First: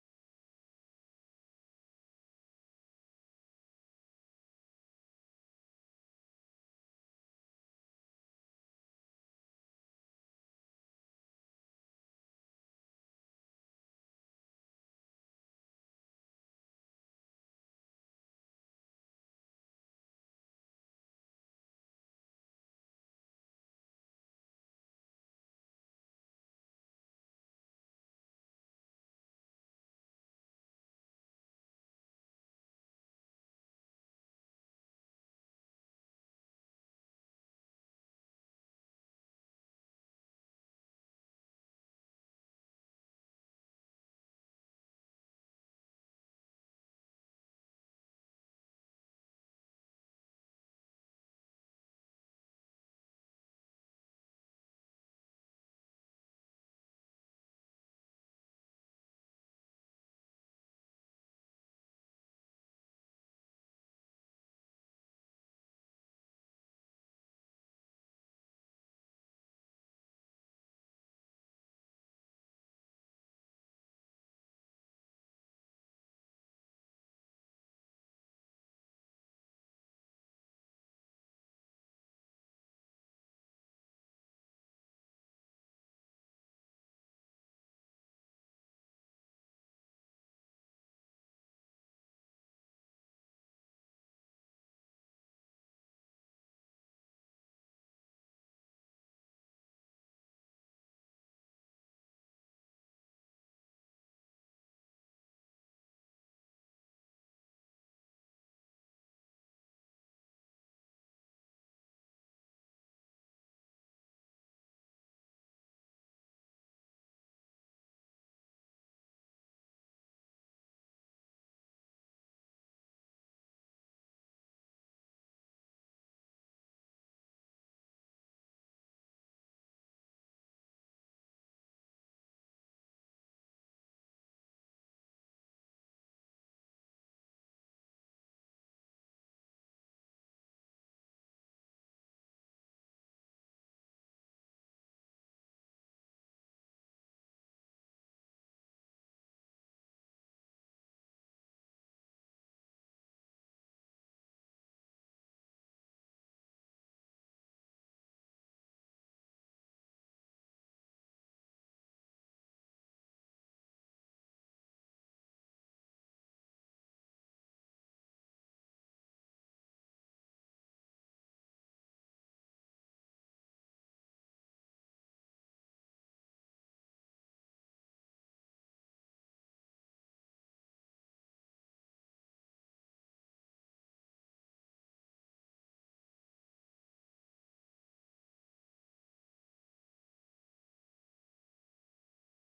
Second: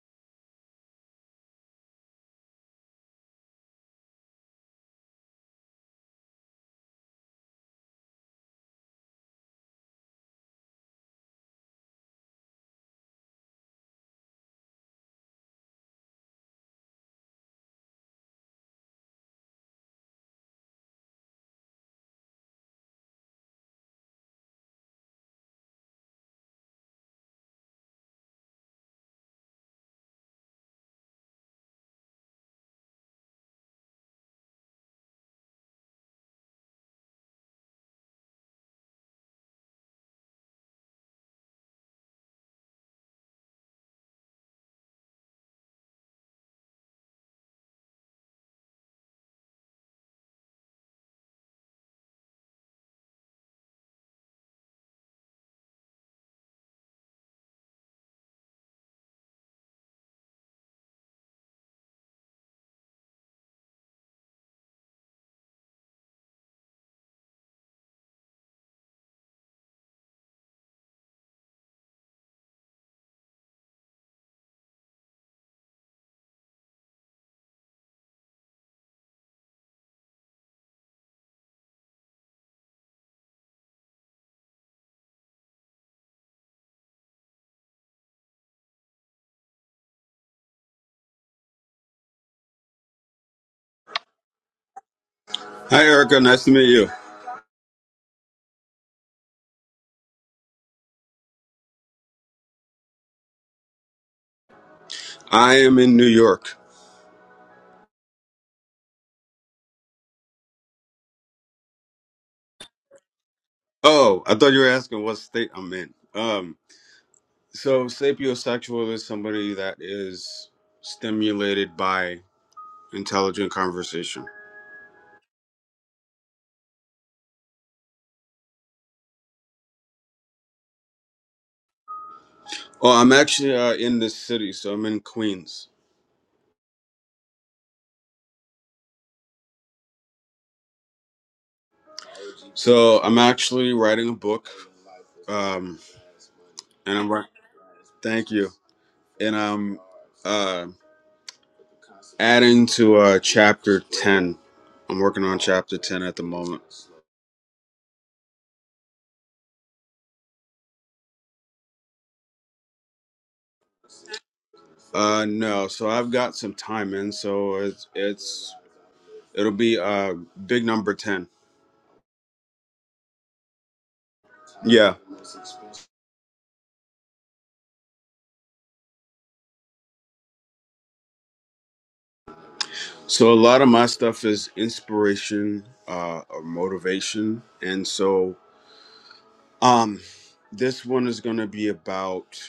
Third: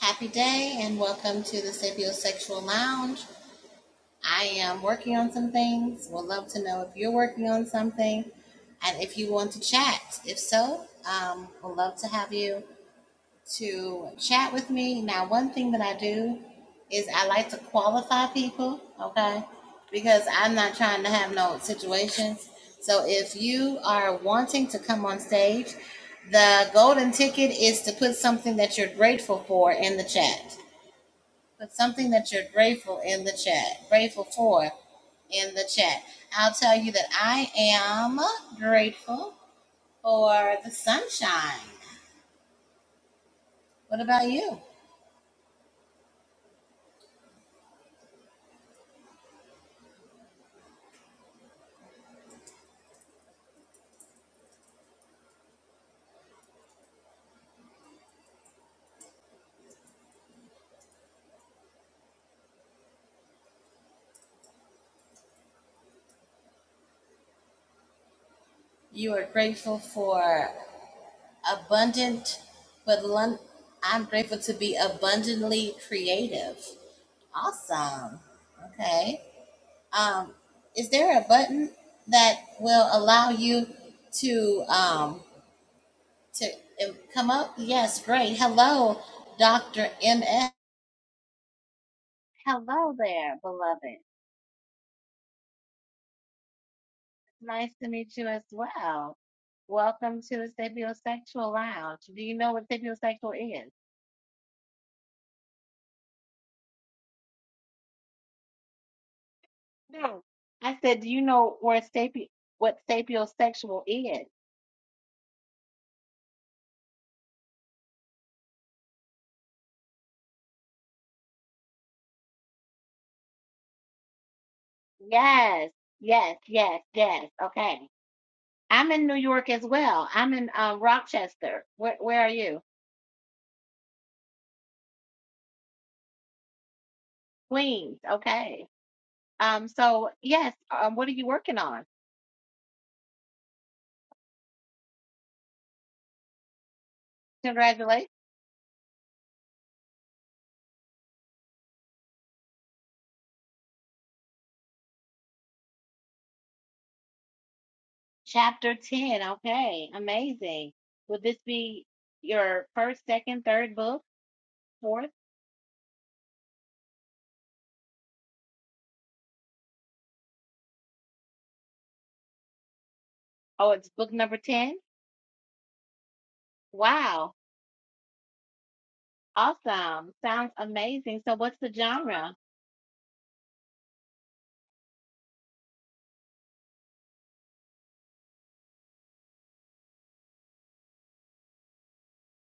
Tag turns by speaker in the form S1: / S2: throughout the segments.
S1: Happy day and welcome to the Sapiosexual Lounge. I am working on some things. Would love to know if you're working on something and if you want to chat. If so, um, would love to have you to chat with me. Now, one thing that I do is I like to qualify people, okay? Because I'm not trying to have no situations. So if you are wanting to come on stage, the golden ticket is to put something that you're grateful for in the chat. Put something that you're grateful in the chat, grateful for in the chat. I'll tell you that I am grateful for the sunshine. What about you? You are grateful for abundant, but lun- I'm grateful to be abundantly creative. Awesome. Okay. Um, is there a button that will allow you to? Um, to uh, come up? Yes, great. Hello, Dr. MS. Hello there, beloved.
S2: Hi, Erica. Nice to meet you.
S1: Nice to meet you as well. Welcome to the Sapiosexual Lounge. Do you know what sapiosexual is?
S2: I am in New York.
S1: No. I said, do you know where sapi- what sapiosexual
S2: Oh,
S1: is?
S2: I thought you were asking what state I'm in. Um, so sapiosexual is somebody that is stimulated by intelligent conversation.
S1: Yes, yes, yes, yes. Okay. I'm in New York as well. I'm in uh, Rochester. Where, where are you?
S2: Oh, I'm actually uh, in this city, so I'm in Queens.
S1: Queens. Okay. Um, so yes, um, what are you working on?
S2: So I'm actually writing a book, um, and I'm right.
S1: Congratulations.
S2: Thank you. And I'm uh, adding to uh, chapter ten. I'm working on chapter ten at the moment.
S1: Chapter 10. Okay, amazing. Would this be your first, second, third book? Fourth?
S2: Uh, no. So I've got some time in, so it's it's it'll be uh big number ten.
S1: Oh, it's book number 10?
S2: Yeah.
S1: Wow, awesome. Sounds amazing. So, what's the genre?
S2: So a lot of my stuff is inspiration, uh, or motivation, and so um, this one is gonna be about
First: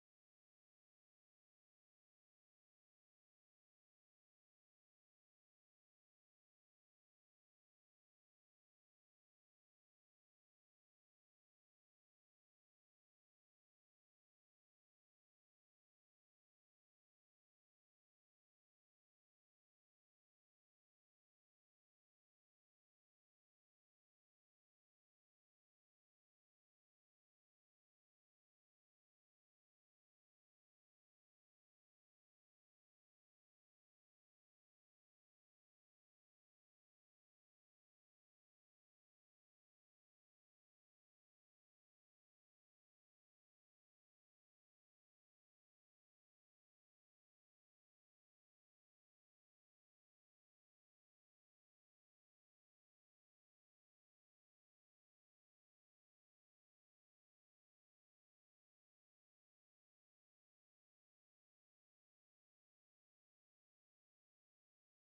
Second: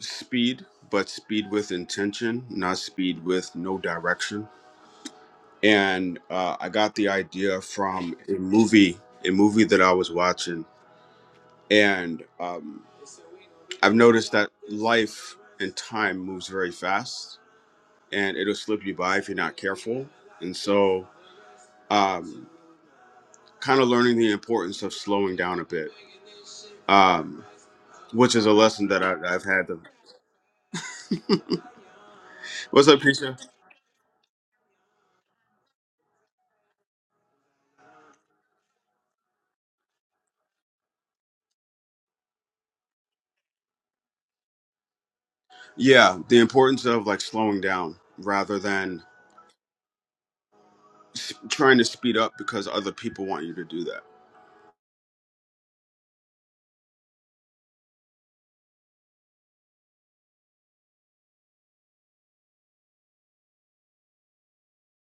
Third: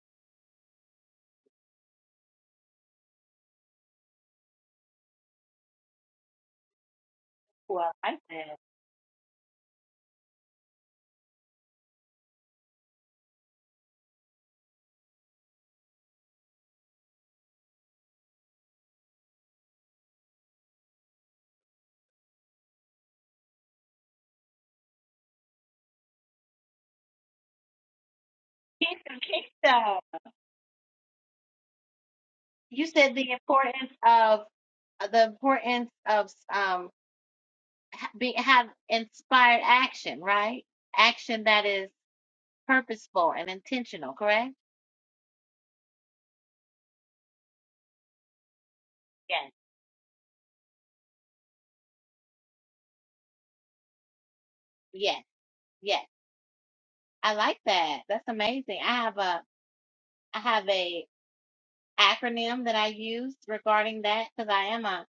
S2: speed, but speed with intention, not speed with no direction. And uh, I got the idea
S1: Well,
S2: from
S1: I
S2: a
S1: said
S2: movie, a movie that I was watching, and um. I've noticed that life and time moves very fast, and it'll slip you by if you're not careful. And so, um, kind of learning the importance of slowing down a bit, um, which is a lesson that I,
S1: kingdom,
S2: I've had. To...
S1: kingdom. You
S2: What's up,
S1: said the
S2: Keisha?
S1: importance of uh, the importance of um be have inspired action, right? Action that is purposeful and intentional, correct?
S2: Yeah, the importance of like slowing down rather than
S1: Yes.
S2: s- trying to speed up because other people want you to do that.
S1: Yes. Yes. I like that. That's amazing. I have a I have a acronym that I use regarding that because I am a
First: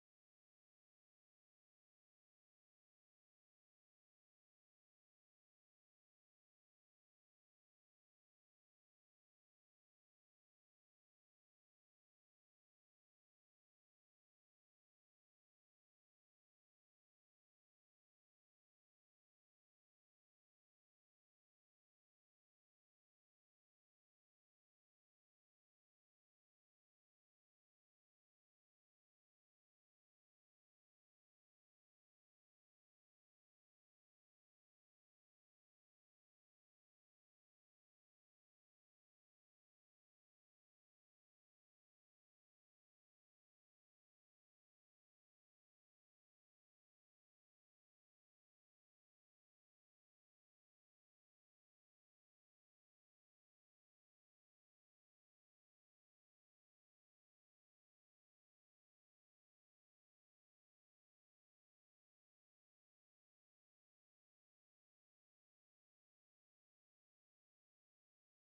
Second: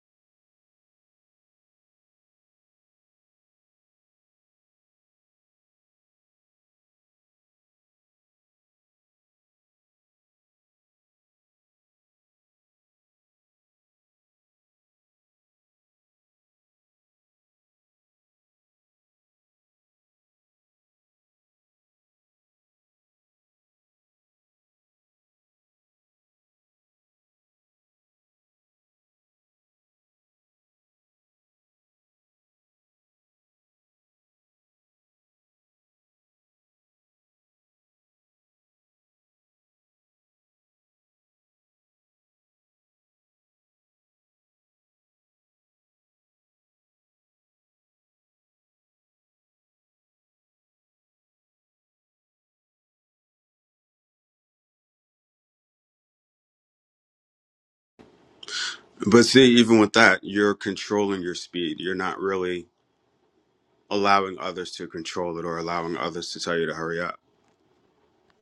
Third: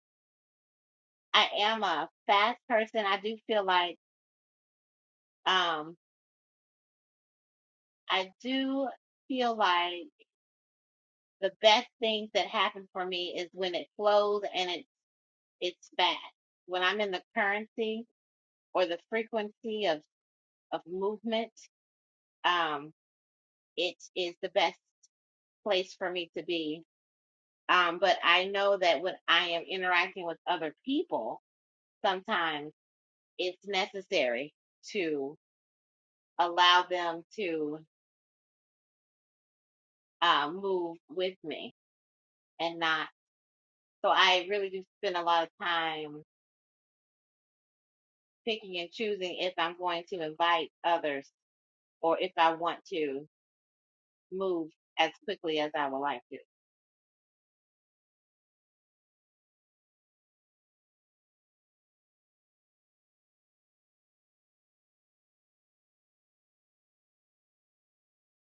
S1: I am a fast person. I do feel like um I do feel like the best things that happen for me is when it flows and it it's fast. When I'm in the currency or the frequency of of movement, um, it is the best place for me to be. Um, but I know that when I am interacting with other people, sometimes. it's necessary to allow them to uh, move with me and not. So I really do spend a lot of time picking and choosing if I'm going to invite others or if I want to move as quickly as I would like to.
S2: But see, even with that, you're controlling your speed. You're not really allowing others to control it or allowing others to tell you to hurry up.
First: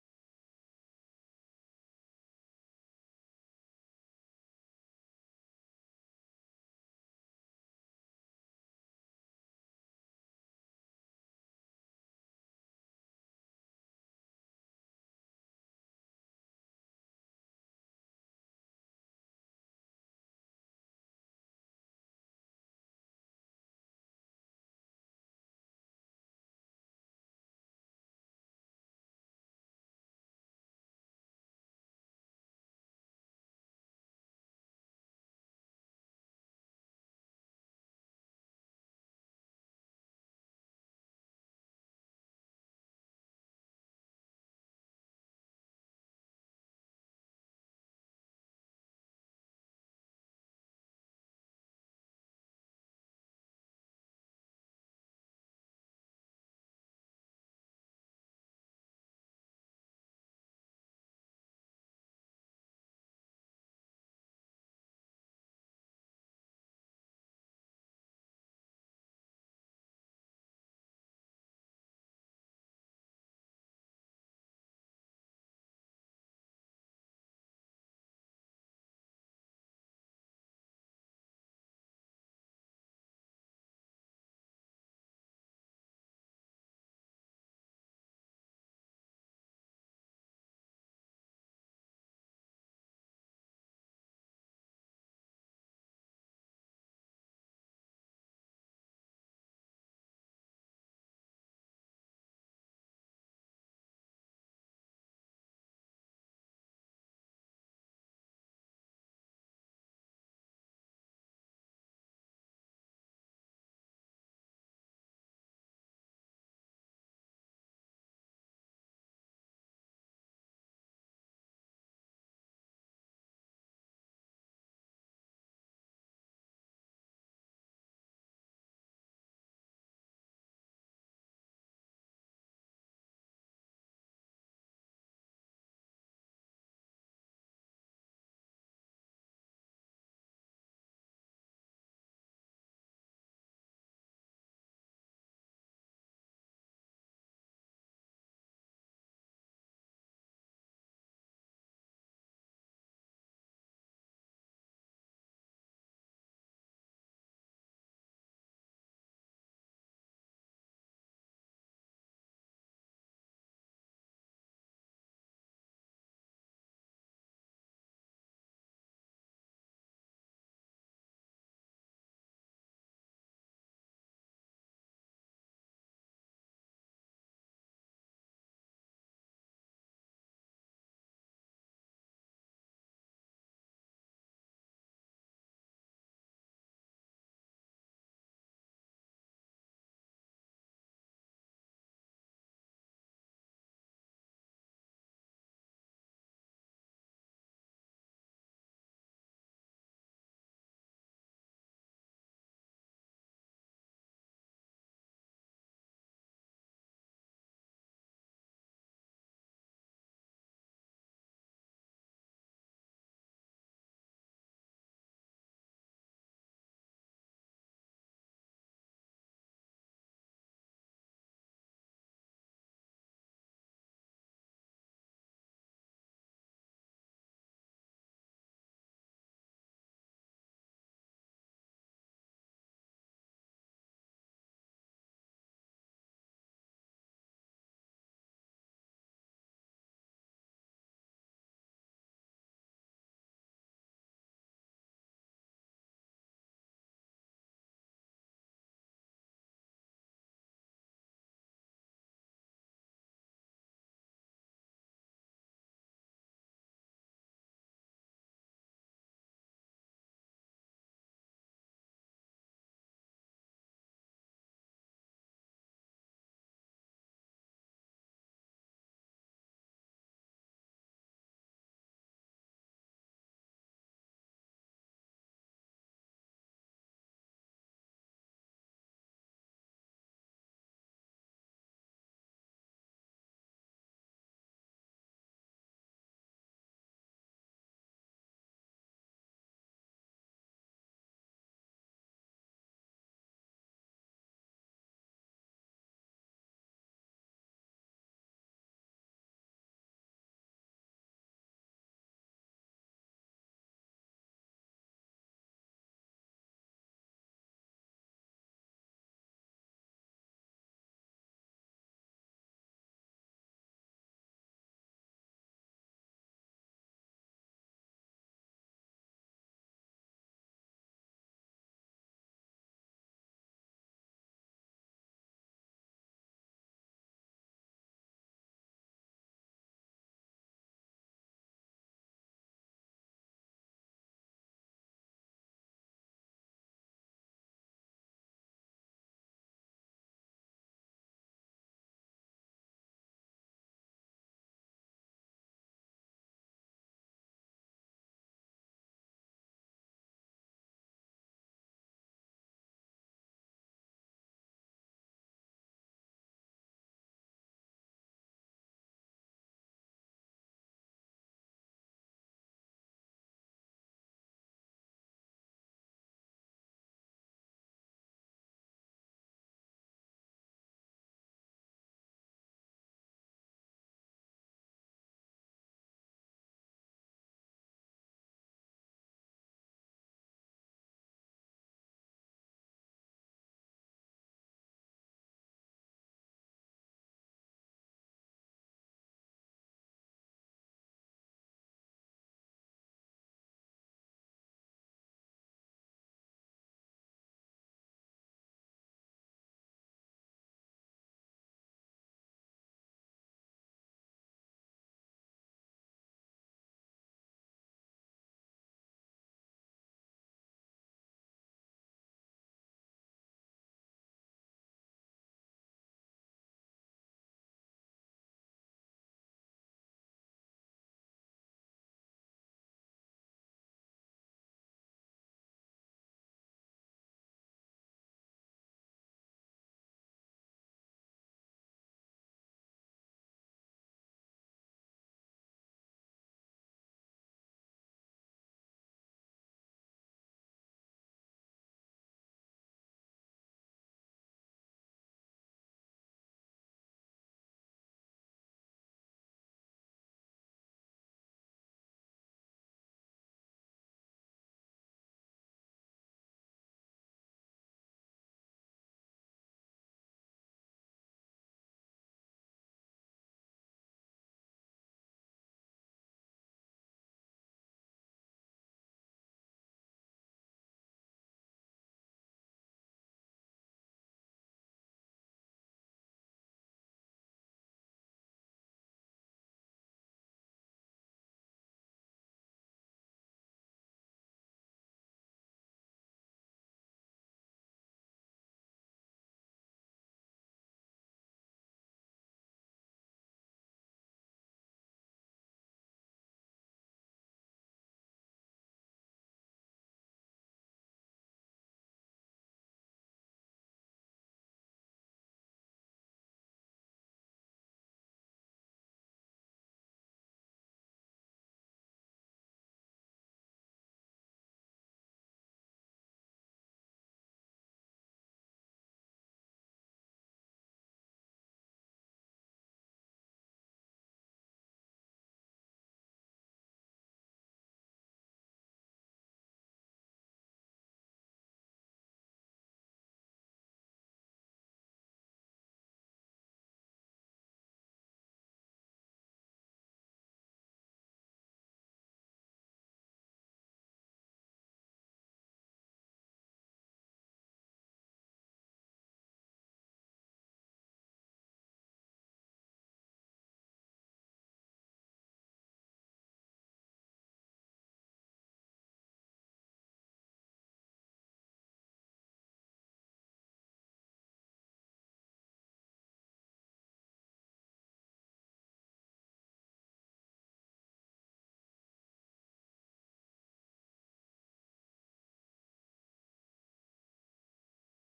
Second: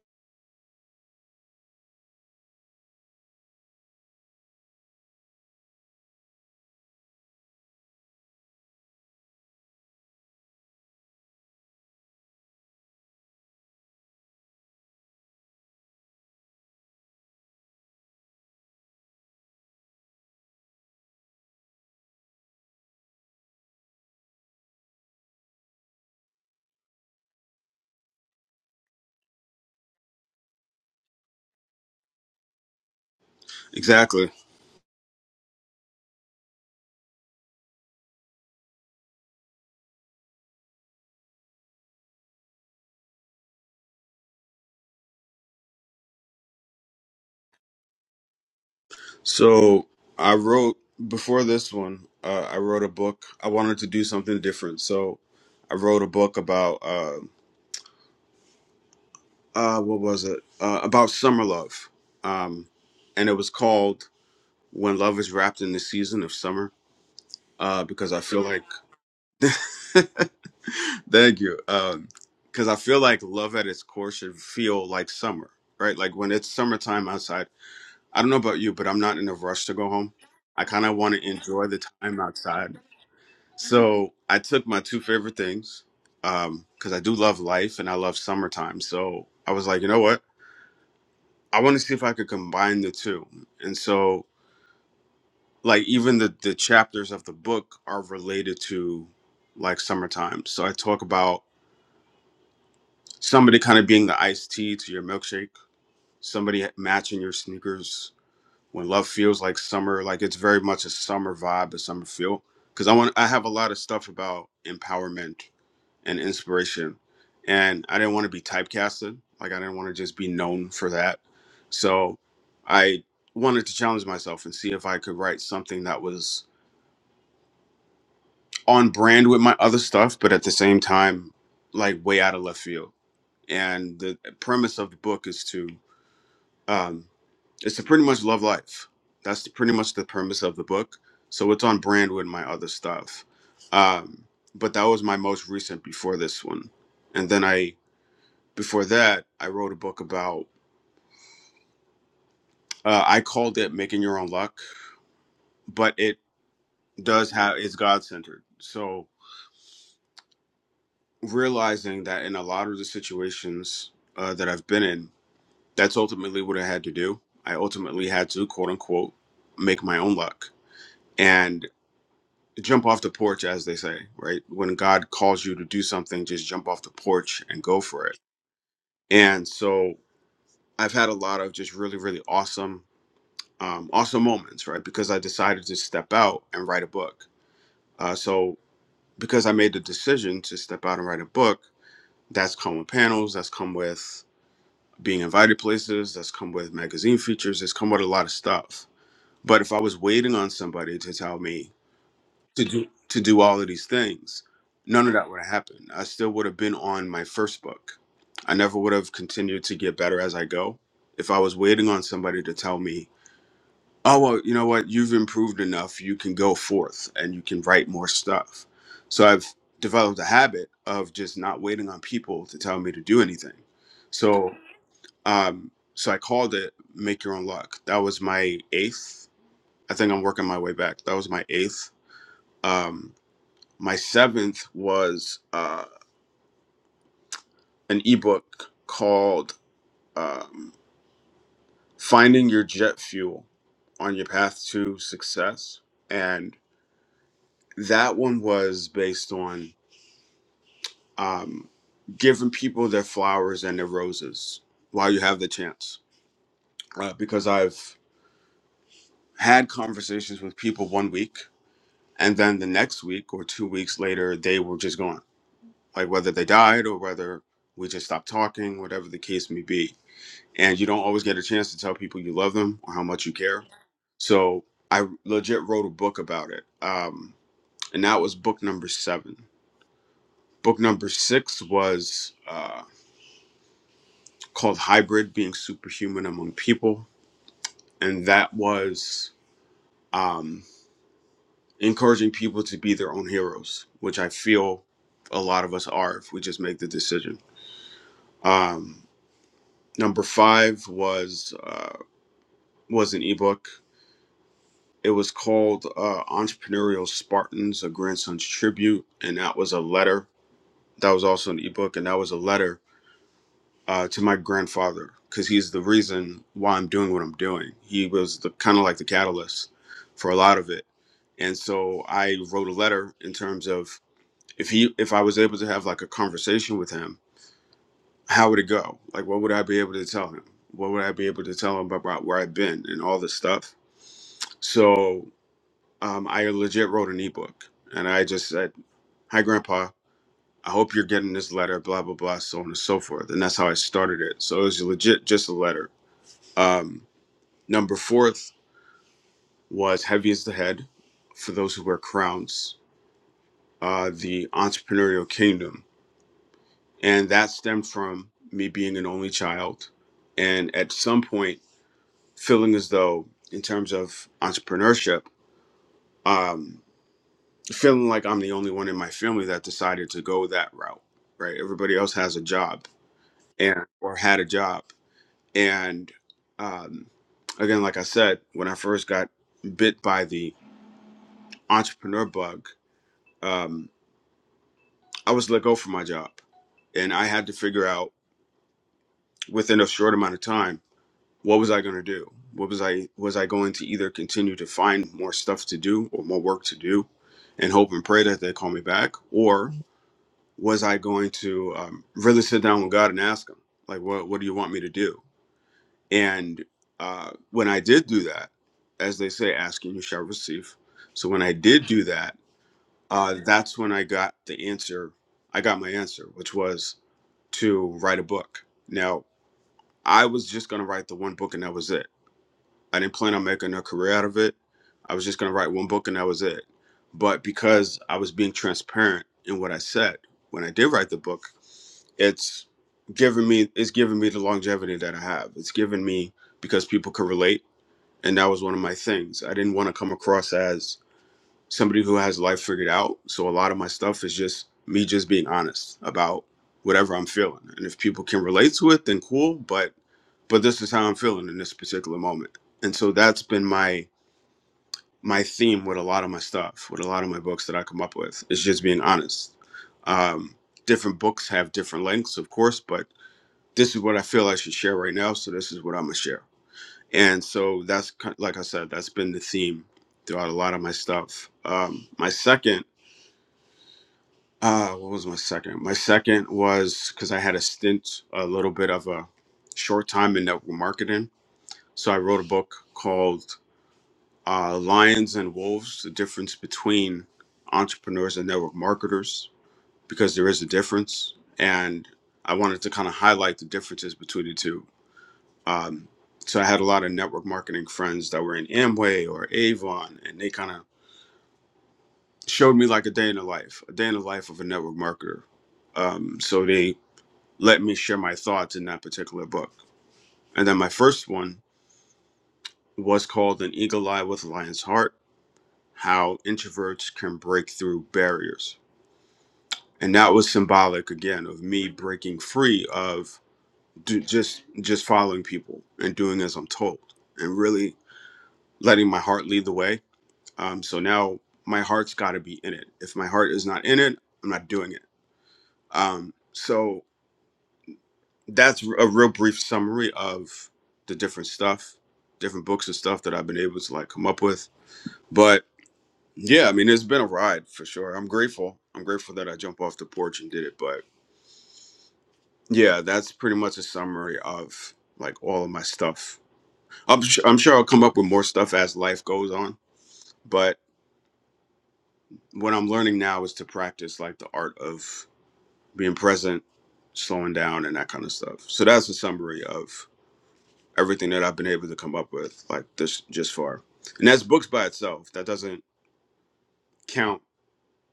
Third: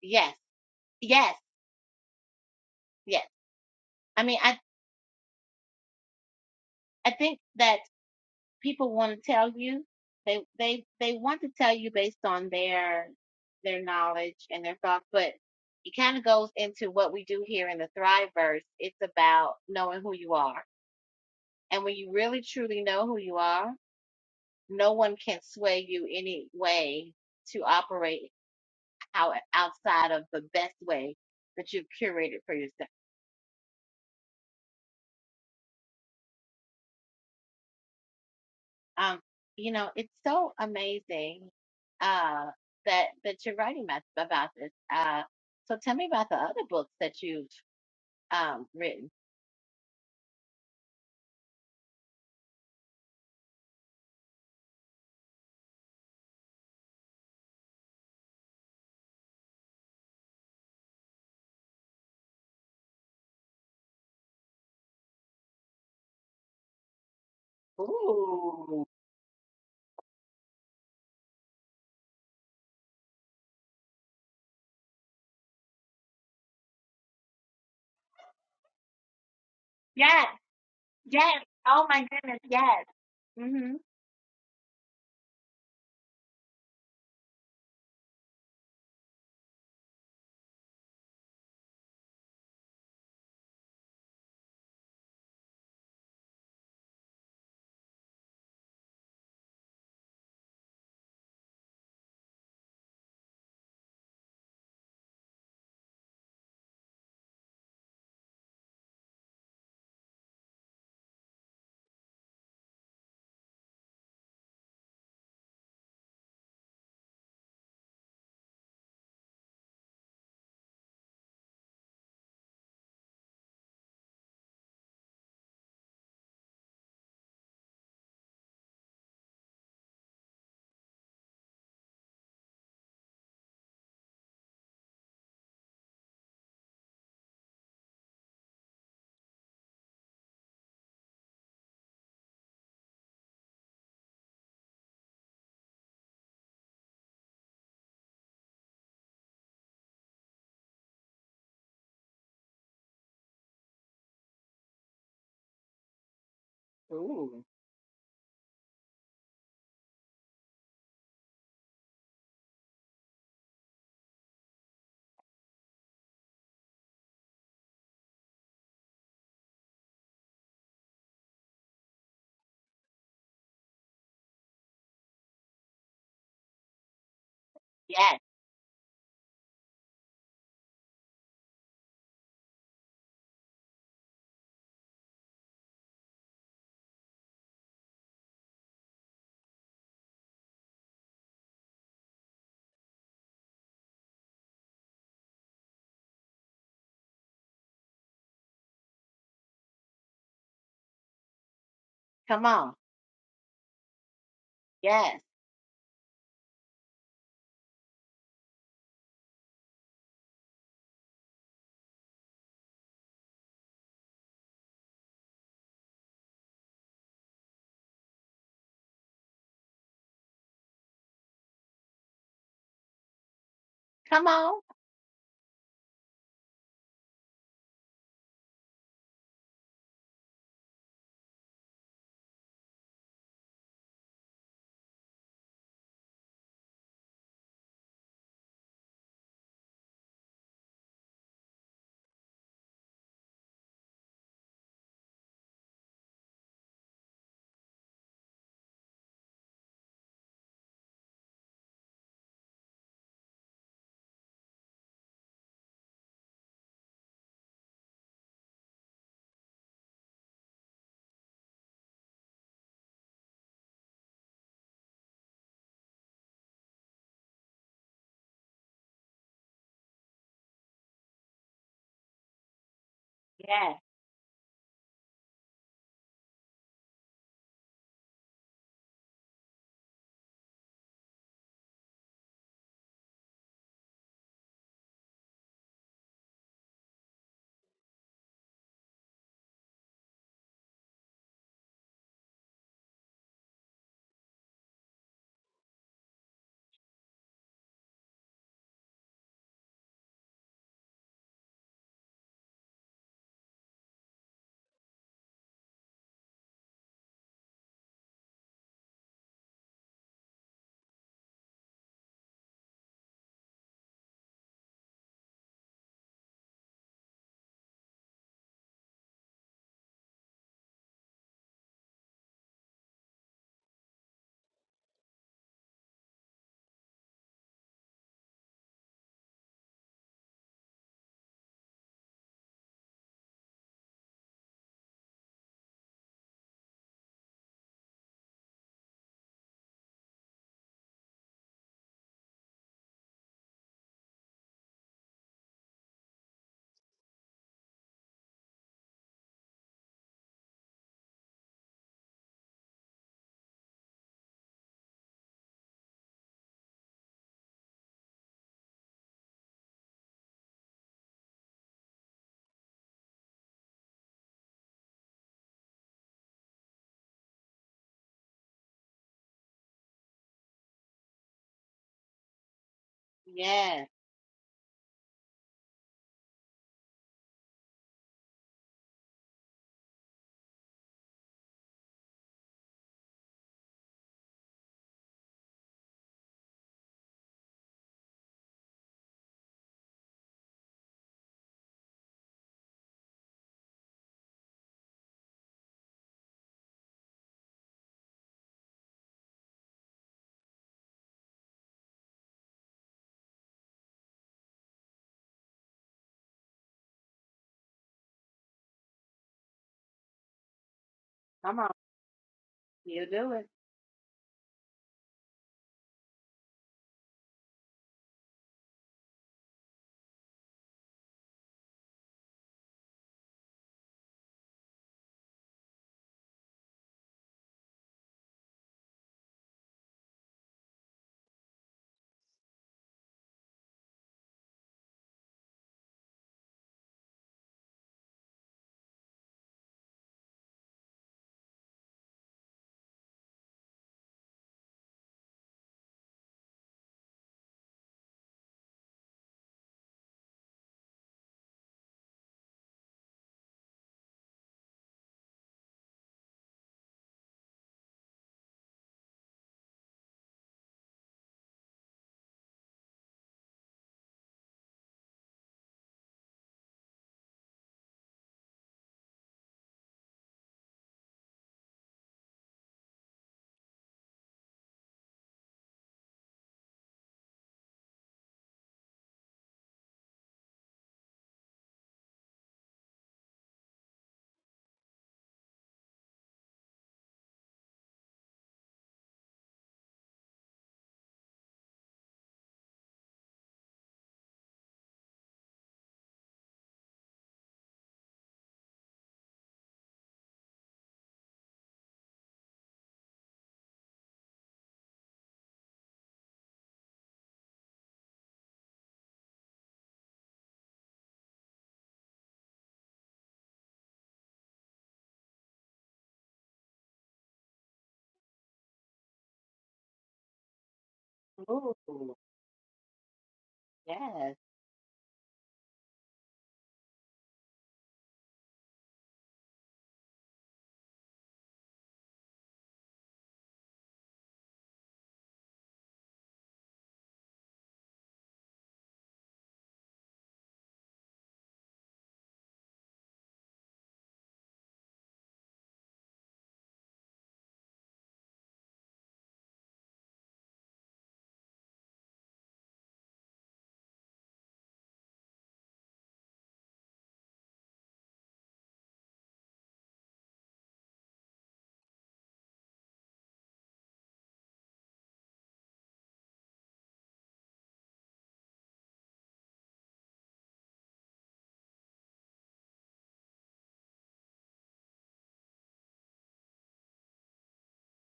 S1: Yes, yes, yes. I mean, I I think that people want to tell you they they they want to tell you based on their their knowledge and their thoughts but it kind of goes into what we do here in the thriveverse it's about knowing who you are and when you really truly know who you are no one can sway you any way to operate out outside of the best way that you've curated for yourself
S2: Exactly.
S1: Um, you know, it's so amazing uh, that that you're writing about, about this. Uh, so tell me about the other books that you've um, written.
S2: So I wrote before this one. Uh, I wrote a book. I wanted to do something different, so I wrote a book about uh, uh, what was it? Uh, about summer love, um, and it was called "When Love Is Wrapped in the Season of Summer." Uh, because I feel like,
S1: Ooh,
S2: thank you, because I feel like love at its core should feel like summer, right? Like when it's summertime outside. I don't know about you, but I'm not in a rush to go home.
S1: Yes,
S2: I kind of want to
S1: yes.
S2: enjoy the
S1: Oh my
S2: time
S1: goodness,
S2: outside
S1: yes. mm hmm
S2: So I took my two favorite things um, because I do love life and I love summertime. So I was like, you know what? I want to see if I could combine the two. And so, like, even the the chapters of the book are related to like summertime. So I talk about somebody kind of being the iced tea to your milkshake, somebody matching your sneakers, when love feels like summer like it's very much a summer vibe a summer feel because i want i have a lot of stuff about empowerment and inspiration and i didn't want to be typecasted like i didn't want to just be known for that so i wanted to challenge myself and see if i could write something that was on brand with my other stuff but at the same time like way out of left field and the premise of the book is to um, it's to pretty much love life. That's the, pretty much the premise of the book. So it's on brand with my other stuff. Um, but that was my most recent before this one. And then I, before that, I wrote a book about, uh, I called it Making Your Own Luck, but it does
S1: ooh,
S2: have, it's God centered. So realizing that in a lot of the situations uh, that I've been in, that's ultimately what I had to do. I ultimately had to, quote unquote, make my own luck. And jump off the porch as they say right when god calls you to do something just jump off the porch and go for it
S1: yes.
S2: and so i've had a lot of just really really awesome um, awesome moments right because i decided to step out and write a book uh, so because i made the decision to step out and write a book that's come with panels that's come with being invited places that's come with magazine features it's come with a lot of stuff but if i was waiting on somebody to tell me
S1: Come
S2: to
S1: on,
S2: do to do all of these things. None of
S1: yes.
S2: that would have happened. I still would have been on my first book. I never would have continued to get better as I go. If I was waiting on somebody to tell me, "Oh well, you know what? You've improved enough. You can go forth and you can write more stuff." So I've developed a habit of just not waiting on people to tell me to do anything.
S1: Come
S2: So,
S1: on,
S2: um, so I called it "Make Your Own Luck." That was my eighth. I think I'm working my way back. That was my eighth. Um, my seventh was uh, an ebook called um, Finding Your Jet Fuel on Your Path to Success. And that one was based on um, giving people their flowers and their roses while you have the chance. Uh, because I've had conversations with people one week, and then the next week or two weeks later, they were just gone. Like whether they died or whether we just stopped talking, whatever the case may be and you don't always get a chance to tell people you love them or how much you care.
S1: Yes.
S2: So I legit wrote a book about it, um, and that was book number seven. Book number six was uh, called "Hybrid: Being Superhuman Among People," and that was um, encouraging people to be their own heroes, which I feel a lot of us are if we just make the decision. Um, number five was uh, was an ebook It was called uh, Entrepreneurial Spartans, a grandson's tribute, and that was a letter. That was also an ebook, and that was a letter uh, to my grandfather because he's the reason why I'm doing what I'm doing. He was the kind of like the catalyst for a lot of it, and so I wrote a letter in terms of if he if I was able to have like a conversation with him, how would it go? Like, what would I be able to tell him? What would I be able to tell him about where I've been and all this stuff? So um, I legit wrote an ebook and I just said, Hi, Grandpa, I hope you're getting this letter, blah, blah, blah, so on and so forth. And that's how I started it. So it was legit just a letter. Um, number fourth was Heavy as the Head for those who wear crowns, uh, the entrepreneurial kingdom. And that stemmed from me being an only child. And at some point, feeling as though, in terms of entrepreneurship, um, feeling like I'm the only one in my family that decided to go that route, right? Everybody else has a job and
S1: yes.
S2: or had a job. And um, again, like I said, when I first got bit by the entrepreneur bug, um, I was let go from my job, and I had to figure out within a short amount of time what was I going to do. What was I was I going to either continue to find more stuff to do or more work to do, and hope and pray that they call me back, or was I going to um, really sit down with God and ask Him, like, what what do you want me to do? And uh, when I did do that, as they say, asking you shall receive. So when I
S1: Come on,
S2: did do that,
S1: you do
S2: uh,
S1: it.
S2: that's when I got the answer. I got my answer, which was to write a book. Now I was just going to write the one book, and that was it I didn't plan on making a career out of it. I was just going to write one book and that was it. But because I was being transparent in what I said when I did write the book, it's given me it's given me the longevity that I have. It's given me because people could relate, and that was one of my things. I didn't want to come across as somebody who has life figured out. So a lot of my stuff is just me just being honest about whatever I'm feeling, and if people can relate to it, then cool. But but this is how I'm feeling in this particular moment. And so that's been my my theme with a lot of my stuff, with a lot of my books that I come up with, is just being honest. Um, different books have different lengths, of course, but this is what I feel I should share right now, so this is what I'm gonna share. And so that's ki- like I said, that's been the theme throughout a lot of my stuff. Um, my second, uh, what was my second? My second was because I had a stint, a little bit of a short time in network marketing. So I wrote a book called uh, Lions and Wolves, the difference between entrepreneurs and network marketers, because there is a difference. And I wanted to kind of highlight the differences between the two. Um, so I had a lot of network marketing friends that were in Amway or Avon, and they kind of showed me like a day in the life, a day in the life of a network marketer. Um, so they let me share my thoughts in that particular book. And then my first one was called An Eagle Eye with a Lion's Heart How Introverts Can Break Through Barriers and that was symbolic again of me
S1: Ooh,
S2: breaking free of do,
S1: yes.
S2: just just following people and doing as I'm told and really letting my heart lead the way. Um, so now my heart's got to be in it. If my heart is not in it, I'm not doing it. Um, so that's a real brief summary of the different stuff, different books and stuff that I've been able to like come up with. But yeah, I mean, it's been a ride for sure. I'm grateful. I'm grateful that I jumped off the porch and did it. But. Yeah, that's pretty much a summary of like all of my stuff. I'm sure, I'm sure I'll come up with more stuff as life goes on, but what I'm learning now is to practice like the art of being present, slowing down, and that kind of stuff. So that's a summary of everything that I've been able to come up with like this just far. And that's books by itself. That doesn't count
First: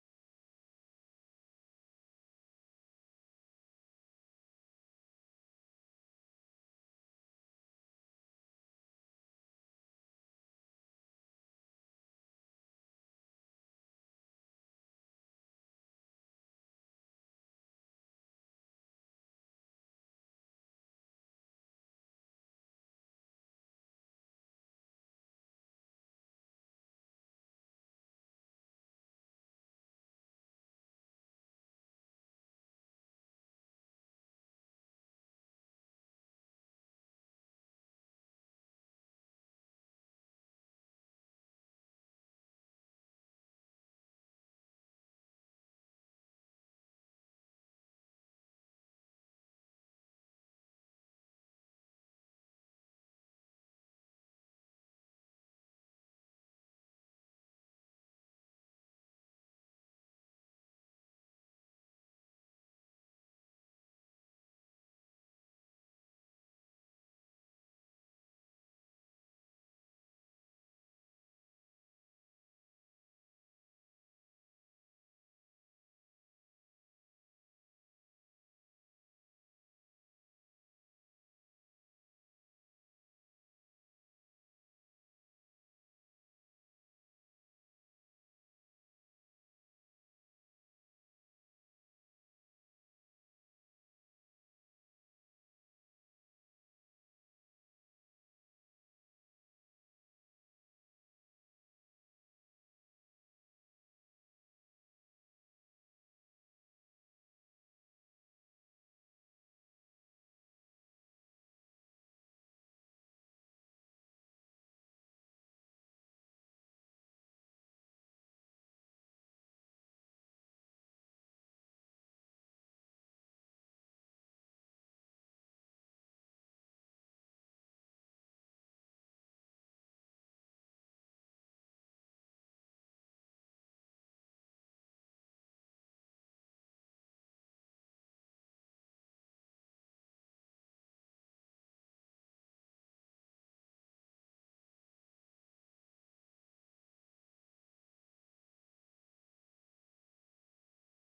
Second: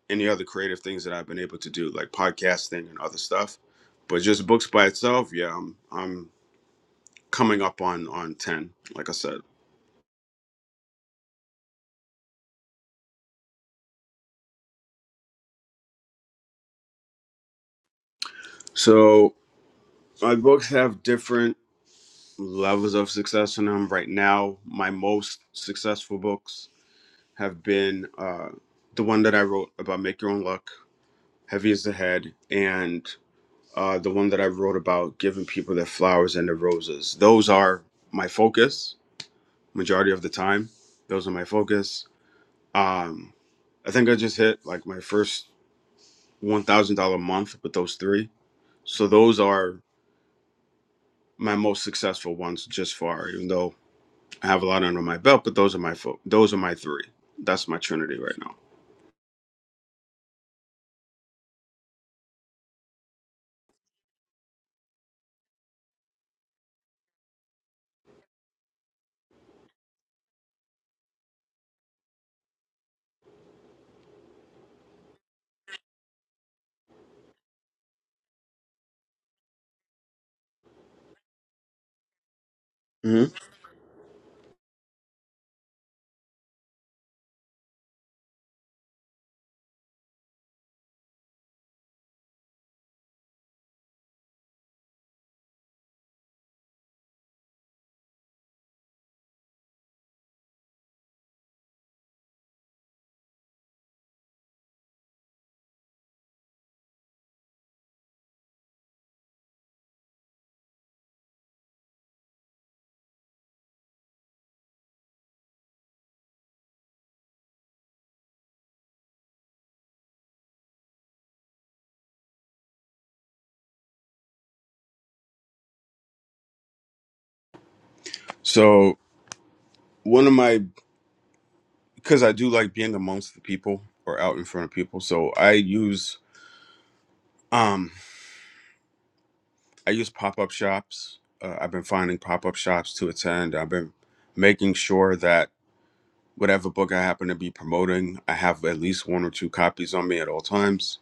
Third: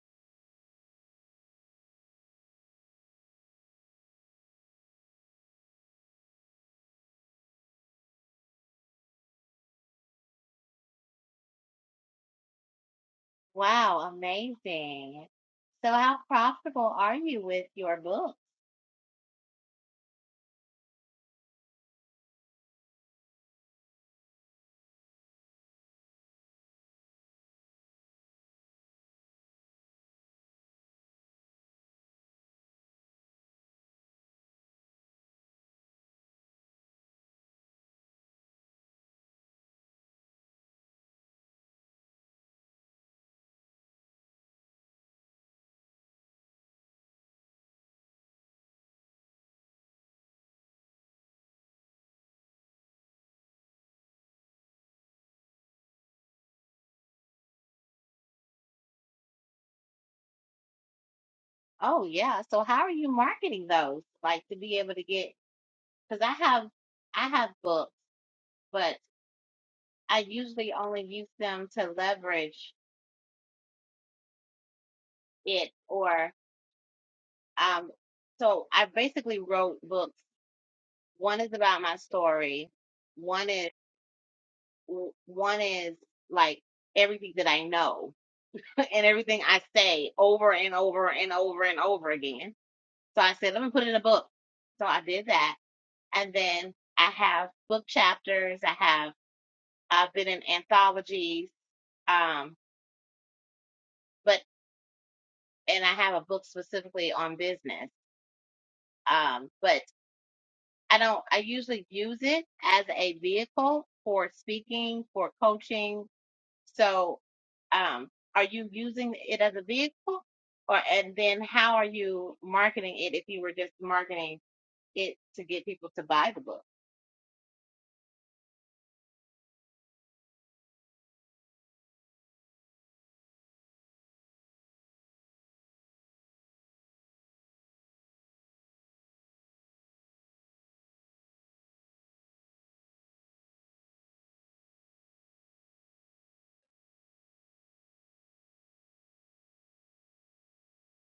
S2: any other creative things that I've been able to do like podcasting and other stuff. But just books by itself, yeah, I'm I'm coming up on on 10 like I said.
S1: Wow, amazing. So, how profitable are you with your book?
S2: So my books have different levels of success in them. Right now, my most successful books have been uh, the one that I wrote about make your own luck, heavy is the head, and uh, the one that I wrote about giving people their flowers and their roses. Those are my focus majority of the time. Those are my focus. Um, I think I just hit like my first one thousand dollar month with those three. So those are my most successful ones just far, even though I have a lot under my belt, but those are my fo- those are my three. That's my trinity right now.
S1: Oh yeah. So how are you marketing those? Like to be able to get, because I have I have books, but I usually only use them to leverage it or um so I basically wrote books. One is about my story.
S2: hmm
S1: One is w- one is like everything that I know and everything I say over and over and over and over again. So I said, let me put it in a book. So I did that. And then I have book chapters. I have I've been in anthologies, um, but and I have a book specifically on business. Um, but I don't. I usually use it as a vehicle for speaking, for coaching. So, um, are you using it as a vehicle, or and then how are you marketing it? If you were just marketing it to get people to buy the book.
S2: So one of my because I do like being amongst the people or out in front of people. So I use um I use pop up shops. Uh, I've been finding pop up shops to attend. I've been making sure that whatever book I happen to be promoting, I have at least one or two copies on me at all times.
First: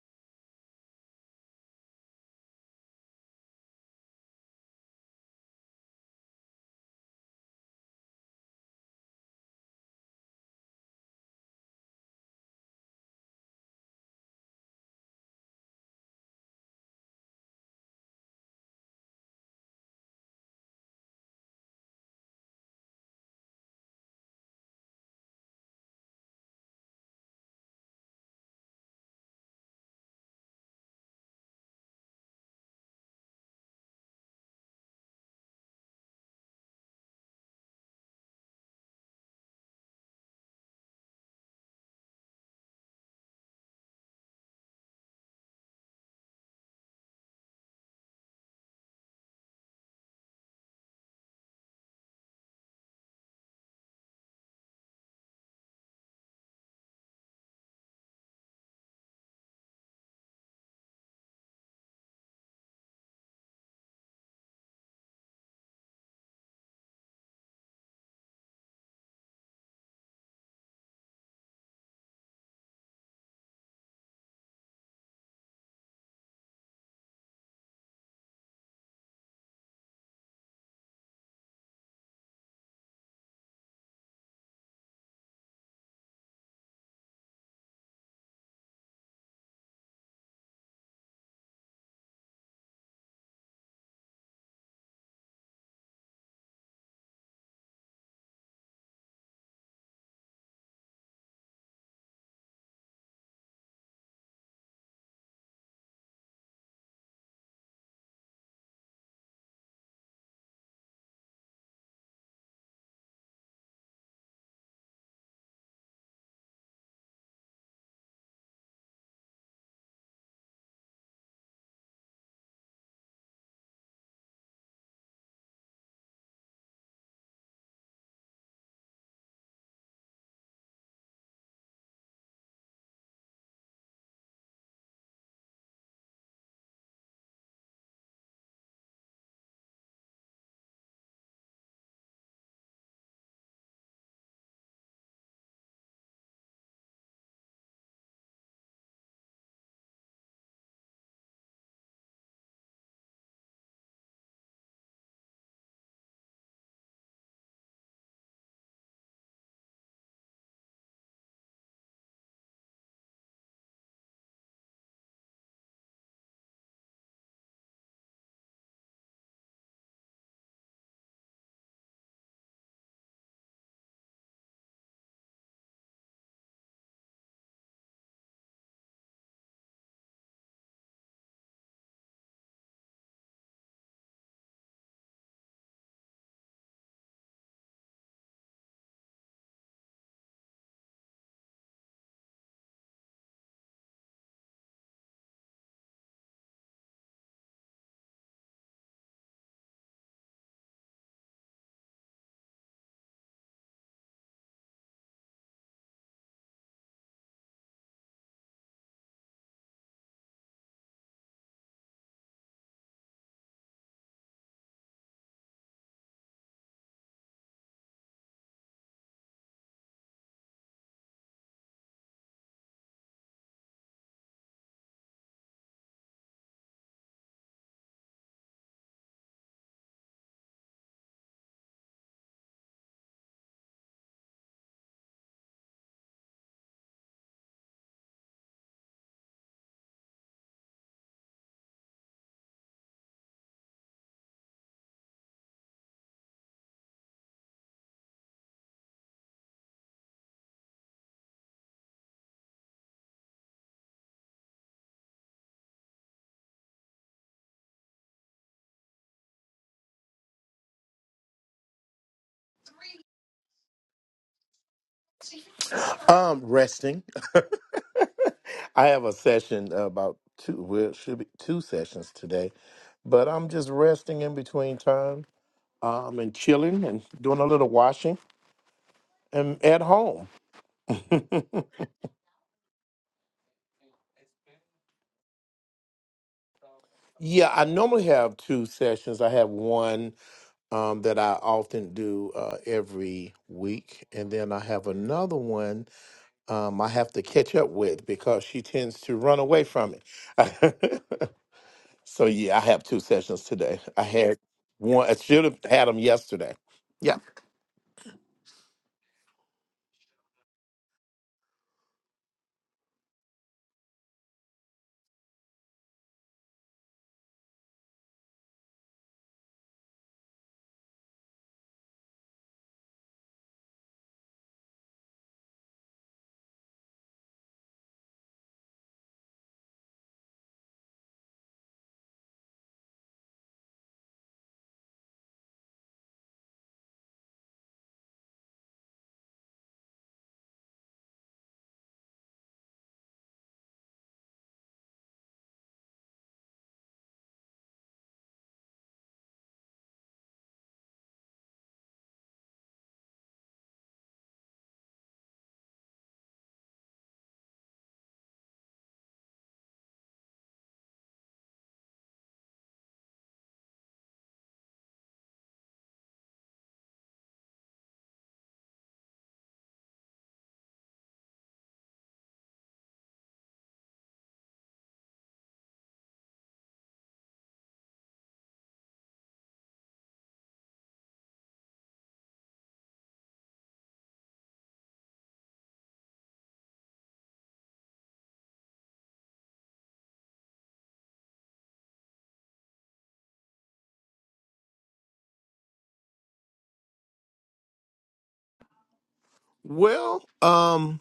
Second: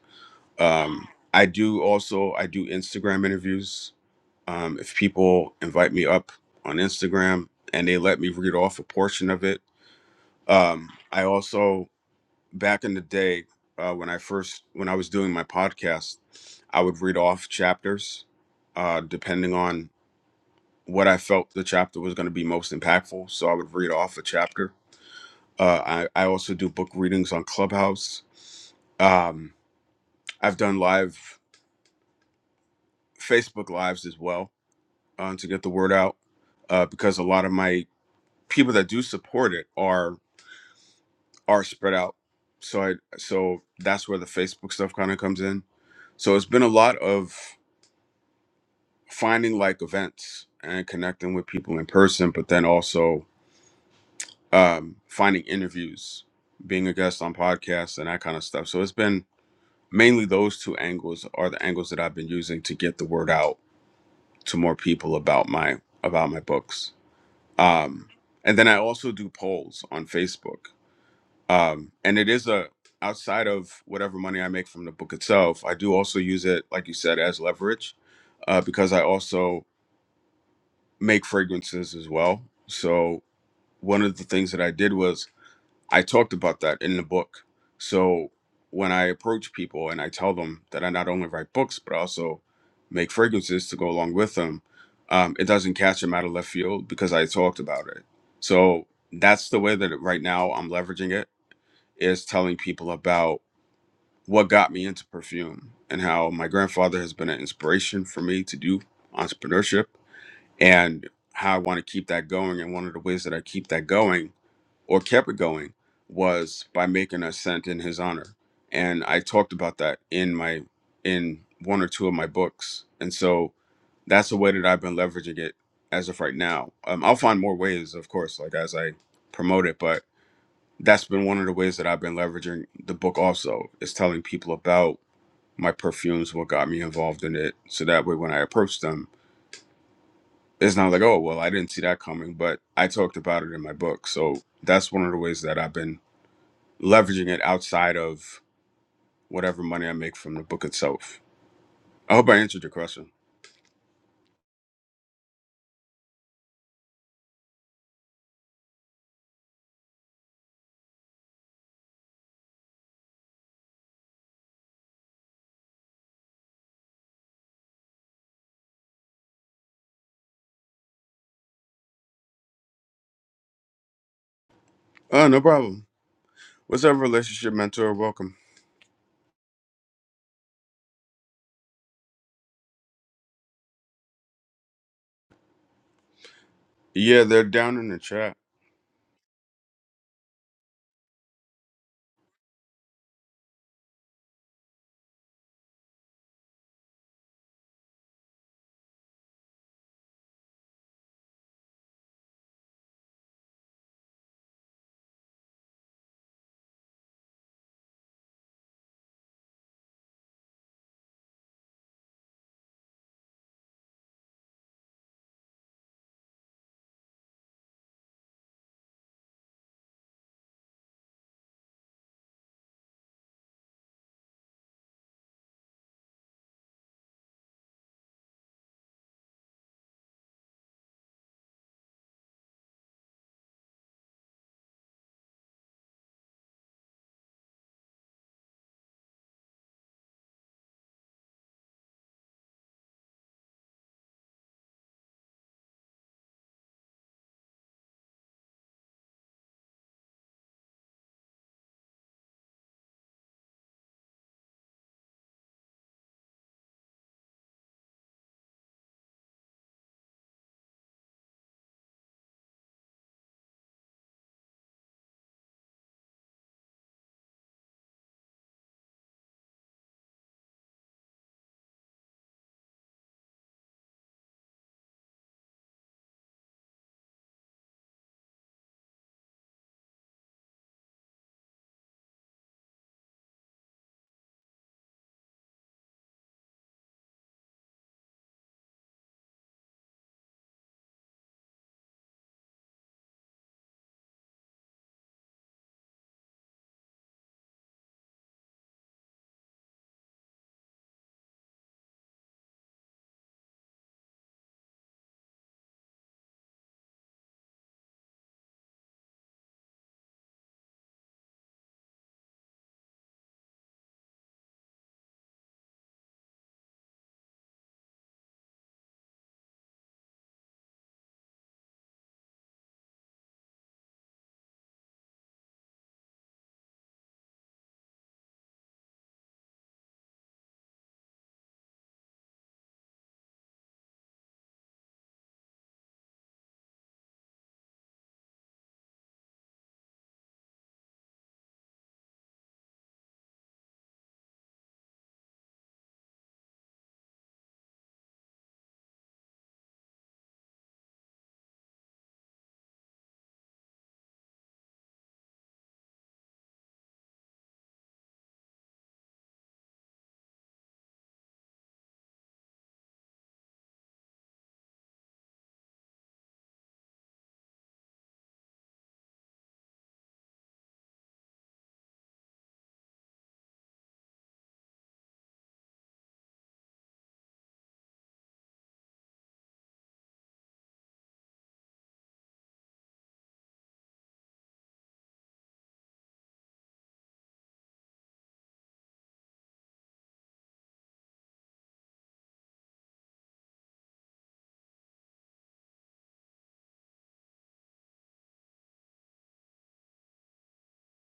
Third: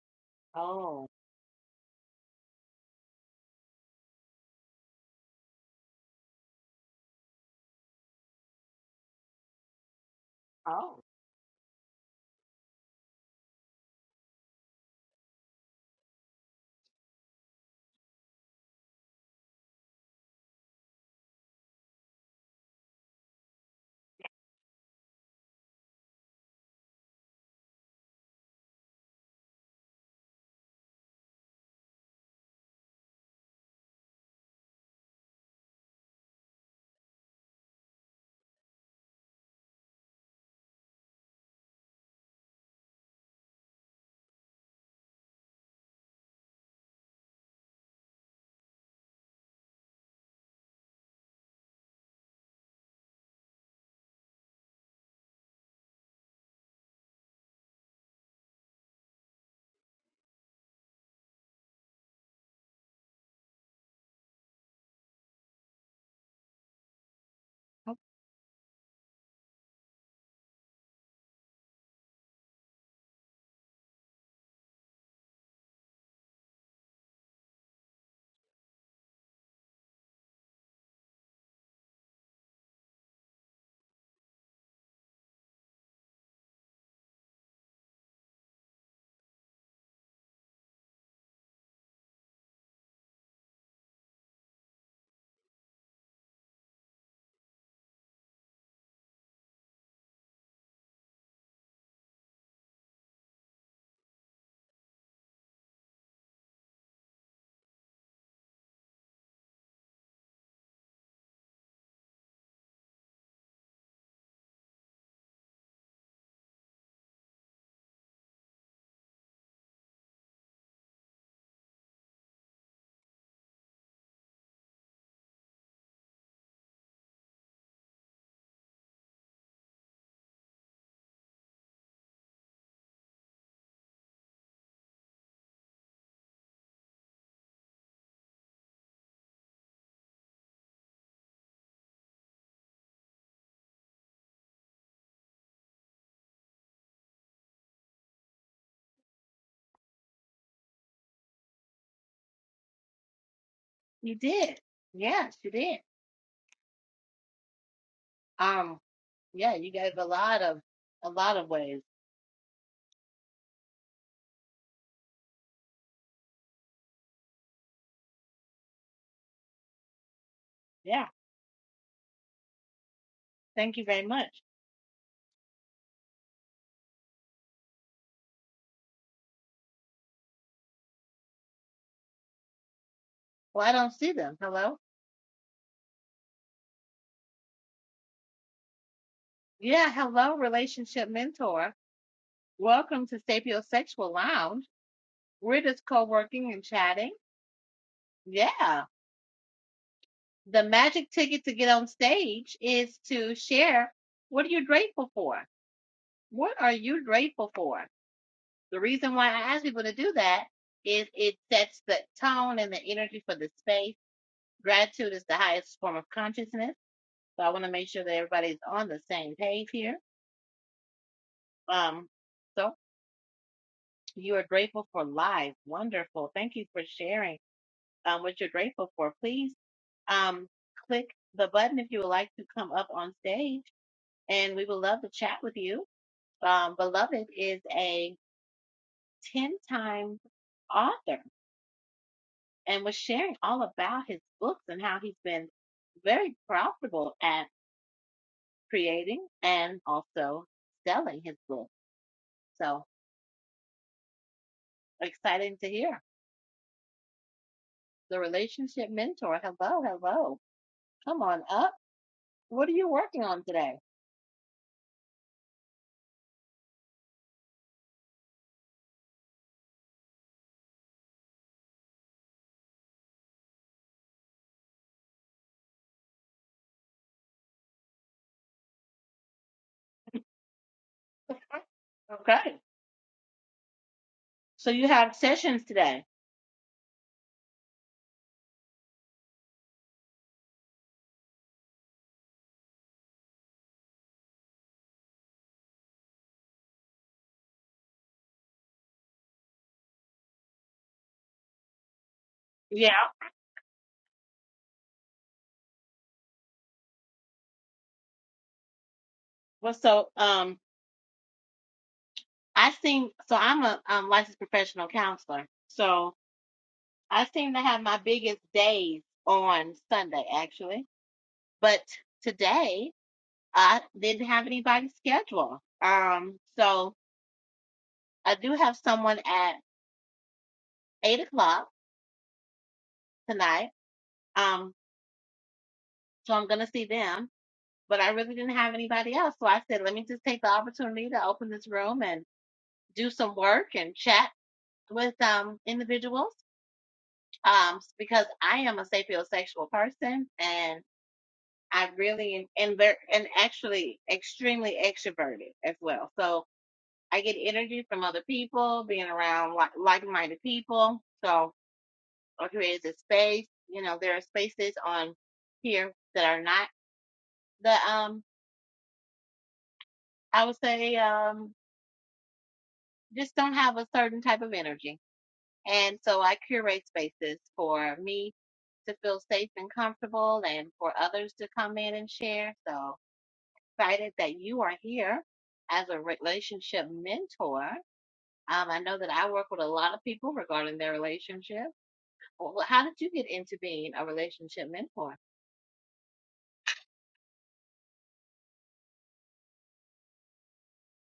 S1: Oh,
S2: Um, I do also I do Instagram interviews Um, if people invite me up on Instagram and they let me read off a portion of it, um,
S1: oh,
S2: I also back in the day uh, when I first when I was doing my podcast, I would read off chapters uh, depending on what I felt the chapter was going to be most impactful. So I would read off a chapter. Uh, I I also do book readings on Clubhouse. Um, I've done live Facebook lives as well uh, to get the word out uh, because a lot of my people that do support it are are spread out. So I so that's where the Facebook stuff kind of comes in. So it's been a lot of finding like events and connecting with people in person, but then also um, finding interviews, being a guest on podcasts and that kind of stuff. So it's been mainly those two angles are the angles that I've been using to get the word out to more people about my about my books. Um, and then I also do polls on Facebook um and it is a outside of whatever money i make from the book itself i do also use it like you said as leverage uh, because i also make fragrances as well so one of the things that i did was i talked about that in the book so when i approach people and i tell them that i not only write books but I also make fragrances to go along with them um, it doesn't catch them out of left field because i talked about it so that's the way that right now i'm leveraging it is telling people about what got me into perfume and how my grandfather has been an inspiration for me to do entrepreneurship and how I want to keep that going. And one of the ways that I keep that going or kept it going was by making a scent in his honor. And I talked about that in my in one or two of my books. And so that's the way that I've been leveraging it as of right now. Um, I'll find more ways, of course, like as I promote it, but that's been one of the ways that I've been leveraging the book also is telling people about my perfumes, what got me involved in it. So that way when I approach them, it's not like, oh well I didn't see that coming, but I talked about it in my book. So that's one of the ways that I've been leveraging it outside of whatever money I make from the book itself. I hope I answered your question.
S1: you did. Yes, you did. Um, yeah, you gave a lot of a lot of ways. Yeah. Thank you very much.
S2: Oh, no problem. What's up, relationship mentor? Welcome.
S1: Well, I don't see them. Hello?
S2: Yeah, they're down in the chat.
S1: Yeah, hello, relationship mentor. Welcome to Sapiosexual Lounge. We're just co working and chatting. Yeah. The magic ticket to get on stage is to share what are you grateful for? What are you grateful for? The reason why I ask people to do that is it sets the tone and the energy for the space. Gratitude is the highest form of consciousness. So I want to make sure that everybody's on the same page here. Um, So. You are grateful for life. Wonderful. Thank you for sharing um, what you're grateful for. Please um, click the button if you would like to come up on stage, and we would love to chat with you. Um, Beloved is a 10 time author and was sharing all about his books and how he's been very profitable at creating and also selling his book. So exciting to hear. The relationship mentor. Hello, hello. Come on up What are you working on today?
S3: Um, resting. I have a session about two. Well, it should be two sessions today, but I'm just resting in between time. Um, and chilling and doing a little washing and at home.
S1: Okay. So you have sessions today.
S3: yeah, I normally have two sessions. I have one um, that I often do uh, every week, and then I have another one um, I have to catch up with because she tends to run away from it. So yeah, I have two
S1: Yeah.
S3: sessions today. I had one. I should have had them yesterday. Yeah.
S1: Well, so um, I seem so I'm a um, licensed professional counselor. So I seem to have my biggest days on Sunday, actually. But today I didn't have anybody scheduled. Um, so I do have someone at eight o'clock tonight. Um, so I'm gonna see them. But I really didn't have anybody else. So I said, let me just take the opportunity to open this room and do some work and chat with um, individuals um, because I am a sapiosexual person and I really and very and actually extremely extroverted as well. So I get energy from other people, being around like like-minded people. So or creates a space. You know, there are spaces on here that are not the um. I would say um just don't have a certain type of energy And so I curate spaces for me to feel safe and comfortable and for others to come in and share. So excited that you are here as a relationship mentor. Um, I know that I work with a lot of people regarding their relationship. Well, how did you get into being a relationship mentor?
S3: Well, um,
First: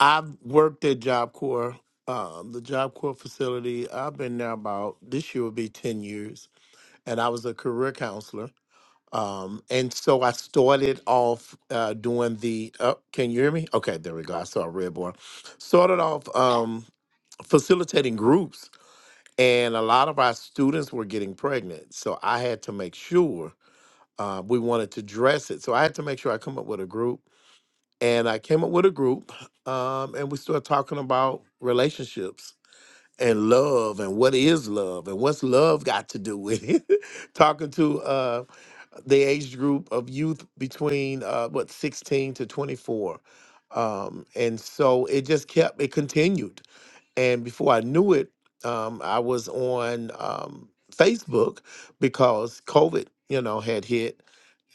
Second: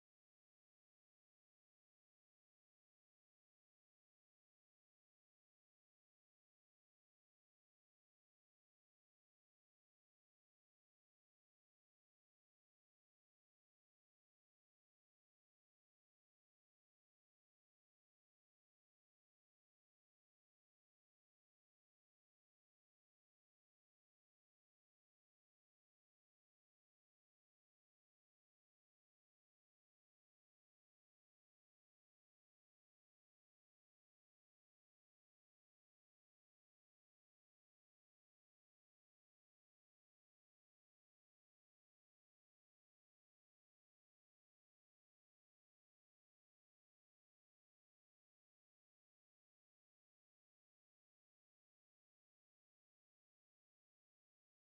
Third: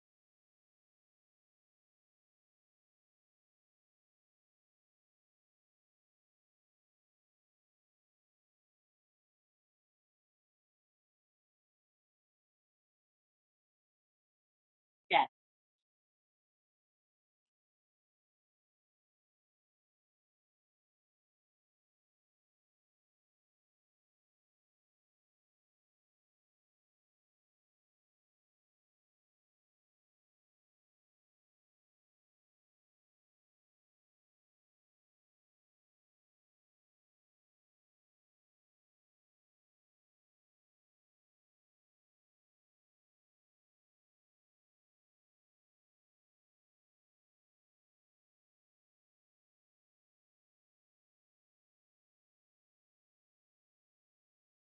S3: I've worked at Job Corps, um, the Job Corps facility. I've been there about this year will be ten years, and I was a career counselor. Um, and so I started off uh, doing the. Uh, can you hear me? Okay, there we go. I saw a red bar.
S1: Yes.
S3: Started off um, facilitating groups, and a lot of our students were getting pregnant. So I had to make sure uh, we wanted to dress it. So I had to make sure I come up with a group, and I came up with a group, um, and we started talking about relationships and love and what is love and what's love got to do with it. talking to uh, the age group of youth between uh, what 16 to 24. Um, and so it just kept, it continued and before I knew it, um, I was on um, Facebook because COVID, you know, had hit,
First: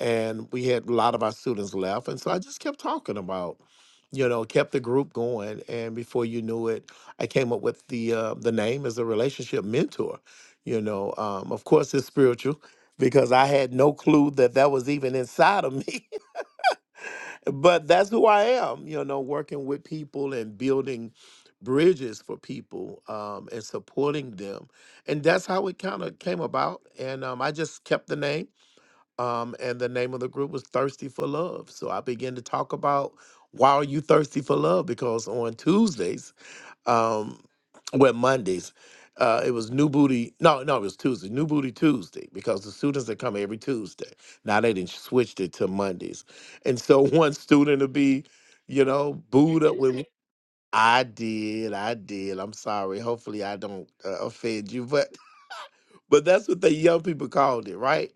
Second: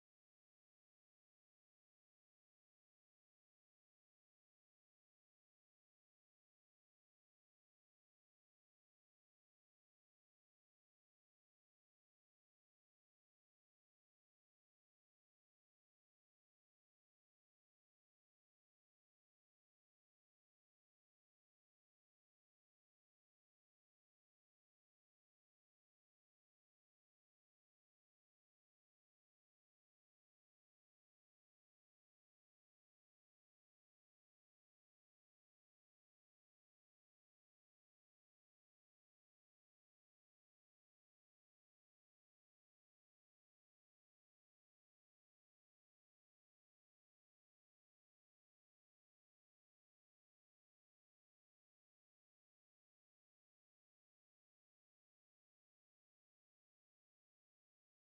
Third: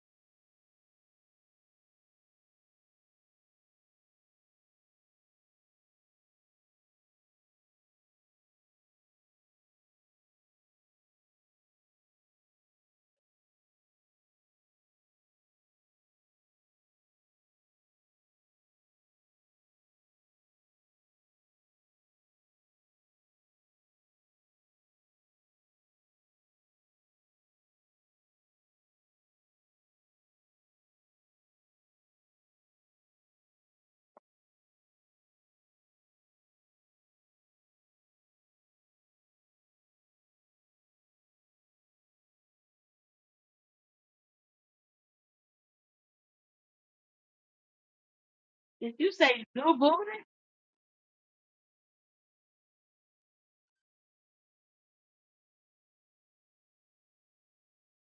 S3: and we had a lot of our students left, and so I just kept talking about, you know, kept the group going, and before you knew it, I came up with the uh, the name as a relationship mentor. You know, um, of course, it's spiritual because I had no clue that that was even inside of me but that's who I am, you know, working with people and building bridges for people um, and supporting them. And that's how it kind of came about. And um, I just kept the name. Um, and the name of the group was Thirsty for Love. So I began to talk about why are you thirsty for love? Because on Tuesdays, um well Mondays. Uh, it was New Booty. No, no, it was Tuesday. New Booty Tuesday because the students that come every Tuesday. Now they didn't switched it to Mondays, and so one student would be, you
S1: Did you
S3: know,
S1: say
S3: booed up
S1: Blue
S3: with.
S1: Buddha?
S3: I did, I did. I'm sorry. Hopefully, I don't uh, offend you, but but that's what the young people called it, right?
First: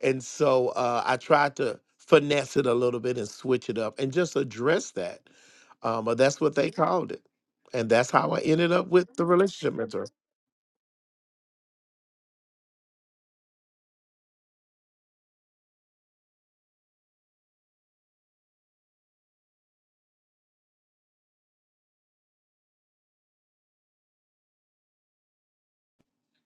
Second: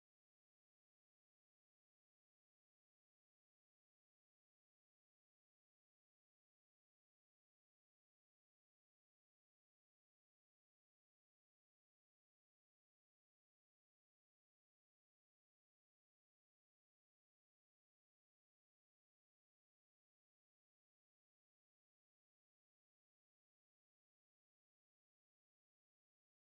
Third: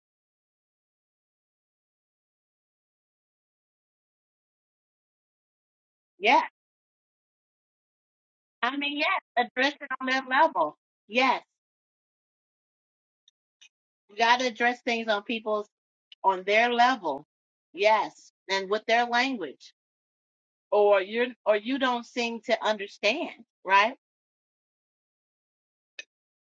S3: And so uh, I tried to finesse it a little bit and switch it up and just address that. Um, but that's
S1: Yes.
S3: what they called it. And that's how I ended
S1: I
S3: up
S1: mean, yes,
S3: with the
S1: address
S3: relationship
S1: it
S3: mentor.
S1: on their level. Yes. You got to address things on people's, on their level. Yes. And with their language. or you're or you don't seem to understand, right?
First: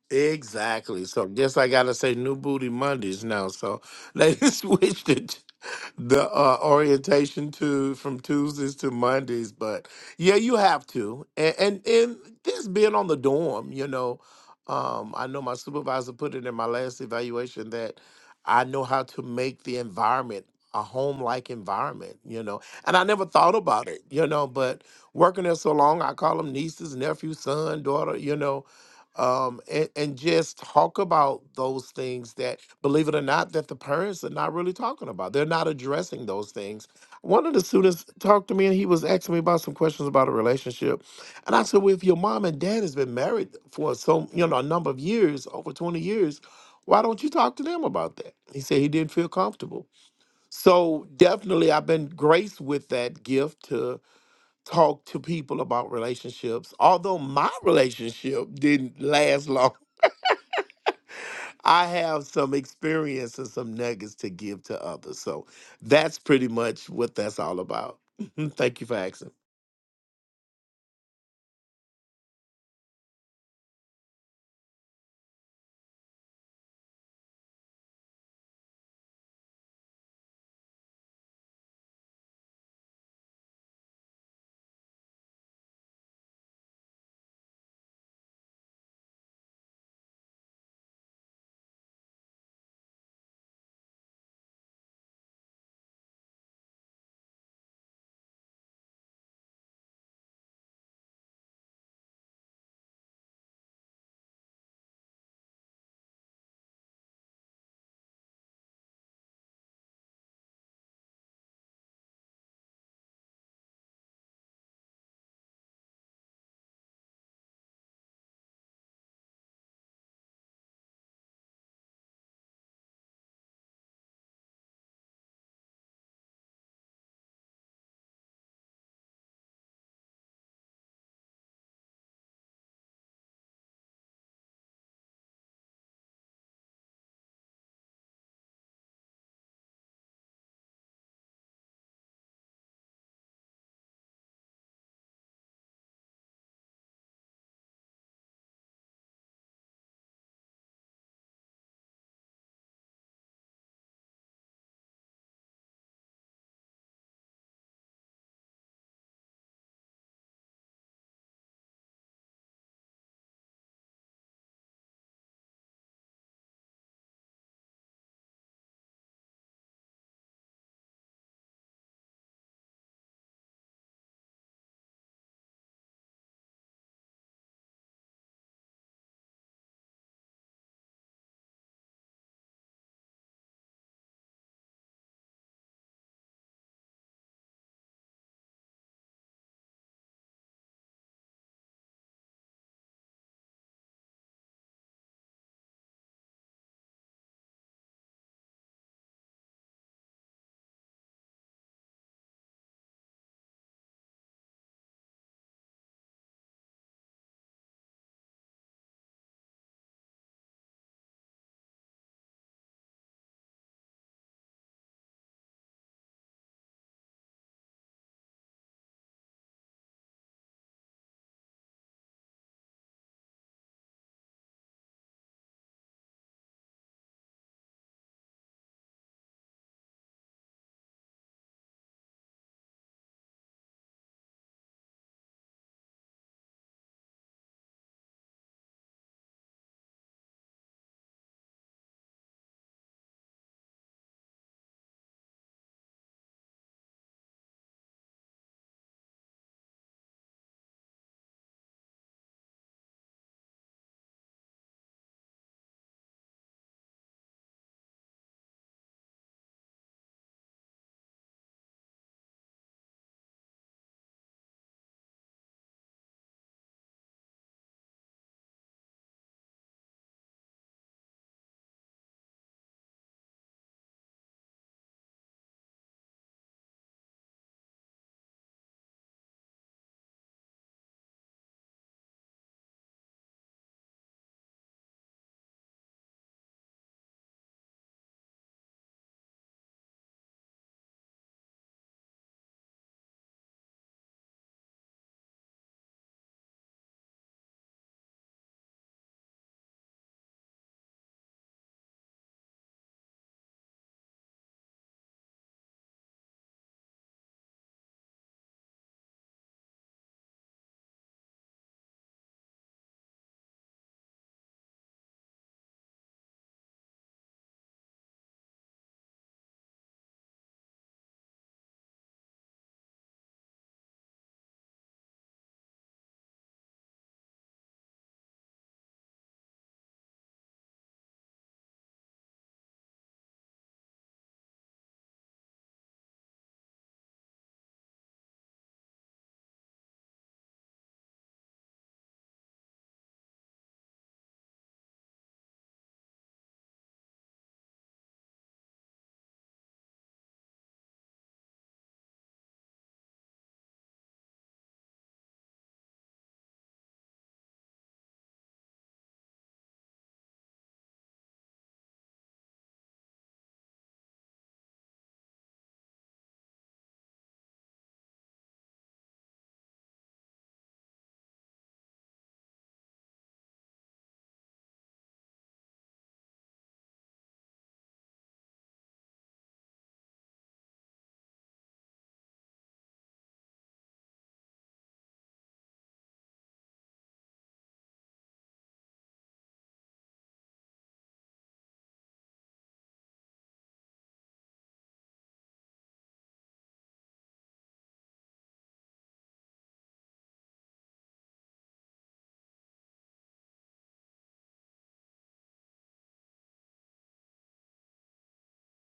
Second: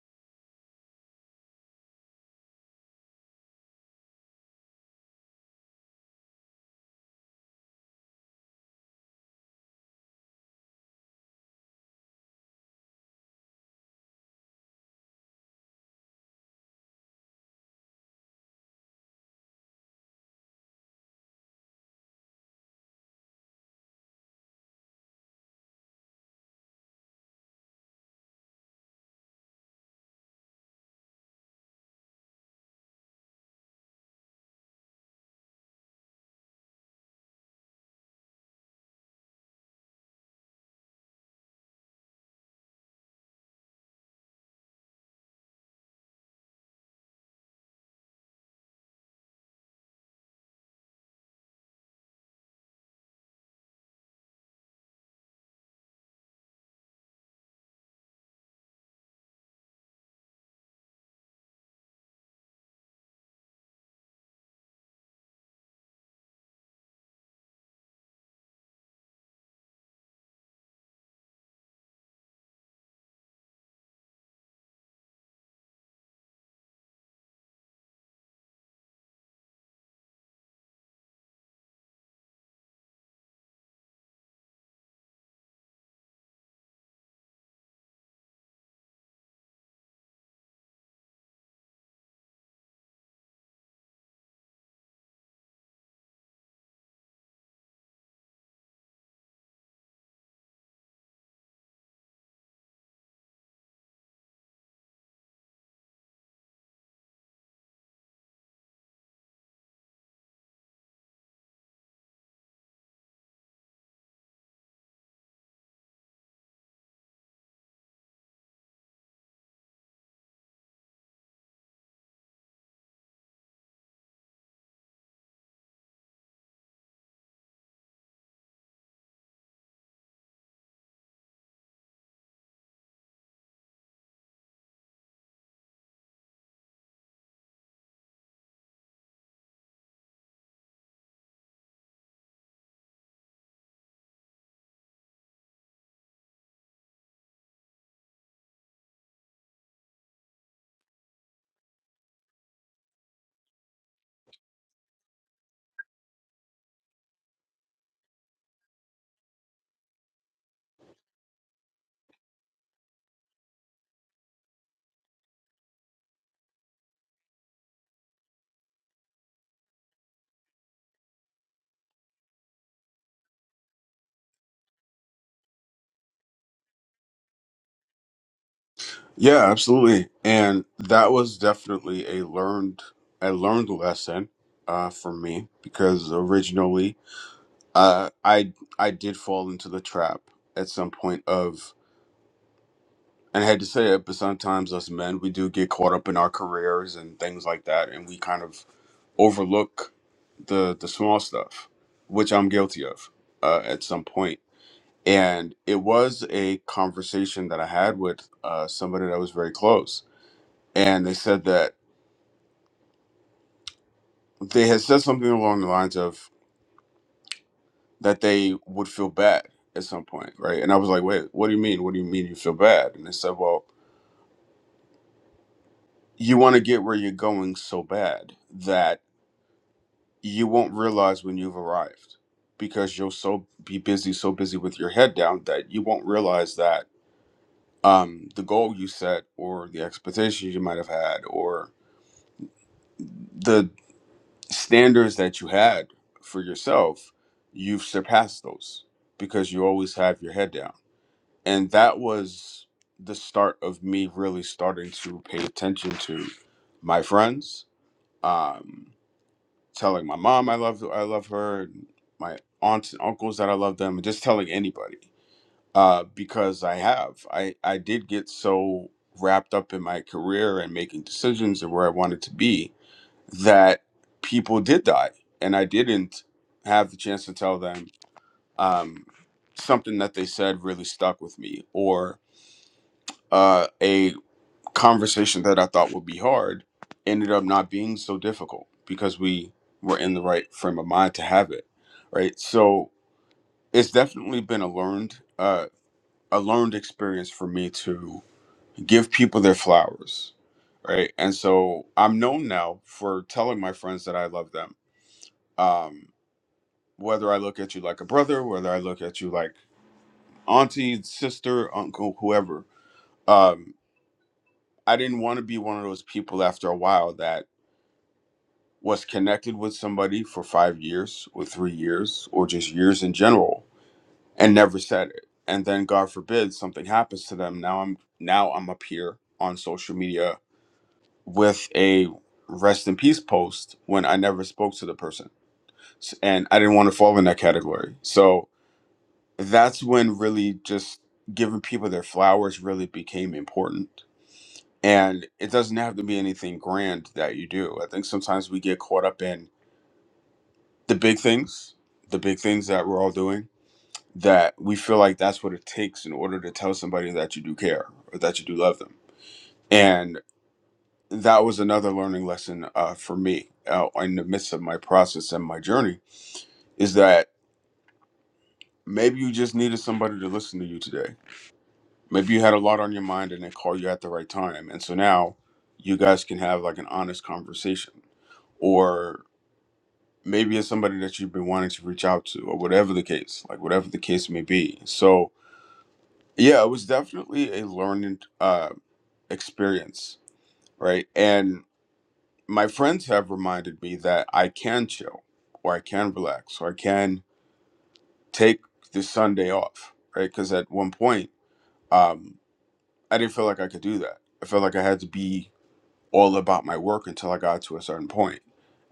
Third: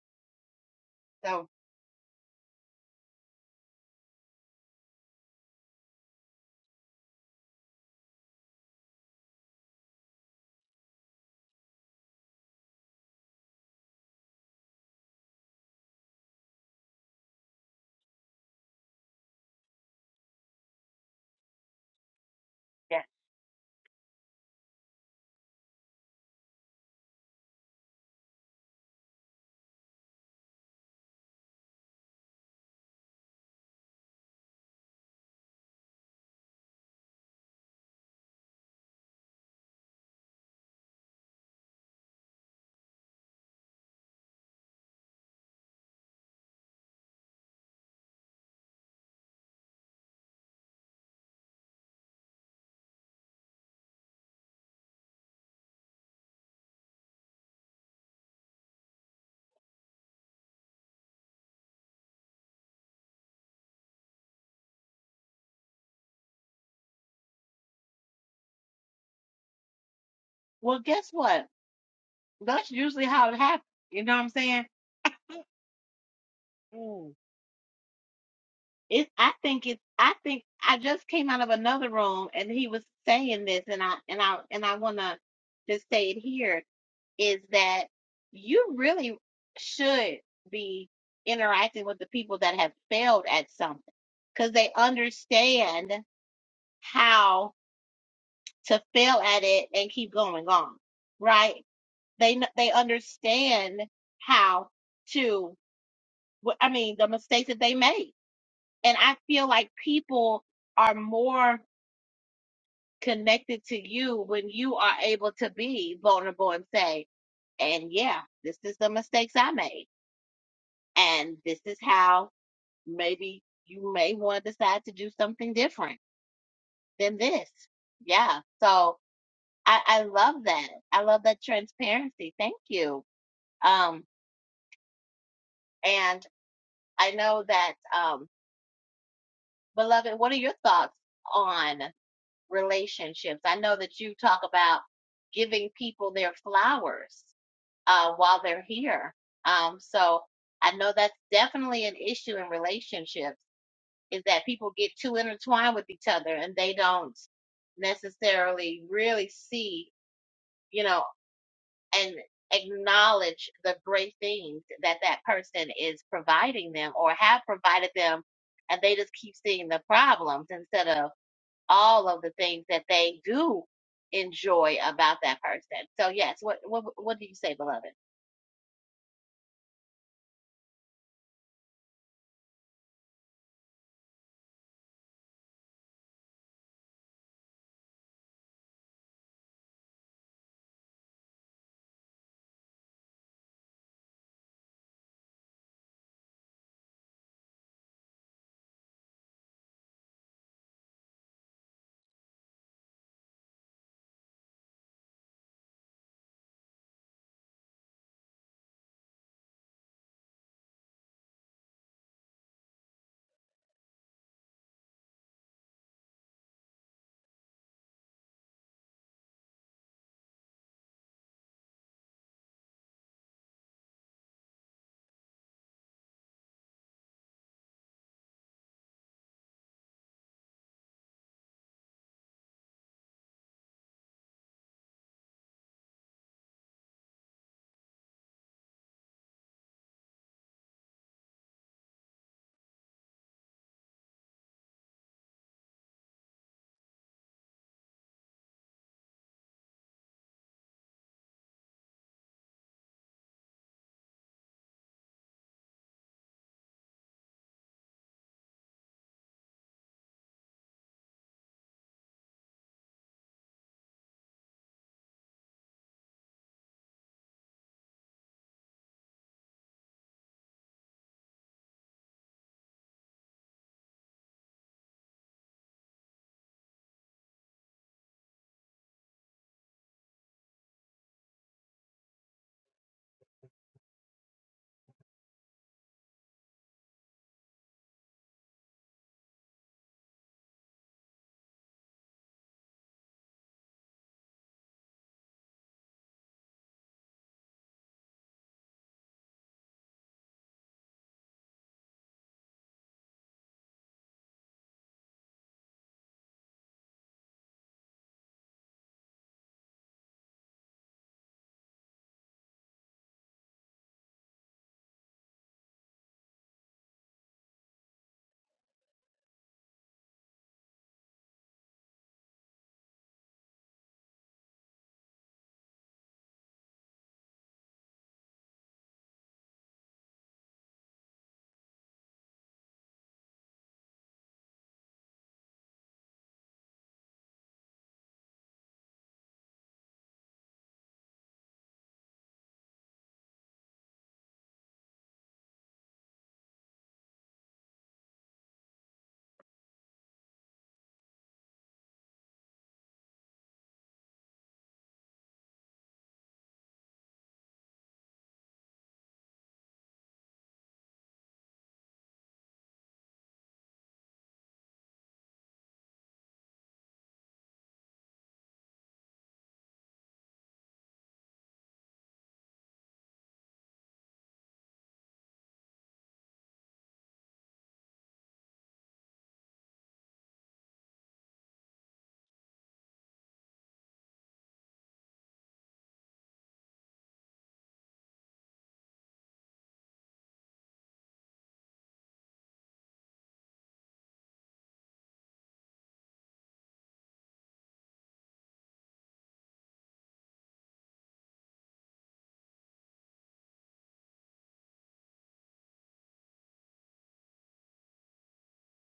S3: Exactly. So
S1: So
S3: guess I gotta say new booty Mondays now. So they switched it the uh, orientation to from Tuesdays to Mondays, but yeah, you have to. And and, and this being on the dorm, you know, um, I know my supervisor put it in my last evaluation that I know how to make the environment a home-like environment, you know. And
S1: yeah.
S3: I never thought about it, you know, but working there so long, I call them nieces, nephew, son, daughter, you know um, and, and just talk about those things that, believe it or not, that the parents are not really talking about. They're not addressing those things. One of the students talked to me and he was asking me about some questions about a relationship. And I said, Well, if your mom and dad has been married for so, you know, a number of years, over 20 years, why don't you talk to them about that? He said he didn't feel comfortable. So definitely I've been graced with that gift to talk to people about relationships. Although my relationship didn't last long I have some experience and some nuggets to give to others. So that's pretty much what that's all about. Thank you for asking.
S1: Well, guess what? That's usually how it happens. You know what I'm saying? Mm. It. I think it's. I think I just came out of another room and he was saying this, and I and I and I want to just say it here is that you really should be interacting with the people that have failed at something because they understand how. to fail at it and keep going on, right? They they understand how to. I mean, the mistakes that they made, and I feel like people are more connected to you when you are able to be vulnerable and say, and yeah, this is the mistakes I made, and this is how maybe you may want to decide to do something different than this. Yeah, so I, I love that. I love that transparency. Thank you. Um, and I know that, um, beloved, what are your thoughts on relationships? I know that you talk about giving people their flowers uh, while they're here. Um, so I know that's definitely an issue in relationships is that people get too intertwined with each other and they don't necessarily really see, you know, and acknowledge the great things that that person is providing them or have provided them and they just keep seeing the problems instead of all of the things that they do enjoy about that person. So yes, what what what do you say, beloved?
S2: Yeah, absolutely. And that was definitely a learned a learned lesson uh for me because originally uh I I did fall into the trap at some point of and I had to say it, but sometimes us men we do get caught up in our careers and things like that and we kind of overlook the the small stuff, which I'm guilty of uh at some point. And it was a conversation that I had with uh somebody that was very close and they said that they had said something along the lines of that they would feel bad at some point, right? And I was like, wait, what do you mean? What do you mean you feel bad? And they said, well, you want to get where you're going so bad that you won't realize when you've arrived because you'll so be busy, so busy with your head down that you won't realize that um, the goal you set or the expectations you might have had or the standards that you had for yourself, you've surpassed those because you always have your head down and that was the start of me really starting to pay attention to my friends um telling my mom i love i love her and my aunts and uncles that i love them and just telling anybody uh because i have i i did get so wrapped up in my career and making decisions and where i wanted to be that people did die and i didn't have the chance to tell them um something that they said really stuck with me or uh, a conversation that I thought would be hard ended up not being so difficult because we were in the right frame of mind to have it, right? So it's definitely been a learned uh, a learned experience for me to give people their flowers, right? And so I'm known now for telling my friends that I love them. Um, whether I look at you like a brother, whether I look at you like auntie, sister, uncle, whoever. Um, I didn't want to be one of those people after a while that was connected with somebody for five years or three years or just years in general and never said it and then god forbid something happens to them now i'm now i'm up here on social media with a rest in peace post when i never spoke to the person S- and i didn't want to fall in that category so that's when really just giving people their flowers really became important and it doesn't have to be anything grand that you do i think sometimes we get caught up in the big things, the big things that we're all doing, that we feel like that's what it takes in order to tell somebody that you do care or that you do love them. And that was another learning lesson uh, for me uh, in the midst of my process and my journey is that maybe you just needed somebody to listen to you today. Maybe you had a lot on your mind and they called you at the right time. And so now you guys can have like an honest conversation or maybe it's somebody that you've been wanting to reach out to or whatever the case like whatever the case may be so Yeah, it was definitely a learned uh, experience, right? And my friends have reminded me that I can chill or I can relax or I can take this Sunday off, right? Because at one point, um, I didn't feel like I could do that. I felt like I had to be all about my work until I got to a certain point.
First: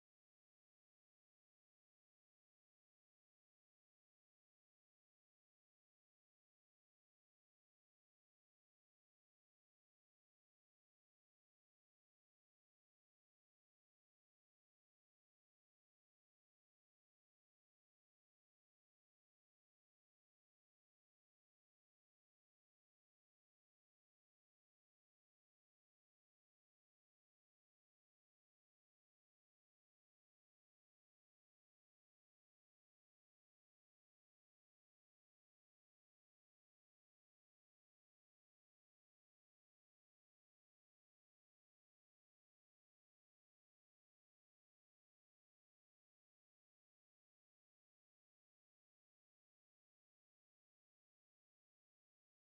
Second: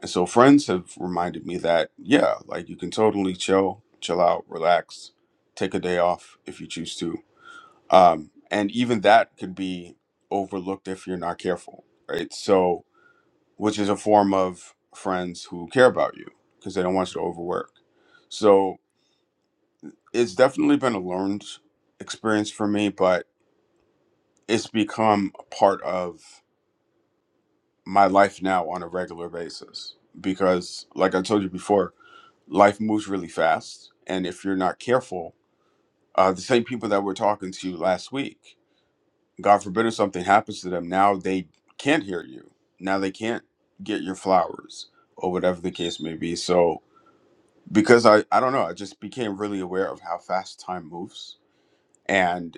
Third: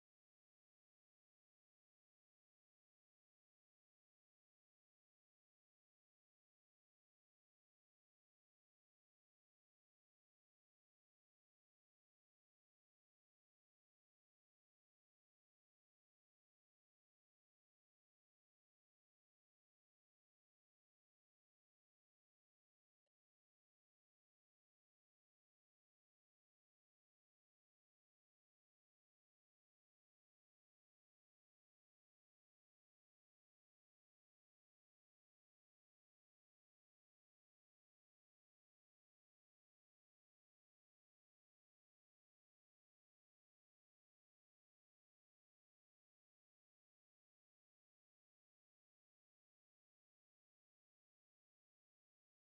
S2: And so friends have reminded me that, yeah, like you can totally chill, chill out, relax, take a day off if you choose to um, and even that could be overlooked if you're not careful right so which is a form of friends who care about you because they don't want you to overwork so it's definitely been a learned experience for me but it's become a part of my life now on a regular basis because like i told you before life moves really fast and if you're not careful uh, the same people that we're talking to last week God forbid if something happens to them, now they can't hear you. Now they can't get your flowers or whatever the case may be. So because I, I don't know, I just became really aware of how fast time moves. And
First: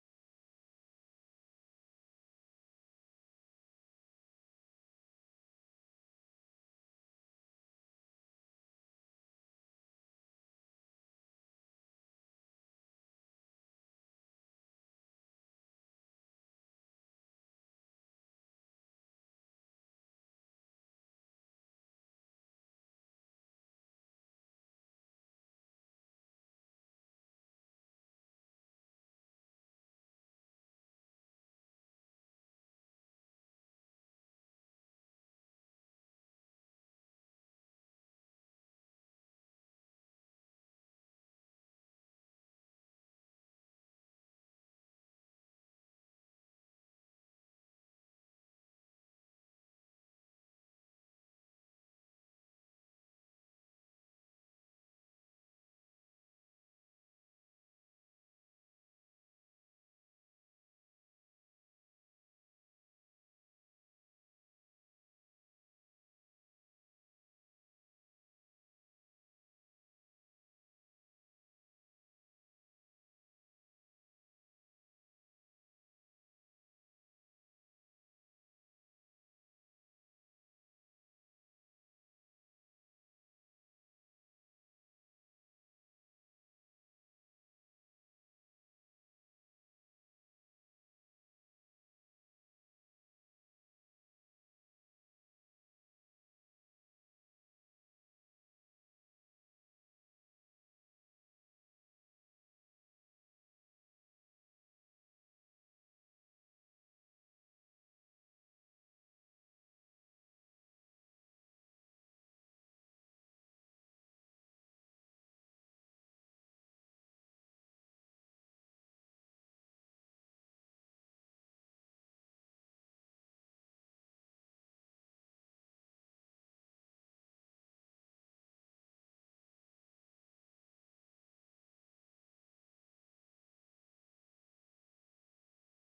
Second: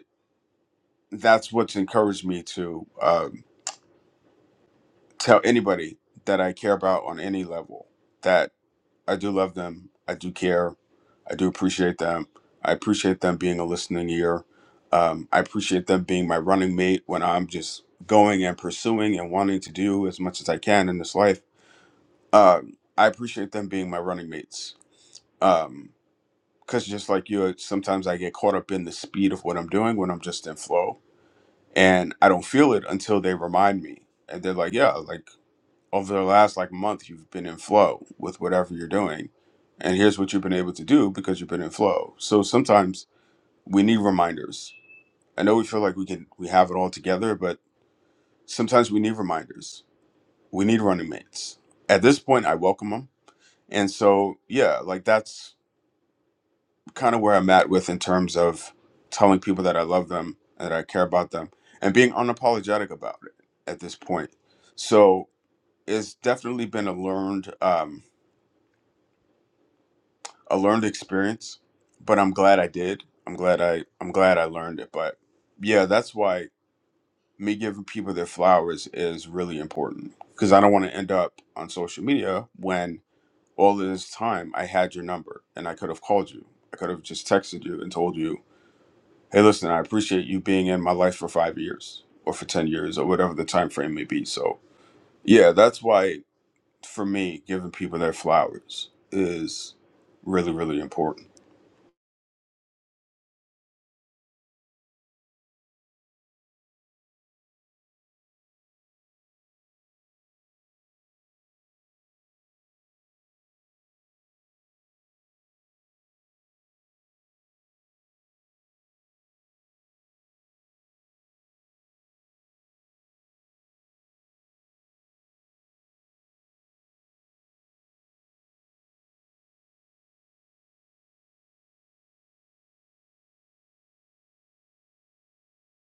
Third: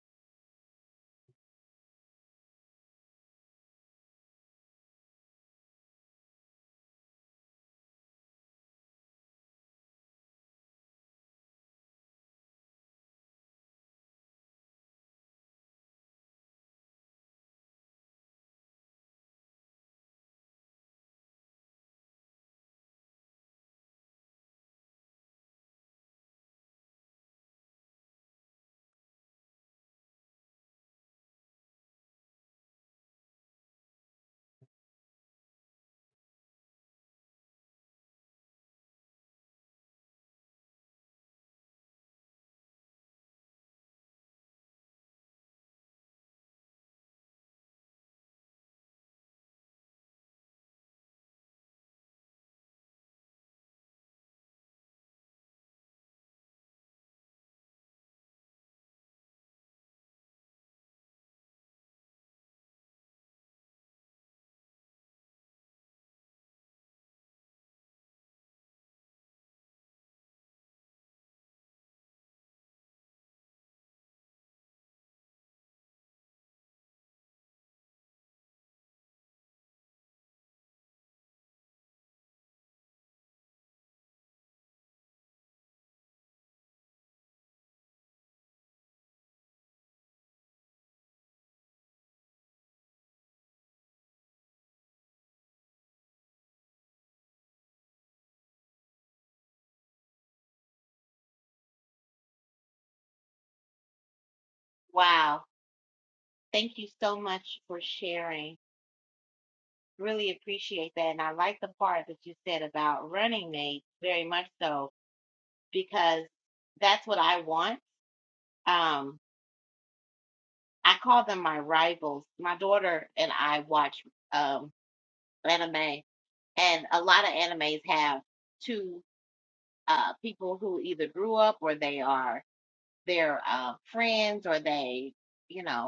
S2: that's what's encouraged me to um, tell anybody that I care about on any level that I do love them. I do care I do appreciate them. I appreciate them being a listening ear. Um, I appreciate them being my running mate when I'm just going and pursuing and wanting to do as much as I can in this life. Um, I appreciate them being my running mates. Um, Because just like you, sometimes I get caught up in the speed of what I'm doing when I'm just in flow. And I don't feel it until they remind me. And they're like, yeah, like over the last like month, you've been in flow with whatever you're doing. And here's what you've been able to do because you've been in flow. So sometimes we need reminders. I know we feel like we can we have it all together, but sometimes we need reminders. We need running mates. At this point, I welcome them, and so yeah, like that's kind of where I'm at with in terms of telling people that I love them, that I care about them, and being unapologetic about it at this point. So it's definitely been a learned um, a learned experience, but I'm glad I did. I'm glad I I'm glad I learned it. But yeah, that's why me giving people their flowers is really important because I don't want to end up on social media when all of this time I had your number and I could have called you. I could have just texted you and told you, "Hey, listen, I appreciate you being in my life for 5 years or for 10 years or whatever the time frame may be." So, yeah, that's why for me giving people their flowers is really really important.
S1: Wow. Thank you so much for sharing. Really appreciate that. And I like the part that you said about running mates very much so because that's what I want. Um I call them my rivals. My daughter and I watch um, anime, and a lot of animes have two uh, people who either grew up or they are their uh, friends or they, you know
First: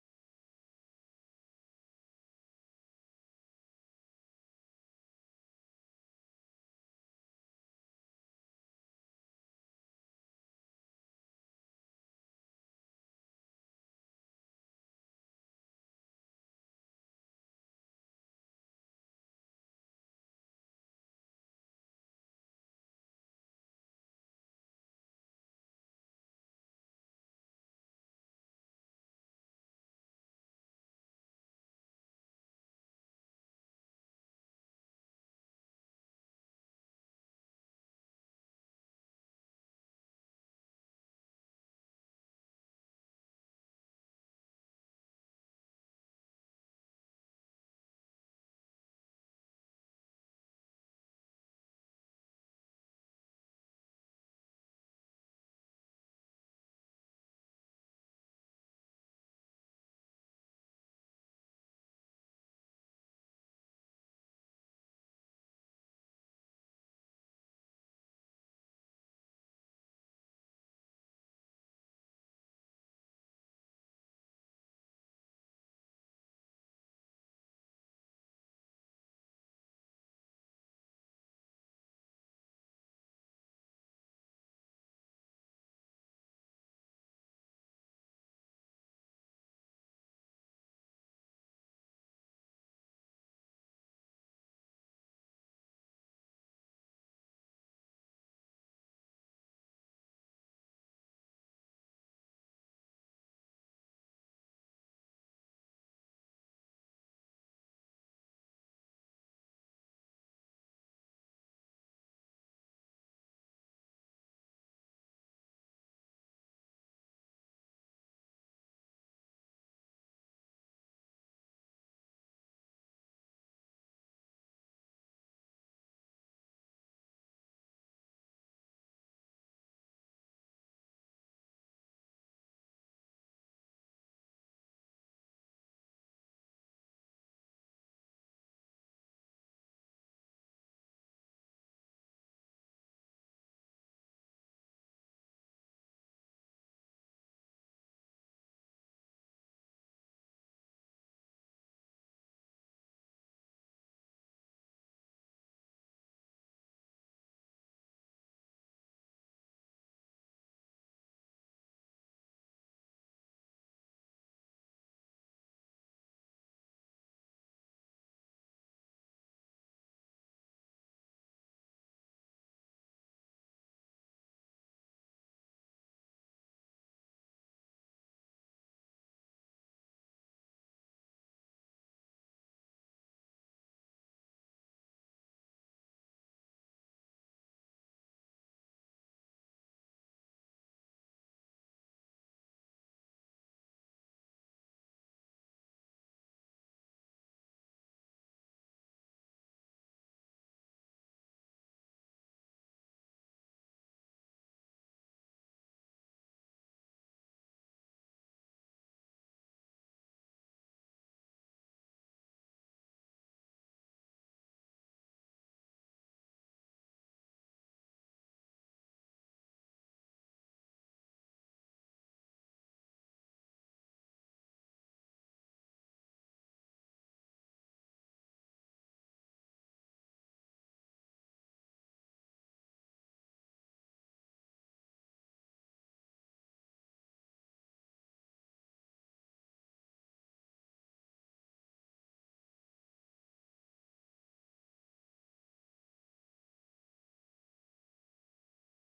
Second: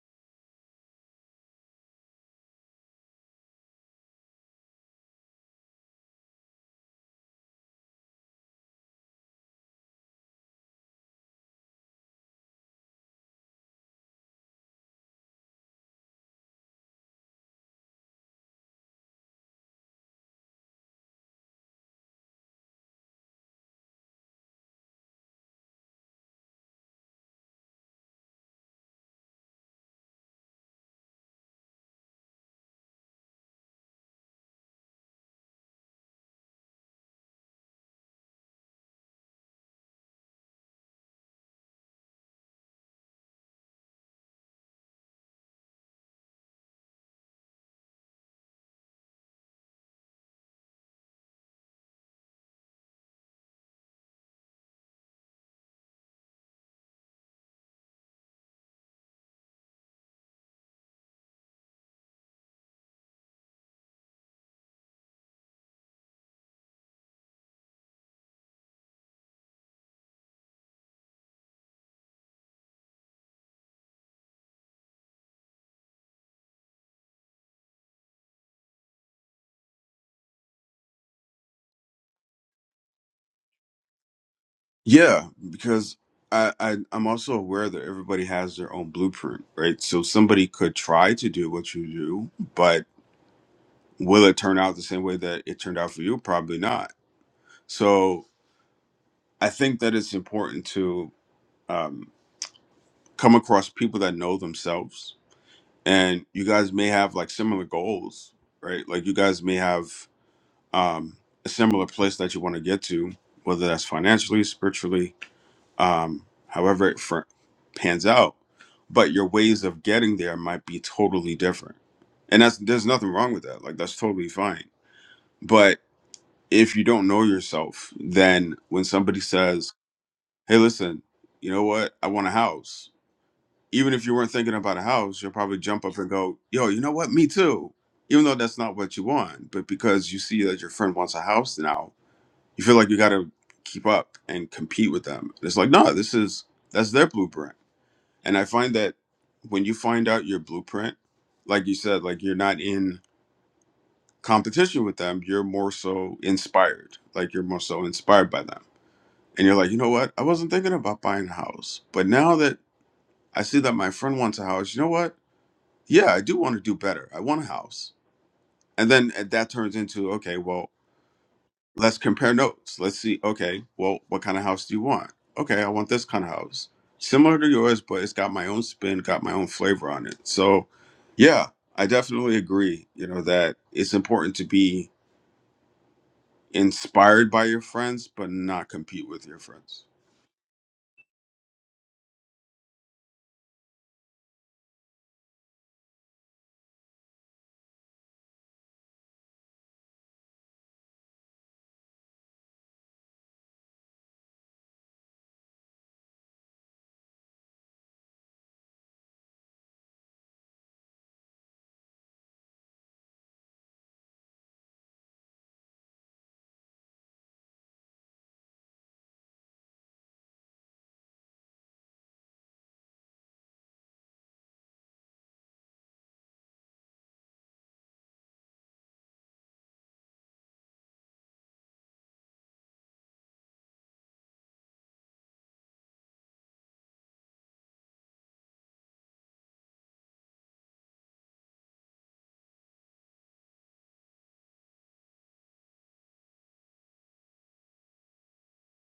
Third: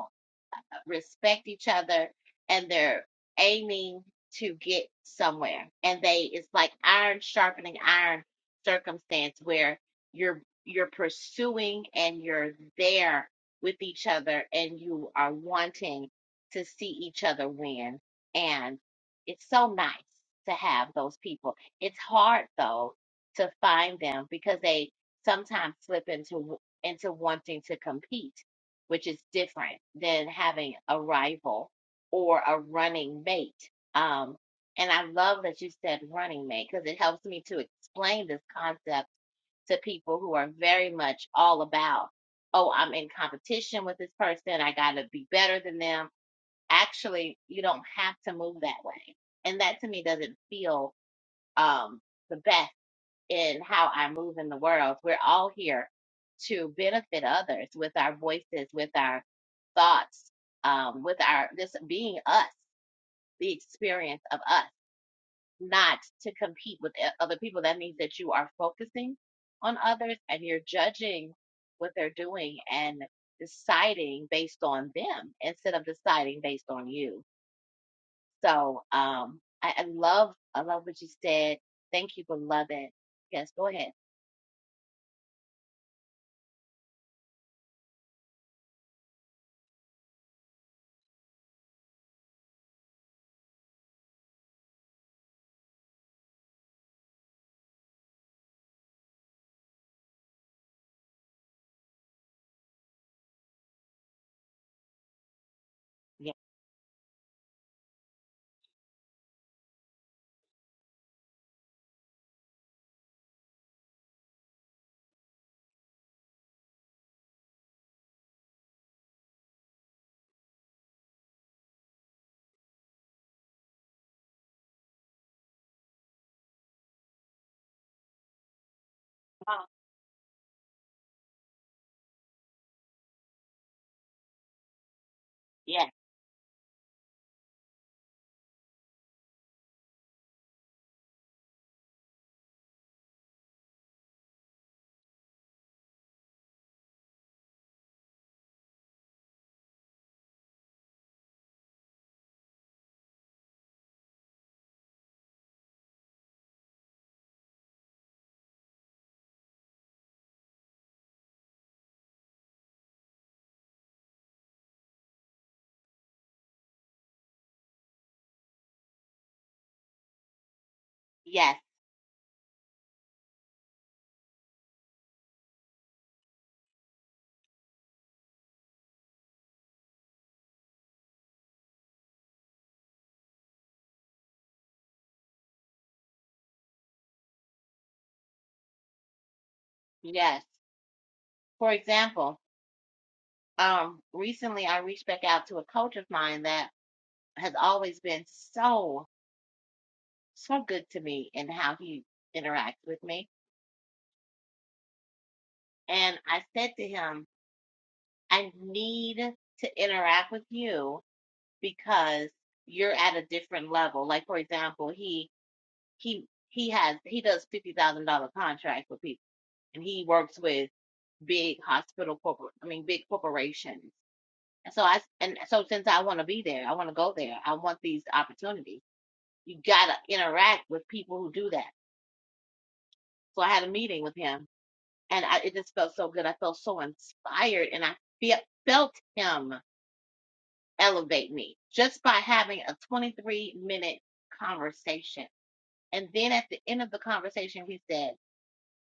S1: respect each other and they're aiming to get somewhere and they it's like iron sharpening iron circumstance where you're you're pursuing and you're there with each other and you are wanting to see each other win and it's so nice to have those people it's hard though to find them because they sometimes slip into w- into wanting to compete which is different than having a rival or a running mate. Um, and I love that you said running mate because it helps me to explain this concept to people who are very much all about, oh, I'm in competition with this person. I got to be better than them. Actually, you don't have to move that way. And that to me doesn't feel um, the best in how I move in the world. We're all here to benefit others with our voices, with our thoughts, um, with our just being us, the experience of us, not to compete with o- other people. That means that you are focusing on others and you're judging what they're doing and deciding based on them instead of deciding based on you. So um, I, I love, I love what you said. Thank you, beloved. Yes, go ahead.
S2: Yeah, because I, I I'm also aware that everybody has their own blueprint, right? So somebody could try to do what you do, but will it turn out the same way that it turned out for you? Probably not. So I think that it's important to um, come across people that know themselves, and
S1: Yeah.
S2: you guys may have like similar goals, right? Like you guys may have um, a similar place that you want to get to, whether that's financially, spiritually, um, however it fr- pans out. But your ways of getting there might be totally different, and that's there's nothing wrong with that. Like that's totally fine. But if you don't know yourself, then when somebody says, "Hey, listen, you know what? I want a house," even if you weren't thinking about a house, you'll probably jump
S1: Yes,
S2: up and go, "Yo, you know what? Me too." Even though that's not what you want, but because you see that your friend wants a house now, you feel like you got to keep up and compete with them. It's like, no, this is that's their blueprint and I find that when you find out your blueprint, like you said, like you're not in competition with them, you're more so inspired. Like you're more so inspired by them. And you're like, you know what? I wasn't thinking about buying a house. But now that I see that my friend wants a house, you know what? Yeah, I do want to do better. I want a house. And then uh, that turns into, okay, well,
S1: yes,
S2: let's compare notes. Let's see, okay, well, what kind of house do you want? Okay, I want this kind of house. Similar to yours, but it's got my own spin, got my own flavor on it. So, yeah, I definitely agree, you know, that it's important to be inspired by your friends, but not compete with your friends.
S1: yes. For example, um, recently I reached back out to a coach of mine that has always been so, so good to me in how he interacts with me. And I said to him, I need to interact with you because you're at a different level. Like for example, he he he has he does fifty thousand dollar contracts with people and he works with big hospital corporate I mean big corporations And so I and so since I want to be there, I want to go there. I want these opportunities. You gotta interact with people who do that. So I had a meeting with him, and I, it just felt so good. I felt so inspired, and I fe- felt him elevate me just by having a 23 minute conversation. And then at the end of the conversation, he said,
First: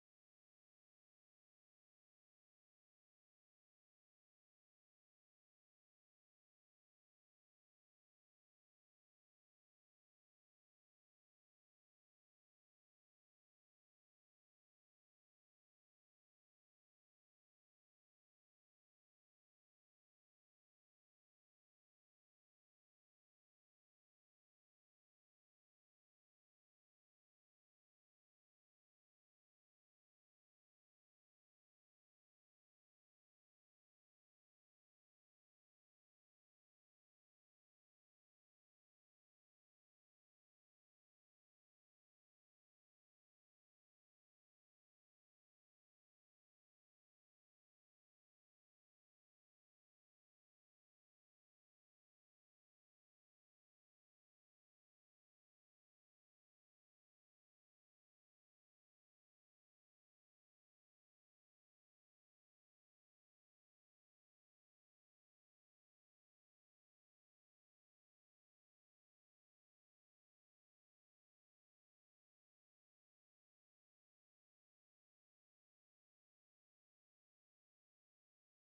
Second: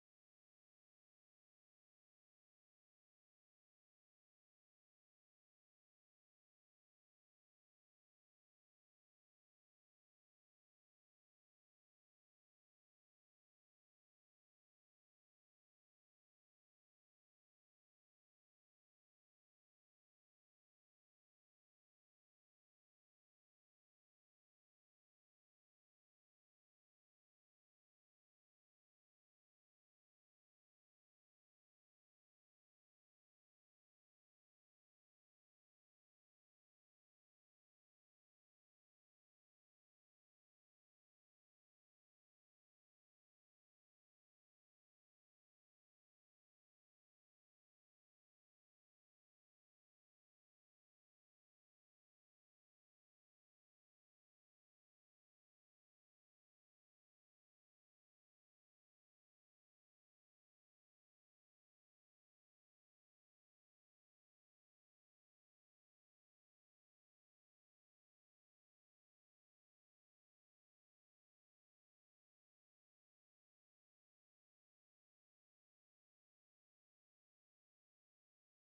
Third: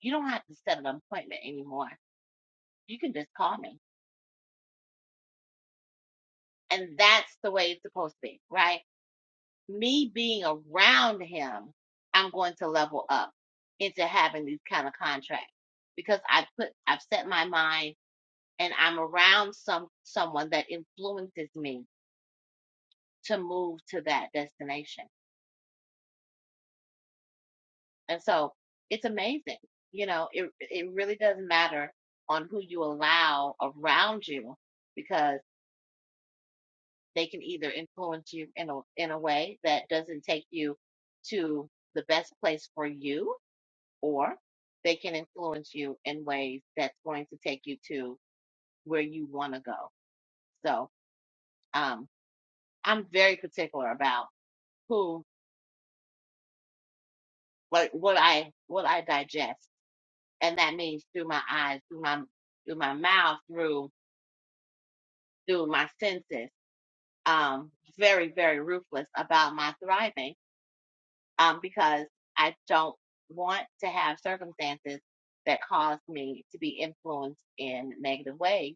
S1: "You don't have to set an appointment anymore. You can just call me." And that's the way it's supposed to be, right? me being around him, I'm going to level up into having these kind of contracts because I put I've set my mind and I'm around some someone that influences me to move to that destination. And so it's amazing. You know, it it really doesn't matter on who you allow around you because they can either influence you in a in a way that doesn't take you to the best place for you or they can influence you in ways that's going to take you to where you want to go. So, um, I'm very particular about who, what, what I, what I digest. And that means through my eyes, through my, through my mouth, through, through my senses. Um, very, very ruthless about my thriving, um, because I don't want to have circumstances that cause me to be influenced in negative ways.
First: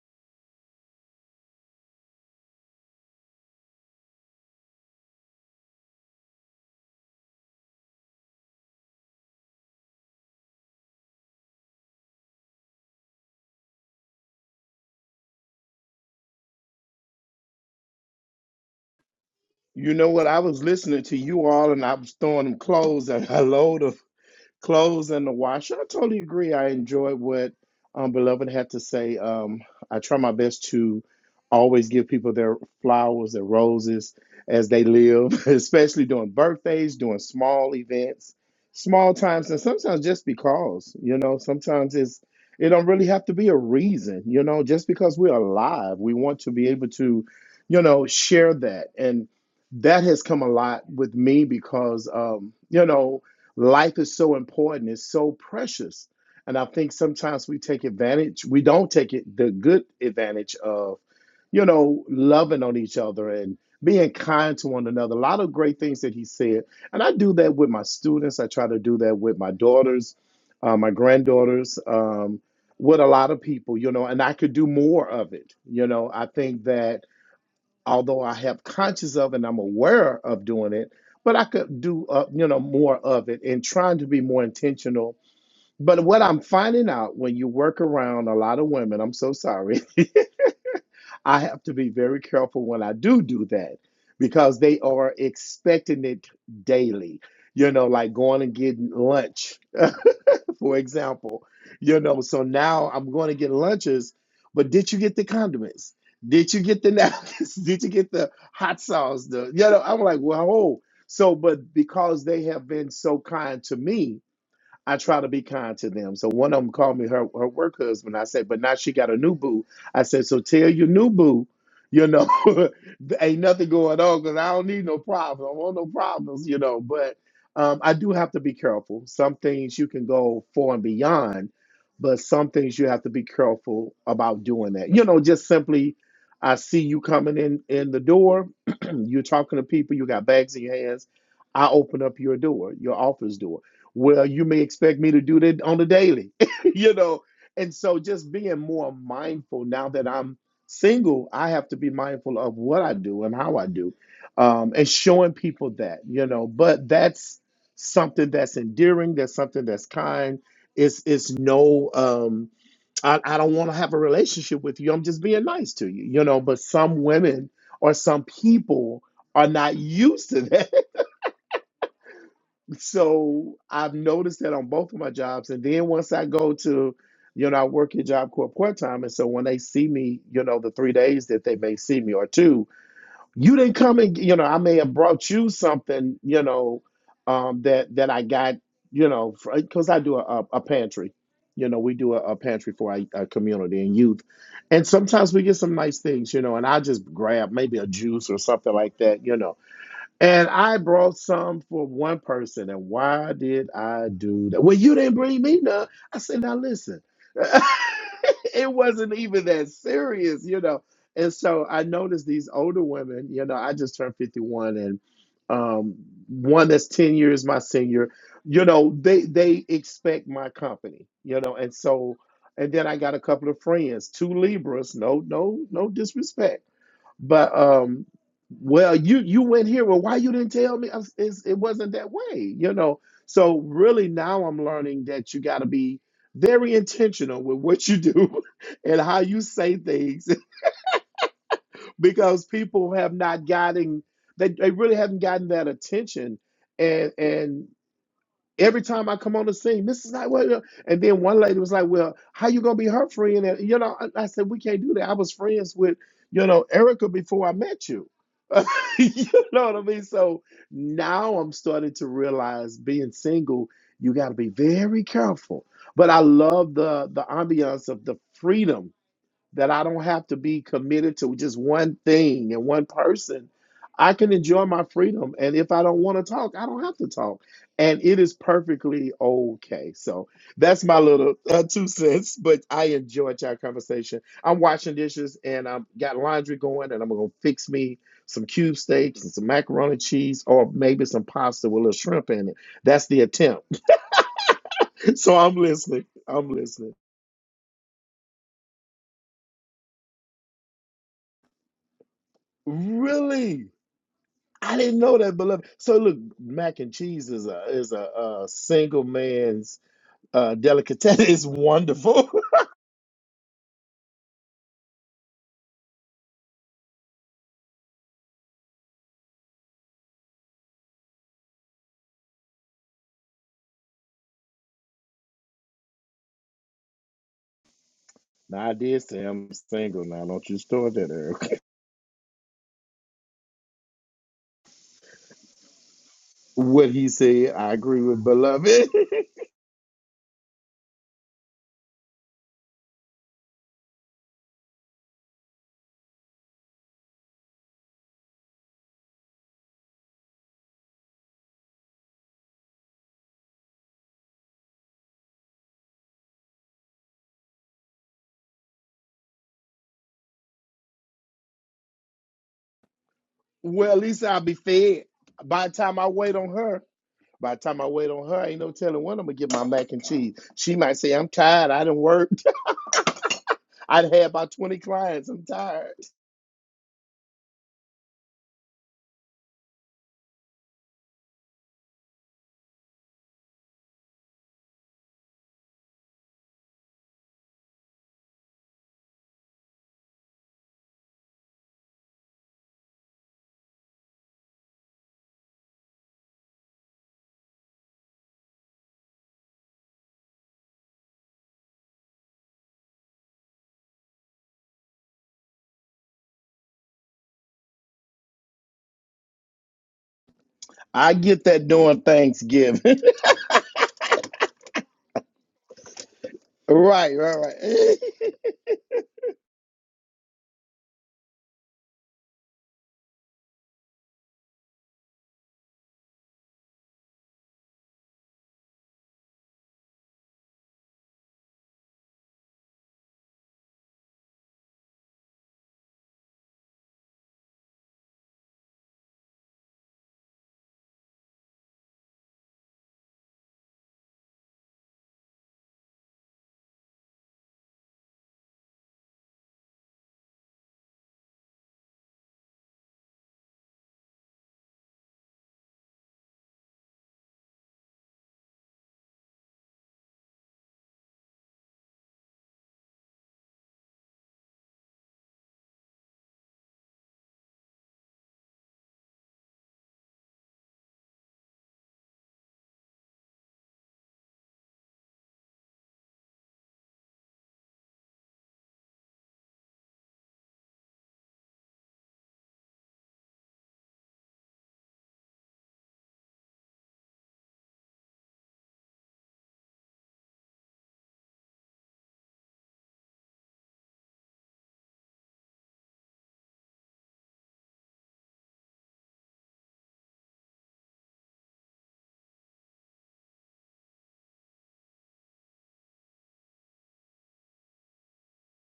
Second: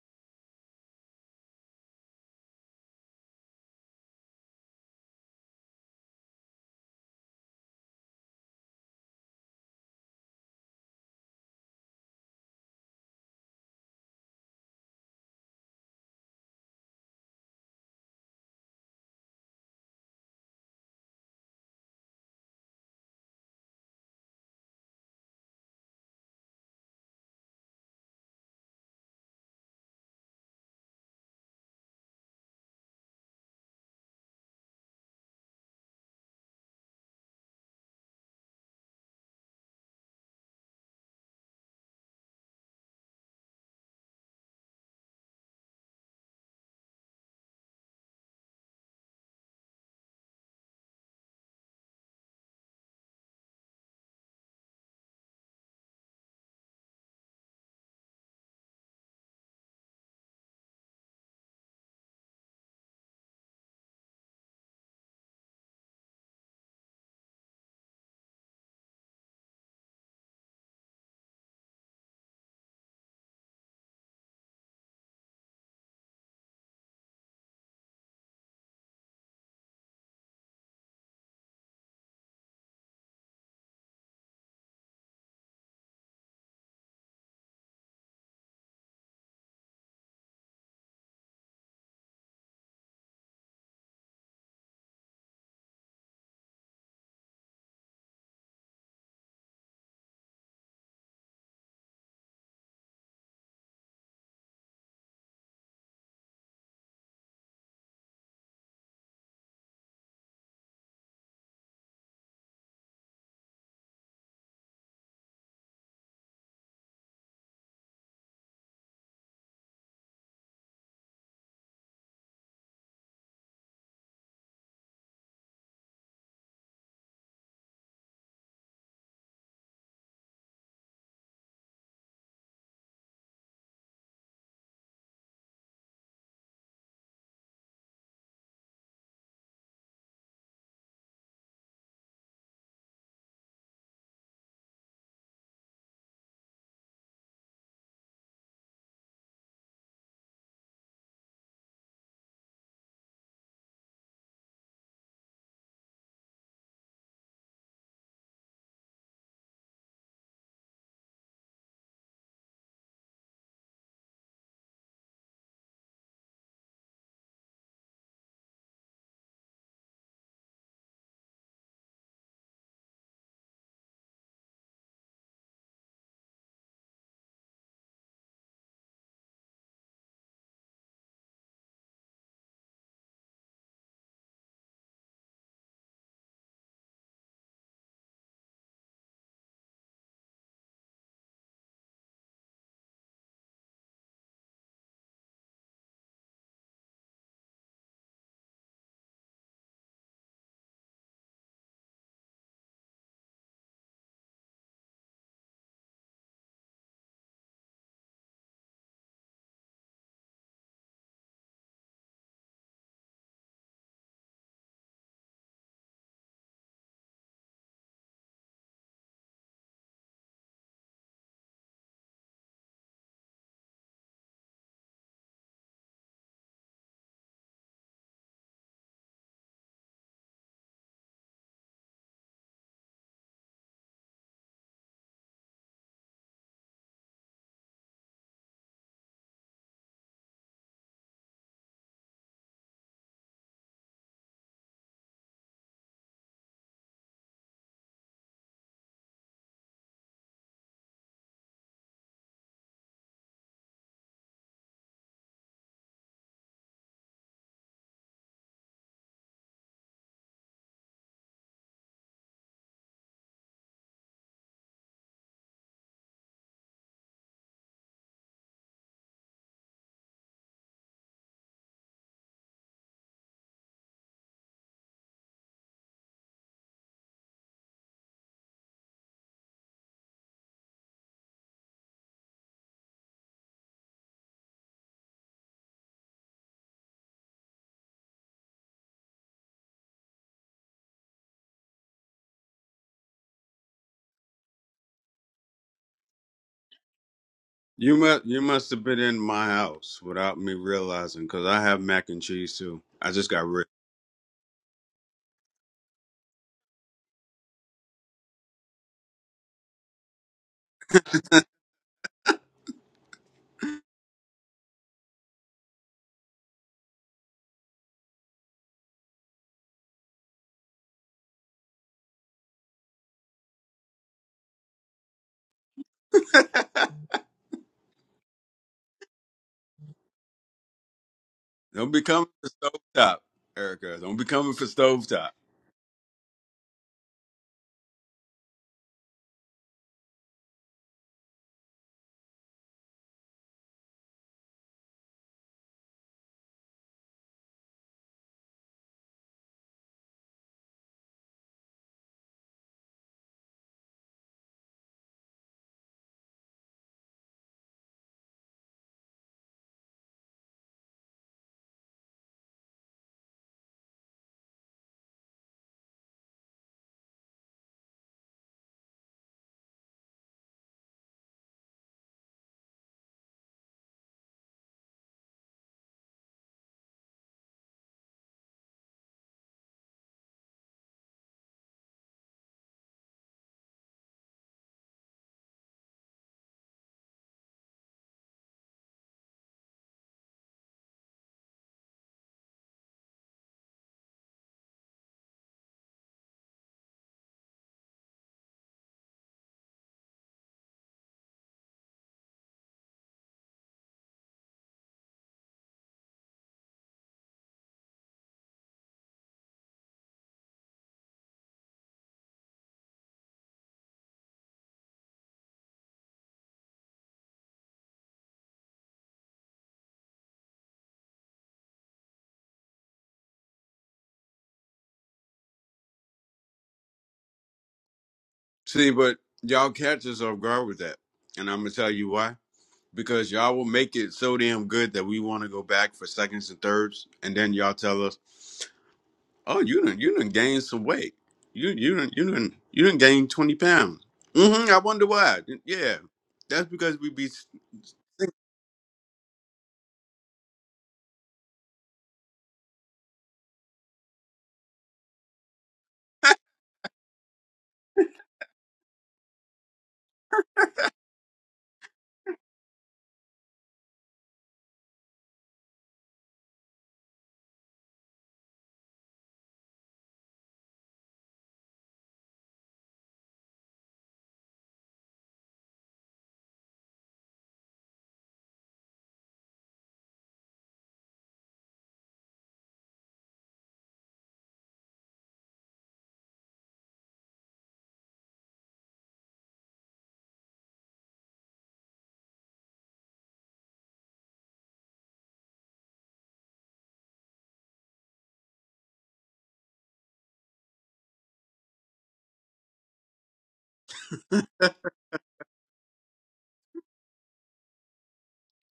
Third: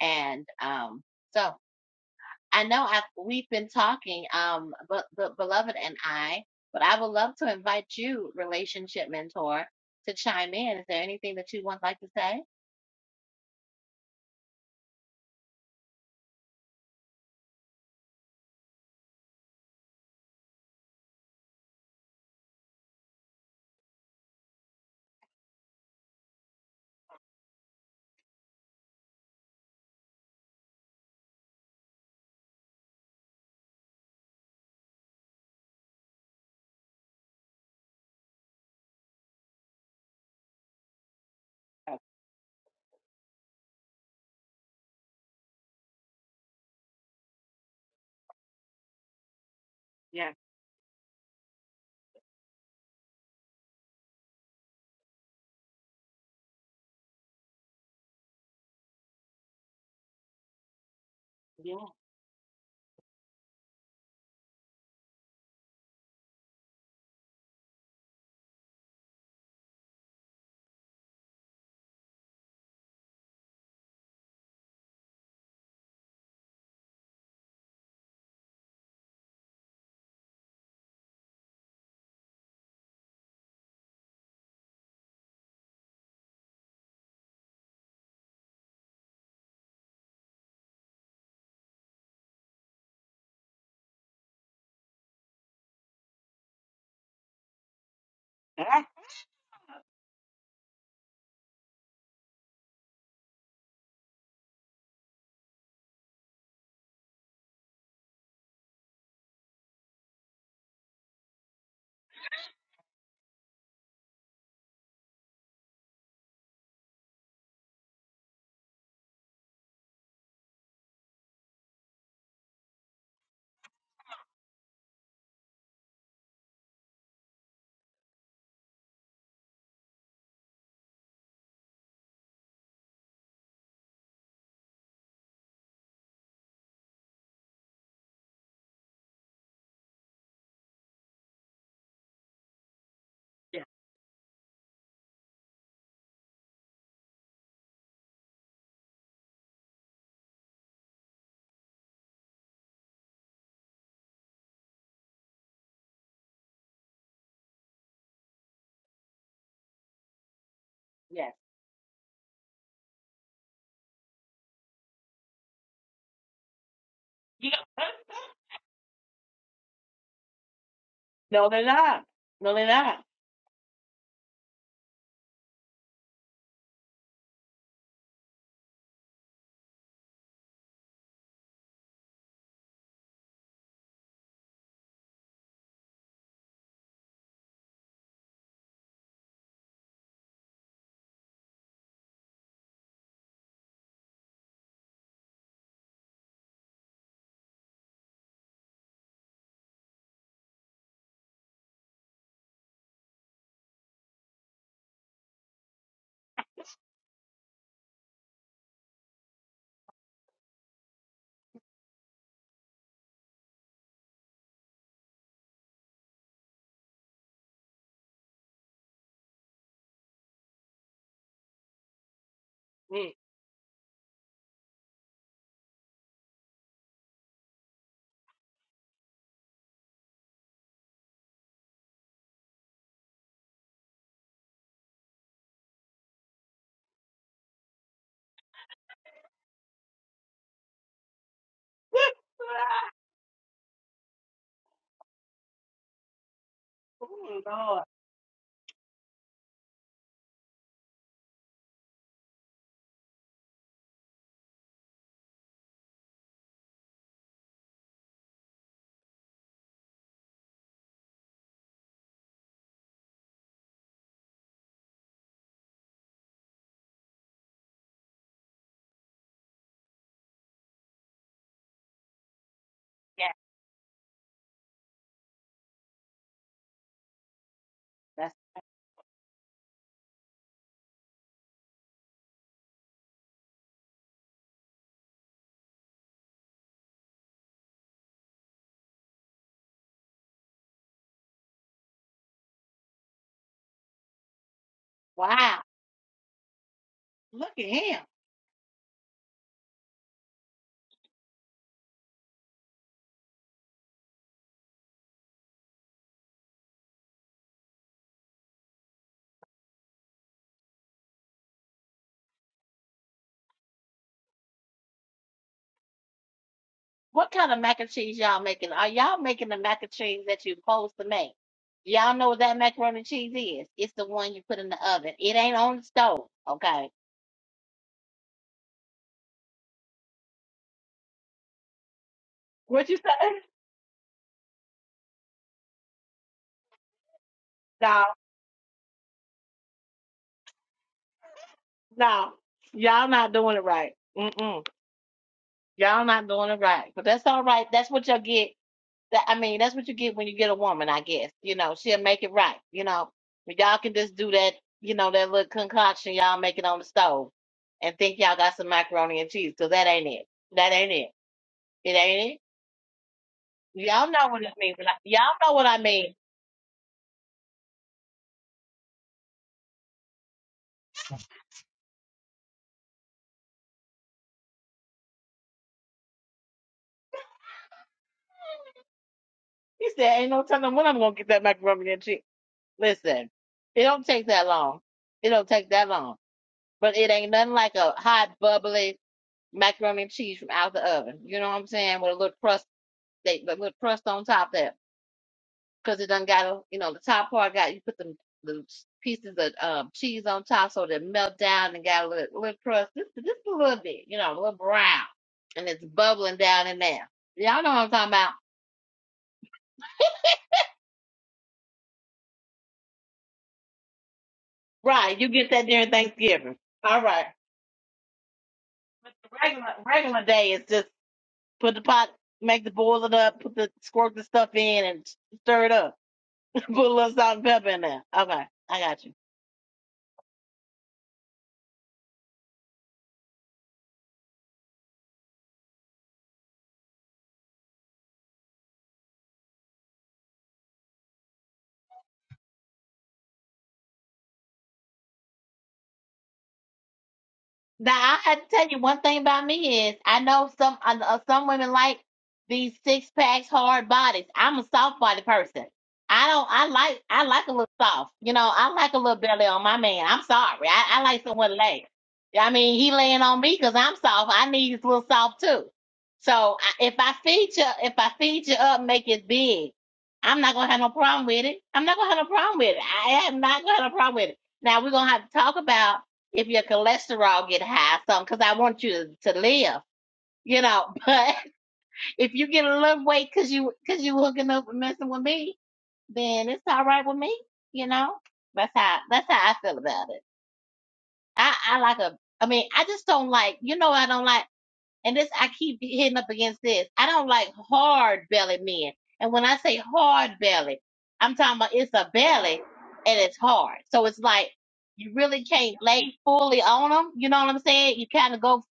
S1: And, um, so I know I've, we've been talking, um, but, but beloved and I, but I would love to invite you, relationship mentor, to chime in. Is there anything that you would like to say?
S3: You know what? I was listening to you all and I was throwing them clothes and hello clothes in the washer. I totally agree. I enjoyed what um, Beloved had to say. Um, I try my best to always give people their flowers, their roses as they live, especially during birthdays, doing small events, small times, and sometimes just because, you know, sometimes it's it don't really have to be a reason, you know, just because we're alive, we want to be able to, you know, share that. And that has come a lot with me because um, you know, Life is so important, it's so precious. And I think sometimes we take advantage, we don't take it the good advantage of, you
S1: Yeah.
S3: know, loving on each other and being kind to one another. A lot of great things that he said. And I do that with my students. I try to do that with my daughters, uh, my granddaughters, um, with a lot of people, you know, and I could do more of it. You know, I think that although I have conscious of and I'm aware of doing it, but I could do uh, you know more of it and trying to be more intentional. But what I'm finding out when you work around a lot of women, I'm so sorry, I have to be very careful when I do do that because they are expecting it daily. You know, like going and
S1: Ah,
S3: getting lunch. for example. You know, so now I'm going to get lunches, but did you get the condiments? Did you get the napkins? Did you get the hot sauce? The you know, I'm like, well, oh. So, but because they have been so kind to me, I try to be kind to them. So one of them called me her, her work husband. I said, but now she got a new boo. I said, so tell your new boo, you know, there ain't nothing going on because I don't need no problems. I don't want no problems, you know. But um, I do have to be careful. Some things you can go for and beyond, but some things you have to be careful about doing that. You know, just simply, I see you coming in in the door. you're talking to people. You got bags in your hands. I open up your door, your office door
S1: yeah.
S3: well, you may expect me to do that on the daily, you know. And so just being more mindful now that I'm single, I have to be mindful of what I do and how I do, um, and showing people that, you know. But that's something that's endearing. That's something that's kind. It's it's
S1: Yes.
S3: no. Um, I, I don't want to have a relationship with you. I'm just being nice to you, you know. But some
S1: You
S3: women or some people are not used to that
S1: No, they're not. No, they're not.
S3: so I've noticed that on both of my jobs. And then once I go to, you know, I work at Job Corps part time. And so when they see me, you know, the three days that they may see me or two, you didn't come and, you know, I may have brought you something, you know, um, that, that I got, you know, because I do a, a a pantry. You know, we do a, a pantry for our, our community and youth. And sometimes we get some nice things, you know, and I just grab maybe a juice or something like that, you know and I brought some for one person. And why did I do that? Well, you didn't bring me none. I said, now listen, it wasn't even that serious, you know. And so I noticed these older women, you know, I just turned 51 and um, one that's 10 years my senior, you know, they they expect my company, you know, and so and then I
S1: Mm.
S3: got a couple of friends, two Libras, no, no, no disrespect but um, well, you you went here. Well, why you didn't tell me? I was- It's, it wasn't that way, you know. So really, now I'm learning that you got to be very intentional with what you do and how you say things because people have not gotten they, they really haven't gotten that attention and
S1: Oh,
S3: and
S1: Lord.
S3: Every time I come on the scene, this is not what. it- And then one lady was like, "Well, how you gonna be her friend?" And you know, I, I said, "We can't do that. I was friends with, you know, Erica before I met you." you know what I mean? So now I'm starting to realize being single, you got to be very careful. But I love the the ambiance of the freedom that I don't have to be committed to just one thing and one
S1: Yeah.
S3: person. I can enjoy my freedom. And if I don't want to talk, I don't have to talk. And it
S1: That's
S3: is perfectly okay. So that's my little uh, two cents, but I enjoyed your conversation. I'm washing dishes and I've got laundry going, and I'm going to fix me some cube steaks and some macaroni and cheese or maybe some pasta with a little shrimp in it. That's the attempt. so I'm
S1: wow.
S3: listening. I'm listening.
S1: Look at
S2: You
S1: him.
S2: must you must have been in my house without me realizing because I have mac and cheese too. I just got
S3: Really?
S2: rich.
S3: I didn't know that, beloved. So look, mac and cheese is a is a, uh single man's uh, delicatessen. It's wonderful.
S1: What kind of mac and cheese y'all making? Are y'all making the mac and cheese that you are supposed to make? Y'all know what that macaroni and cheese is. It's the one you put in the oven. It ain't on the stove. Okay.
S3: now I did say I'm single. Now don't you start that, Eric.
S2: Don't be coming for
S1: What you
S2: stovetop,
S1: say?
S2: Erica. Don't be coming for stovetop.
S3: What he said, I agree
S1: No,
S3: with beloved.
S1: no, y'all not doing it right. Mm-mm. Y'all not doing it right. But that's all right. That's what you'll get. That I mean, that's what you get when you get a woman, I guess. You know, she'll make it right. You know, but y'all can just do that. You know, that little concoction y'all make it on the stove, and think y'all got some macaroni and cheese. 'Cause that ain't it. That ain't it. It ain't it.
S3: well, at
S1: Y'all
S3: least
S1: know
S3: I'll
S1: what it
S3: be
S1: means. When I,
S3: fed.
S1: y'all know what
S3: By the
S1: I
S3: time I
S1: mean.
S3: wait on her, by the time I wait on her, ain't no telling when I'm gonna get my mac and cheese. She might say, I'm tired. I done worked. I'd had about 20 clients. I'm tired.
S1: He said, "Ain't no telling when I'm gonna get that macaroni and cheese." Listen, it don't take that long. It don't take that long but it ain't nothing like a hot bubbly macaroni and cheese from out the oven. You know what I'm saying? With a little crust, they the little crust on top there, because it done got a, you know, the top part got you put them the pieces of um, cheese on top so they melt down and got a little, little crust, just just a little bit, you know, a little brown, and it's bubbling down in there. Y'all know what I'm talking about,
S3: I get that during Thanksgiving.
S1: right? You get that during Thanksgiving, all
S3: right,
S1: right?
S3: right, right.
S1: But the regular regular day is just put the pot, make the boil it up, put the squirt the stuff in, and stir it up. Put a little salt and pepper in there. Okay, I
S2: See,
S1: got you.
S2: but y'all catch us off guard with that. And I'm gonna tell you why. Because y'all will make it so damn good that we wanna go back for seconds and thirds, and then y'all tell us, Oh, you done you done gained some weight. You you done you done you done gained twenty pounds. hmm I wonder why. Yeah. That's because we be
S1: Now I had to tell you one thing about me is I know some I know some women like these six packs, hard bodies. I'm a soft body person. I don't. I like. I like a little soft. You know, I like a little belly on my man. I'm sorry. I, I like someone laying. I mean, he laying on me because I'm soft. I need his little soft too. So I, if I feed you, if I feed you up, make it big. I'm not gonna have no problem with it. I'm not gonna have no problem with it. I am not gonna have no problem with it. Now we're gonna have to talk about if your cholesterol get high, something, because I want you to, to live, you know. But if you get a little weight because you because you hooking up and messing with me, then it's all right with me, you know. That's how that's how I feel about it. I I like a. I mean, I just don't like. You know, I don't like and this I keep hitting up against this. I don't like hard bellied men. And when I say hard bellied, I'm talking about it's a belly and it's hard. So it's like you really can't lay fully on them. You know what I'm saying? You kind of go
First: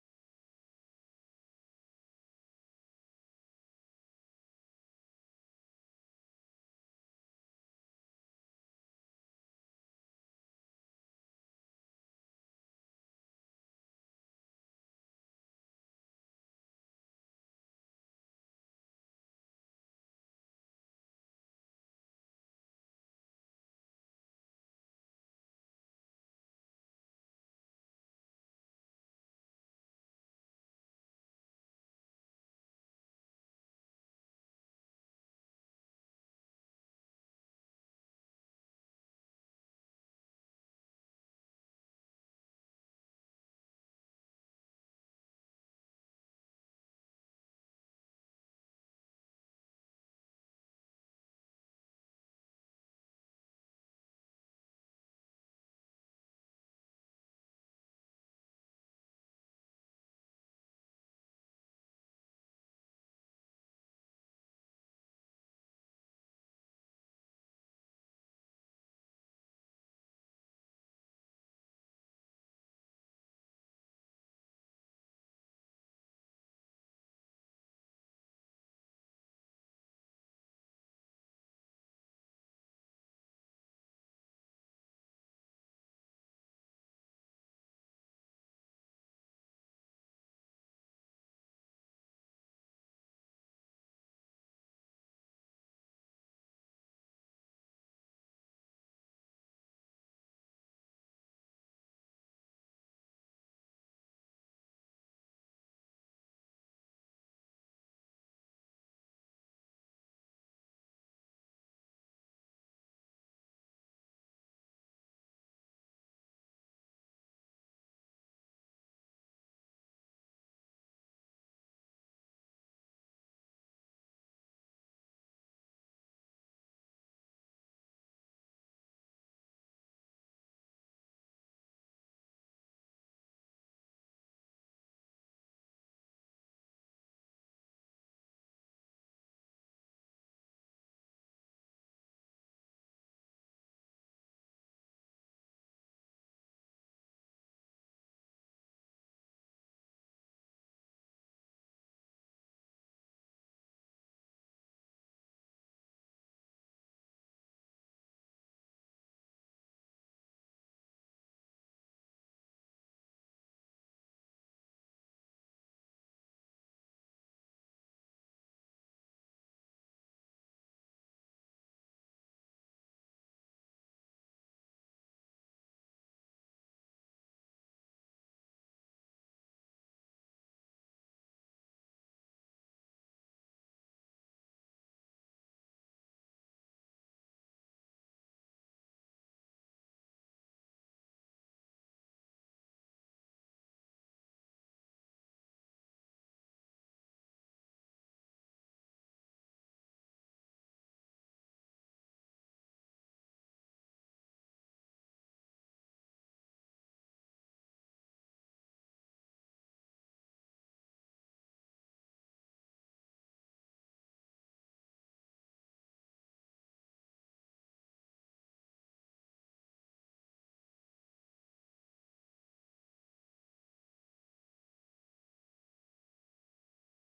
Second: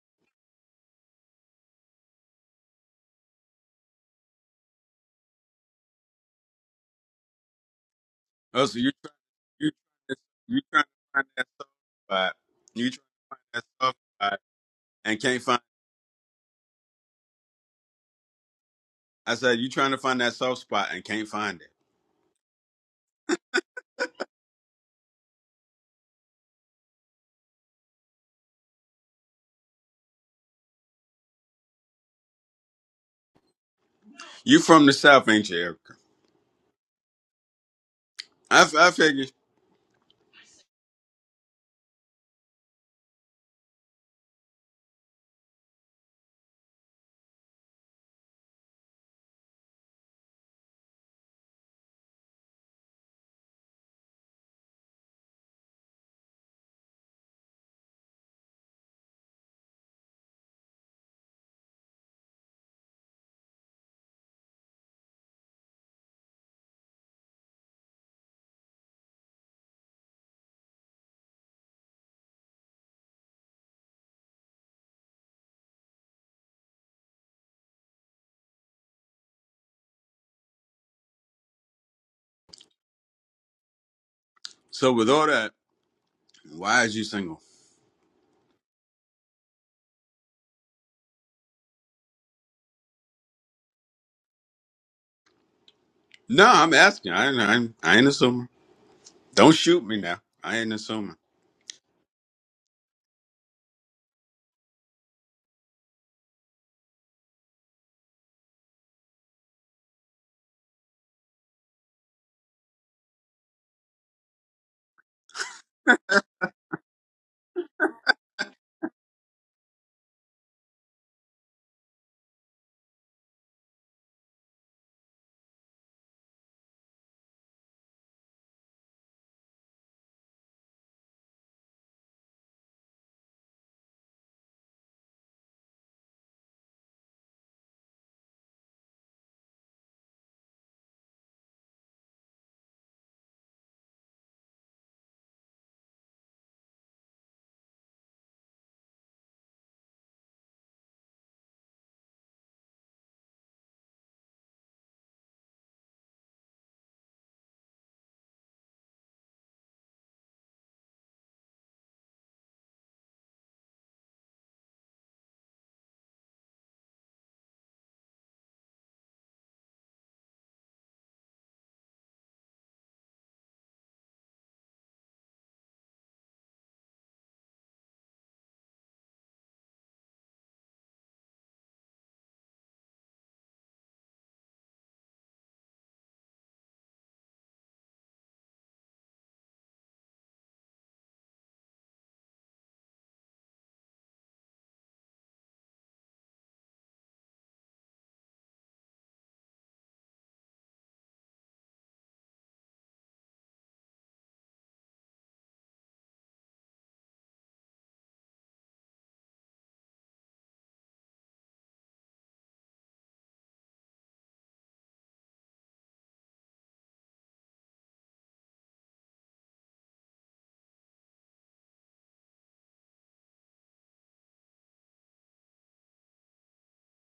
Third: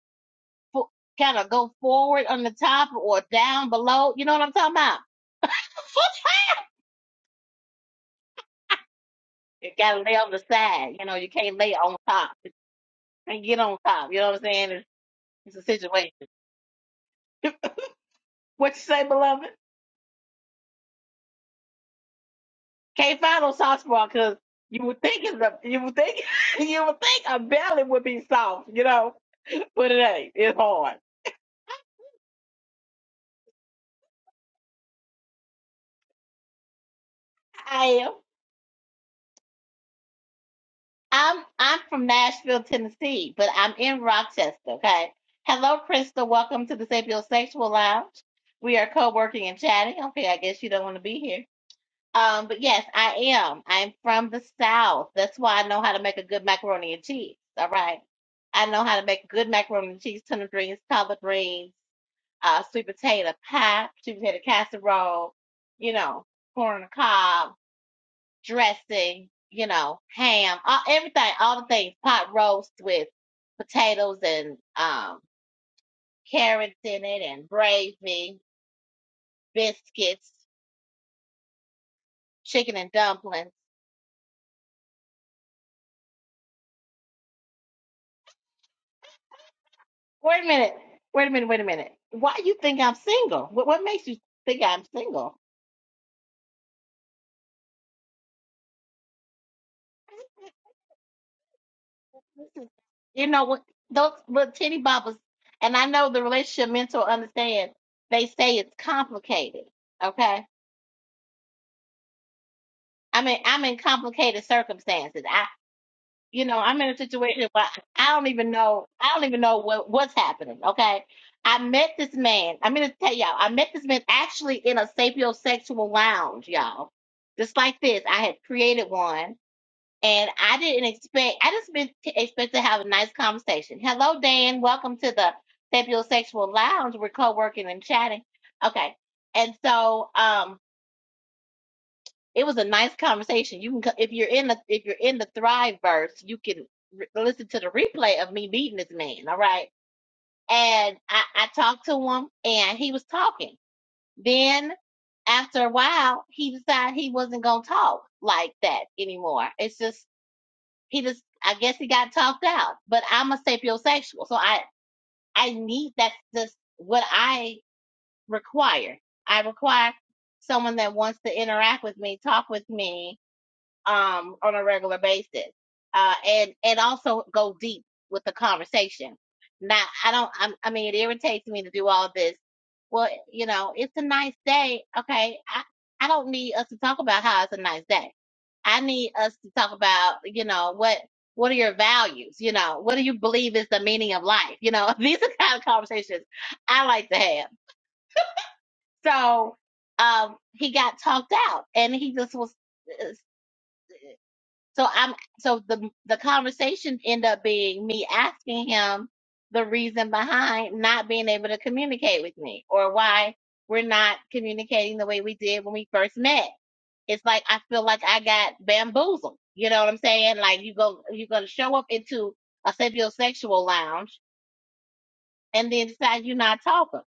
S1: fo- kind of go forward on the top or down below. You know what I'm talking about?
S2: oh, so you try you
S1: You
S2: try
S1: gotta lay on the
S2: you trying
S1: side. You
S2: to
S1: know,
S2: find
S1: you
S2: that
S1: can't
S2: soft
S1: lay on top.
S2: spot.
S1: You
S2: You trying
S1: can't get
S2: that
S1: on
S2: soft
S1: top. You know what
S2: spot
S1: I'm saying? It's,
S2: and can't
S1: it's
S2: find
S1: a situation. What you say,
S2: I
S1: beloved?
S2: said you trying to find that soft spot and can't find it.
S1: Can't find no soft spot because you would think it's a, you would think you would think a belly would be soft, you know, but it ain't. It's hard.
S2: You from the south, ain't you, Erica?
S1: I am.
S2: I, I figured
S1: I'm I'm from Nashville, Tennessee, but I'm in Rochester. Okay. Hello, Crystal. Welcome to the Sapiosexual Lounge. We are co-working and chatting. Okay, I guess you don't want to be here. Um, but yes, I am. I'm from the South. That's why I know how to make a good macaroni and cheese. All right. I know how to make good macaroni and cheese, tuna greens, collard greens, uh, sweet potato pie, sweet potato casserole, you know, corn on the cob, dressing, you know, ham, all, everything, all the things, pot roast with potatoes and um, carrots in it and gravy, biscuits, chicken and dumplings.
S2: So with all that, why is you single?
S1: Wait a minute. Wait a minute. Wait a minute. Why you think I'm single? What, what makes you think I'm single?
S2: No, I'm asking. I I ain't, I ain't assuming. Don't shoot me now. I ain't assuming.
S1: you know what those what titty boppers and I know the relationship mentor understands. they say it's complicated. Okay. I mean I'm in complicated circumstances. I you know, I'm in a situation where I don't even know I don't even know what, what's happening. Okay. I met this man. I'm gonna tell y'all, I met this man actually in a sapiosexual lounge, y'all. Just like this. I had created one and I didn't expect. I just been t- expect to have a nice conversation. Hello, Dan. Welcome to the Sapiosexual Lounge. We're co-working and chatting. Okay, and so um, it was a nice conversation. You can co- if you're in the if you're in the Thrive verse, you can re- listen to the replay of me meeting this man. All right, and I, I talked to him, and he was talking. Then after a while, he decided he wasn't gonna talk like that anymore. It's just he just I guess he got talked out. But I'm a sapiosexual, so I I need that's just what I require. I require someone that wants to interact with me, talk with me, um, on a regular basis, uh, and and also go deep with the conversation. Now, I don't. I'm, I mean, it irritates me to do all this. Well, you know, it's a nice day. Okay, I I don't need us to talk about how it's a nice day. I need us to talk about you know what what are your values. You know, what do you believe is the meaning of life? You know, these are the kind of conversations I like to have. So um, he got talked out, and he just was. uh, so I'm so the the conversation end up being me asking him the reason behind not being able to communicate with me or why we're not communicating the way we did when we first met. It's like I feel like I got bamboozled. You know what I'm saying? Like you go you're gonna show up into a sexual lounge and then decide you're not talking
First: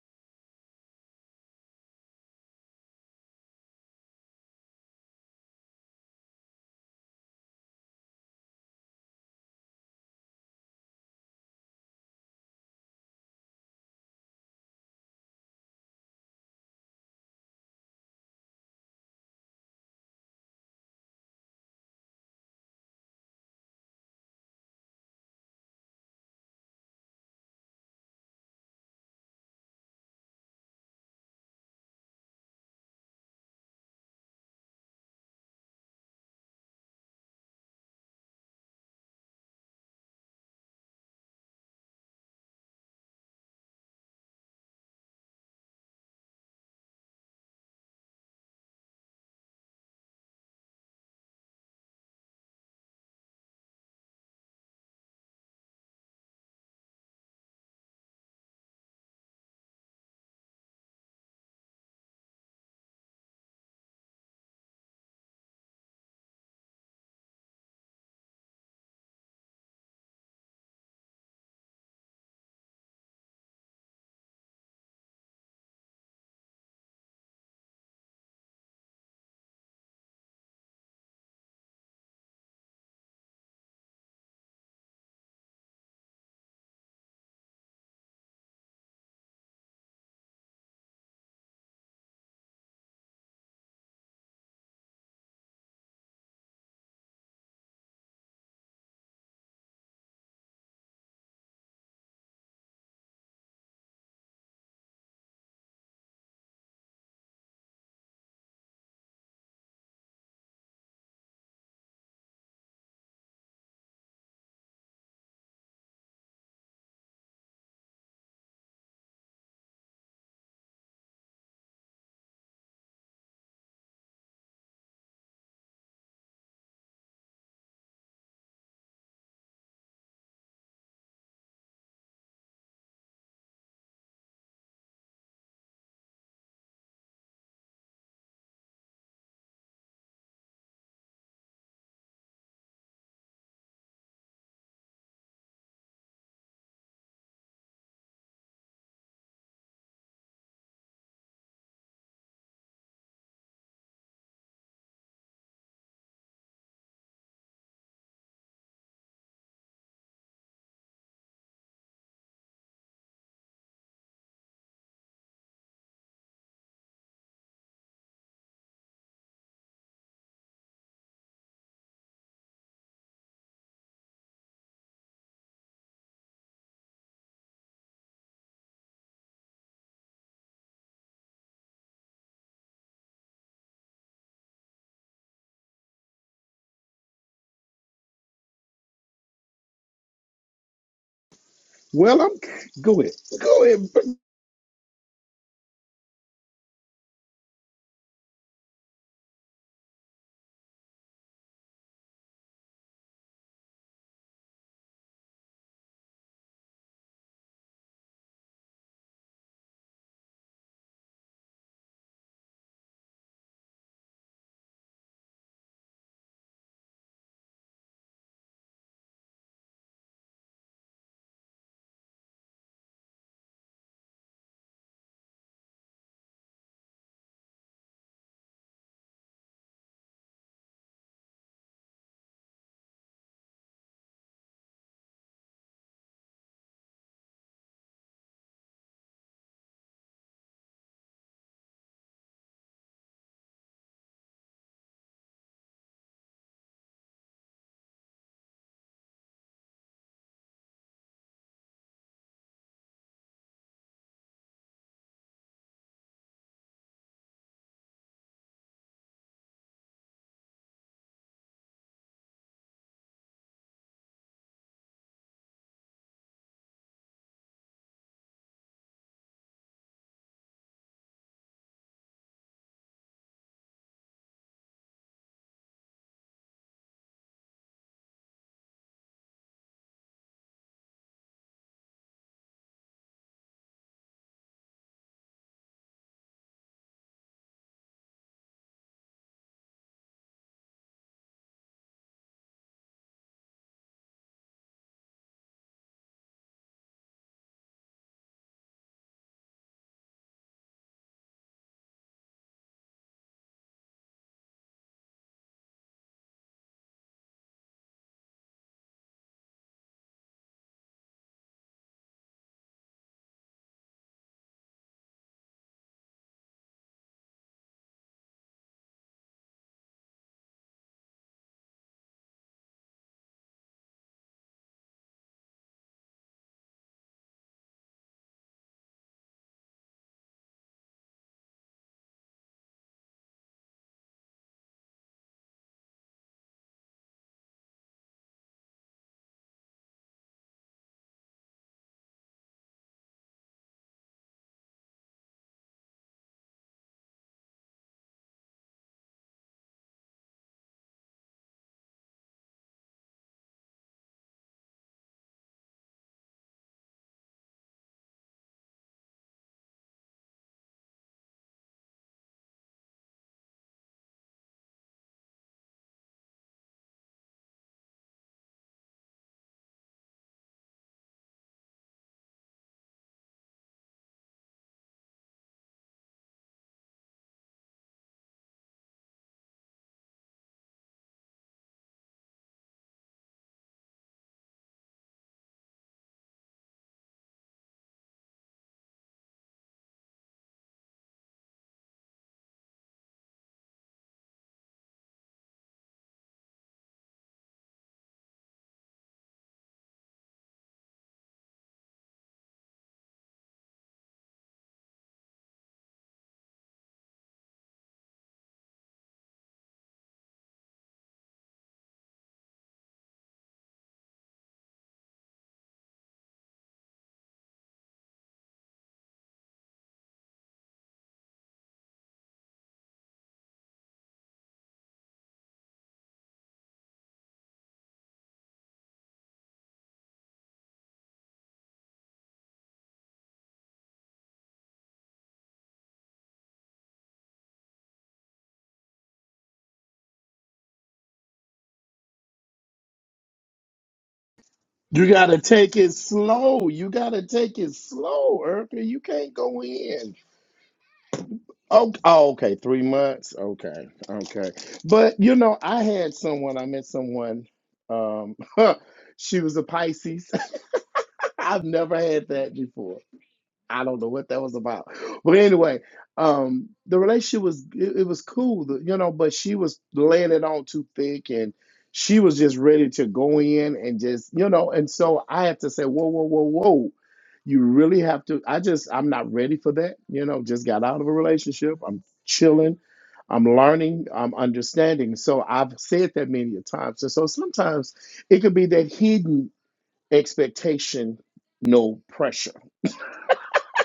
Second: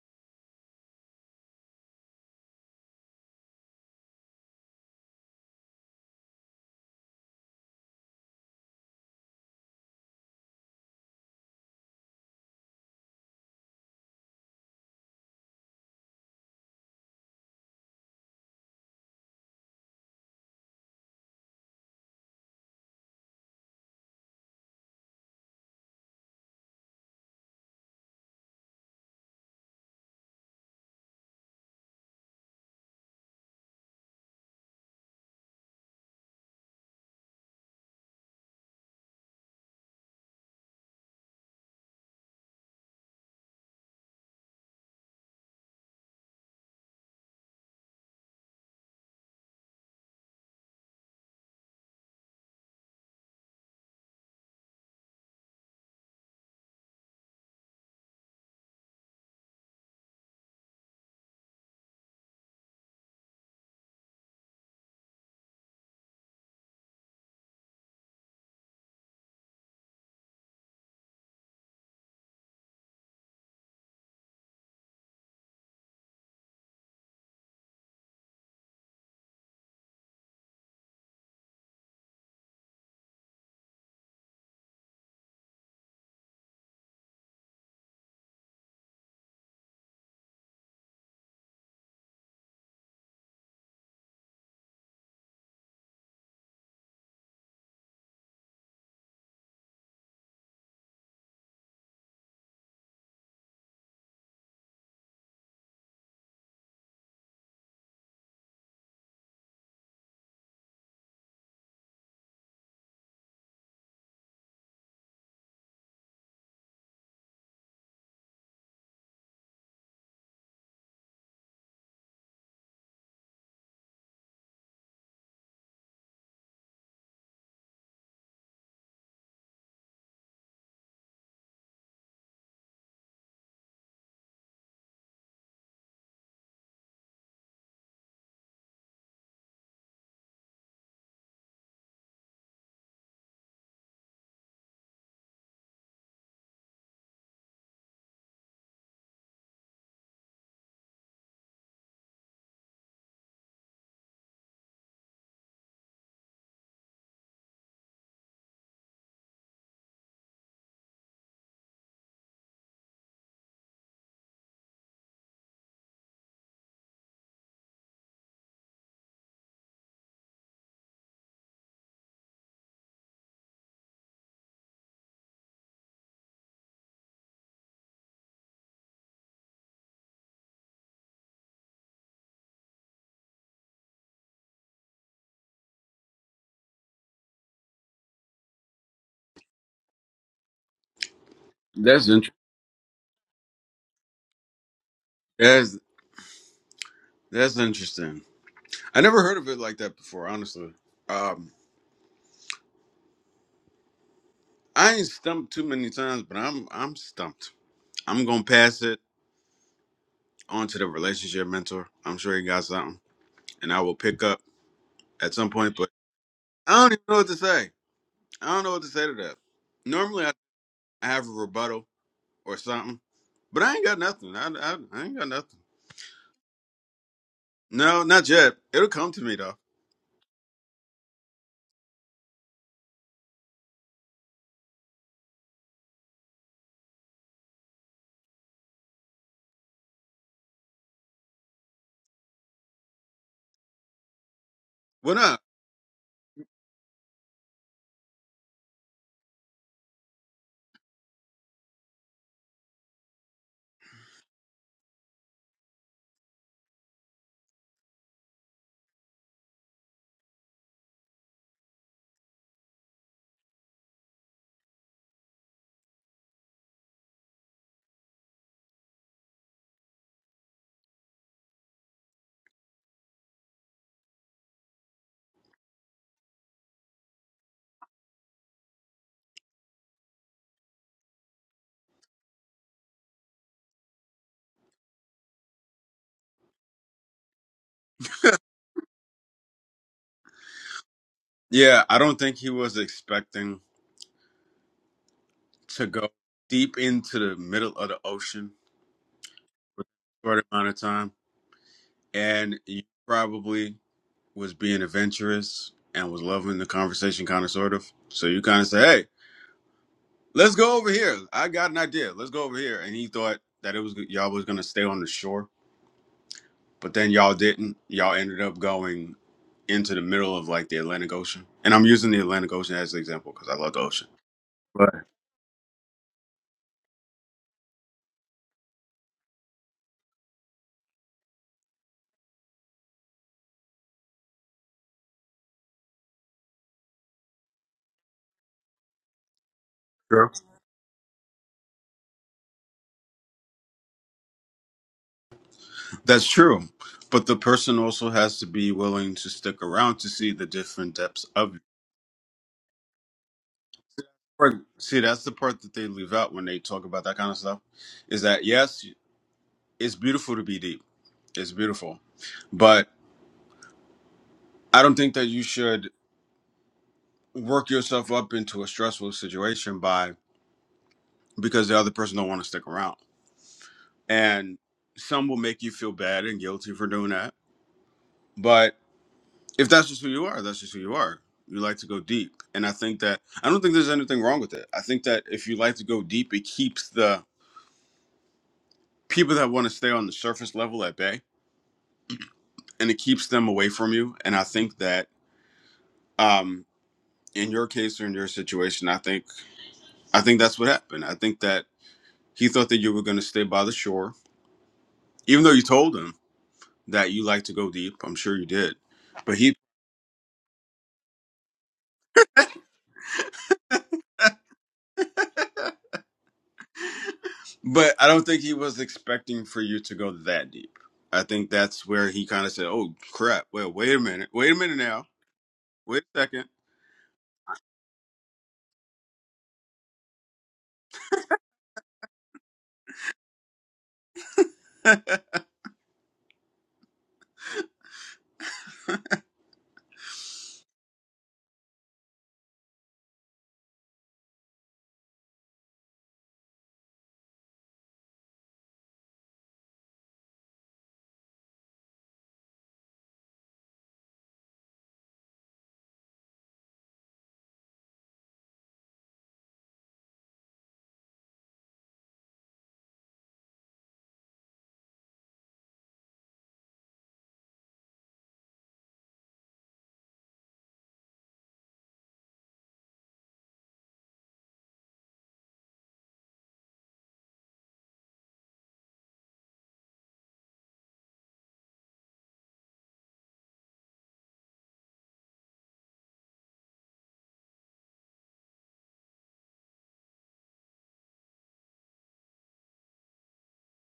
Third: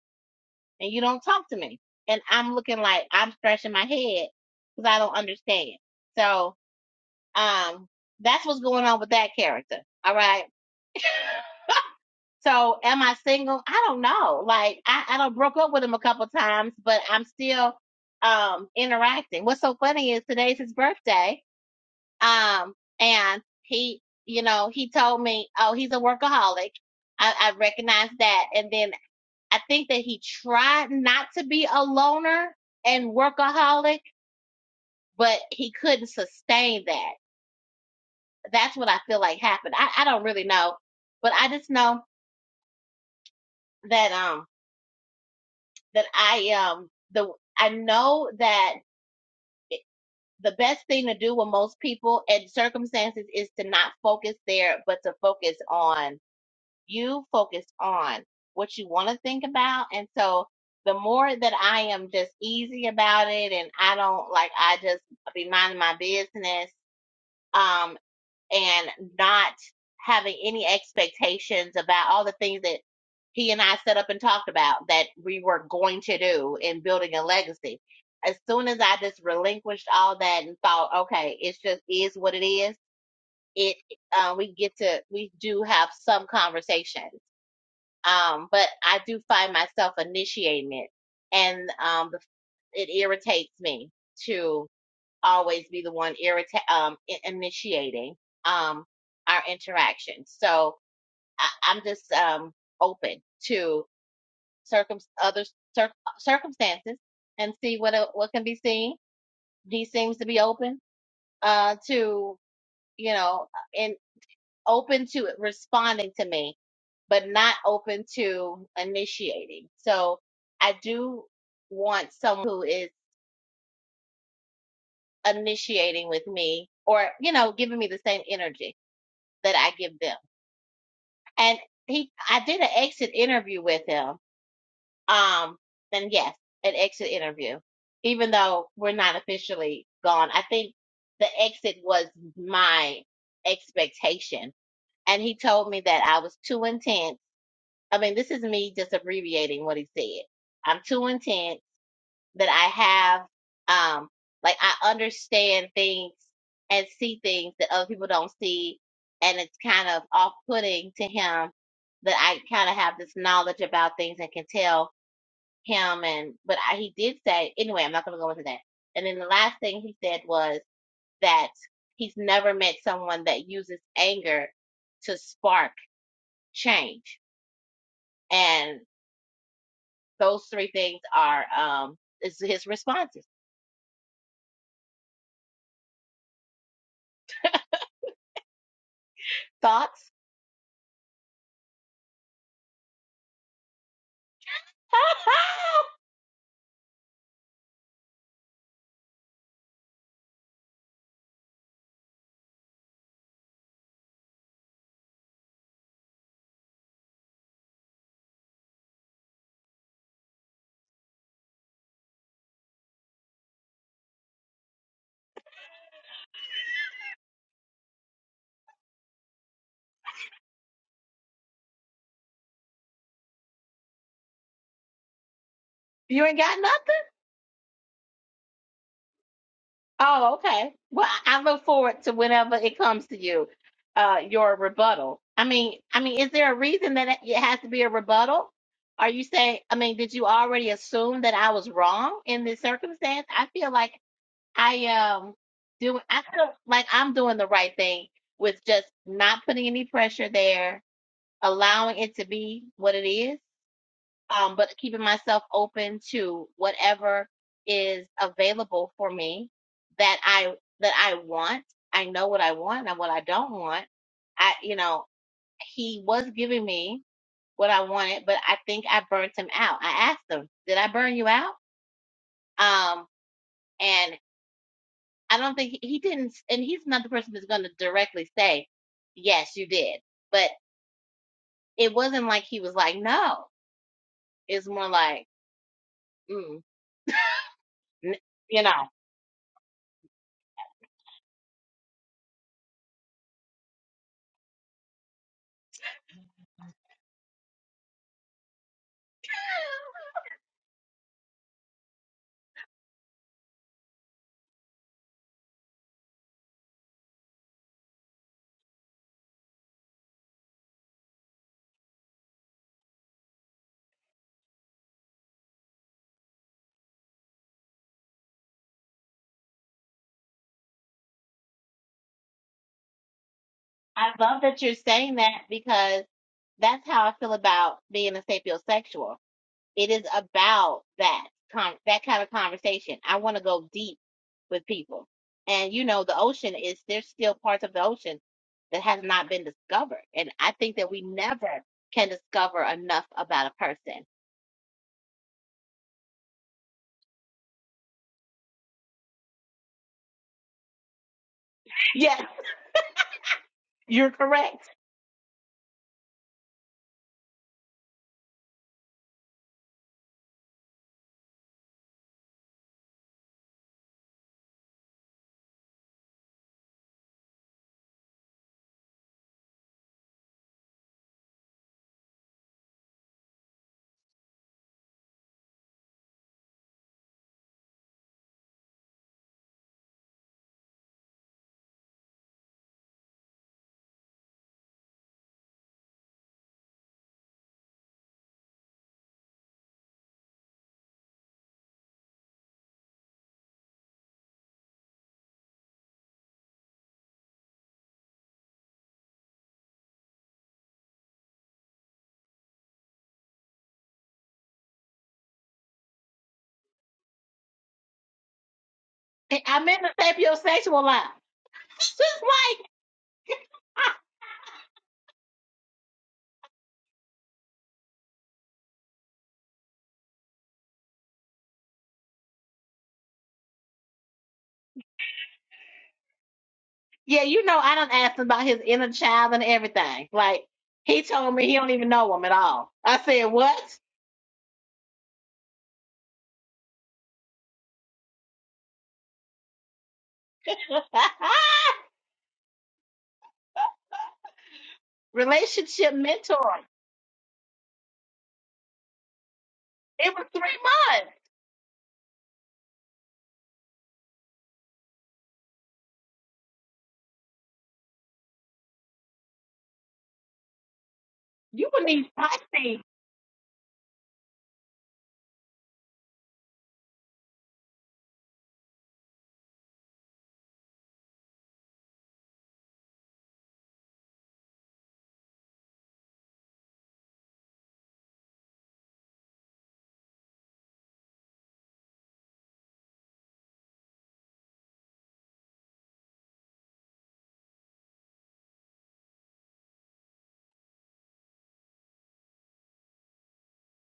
S1: and you don't talk to me. And I'm looking like I'm scratching my head because I don't understand. So um, that's what's going on with that character. All right. So am I single? I don't know. Like I, I do broke up with him a couple times, but I'm still um interacting. What's so funny is today's his birthday. Um and he you know, he told me, Oh, he's a workaholic. I, I recognize that. And then I think that he tried not to be a loner and workaholic, but he couldn't sustain that. That's what I feel like happened. I, I don't really know, but I just know that um that I um the I know that the best thing to do with most people and circumstances is to not focus there, but to focus on you, focus on what you want to think about. And so the more that I am just easy about it and I don't like I just be minding my business um, and not having any expectations about all the things that he and I set up and talked about that we were going to do in building a legacy. As soon as I just relinquished all that and thought, okay, it's just is what it is. It uh, we get to we do have some conversations, um, but I do find myself initiating it, and um, the- it irritates me too always be the one irrita- um, initiating um, our interaction. So I- I'm just um, open to circum- other cir- circumstances and see what el- what can be seen. He seems to be open uh, to you know and open to responding to me, but not open to initiating. So I do want someone who is initiating with me or you know giving me the same energy that I give them. And he, I did an exit interview with him. Um, and yes, an exit interview, even though we're not officially gone. I think the exit was my expectation. And he told me that I was too intense. I mean, this is me just abbreviating what he said. I'm too intense that I have. Um, like I understand things and see things that other people don't see, and it's kind of off-putting to him that I kind of have this knowledge about things and can tell him. And but I, he did say anyway. I'm not going to go into that. And then the last thing he said was that he's never met someone that uses anger to spark change. And those three things are um is his responses. Thoughts?
S2: That's
S3: Well,
S2: interesting.
S3: I'm go ahead, go ahead.
S2: That's that's interesting. I never heard of it like that before. Honestly, um, I ain't stumped too many times, but I'm I'm stumped. I'm gonna pass it on to the relationship mentor. I'm sure he got something, and I will pick up at some point. But I don't even know what to say. I don't know what to say to that. Normally, I I have a rebuttal or something, but I ain't got nothing. I, I, I ain't got nothing.
S1: You ain't got nothing?
S2: No, not yet. It'll come to me though.
S1: Oh, okay. Well, I I look forward to whenever it comes to you, uh, your rebuttal. I mean, I mean, is there a reason that it it has to be a rebuttal? Are you saying, I mean, did you already assume that I was wrong in this circumstance? I feel like I
S2: Well,
S1: um
S2: not?
S1: do I feel like I'm doing the right thing with just not putting any pressure there, allowing it to be what it is. um, but keeping myself open to whatever is available for me that I that I want. I know what I want and what I don't want. I you know he was giving me what I wanted, but I think I burnt him out. I asked him, "Did I burn you out?" Um, and I don't think he, didn't. And he's not the person that's going to directly say, "Yes, you did," but it wasn't like he was like, "No." It's more like, mm, n- you know.
S2: Yeah, I don't think he was expecting to go deep into the middle of the ocean for a short amount of time. And you probably was being adventurous and was loving the conversation, kind of, sort of. So you kind of say, "Hey, let's go over here. I got an idea. Let's go over here." And he thought that it was y'all was gonna stay on the shore. But then y'all didn't. Y'all ended up going into the middle of like the Atlantic Ocean. And I'm using the Atlantic Ocean as an example because I love the ocean.
S1: I love that you're
S2: Right.
S1: saying that because that's how I feel about being a sapiosexual. It is about that con- that kind of conversation. I want to go deep with people, and you know, the ocean is there's still parts of the ocean that has not been discovered, and
S2: True.
S1: I think that we never can discover enough about a person.
S2: That's true. But the person also has to be willing to stick around to see the different depths of it.
S1: Yes, you're
S2: Right.
S1: correct.
S2: See, that's the part that they leave out when they talk about that kind of stuff is that, yes, it's beautiful to be deep. It's beautiful. But I don't think that you should work yourself up into a stressful situation by because the other person don't want to stick around and some will make you feel bad and guilty for doing that but if that's just who you are that's just who you are you like to go deep and i think that i don't think there's anything wrong with it i think that if you like to go deep it keeps the people that want to stay on the surface level at bay and it keeps them away from you and i think that um in your case or in your situation i think i think that's what happened i think that he thought that you were going to stay by the shore even though you told him that you like to go deep i'm sure you did but
S1: I-
S2: he.
S1: I'm in the sapiosexual line. Just like.
S2: But I don't think he was expecting for you to go that deep. I think that's where he kind of said, "Oh crap! Well, wait a minute. Wait a minute now. Wait a second.
S1: Yeah, you know, I done asked him about his inner child and everything. Like, he told me he don't even know him at all. I said, what?
S3: You gotta take it
S1: Relationship mentor.
S3: slow. You gotta take it slow, Erica. You can't go
S1: It
S3: in.
S1: was three months.
S3: Oh, oh, okay, three months. Okay, okay. But you know, I had someone. I met someone. Um, she was a Pisces. I've
S1: You would
S3: never
S1: need
S3: had that
S1: Pisces.
S3: before. I don't know what that was about. But anyway, um, the relationship was it, it was cool, you know, but she was laying it on too thick and she was just ready to go in and just, you know, and so I had to say, whoa, whoa, whoa, whoa. You really have to I just I'm not ready for that. You know, just got out of a relationship. I'm chilling. I'm learning, I'm understanding. So I've said that many a times. And so sometimes it could be that hidden expectation, no pressure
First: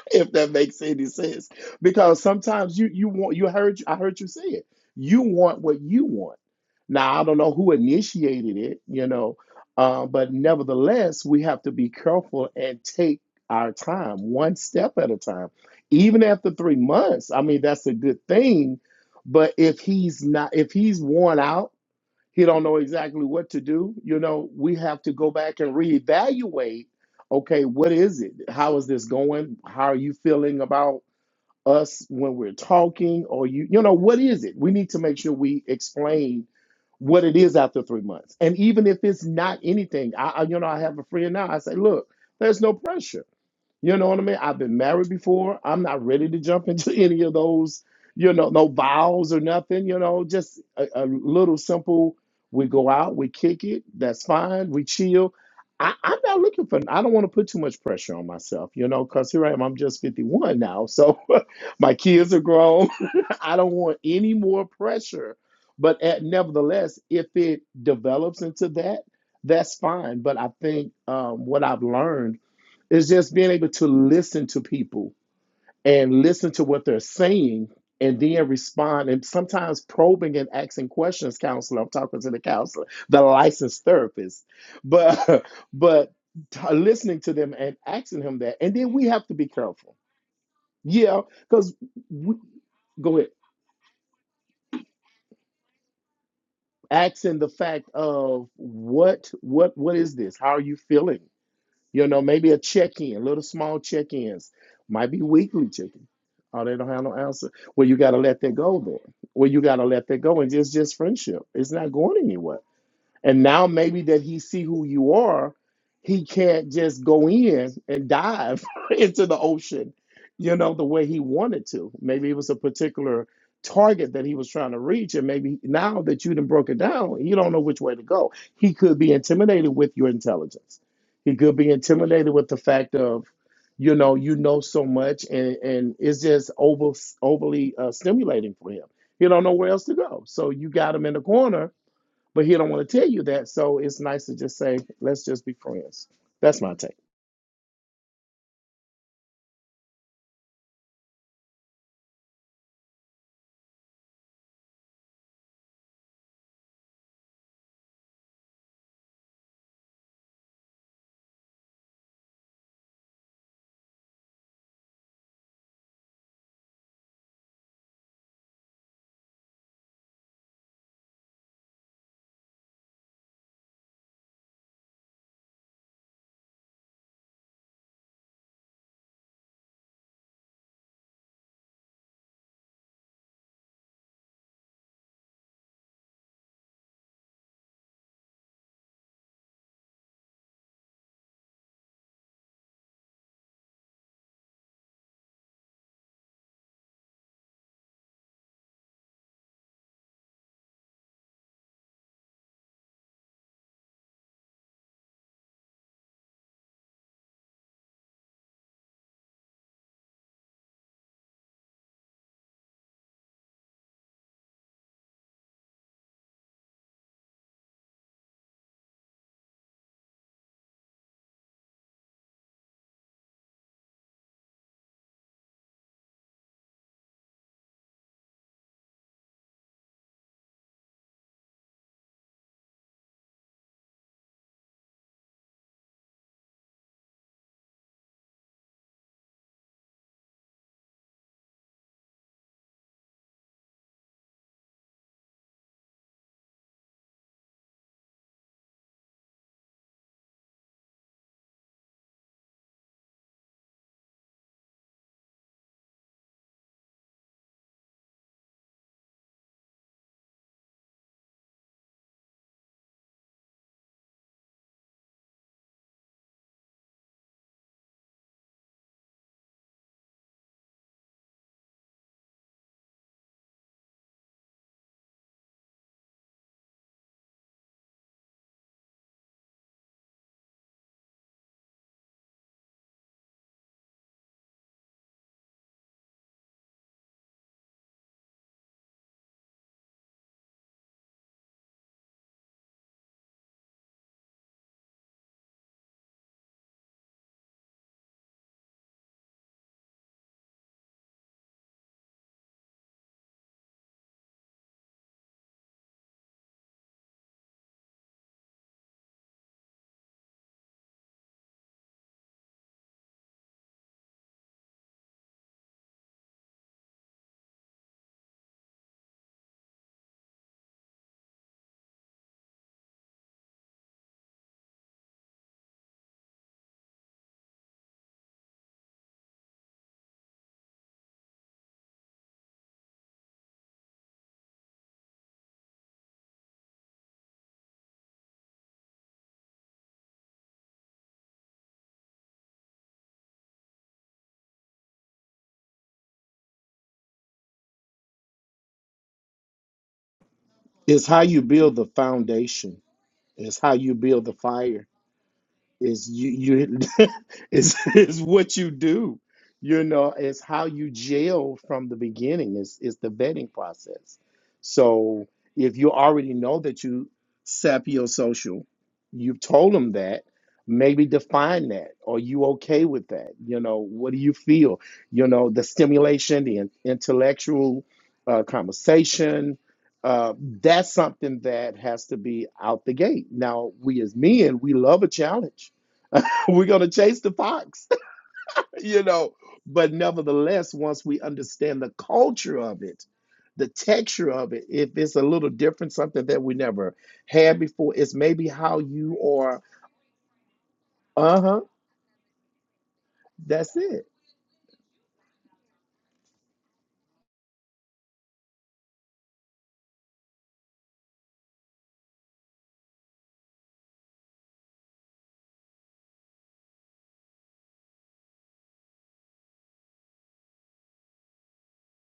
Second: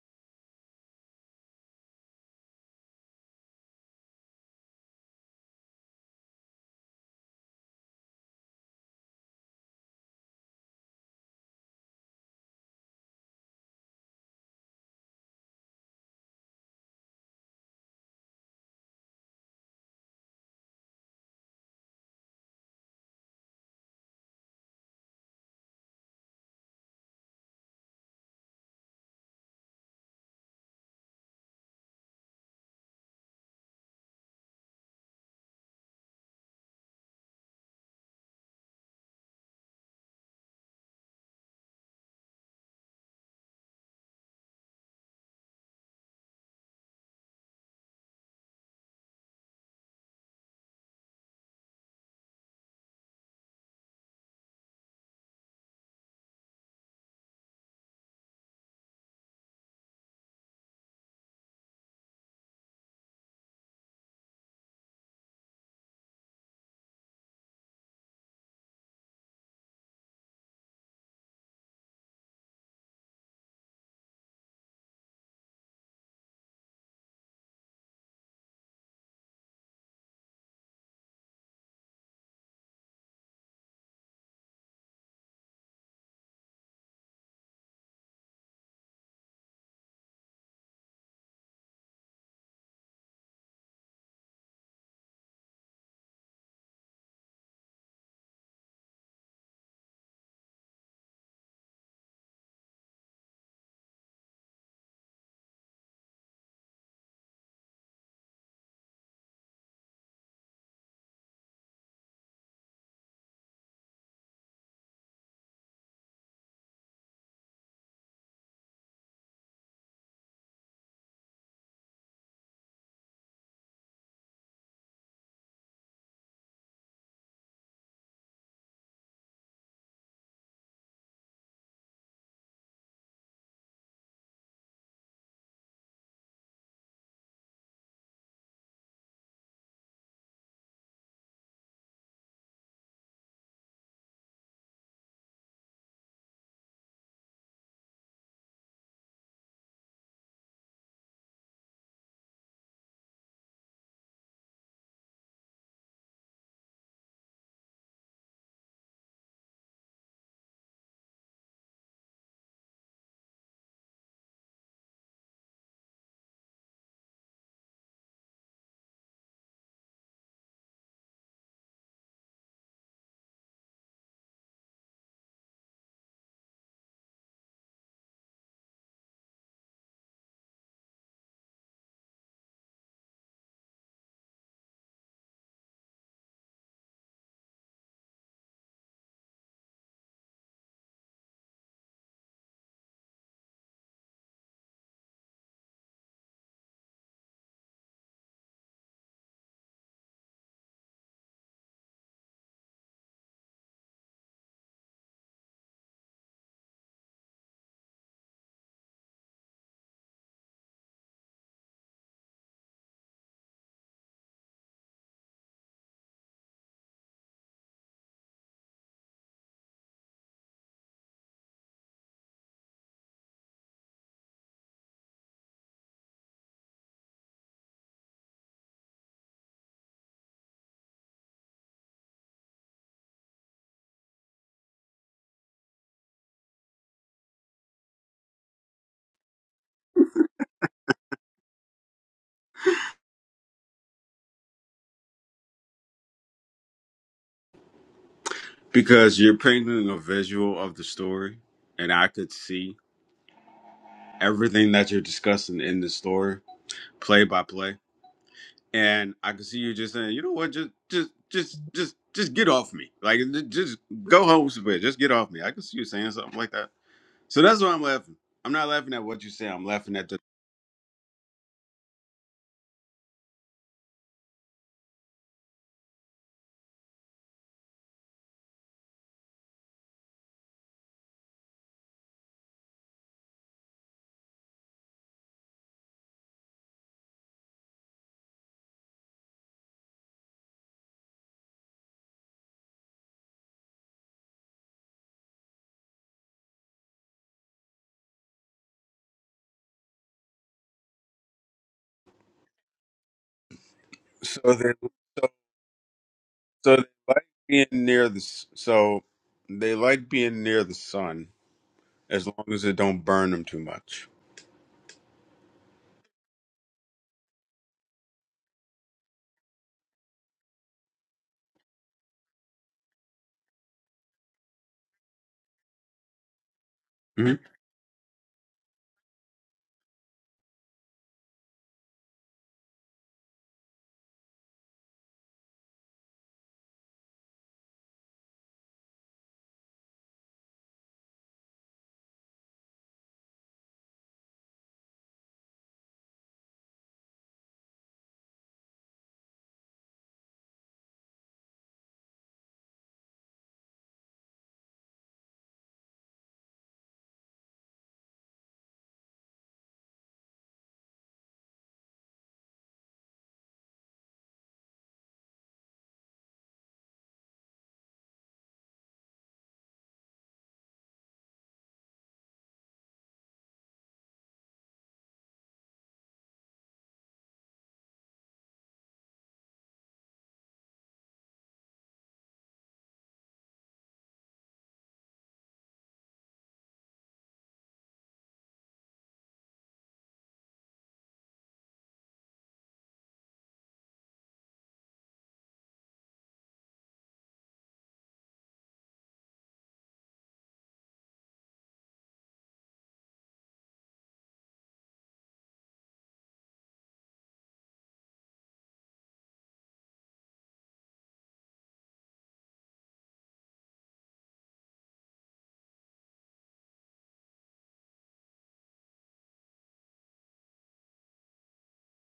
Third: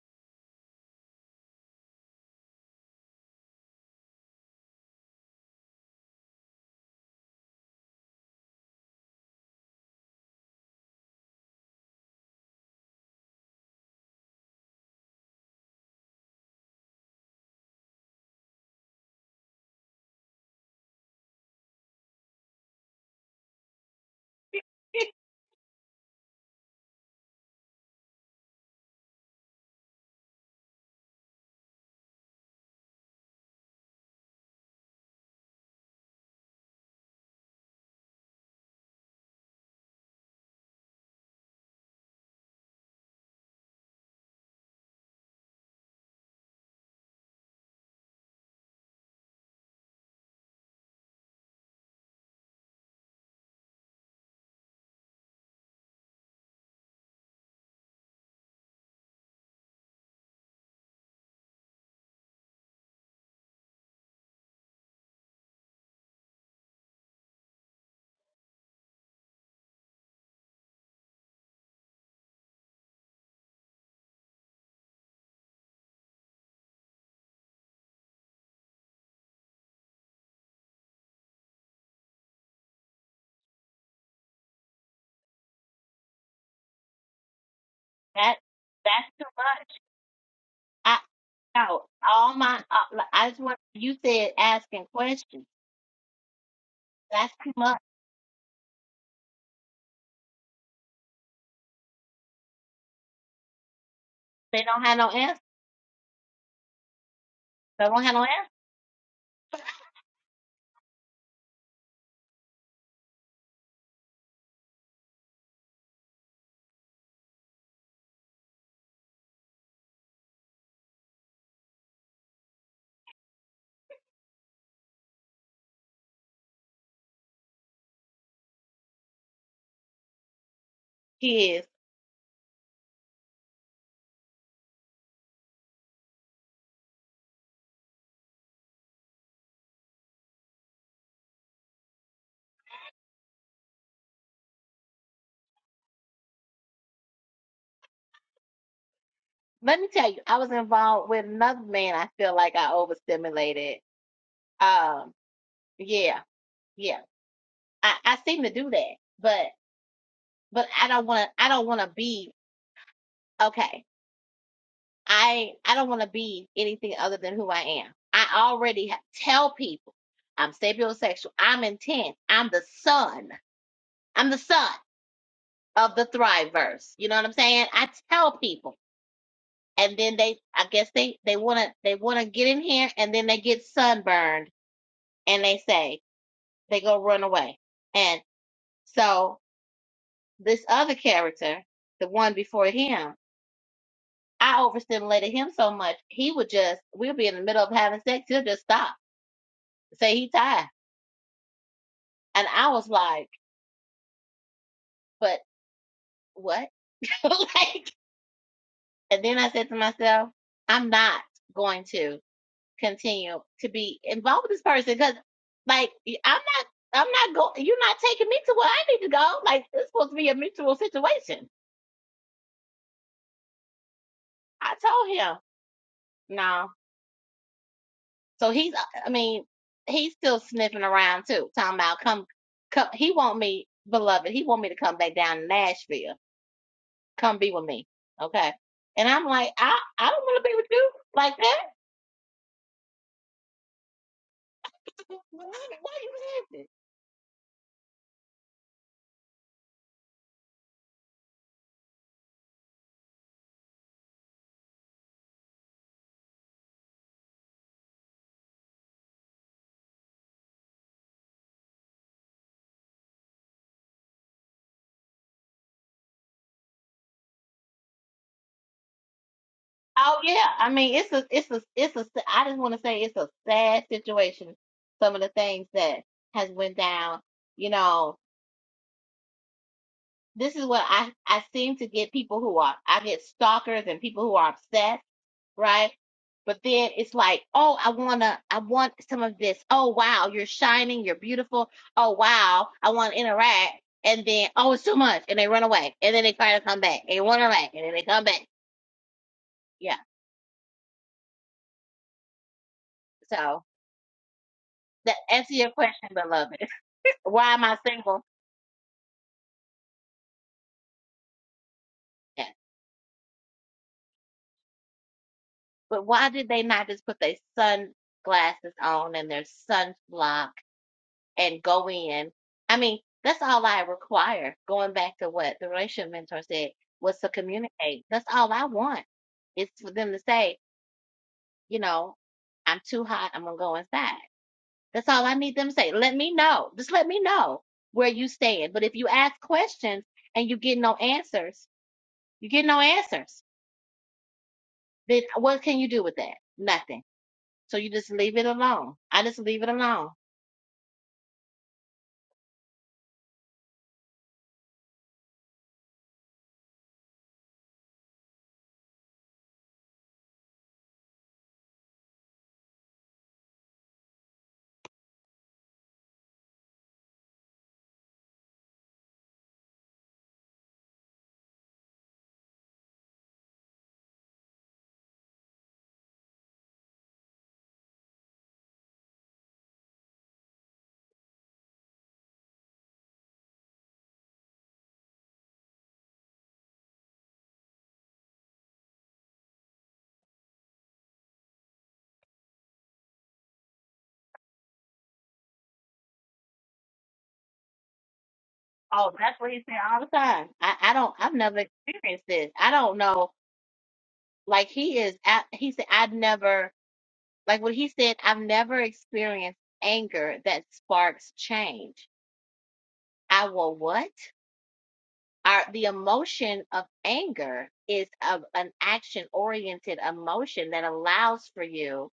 S3: if that makes any sense. Because sometimes you you want you heard I heard you say it. You want what you want. Now I don't know who initiated it, you know, uh, but nevertheless we have to be careful and take our time, one step at a time. Even after three months, I mean that's a good thing. But if he's not, if he's worn out he don't know exactly what to do you know we have to go back and reevaluate okay what is it how is this going how are you feeling about us when we're talking or you you know what is it we need to make sure we explain what it is after three months and even if it's not anything i, I you know i have a friend now i say look there's no pressure you know what I mean? I've been married before. I'm not ready to jump into any of those, you know, no vows or nothing, you know, just a, a little simple. We go out, we kick it. That's fine. We chill. I, I'm not looking for, I don't want to put too much pressure on myself, you know, because here I am. I'm just 51 now. So my kids are grown. I don't want any more pressure. But at, nevertheless, if it develops into that, that's fine. But I think um, what I've learned it's just being able to listen to people and listen to what they're saying and then respond and sometimes probing and asking questions, counselor. I'm talking to the counselor, the licensed therapist. But but t- listening to them and asking
S1: that
S3: him that. And then we
S1: that's
S3: have
S1: too
S3: to be
S1: much.
S3: careful.
S1: I
S3: Yeah, because
S1: no, all
S3: we
S1: my uh, like,
S3: go
S1: I
S3: ahead.
S1: just want you said asking questions. That's
S3: Asking the
S1: too much.
S3: fact of what what what is this? How are you feeling? You know, maybe a check-in, little small check-ins.
S1: They don't have no
S3: Might be
S1: answer.
S3: weekly check-in. Oh, they don't have no answer.
S1: They
S3: Well, you
S1: don't have
S3: gotta
S1: no answer.
S3: let that go then. Well, you gotta let that go and just just friendship. It's not going anywhere and now maybe that he see who you are, he can't just go in and dive into the ocean, you know, the way he wanted to. Maybe it was a particular target that he was trying to reach. And maybe now that you done broke it down, you don't know which way to go. He could be intimidated with your intelligence. He could
S1: Kids.
S3: be intimidated with the fact of, you know, you know so much and, and it's just over, overly uh, stimulating for him. He don't know where else to go. So you got him in the corner but he don't want to tell you that. So it's nice to just say, let's just be friends. That's my take.
S1: Let me tell you, I was involved with another man. I feel like I overstimulated. Um, yeah, yeah. I, I seem to do that, but but I don't want to. I don't want to be okay. I I don't want to be anything other than who I am. I already ha- tell people I'm sapiosexual. I'm intense. I'm the son. I'm the son of the Thriveverse. You know what I'm saying? I tell people, and then they. I guess they they wanna they wanna get in here, and then they get sunburned, and they say they go run away. And so this other character, the one before him, I overstimulated him so much, he would just, we'll be in the middle of having sex, he'll just stop, say he tired. And I was like, but what? like, and then I said to myself, I'm not going to continue to be involved with this person because, like, i I'm not, I'm not going, you're not taking me to where I need to go. Like, it's supposed to be a mutual situation. I told him, no. So he's, uh, I mean, he's still sniffing around too, talking about come, come. He want me, beloved. He want me to come back down to Nashville. Come be with me, okay? And I'm like, I, I don't want to be with you like that. Why, why you laughing?
S2: Because you're painting a visual of the story, and I could see everything that you're discussing in the story, play by play, and I could see you just saying, "You know what? Just, just, just, just, just get off me. Like, j- just go home somewhere. Just get off me." I could see you saying something like that. So that's why I'm laughing. I'm not laughing at what you say. I'm laughing at the.
S1: Oh yeah, I mean, it's a, it's a, it's a. I just want to say it's a sad situation. Some of the things that has went down, you know. This is what I, I seem to get people who are, I get stalkers and people who are obsessed right? But then it's like, oh, I wanna, I want some of this. Oh wow, you're shining, you're beautiful. Oh wow, I want to interact. And then, oh, it's too much, and they run away, and then they try to come back, and they run away, and then they come back. Yeah. So
S2: So then
S1: that answer your question, beloved.
S2: So they like
S1: why am
S2: being
S1: I
S2: near the
S1: single?
S2: s- so they like being near the sun as
S1: Yeah.
S2: long as it don't burn them too much.
S1: But why did they not just put their sunglasses on and their sunblock and go in. I mean, that's all I require. Going back to what the relationship mentor said was to
S2: Mhm.
S1: communicate. That's all I want is for them to say, you know, I'm too hot. I'm gonna go inside. That's all I need them to say. Let me know. Just let me know where you stand. But if you ask questions and you get no answers, you get no answers. Then what can you do with that? Nothing. So you just leave it alone. I just leave it alone
S3: It's how you build the foundation. It's how you build the fire. Is you you is is what you do. You know, it's how you jail from the beginning. Is is the vetting process. So if you already know that you sapiosocial, you've told them that, maybe define that. Are you okay with that? You know, what do you feel? You know, the stimulation, the in- intellectual uh, conversation, uh, that's something that has to be out the gate. Now, we as men, we love a challenge We're going to chase the fox, you know. But nevertheless, once we understand the culture of it, the texture of it, if it's a little different, something that we never had before, it's maybe how
S1: Oh,
S3: you
S1: that's what
S3: are.
S1: he's saying all the time. I, I don't, I've
S3: Uh
S1: never
S3: huh.
S1: experienced this. I don't know.
S3: That's it.
S1: Like he is, I, he said, I've never, like what he said, I've never experienced anger that sparks change. I will what? Our, the emotion of anger is a, an action oriented emotion that allows for you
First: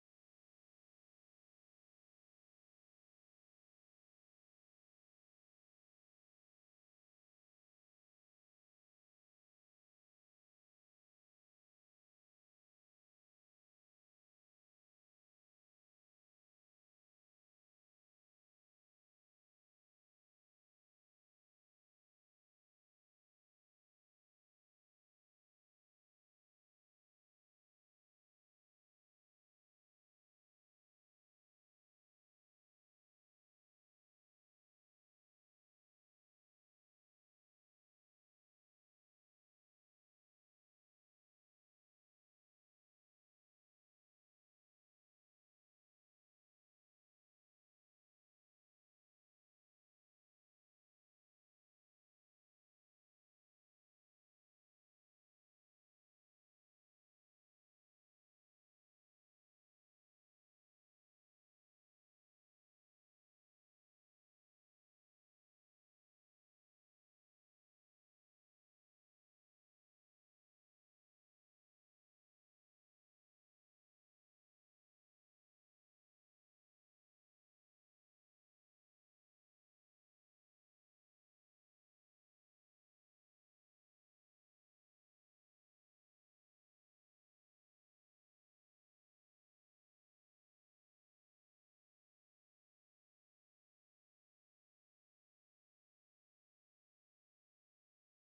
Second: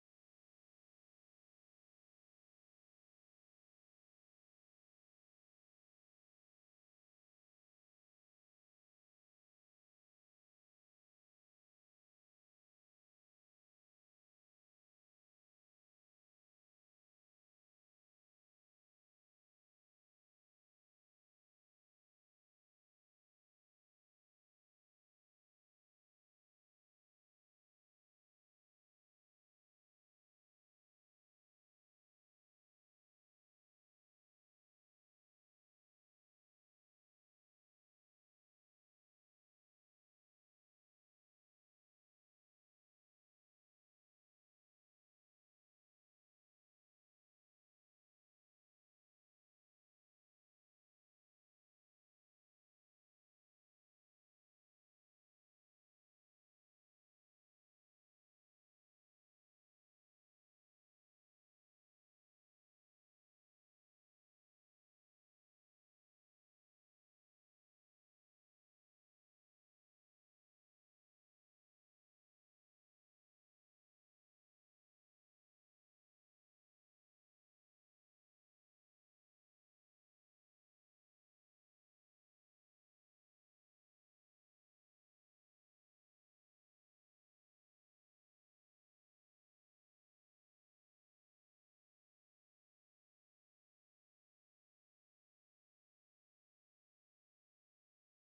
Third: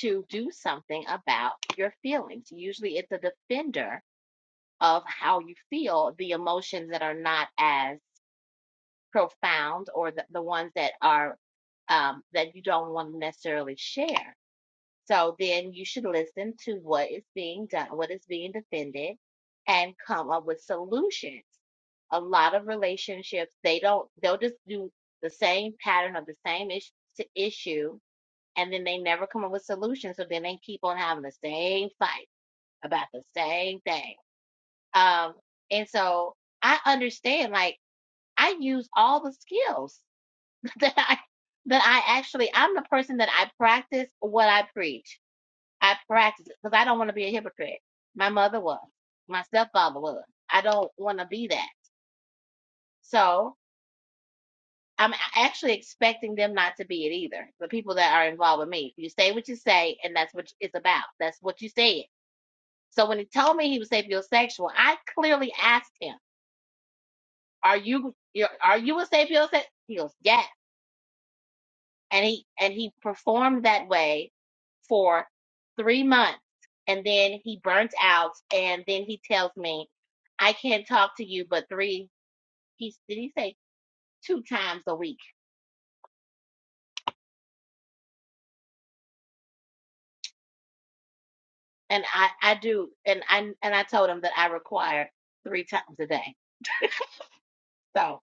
S1: to do something about your feelings. Usually it's a defender of how you feel, the emotions that are not as profound or the, the ones that are um, that you don't want to necessarily share. So then you should listen to what is being done, what is being defended, and come up with solutions. A lot of relationships, they don't, they'll just do the same pattern of the same is- s- issue, and then they never come up with solutions. So then they keep on having the same fight about the same thing. Um, and so I understand, like, I use all the skills that I that I actually I'm the person that I practice what I preach. I practice it because I don't want to be a hypocrite. My mother was. My stepfather was. I don't want to be that. So I'm actually expecting them not to be it either. The people that are involved with me, you say what you say, and that's what it's about. That's what you said. So when he told me he was sapiosexual, I clearly asked him, "Are you you're- are you a sapiosexual?" He goes, "Yes." and he and he performed that way for three months and then he burnt out and then he tells me i can't talk to you but three he did he say two times a week and i i do and i and i told him that i require three times a day so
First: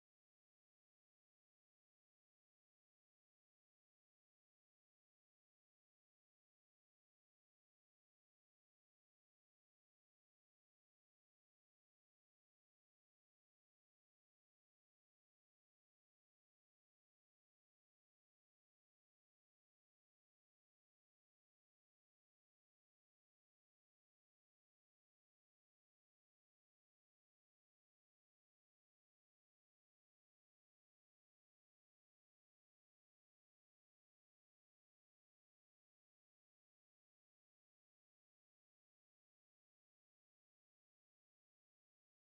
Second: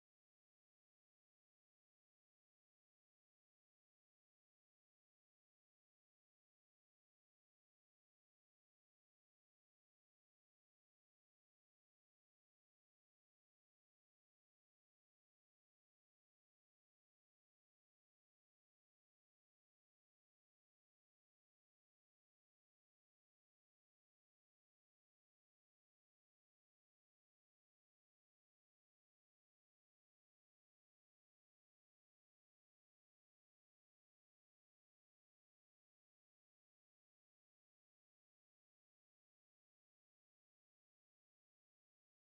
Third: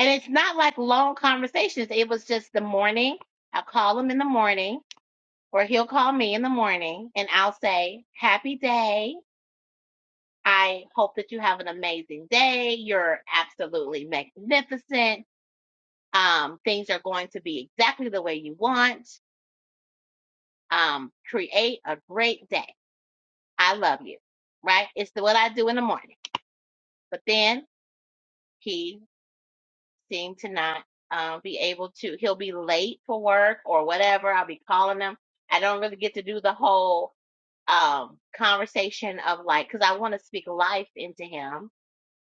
S1: and it's not like long conversations it was just the morning i'll call him in the morning or he'll call me in the morning and i'll say happy day I hope that you have an amazing day. You're absolutely magnificent. Um, things are going to be exactly the way you want. Um, create a great day. I love you, right? It's the, what I do in the morning. But then he seemed to not uh, be able to, he'll be late for work or whatever. I'll be calling him. I don't really get to do the whole um, conversation of like, because I want to speak life into him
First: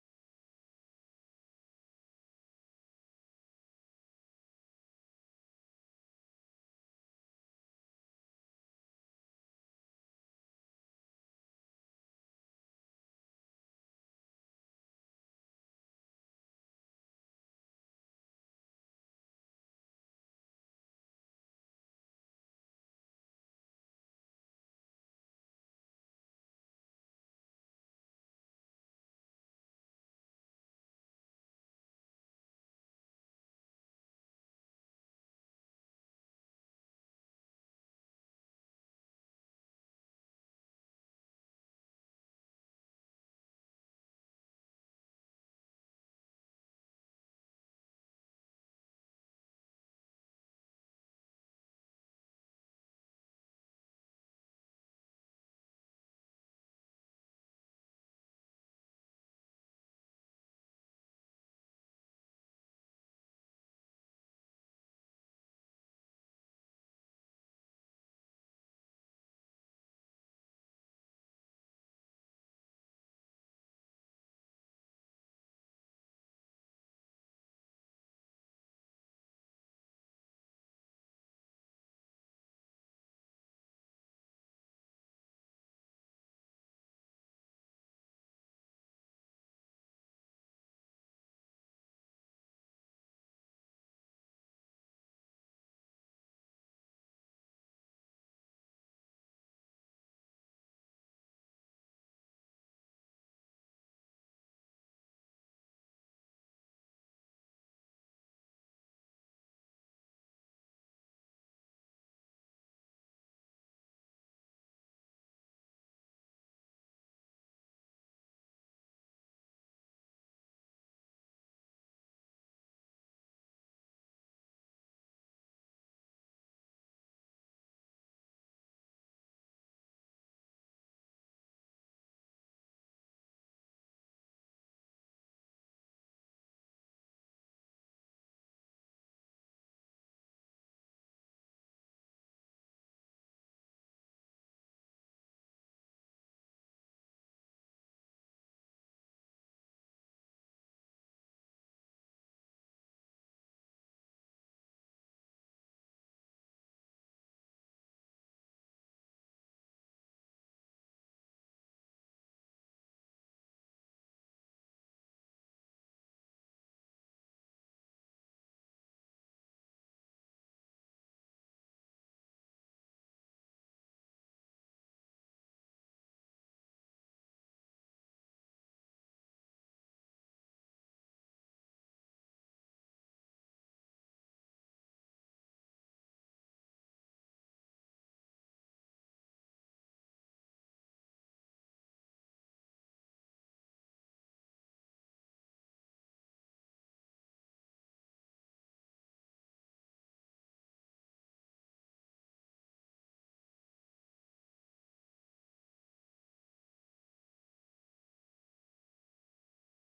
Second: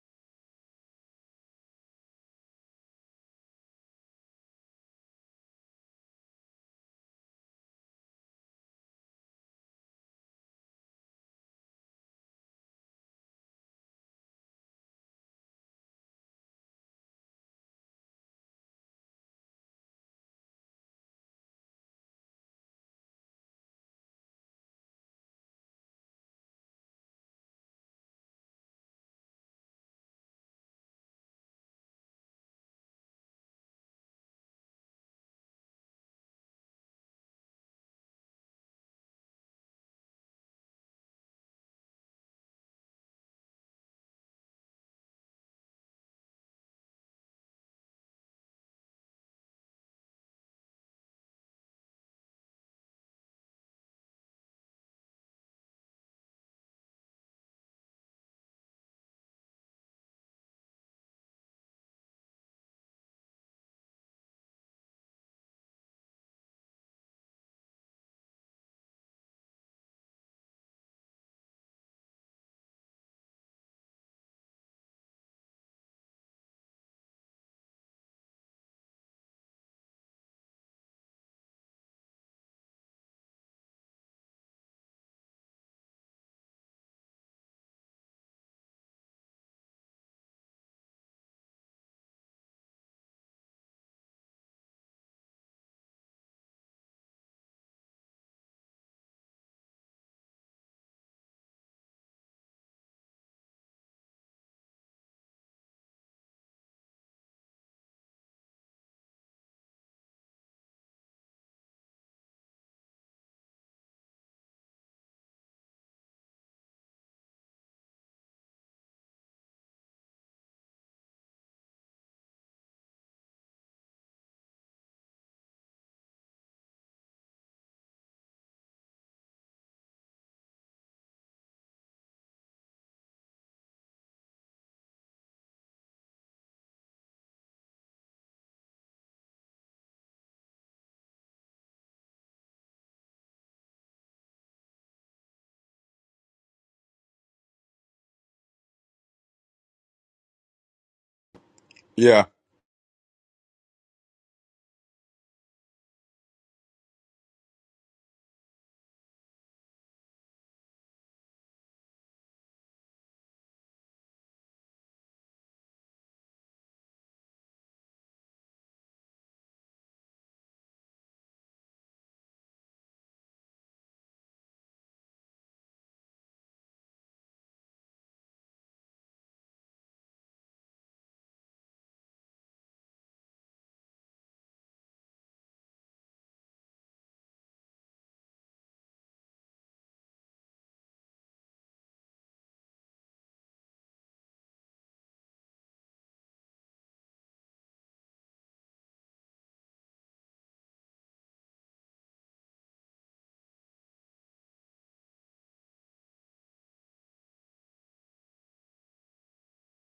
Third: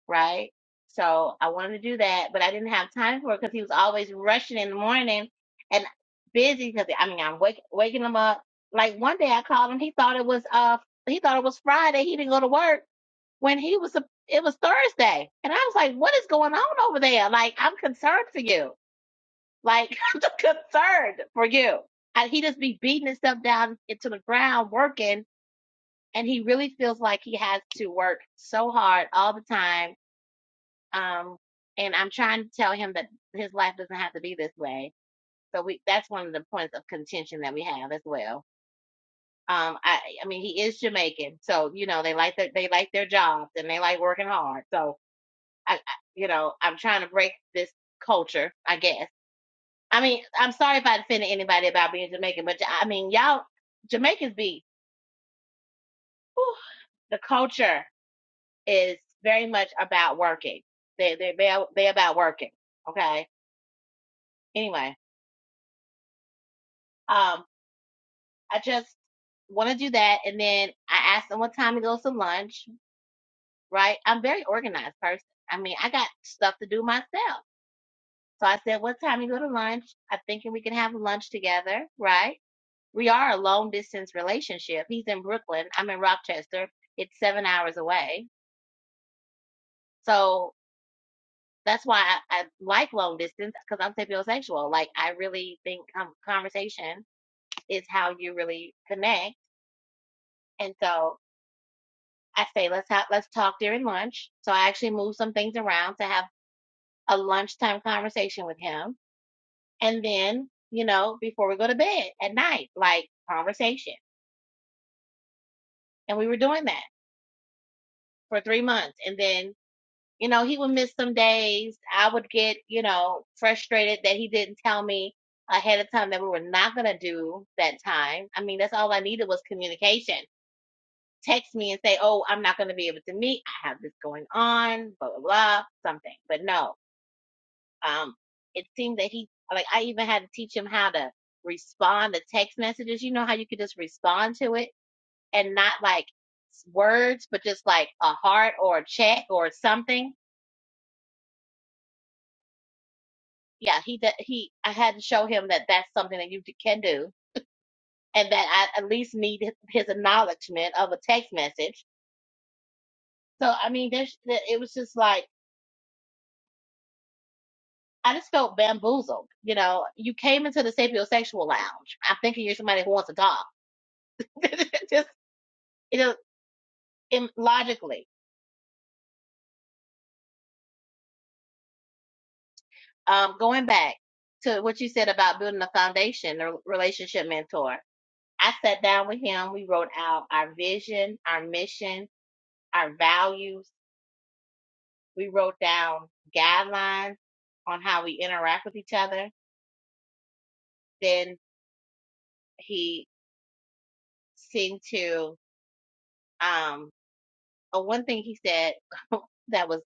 S1: right? So I wanted to do that, but I didn't have time for it because he was always rushing in the morning and busy. Because I mean, I'm wake, waking him up. Like one day I called him. He thought it was uh he thought it was Friday. He didn't go to work when he was sup- it was Thursday, and I was like, what is going on over there? Like I'm concerned for you. Like I'm concerned for you. And he just be beating himself down into the ground working, and he really feels like he has to work so hard all the time um, and I'm trying to tell him that his life doesn't have to be this way. So we that's one of the points of contention that we have as well. Um, I I mean he is Jamaican, so you know they like their they like their jobs and they like working hard. So I, I you know I'm trying to break this culture, I guess. I mean I'm sorry if I offended anybody about being Jamaican, but I mean y'all Jamaicans be whew, the culture is very much about working. They they they they about working. Okay. Anyway, um. I just want to do that. And then I ask them what time he goes to lunch, right? I'm a very organized person. I mean, I got stuff to do myself. So I said, what time you go to lunch? I'm thinking we can have lunch together, right? We are a long distance relationship. He's in Brooklyn. I'm in Rochester. It's seven hours away. So that's why I, I like long distance because I'm sapiosexual. Like I really think um, conversation is how you really connect. And so I say let's have let's talk during lunch. So I actually moved some things around to have a lunchtime conversation with him, and then you know before we go to bed at night, like conversation. And we were doing that for three months, and then you know he would miss some days. I would get you know frustrated that he didn't tell me ahead of time that we were not going to do that time. I mean that's all I needed was communication. Text me and say, "Oh, I'm not going to be able to meet. I have this going on." Blah blah blah, something. But no, um, it seemed that he like I even had to teach him how to respond to text messages. You know how you could just respond to it and not like words, but just like a heart or a check or something.
S2: Yeah.
S1: Yeah, he d- he. I had to show him that that's something that you d- can do, and that I at least need his, his acknowledgement of a text message. So I mean, there's th- it was just like. I just felt bamboozled. You know, you came into the sapiosexual lounge. I'm thinking you're somebody who wants to talk. just in, logically, um, going back to what you said about building a foundation, the relationship mentor, I sat down with him. We wrote out our vision, our mission, our values. We wrote down guidelines on how we interact with each other. Then he seemed to, um, oh, one thing he said that was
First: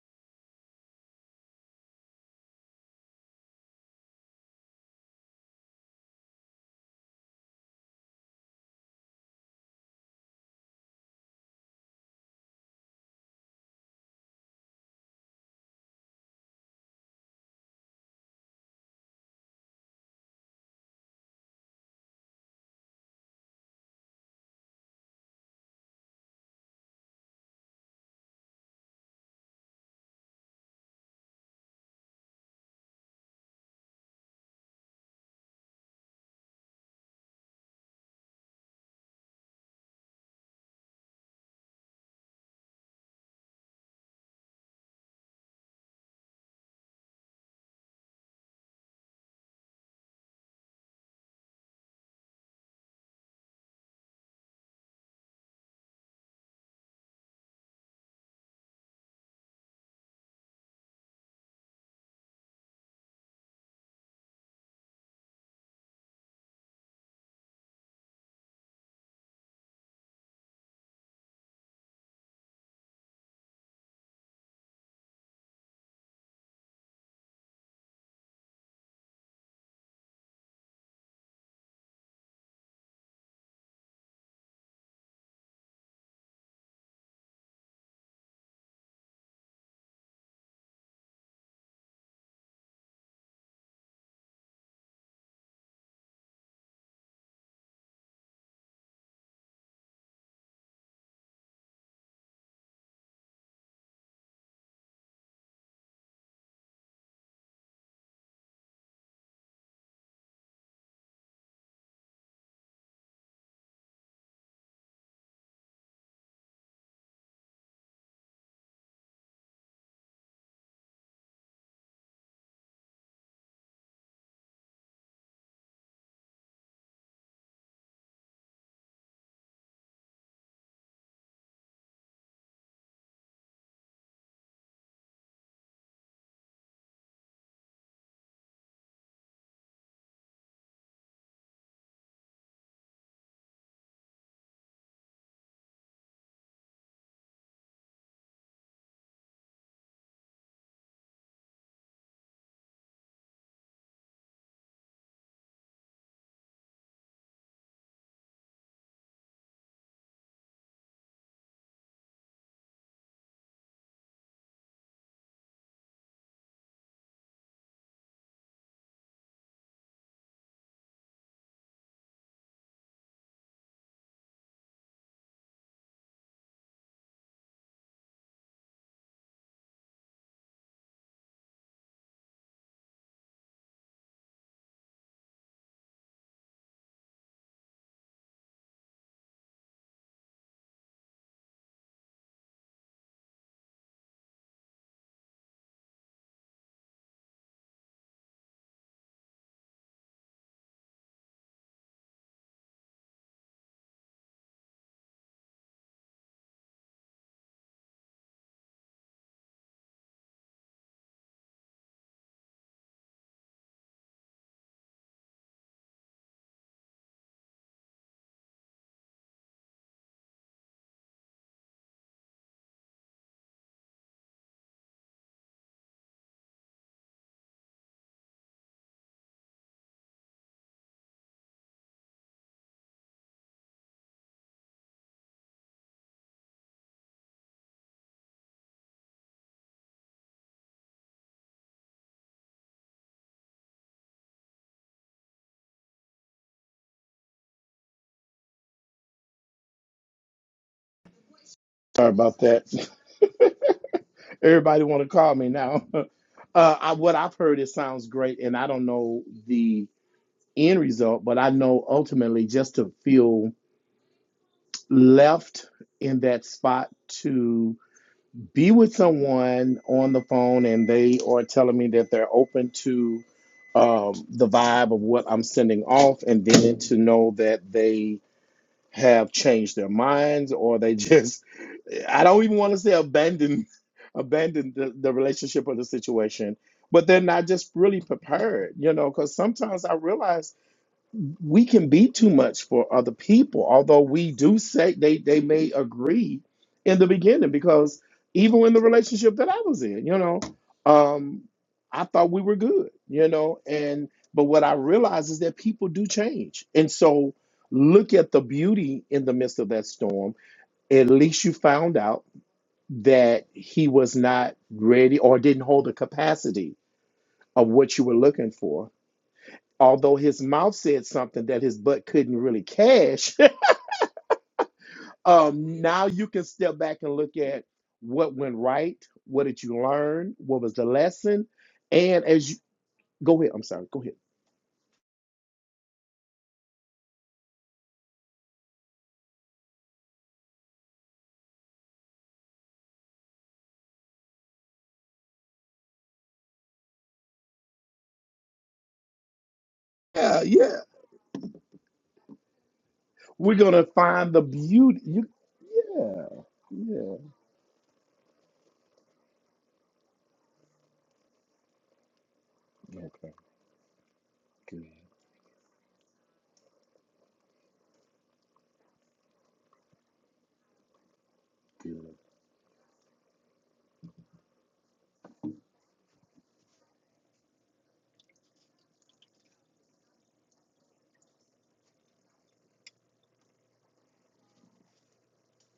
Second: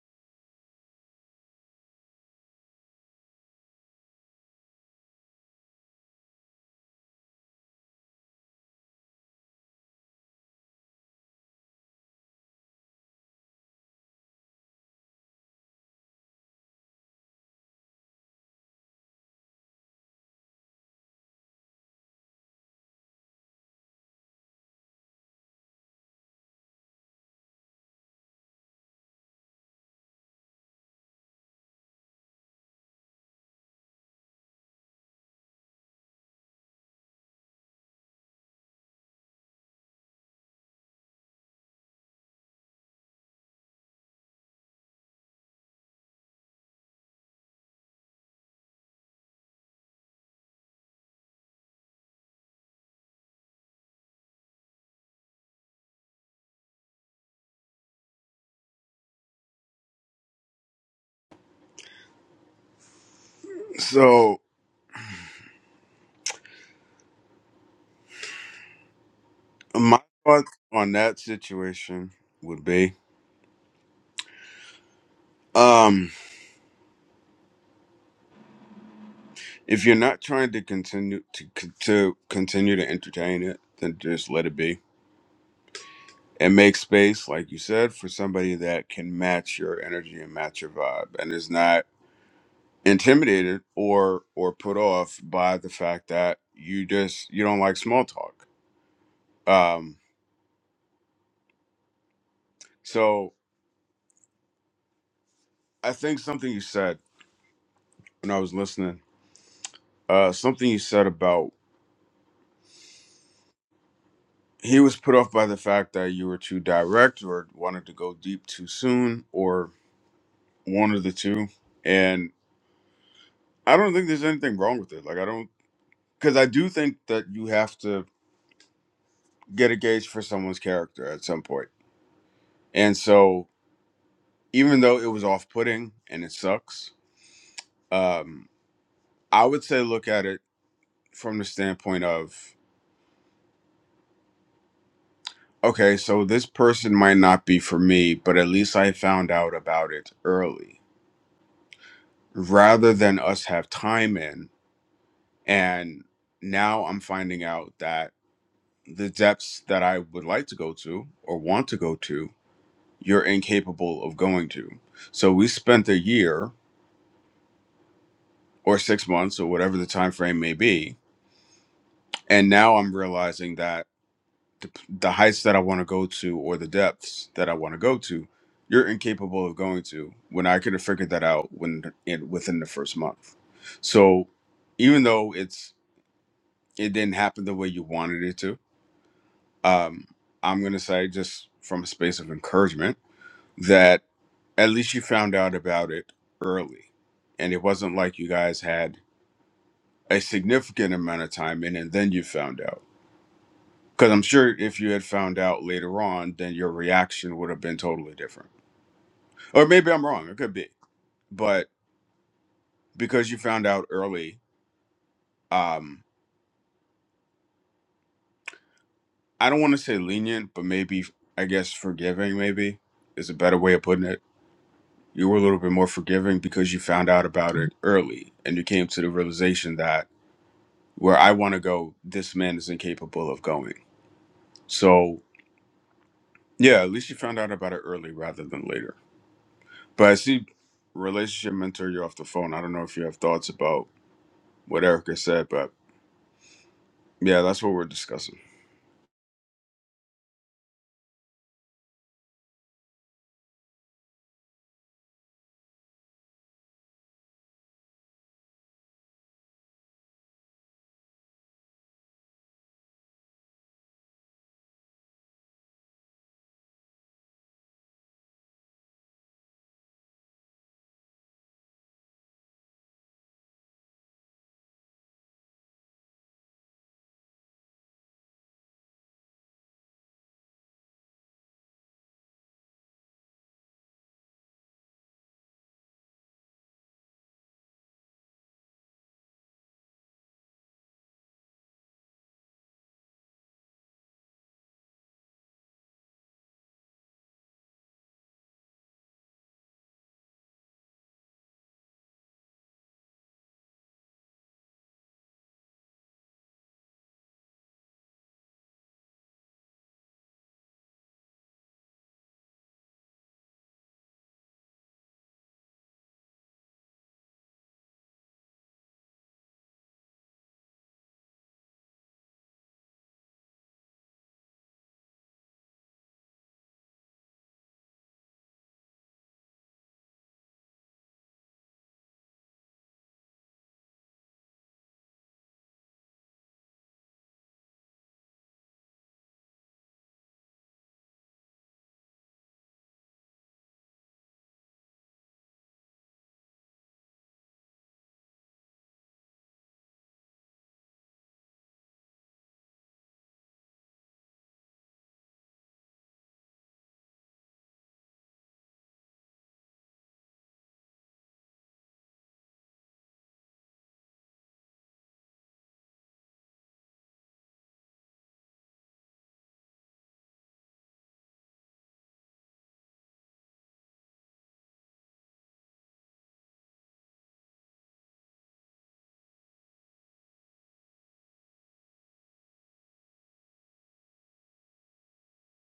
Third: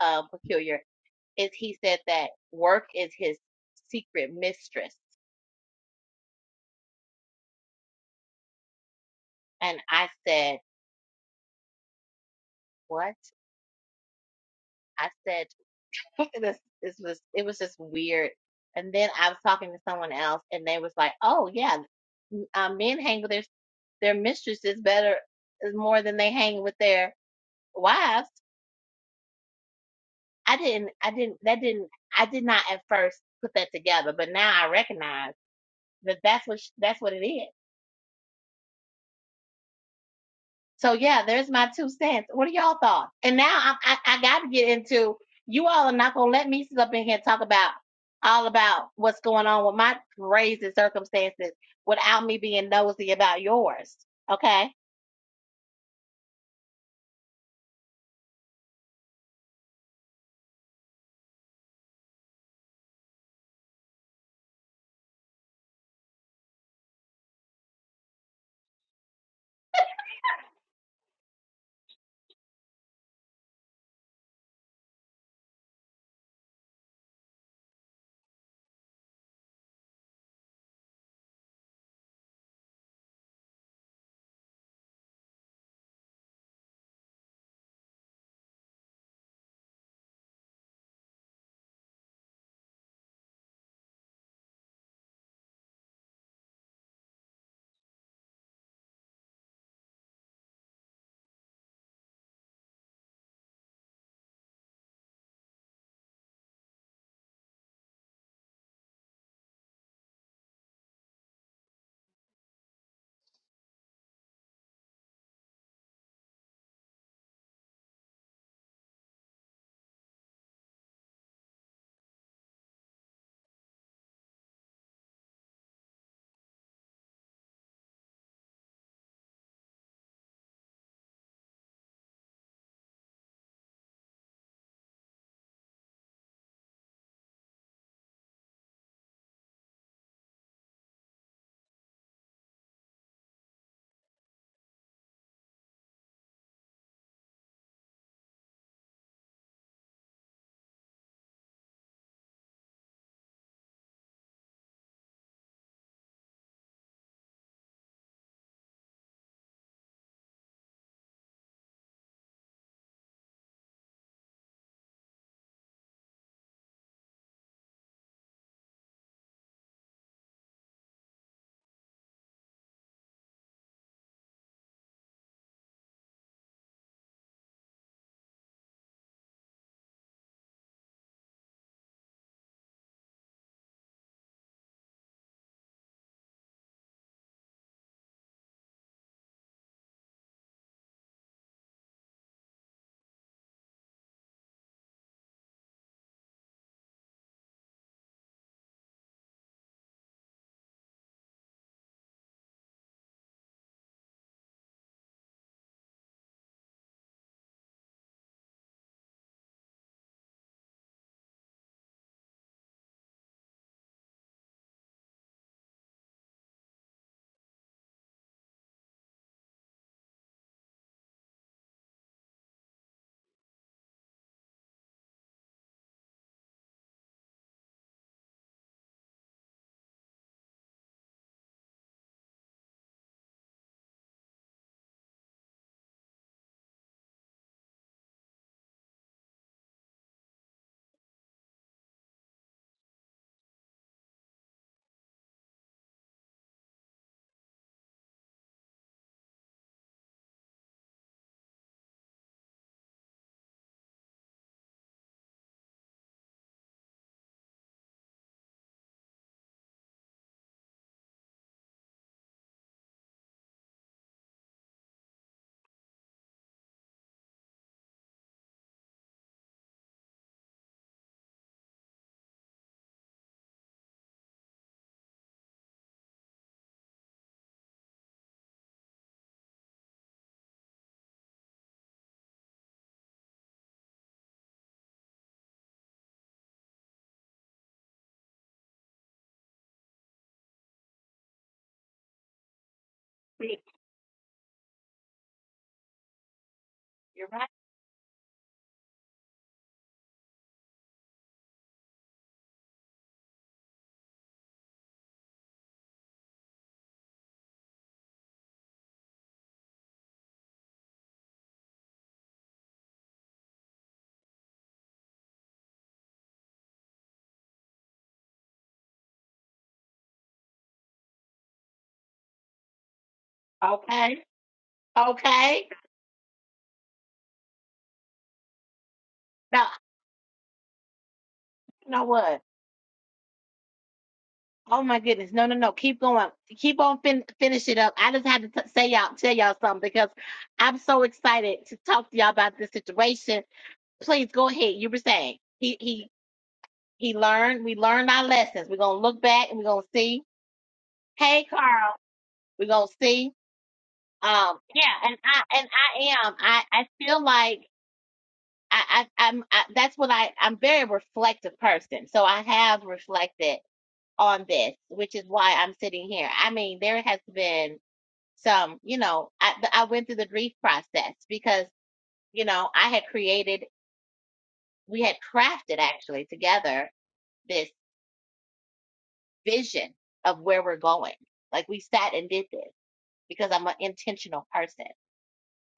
S1: uh, peculiar is he said that work is his secret mistress. And I said, what? I said, it this was it was just weird. And then I was talking to someone else, and they was like, "Oh yeah, um, men hang with their their mistresses better is more than they hang with their wives." I didn't, I didn't, that didn't, I did not at first put that together, but now I recognize that that's what sh- that's what it is. So yeah, there's my two cents. What are y'all thoughts? And now I, I, I got to get into you all are not gonna let me sit up in here and talk about all about what's going on with my crazy circumstances without me being nosy about yours. Okay,
S2: So my thoughts on that situation would be um if you're not trying to continue to con- to continue to entertain it, then just let it be. And make space, like you said, for somebody that can match your energy and match your vibe, and is not intimidated or or put off by the fact that you just you don't like small talk um so i think something you said when i was listening uh something you said about he was put off by the fact that you were too direct or wanted to go deep too soon or one of the two and i don't think there's anything wrong with it like i don't because i do think that you have to get a gauge for someone's character at some point point. and so even though it was off-putting and it sucks um i would say look at it from the standpoint of okay so this person might not be for me but at least i found out about it early rather than us have time in and now i'm finding out that the depths that i would like to go to or want to go to you're incapable of going to so we spent a year or 6 months or whatever the time frame may be and now i'm realizing that the, the heights that I want to go to or the depths that I want to go to, you're incapable of going to. When I could have figured that out when in, within the first month. So even though it's it didn't happen the way you wanted it to, um, I'm gonna say just from a space of encouragement that at least you found out about it early, and it wasn't like you guys had a significant amount of time in, and then you found out Because I'm sure if you had found out later on, then your reaction would have been totally different. Or maybe I'm wrong. It could be. But because you found out early, um, I don't want to say lenient, but maybe, I guess, forgiving, maybe is a better way of putting it. You were a little bit more forgiving because you found out about it early and you came to the realization that where I want to go, this man is incapable of going. So, yeah, at least you found out about it early rather than later. But I see relationship mentor, you're off the phone. I don't know if you have thoughts about what Erica said, but yeah, that's what we're discussing.
S3: Sorry about that. Everybody want to call me now. Uh, I, what I've heard, it sounds great, and I don't know the end result, but I know ultimately just to feel left in that spot to. be with someone on the phone and they are telling me that they're open to um, the vibe of what I'm sending off, and then to know that they have changed their minds or they just, I don't even want to say abandon, abandon the, the relationship or the situation, but they're not just really prepared, you know, because sometimes I realize we can be too much for other people, although we do say they, they may agree in the
S1: you're right.
S3: beginning because even in the relationship that I was in, you know, um, I thought we were good, you know, and but what I realized is that people do change. And so look at the beauty in the midst of that storm. At least you found out that he was not ready or didn't hold the capacity of what you were looking for although his mouth said something that his butt couldn't really cash,
S1: Okay, okay.
S3: um, now you can step back and look at what went right, what did
S1: Now
S3: you learn, what was the lesson,
S1: you know
S3: and
S1: what?
S3: as you go ahead, I'm sorry, go ahead.
S1: Oh my goodness! No, no, no. Keep going. Keep on fin- finish it up. I just had to t- say y'all, tell y'all something because I'm so excited to talk to y'all about this situation. Please go ahead. You were saying he he He learned, we learned our lessons. We're gonna look back and we're gonna see.
S3: Yeah, yeah,
S1: Hey Carl, we're gonna see.
S3: we're gonna find the
S1: Um, yeah,
S3: beauty.
S1: and
S3: You,
S1: I and
S3: yeah,
S1: I am. I I feel
S3: yeah,
S1: like I, I I'm I, that's what I I'm a very reflective person. So I have reflected on this, which is why I'm sitting here. I mean, there has been some, you know, I I went through the grief process because you know I had created, we had crafted actually together this vision of where we're going. Like we sat and did this. because I'm an intentional person.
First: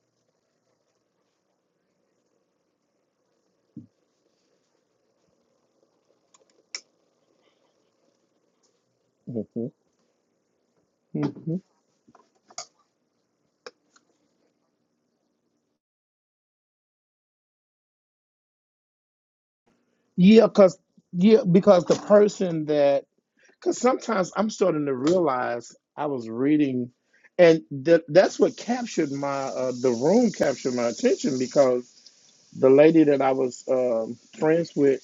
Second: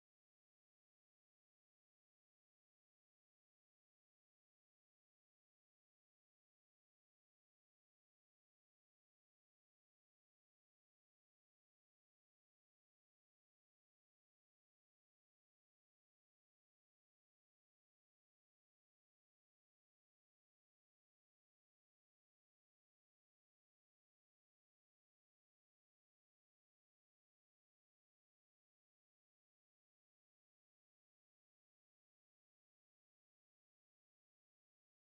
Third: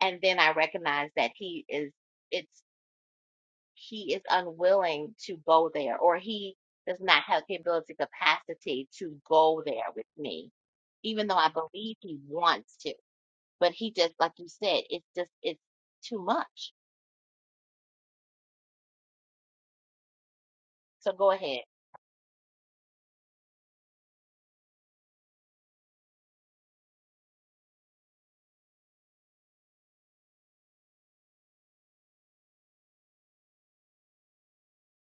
S1: And then I recognize that he is it's he is unwilling to go there or he does not have the ability capacity to go
S3: Mhm,
S1: there with me, even though I
S3: mhm.
S1: believe he wants to. But he just like you said, it's just it's too much.
S3: yeah, because
S1: So go
S3: yeah,
S1: ahead.
S3: because the person that Because sometimes I'm starting to realize I was reading, and th- that's what captured my uh, the room captured my attention because the lady that I was um, friends with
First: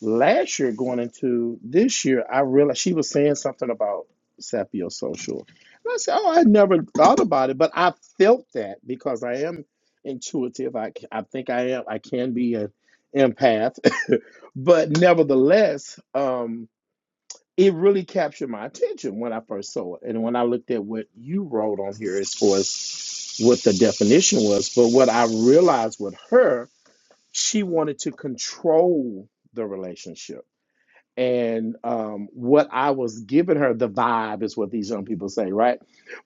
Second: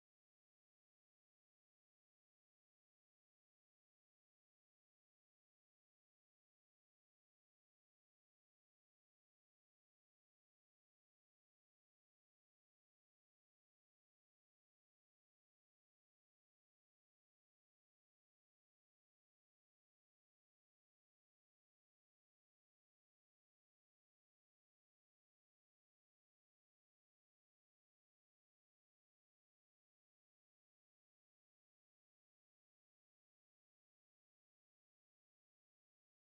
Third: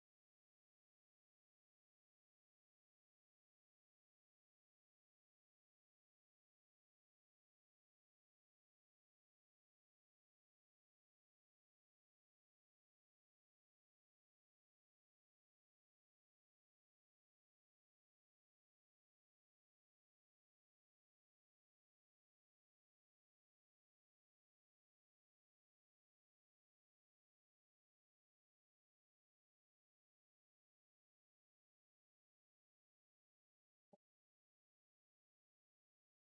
S3: last year going into this year, I realized she was saying something about sapiosocial. And I said, "Oh, I never thought about it, but I felt that because I am intuitive. I I think I am. I can be an empath, but nevertheless." Um, it really captured my attention when I first saw it. And when I looked at what you wrote on here as far as what the definition was, but what I realized with her, she wanted to control the relationship. And um, what I was giving her, the vibe is what these young people say, right?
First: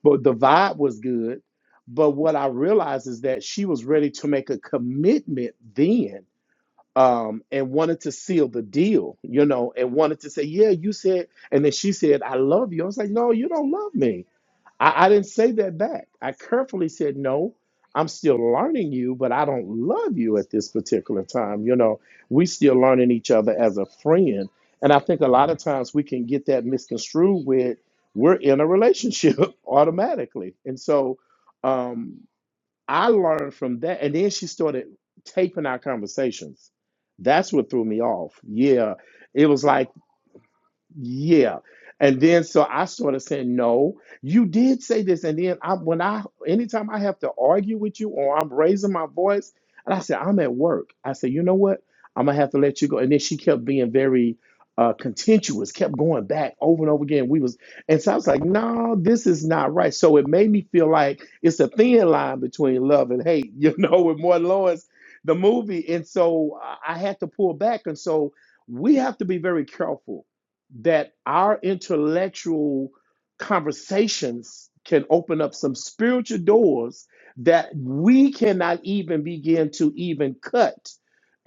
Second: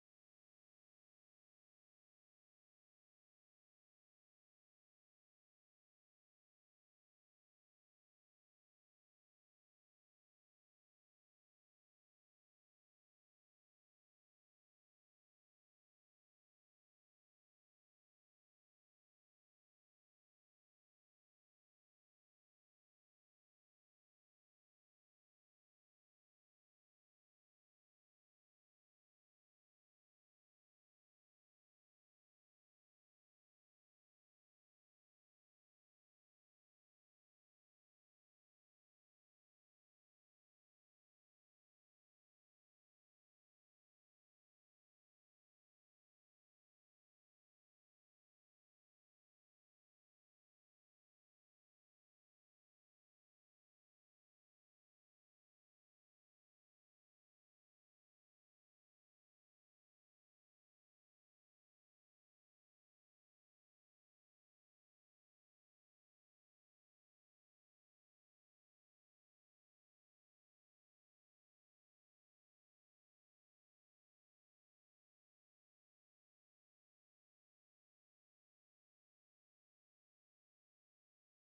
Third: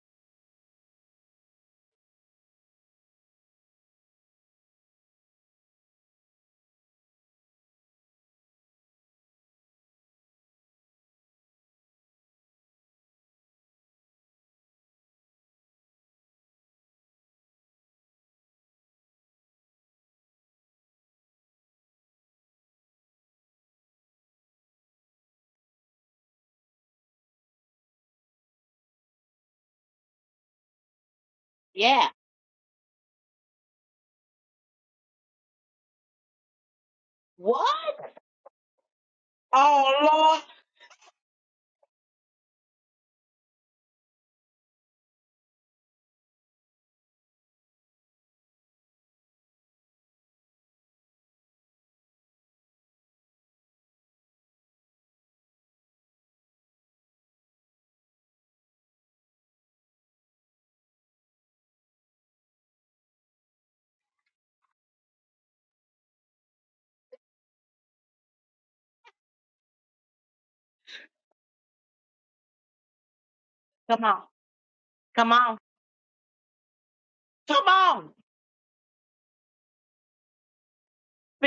S3: But the vibe was good. But what I realized is that she was ready to make a commitment then um, and wanted to seal the deal, you know, and wanted to say, Yeah, you said, and then she said, I love you. I was like, No, you don't love me. I, I didn't say that back. I carefully said, No, I'm still learning you, but I don't love you at this particular time. You know, we still learning each other as a friend. And I think a lot of times we can get that misconstrued with we're in a relationship automatically. And so,
S1: Yeah.
S3: um, I learned from that, and then she started taping our conversations. That's what threw me
S1: What?
S3: off. Yeah, it was like
S1: Oh Lord.
S3: yeah. And then so I sort of said, no, you did say this. And then I when I anytime I have to argue with you or I'm raising my voice, and I said, I'm at work. I said, you know what? I'm gonna have to let you go. And then she kept being very uh contentious, kept going back over and over again. We was and so I was like, no, this is not right. So it made me feel like it's a thin line between love and hate, you know, with Martin Lawrence, the movie. And so I I had to pull back. And so we have to be very careful that our intellectual
S1: Come on.
S3: conversations can
S1: Come
S3: open up
S1: on.
S3: some spiritual doors
S1: Come
S3: that
S1: on.
S3: we cannot even begin to even cut.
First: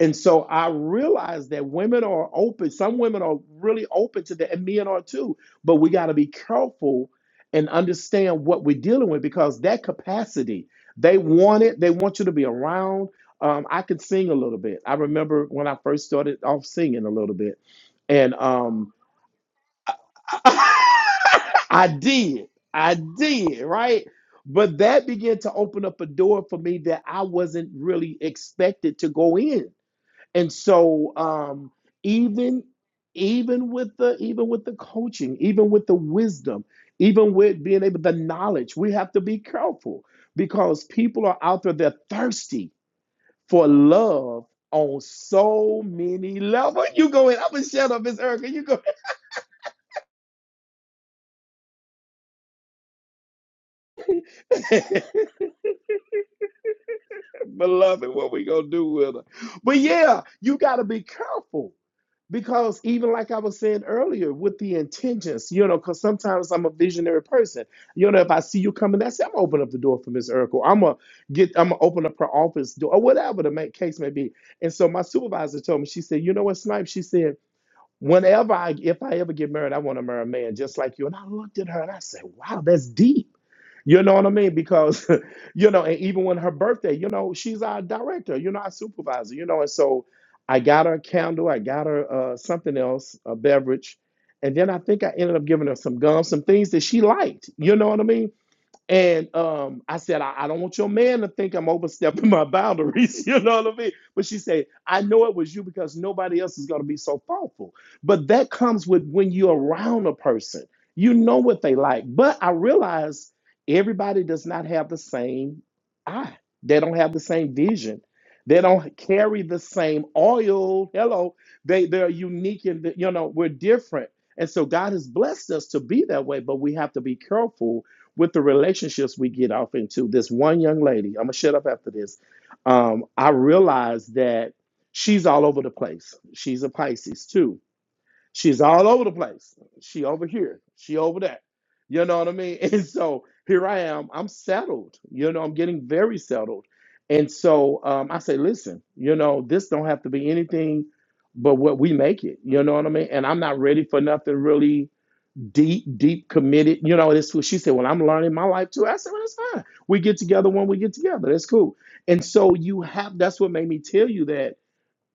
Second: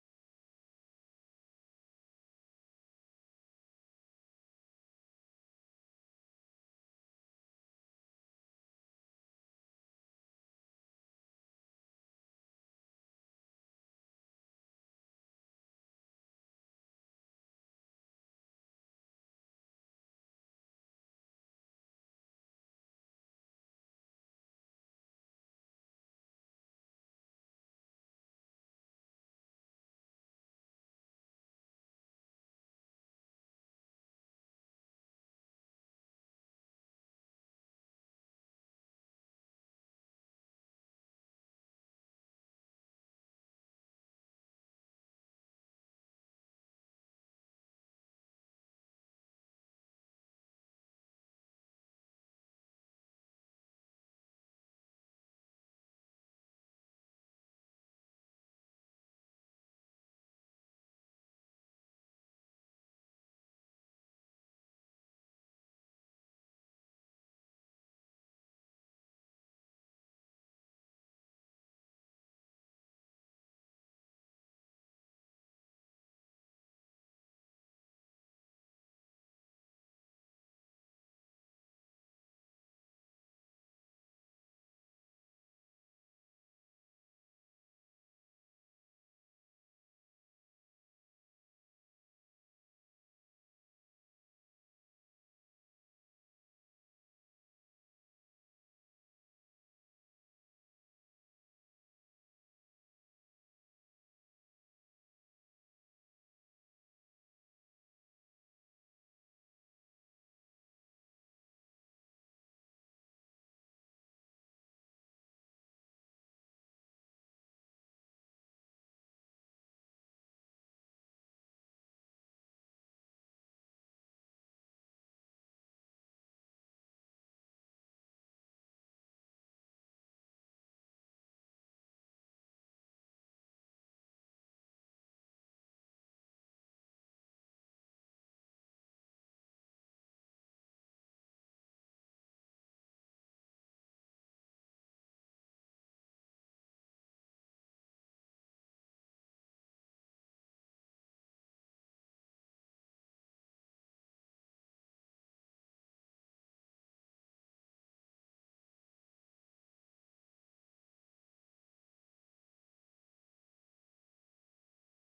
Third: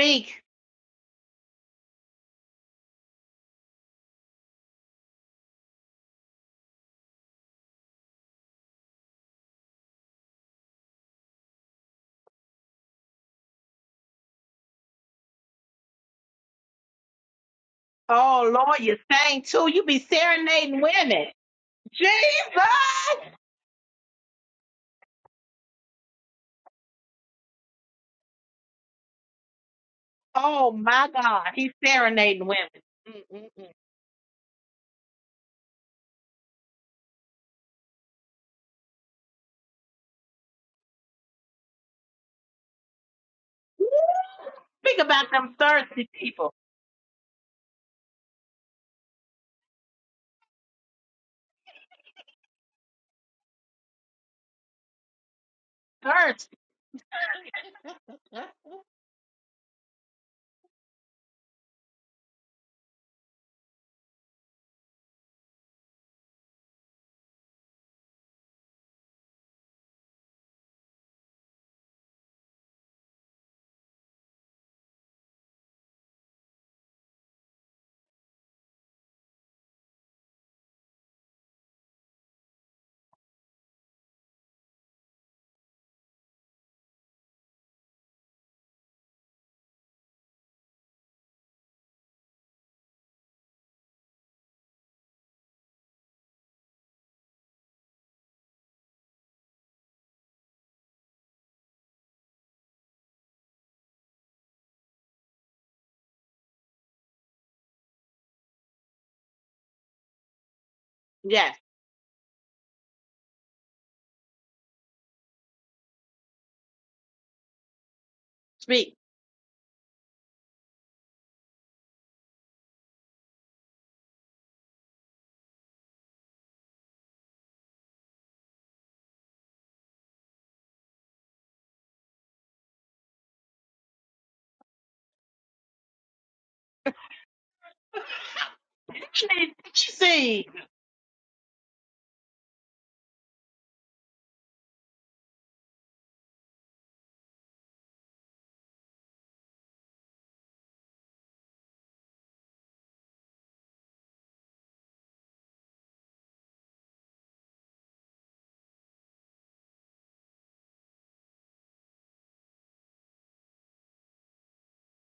S3: And so I realize that women are open. Some women are really open to that, and men are too. But we got to be careful and understand what we're dealing with because that capacity, they want it. They want you to be around. Um, I could sing a little bit. I remember when I first started off singing a little bit, and
S1: Oh Lord,
S3: um,
S1: you sang too. You be serenading women.
S3: I did. I
S1: Jesus.
S3: did, right? But that began to open up a door for me that I wasn't really expected to go in. And
S1: Oh my
S3: so
S1: God,
S3: um
S1: he's serenading
S3: even
S1: women. Mm-mm-mm.
S3: even with the even with the coaching, even with the wisdom, even with being able the knowledge, we have to be careful because people are out there they're thirsty for
S1: Woo!
S3: love
S1: Speak
S3: on
S1: about them
S3: so
S1: thirsty
S3: many
S1: people.
S3: levels. You go in. I'm gonna shut up, Miss Erica. You go.
S1: Thirsty.
S3: beloved, what we gonna do with her. But yeah, you gotta be careful because even like I was saying earlier, with the intentions, you know, because sometimes I'm a visionary person. You know, if I see you coming, that's it, I'm gonna open up the door for Miss Urkel. I'm gonna get, I'm gonna open up her office door or whatever the make, case may be. And so my supervisor told me, she said, you know what, Snipe? She said. Whenever I, if I ever get married, I want to marry a man just like you. And I looked at her and I said, wow, that's deep. You know what I mean? Because, you know, and even when her birthday, you know, she's our director, you know, our supervisor, you know. And so I got her a candle, I got her uh, something else, a beverage. And then I think I ended up giving her some gum, some things that she liked. You know what I mean? And um, I said, I, I don't want your man to think I'm overstepping my boundaries. You know what I mean? But she said, I know it was you because nobody else is going to be so thoughtful. But that comes with when you're around a person, you know
S1: Yes,
S3: what they like. But I realize everybody does not have the same eye, they don't have the same vision. They
S1: speak.
S3: don't carry the same oil. Hello, they they're unique and you know we're different. And so God has blessed us to be that way, but we have to be careful with the relationships we get off into. This one young lady, I'm gonna shut up after this. Um, I realized that she's all over the place. She's a Pisces too. She's all over the
S1: She needs
S3: place.
S1: what she
S3: She over
S1: see.
S3: here. She over there. You know what I mean? And so here I am. I'm settled. You know, I'm getting very settled. And so um, I say, listen, you know, this don't have to be anything but what we make it. You know what I mean? And I'm not ready for nothing really deep, deep committed. You know, this she said. Well, I'm learning my life too. I said, well, that's fine. We get together when we get together. That's cool. And so you have. That's what made me tell you that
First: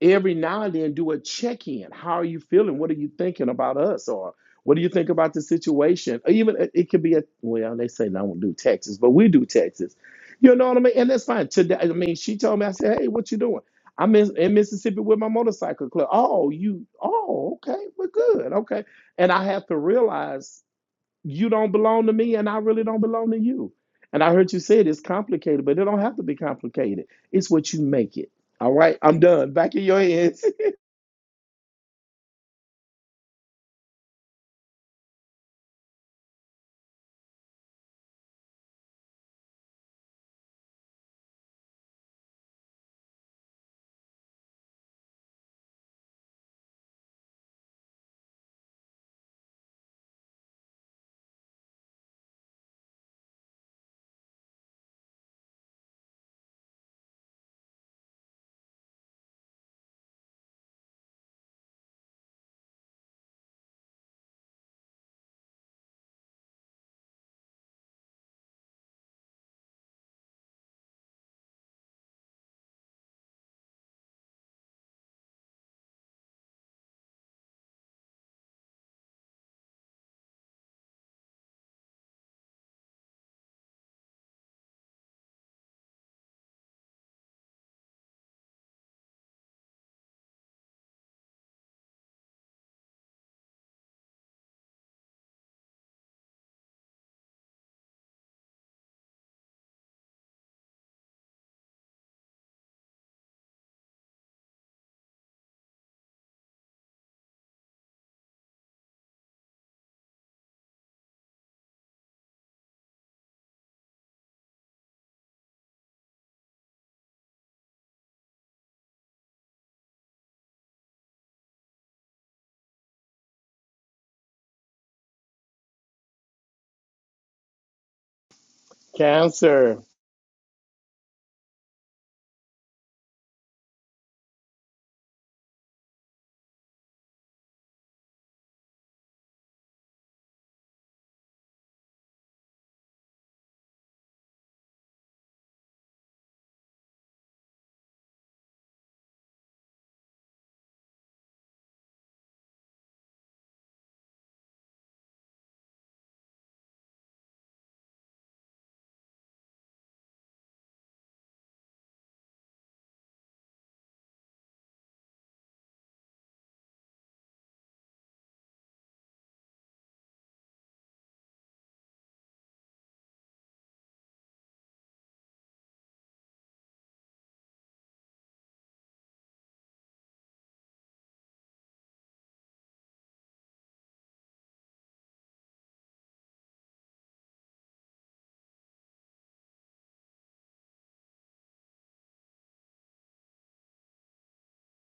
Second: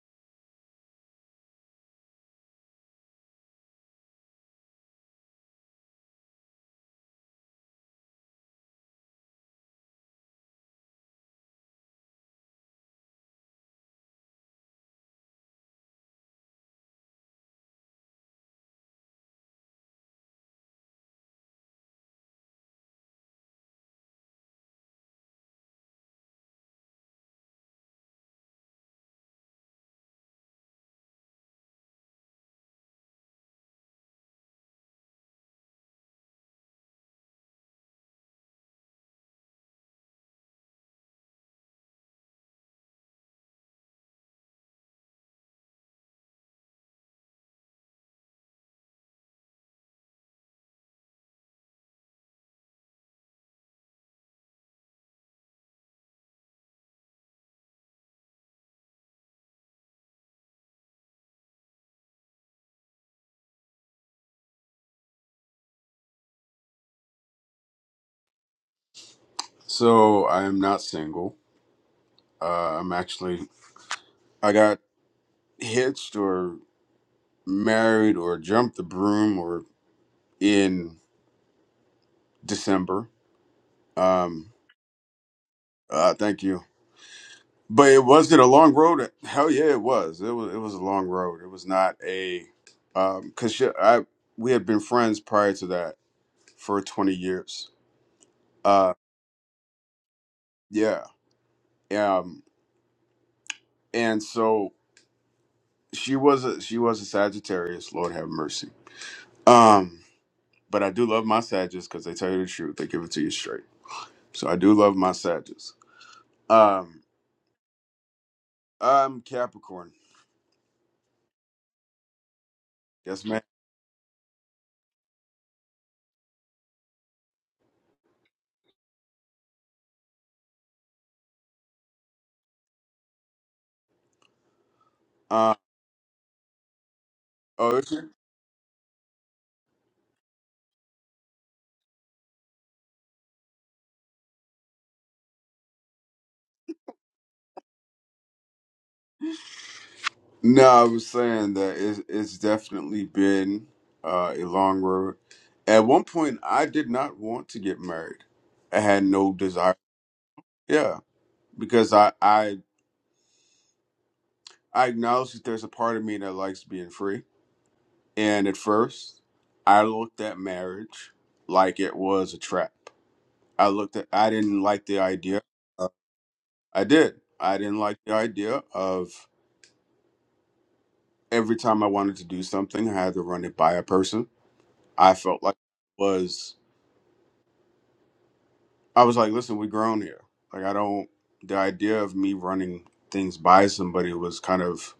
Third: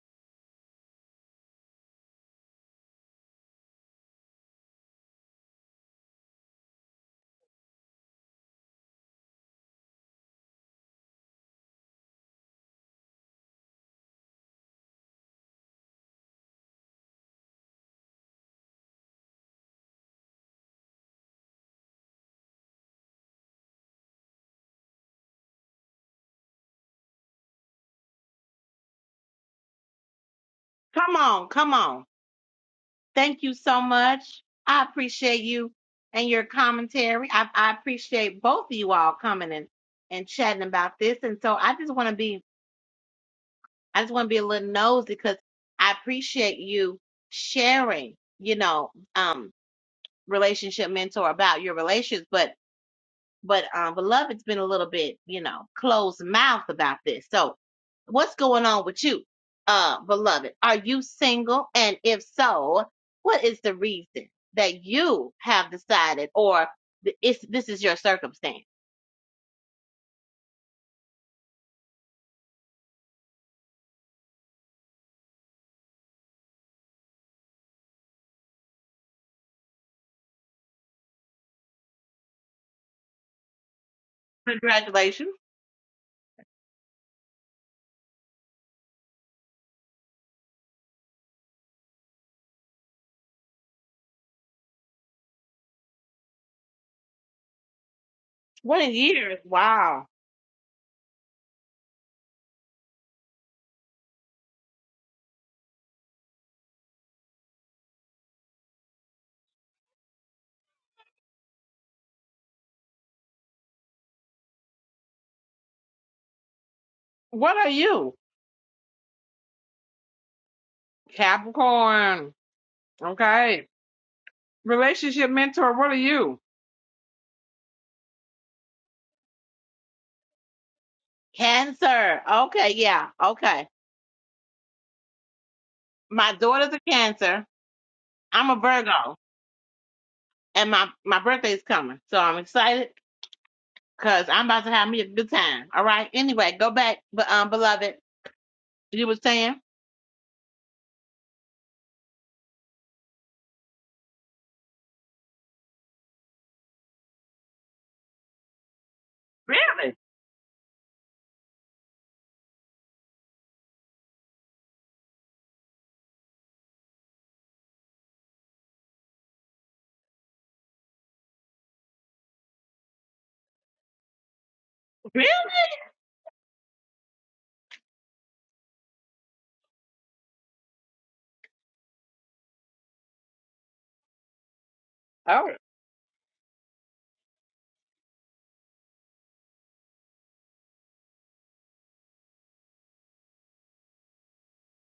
S3: every now and then do a check in. How are you feeling? What are you thinking about us? Or what do you think about the situation? Or even it it could be a well, they say no not do Texas, but we do Texas. You know what I mean? And that's fine. Today, I mean, she told me, I said, hey, what you doing? I'm in, in Mississippi with my motorcycle club. Oh, you, oh, okay, we're good, okay. And I have to realize you don't belong to me and I really don't belong to you. And I heard you say it, it's complicated, but it don't have to be complicated. It's what you make it. All right, I'm done. Back in your hands.
S1: Come on, come on. Thank you so much. I appreciate you and your commentary. I, I appreciate both of you all coming and, and chatting about this. And so I just want to be, I just want to be a little nosy because I appreciate you sharing, you know, um. relationship mentor about your relations, but but um, beloved's been a little bit, you know, closed mouth about this. So, what's going on with you, uh, beloved? Are you single? And if so, what is the reason that you have decided, or th- it's this is your circumstance?
S2: So I am not single. Uh, I'm actually, I got hitched or married or jumped the broom or in December. Um,
S1: Congratulations!
S2: uh, thank you. But it wasn't a long road. Hell yeah, it was. It was, it was a long road. It was not a, um, cause she, I, we had been friends prior to that for 20 years.
S1: What a
S2: Uh,
S1: year. Wow.
S2: yeah. Um, and so she was a she was a Sagittarius. Lord have mercy. Um, but I do love my Sagittarius because they tell you the truth. They give it to you straight. So I do love my Sagittarius. Um,
S1: What are you?
S2: I'm Capricorn.
S1: Capricorn.
S2: Yes, ma'am.
S1: Okay. Relationship mentor, what are you?
S3: Cancer.
S1: Cancer. Okay, yeah, okay.
S2: Uh,
S1: my daughter's a Cancer.
S2: oh, is it?
S1: I'm a Virgo, and my my birthday's coming, so I'm excited because I'm about to have me a good time. All right. Anyway, go back, but um, beloved, you were saying
S2: No, I was saying that it, it's definitely been uh, a long road. At one point, I did not want to get married. I had no desire.
S1: really,
S2: Yeah, because I I I acknowledge that there's a part of me that likes being free And at first, I looked at marriage like it was a trap. I looked at, I didn't like the
S1: really.
S2: idea. Of, I did. I didn't like the idea of every time I wanted to do something, I had to run it by a person. I felt
S1: Oh,
S2: like it was, I was like, listen, we're grown here. Like, I don't, the idea of me running things by somebody was kind of,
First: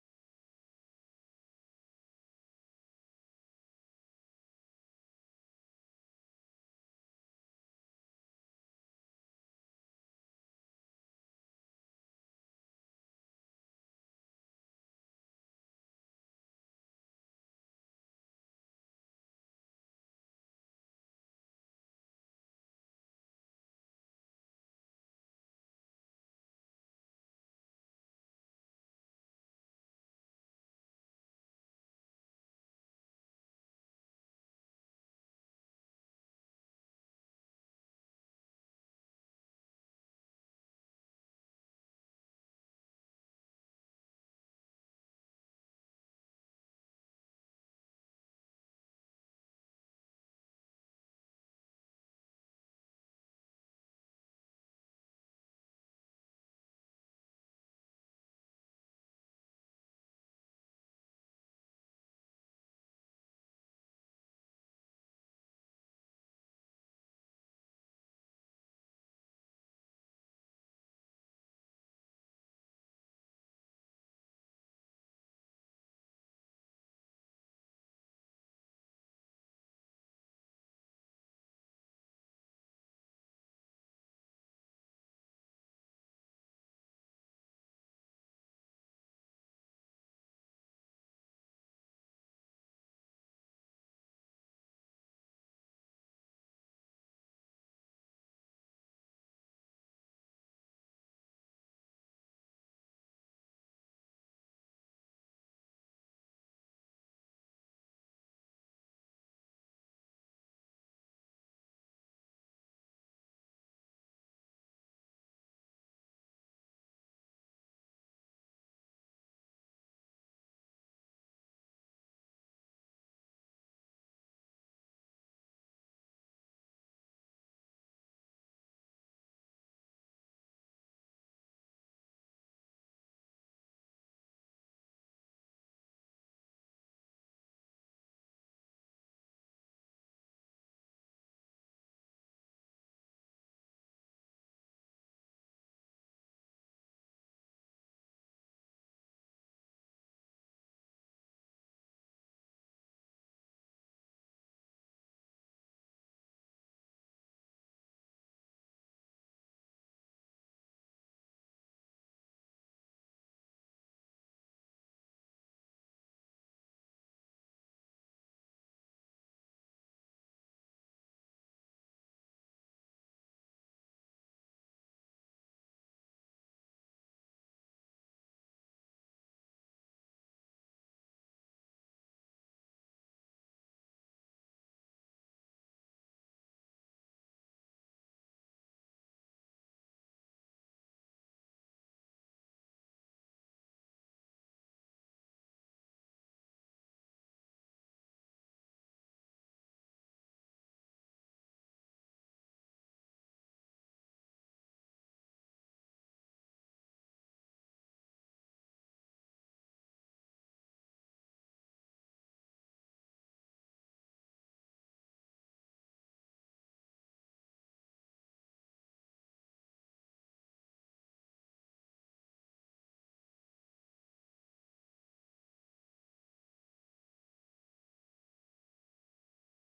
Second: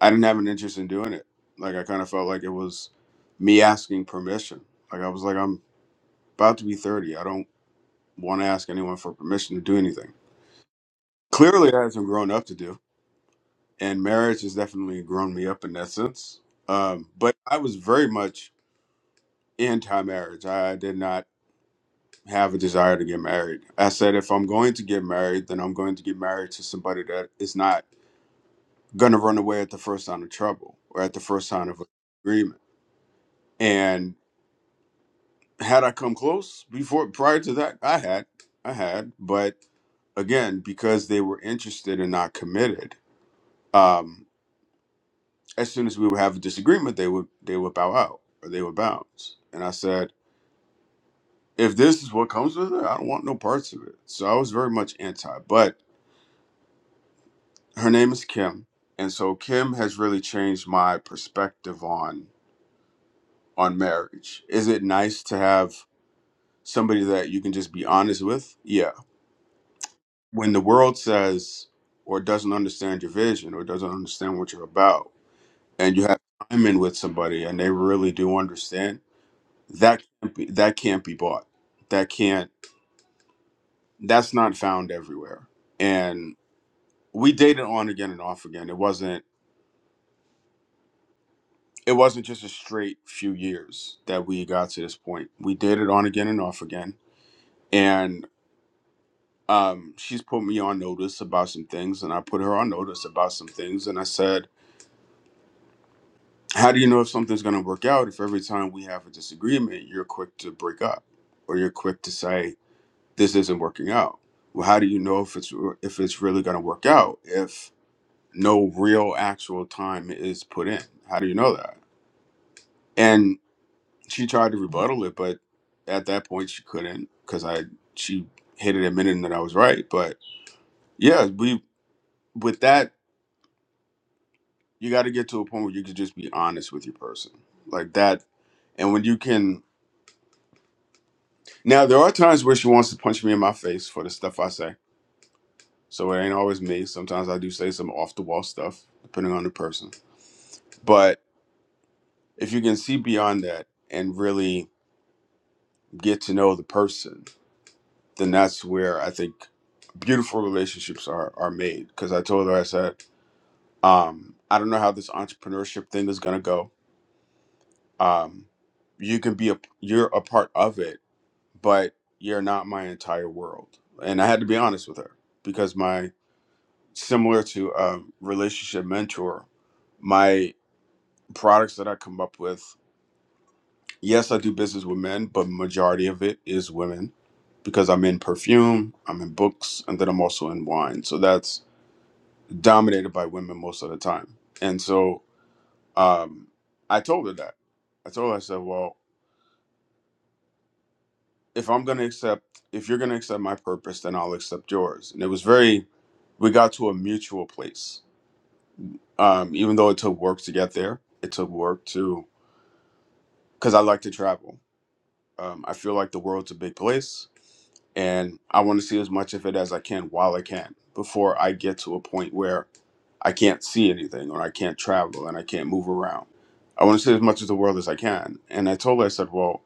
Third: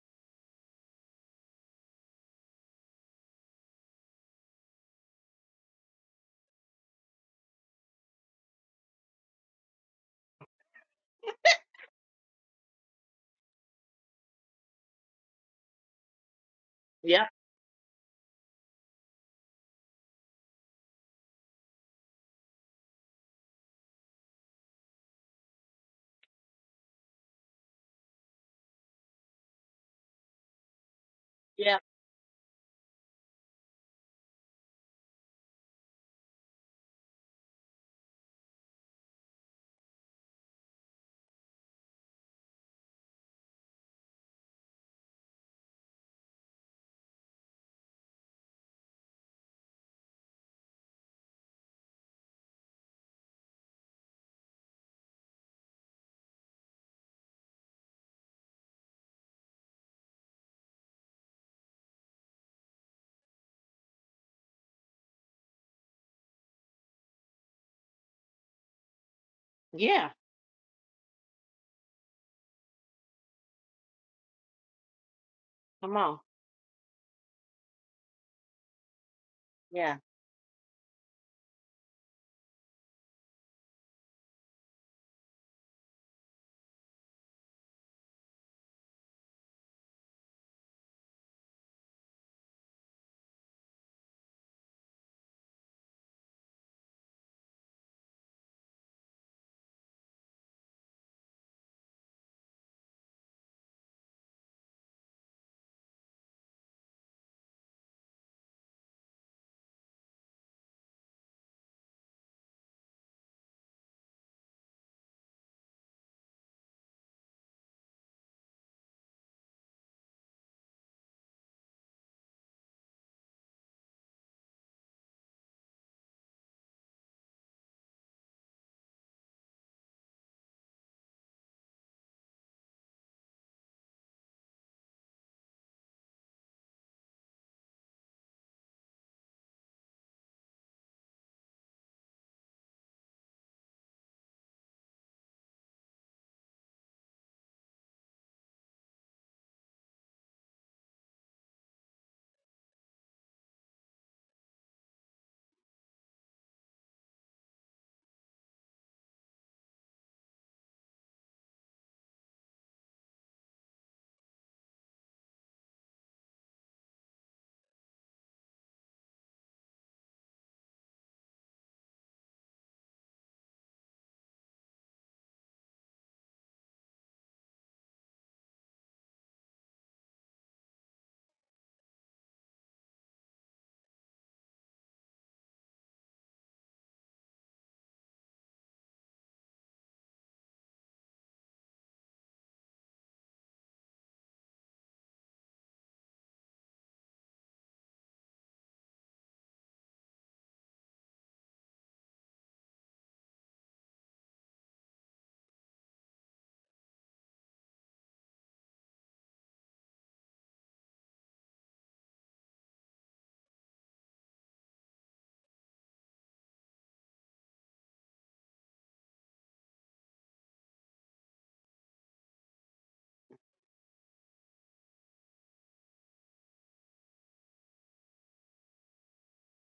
S2: I didn't have an interest in doing it. Like, I kind of felt like it was me asking permission. Like, I was like, I'm about to be 30. I don't want to ask anyone for permission to do anything. Clearly, I had not grown up to do, and marriage has definitely grown me up in that sense. Um,
S1: yeah,
S2: but I was very much anti-marriage. I did not have a desire to get married. I said, if I'm going to get married, then I'm going to get married to somebody that is not going to run away at the first sign of trouble or at the first sign
S1: yeah,
S2: of agreement. And had I come close before prior to that, I had, I had, but again, because they were interested and not committed. Um, as soon as we would have a disagreement, they would they would bow out or they would bounce. And I said, if this is what comes with it, I don't want no parts of it. So I was very much anti. But her name is Kim, and so Kim has really changed my perspective on on marriage. Is it nice to have somebody that you can just be honest with? Yeah.
S1: yeah.
S2: When the world says or doesn't understand your vision or doesn't understand what you're about, and
S1: Come
S2: you have
S1: on,
S2: time in with somebody and they really do understand
S1: yeah.
S2: that can't be, that can't be bought. That can't. That's not found everywhere. And we dated on again and off again. It wasn't. It wasn't just a straight few years that we got to this point. We dated on again and off again. And um, she's put me on notice about some things, and I put her on notice about some things. And I said, "How do you know if something's going to work out? If every time we have a disagreement, you're quick to break up, or you're quick to say." this isn't working out. Well, how do you know if it's if it's really going to work out if no real actual time is put in? How do you know that? And she tried to rebuttal it, but at that point she couldn't because I she hit it admitting that I was right. But yeah, we with that you got to get to a point where you can just be honest with your person like that, and when you can. Now there are times where she wants to punch me in my face for the stuff I say So it ain't always me. Sometimes I do say some off the wall stuff, depending on the person. But if you can see beyond that and really get to know the person, then that's where I think beautiful relationships are are made. Because I told her, I said, um, I don't know how this entrepreneurship thing is gonna go. Um, you can be a you're a part of it, but you're not my entire world. And I had to be honest with her because my similar to a relationship mentor, my products that I come up with. Yes, I do business with men, but majority of it is women because I'm in perfume, I'm in books, and then I'm also in wine. So that's dominated by women most of the time. And so um, I told her that. I told her, I said, well, if I'm going to accept, if you're going to accept my purpose, then I'll accept yours. And it was very, we got to a mutual place. Um, even though it took work to get there, it took work to, because I like to travel. Um, I feel like the world's a big place and I want to see as much of it as I can while I can before I get to a point where I can't see anything or I can't travel and I can't move around. I want to see as much of the world as I can. And I told her, I said, well,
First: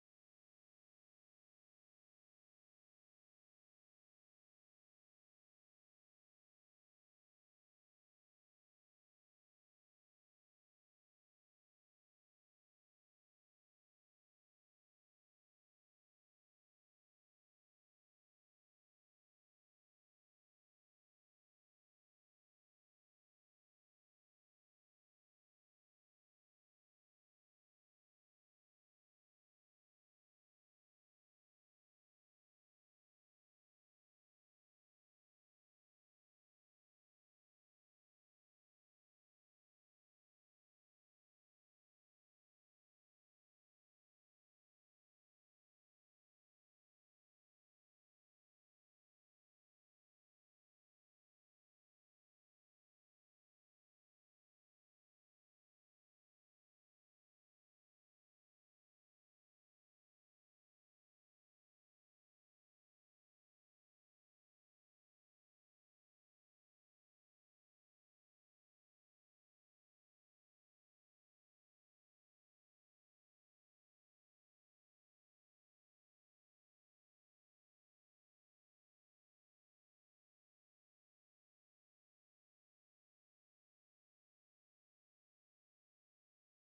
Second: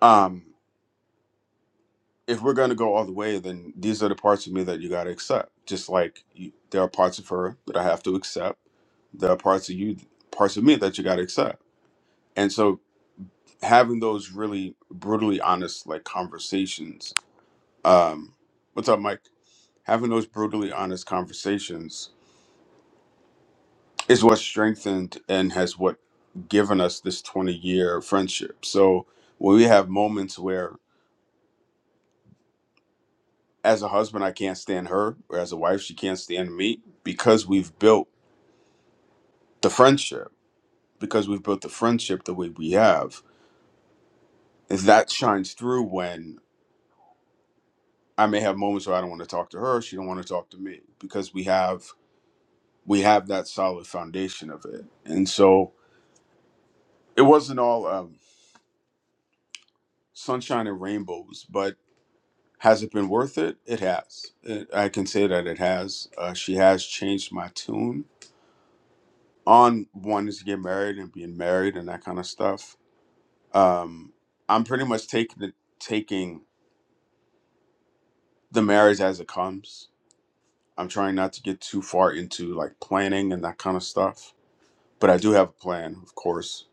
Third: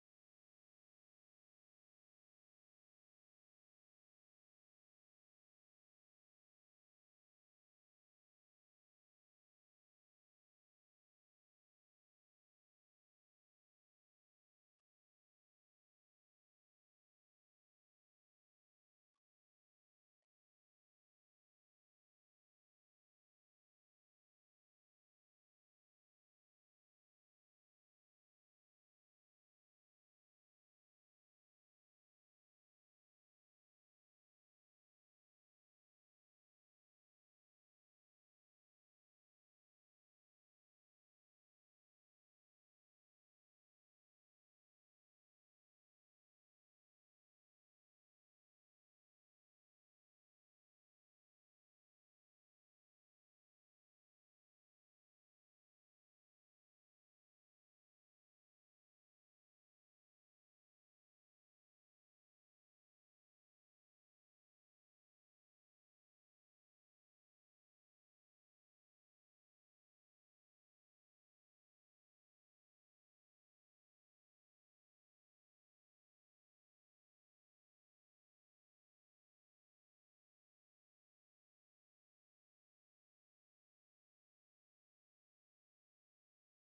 S2: um, if we're going to go all the way, then these are the parts of me that you got to accept. Just like you, there are parts of her that I have to accept, there are parts of you, parts of me that you got to accept. And so having those really brutally honest like conversations. Um, what's up, Mike? Having those brutally honest conversations is what strengthened and has what given us this 20 year friendship. So when we have moments where, as a husband, I can't stand her, or as a wife, she can't stand me, because we've built the friendship, because we've built the friendship the way we have, and that shines through when I may have moments where I don't want to talk to her, she don't want to talk to me, because we have we have that solid foundation of it. And so it wasn't all um, sunshine and rainbows, but Has it been worth it? It has. It, I can say that it has. Uh, she has changed my tune on wanting to get married and being married and that kind of stuff. Um, I'm pretty much taking the, taking the marriage as it comes. I'm trying not to get too far into like planning and that kind of stuff. But I do have a plan, of course.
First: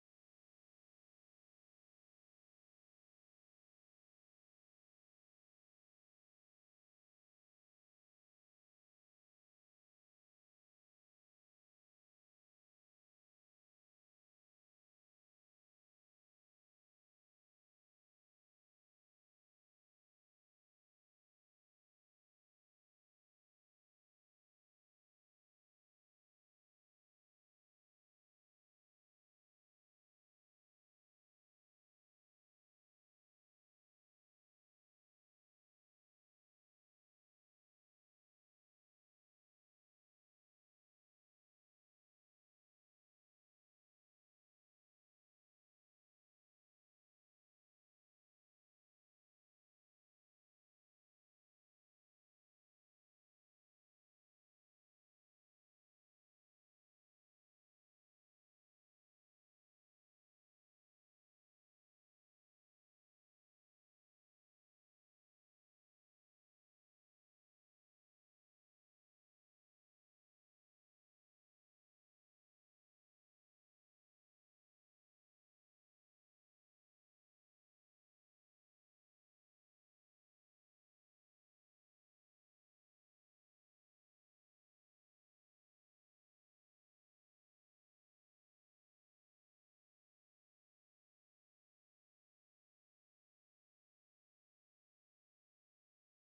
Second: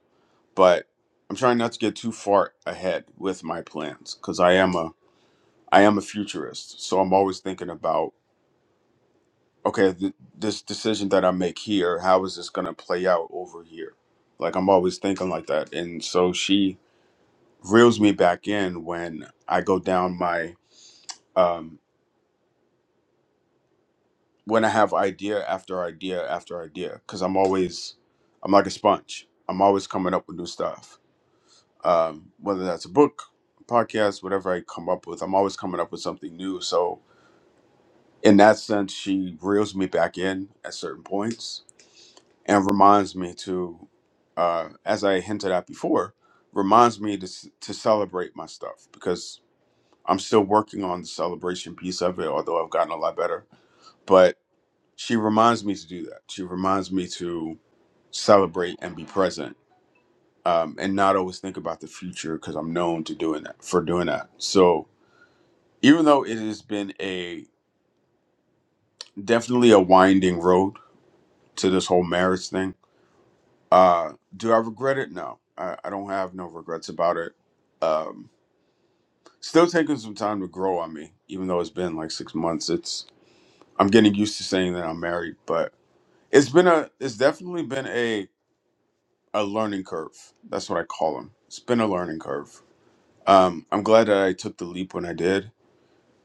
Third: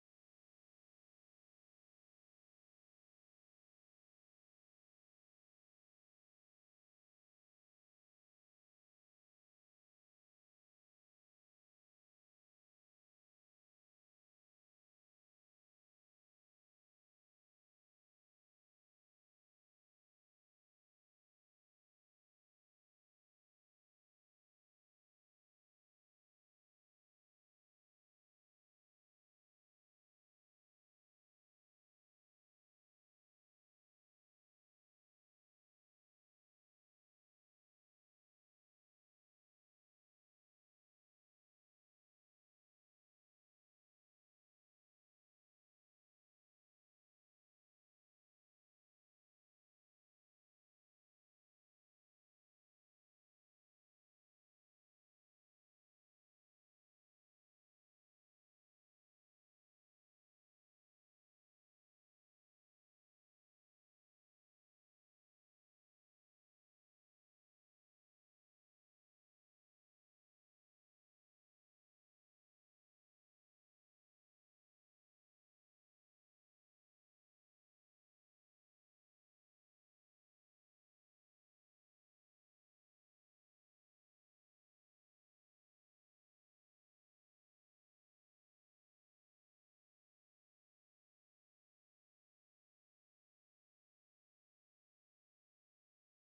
S2: But I'm trying not to get too far ahead with my plans because I am a I am a futurist, so I'm always thinking about okay, th- this decision that I make here, how is this going to play out over here? Like, I'm always thinking like that. And so she reels me back in when I go down my, um, when I have idea after idea after idea, because I'm always, I'm like a sponge. I'm always coming up with new stuff. Um, whether that's a book, podcast, whatever I come up with, I'm always coming up with something new. So, in that sense, she reels me back in at certain points and reminds me to, uh, as I hinted at before, reminds me to s- to celebrate my stuff because I'm still working on the celebration piece of it, although I've gotten a lot better. But she reminds me to do that. She reminds me to celebrate and be present, um, and not always think about the future because I'm known to doing that for doing that. So even though it has been a definitely a winding road to this whole marriage thing Uh, do I regret it? No, I, I don't have no regrets about it. Um, still taking some time to grow on me, even though it's been like six months. It's I'm getting used to saying that I'm married, but it's been a it's definitely been a a learning curve. That's what I call them. It's been a learning curve. Um, I'm glad that I took the leap when I did.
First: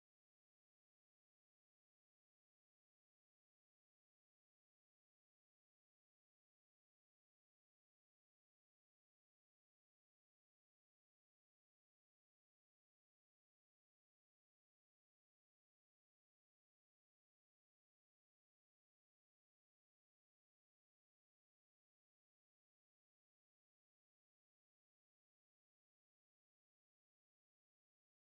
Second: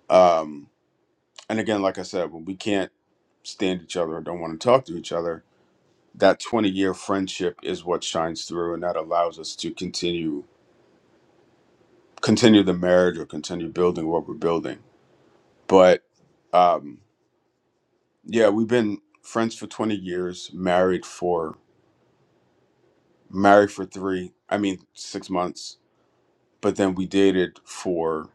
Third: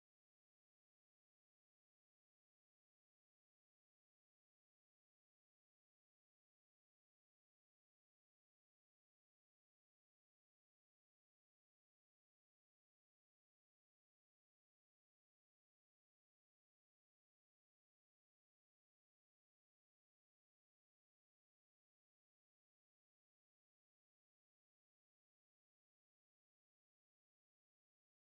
S2: Um, and again, like I said, when we can't stand each other or don't want to talk to each other, that 20 year friendship is what shines through, and that allows us to continue continue the marriage or continue building what we're building. But um, yeah, we've been friends for 20 years, married for married for three, I mean six months, but then we dated for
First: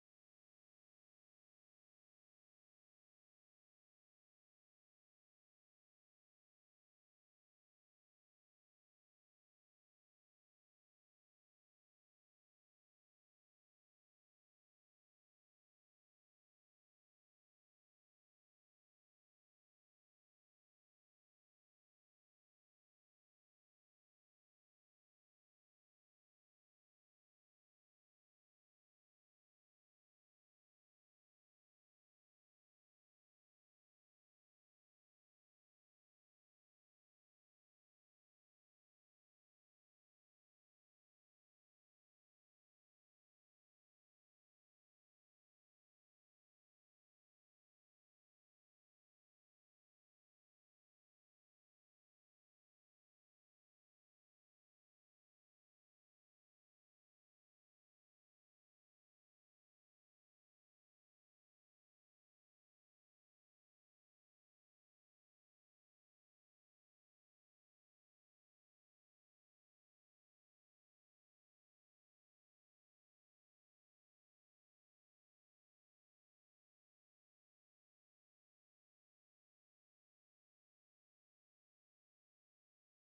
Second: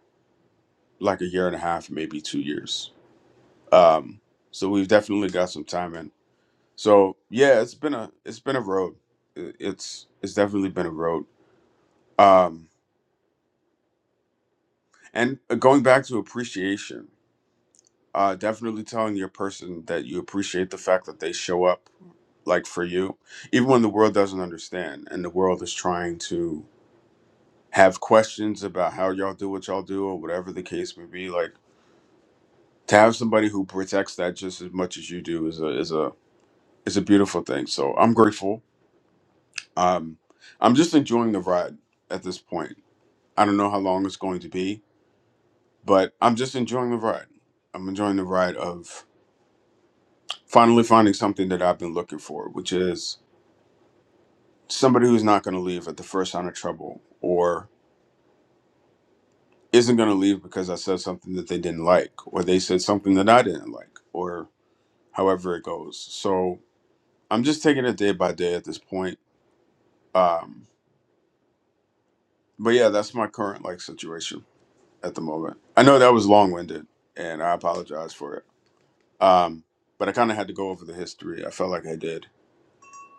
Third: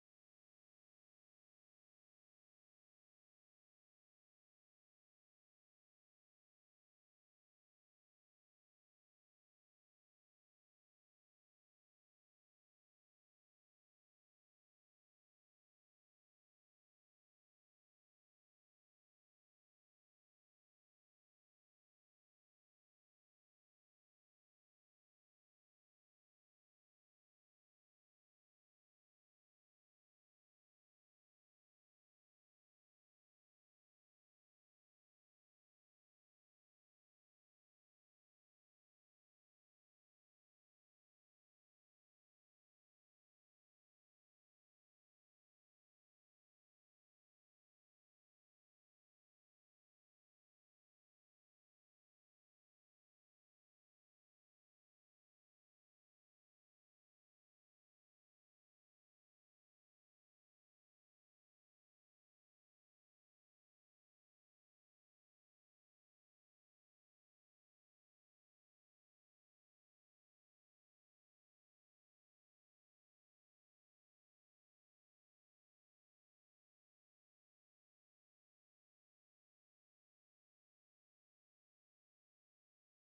S2: like a year and a half, maybe two years. Um, so we've definitely got some time in. So yeah, it's been a it's been a road. It- It's it's definitely been a road. Um, and uh, going back to appreciation. Uh, definitely telling your person that you appreciate the fact that they show up like for you, even when the world doesn't understand and the world is trying to have questions about how y'all do what y'all do or whatever the case may be. Like to have somebody who protects that just as much as you do is a is a is a beautiful thing. So I'm grateful. Um, I'm just enjoying the ride at this point. I don't know how long it's going to be, but I'm just enjoying the ride. I'm enjoying the ride of finally finding something that I've been looking for, which is somebody who's not going to leave at the first sign of trouble or isn't going to leave because I said something that they didn't like or they said something that I didn't like or however it goes. So I'm just taking it day by day at this point. Um, but yeah, that's my current like situation at the moment. I know that was long winded and I apologize for it. Um, but I kind of had to go over the history. I felt like I did.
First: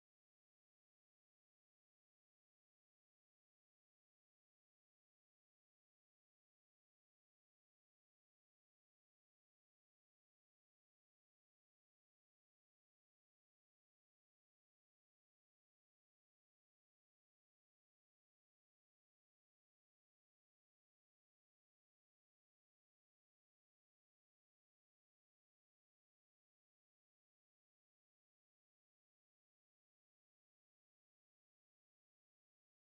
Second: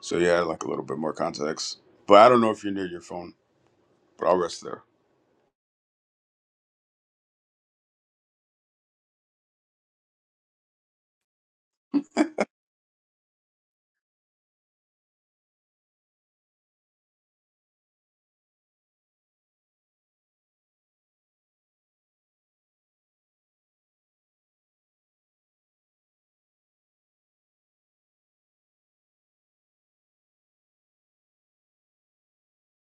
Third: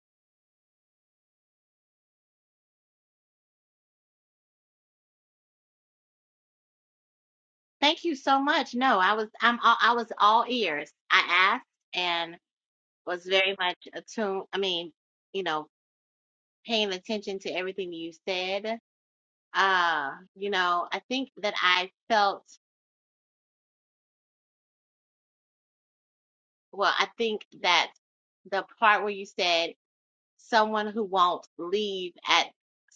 S2: So yeah, I like a little bit more context. But I don't know if you're near your phone, but I'll rest there.
S1: Thank you so much. No, I was I'm all, I was all ears. I asked and was very much attuned. I mean, you know, paying attention to everything you said. Uh, you know, I think that I felt Well, I think that the part where you said someone who won't leave at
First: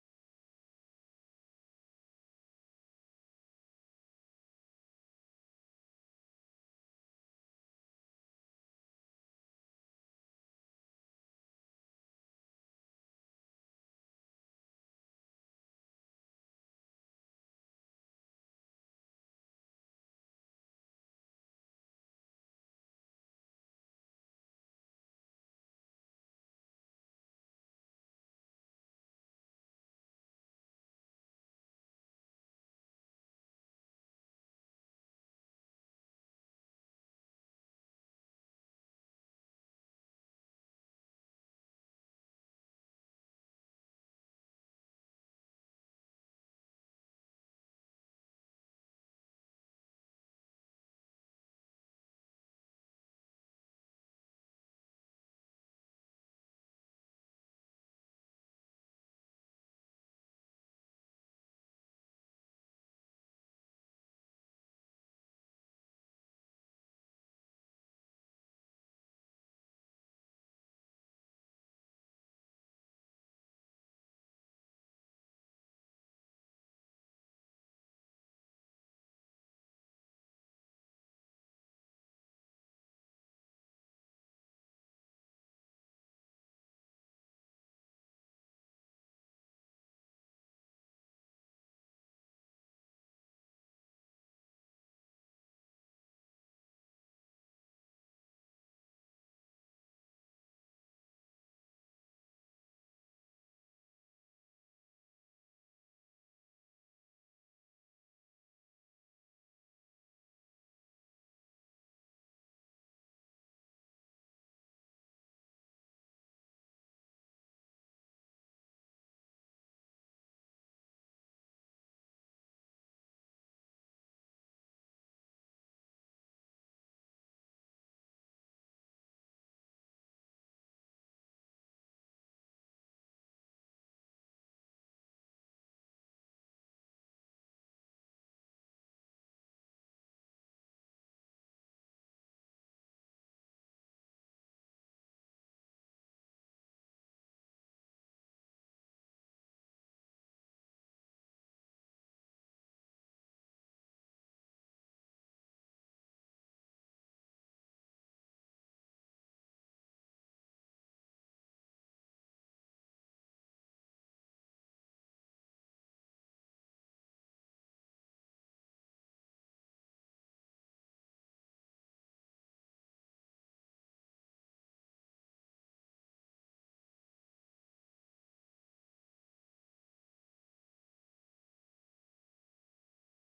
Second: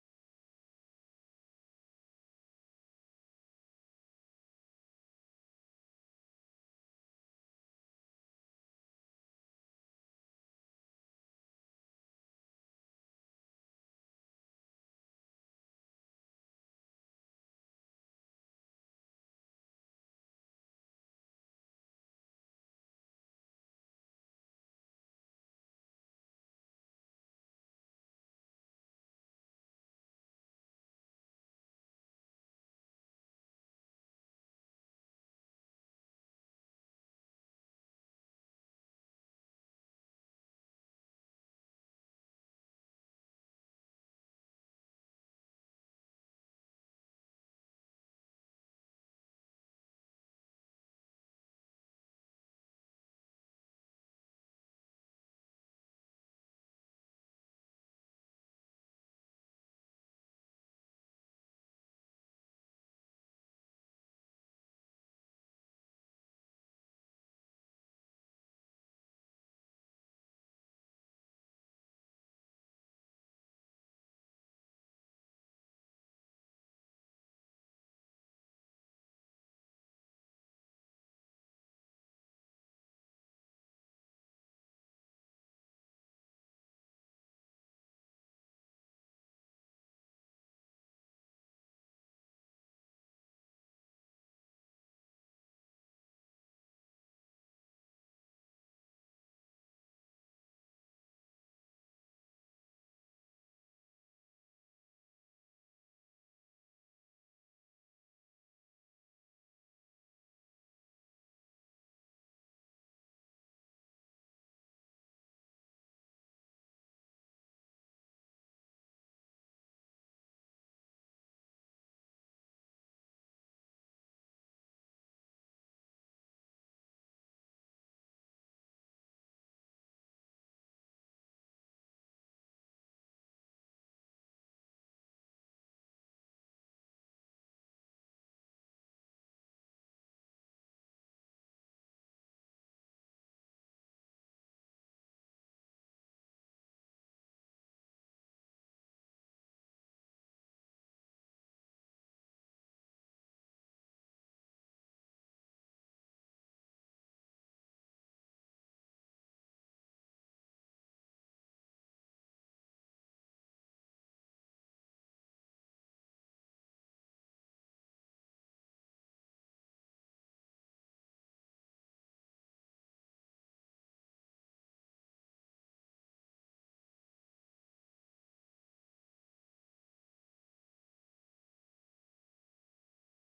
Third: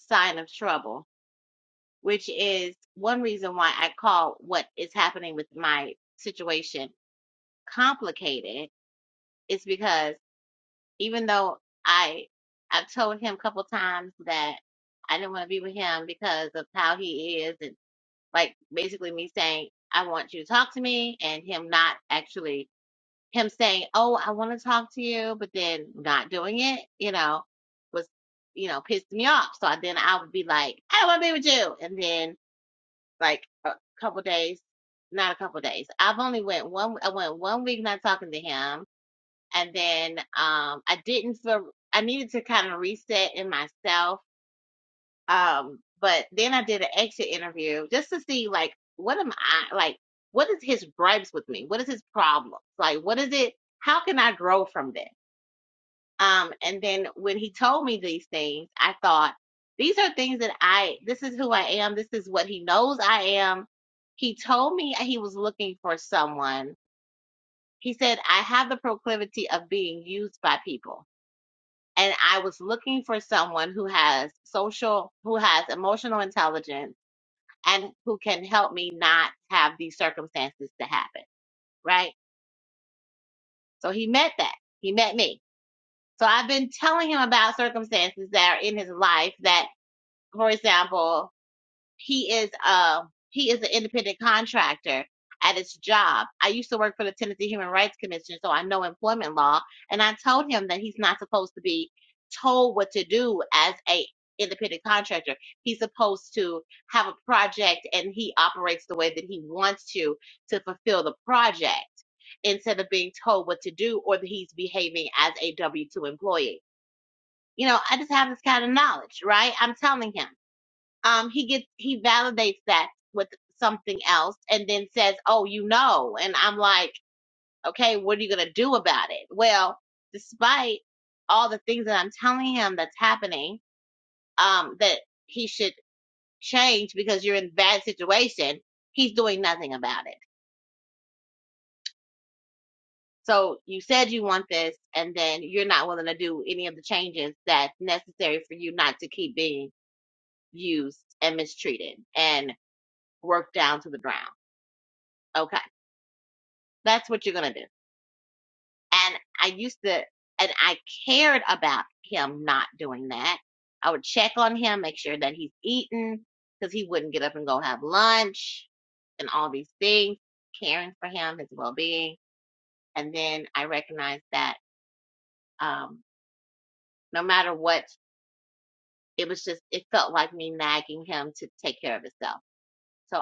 S1: sign of trouble, which is one reason why I call what is happening with my situation complicated, is because even though I I've told him a couple times that I didn't want to be with him because of how he is and like basically me saying I want you to talk to me and him not actually him saying, "Oh, I want to talk to you," but then not doing it, you know, was you know pissed me off. So I, then I would be like, "I don't want to be with you," and then like a couple days, not a couple days. I've only went one. I went one week not talking to him, and then um, I didn't feel. I needed to kind of reset in myself um, but then I did an exit interview just to see like what am I like what is his gripes with me? What is his problem? Like what is it how can I grow from this? Um and then when he told me these things, I thought these are things that I this is who I am, this is what he knows I am. He told me he was looking for someone. He said, I have the proclivity of being used by people. And I was looking for someone who has social, who has emotional intelligence, and who can help me not have these circumstances to happen, right? So he met that. He met me. So I've been telling him about circumstances that are in his life that, for example, he is uh he is an independent contractor at his job. I used to work for the Tennessee Human Rights Commission, so I know employment law. And I told him that he's not supposed to be told what to do as a independent contractor. He's supposed to have a project and he operates the way that he wants to to fulfill the project instead of being told what to do or that he's behaving as a W two employee. You know, I just have this kind of knowledge, right? I'm telling him um, he gets he validates that with something else and then says, "Oh, you know," and I'm like, "Okay, what are you gonna do about it?" Well, despite all the things that I'm telling him that's happening, um, that he should change because you're in a bad situation, he's doing nothing about it. So you said you want this, and then you're not willing to do any of the changes that's necessary for you not to keep being used and mistreated and worked down to the ground. Okay That's what you're gonna do. And I used to, and I cared about him not doing that. I would check on him, make sure that he's eaten, because he wouldn't get up and go have lunch and all these things, caring for him, his well being. And then I recognized that um, no matter what, it was just, it felt like me nagging him to take care of himself So,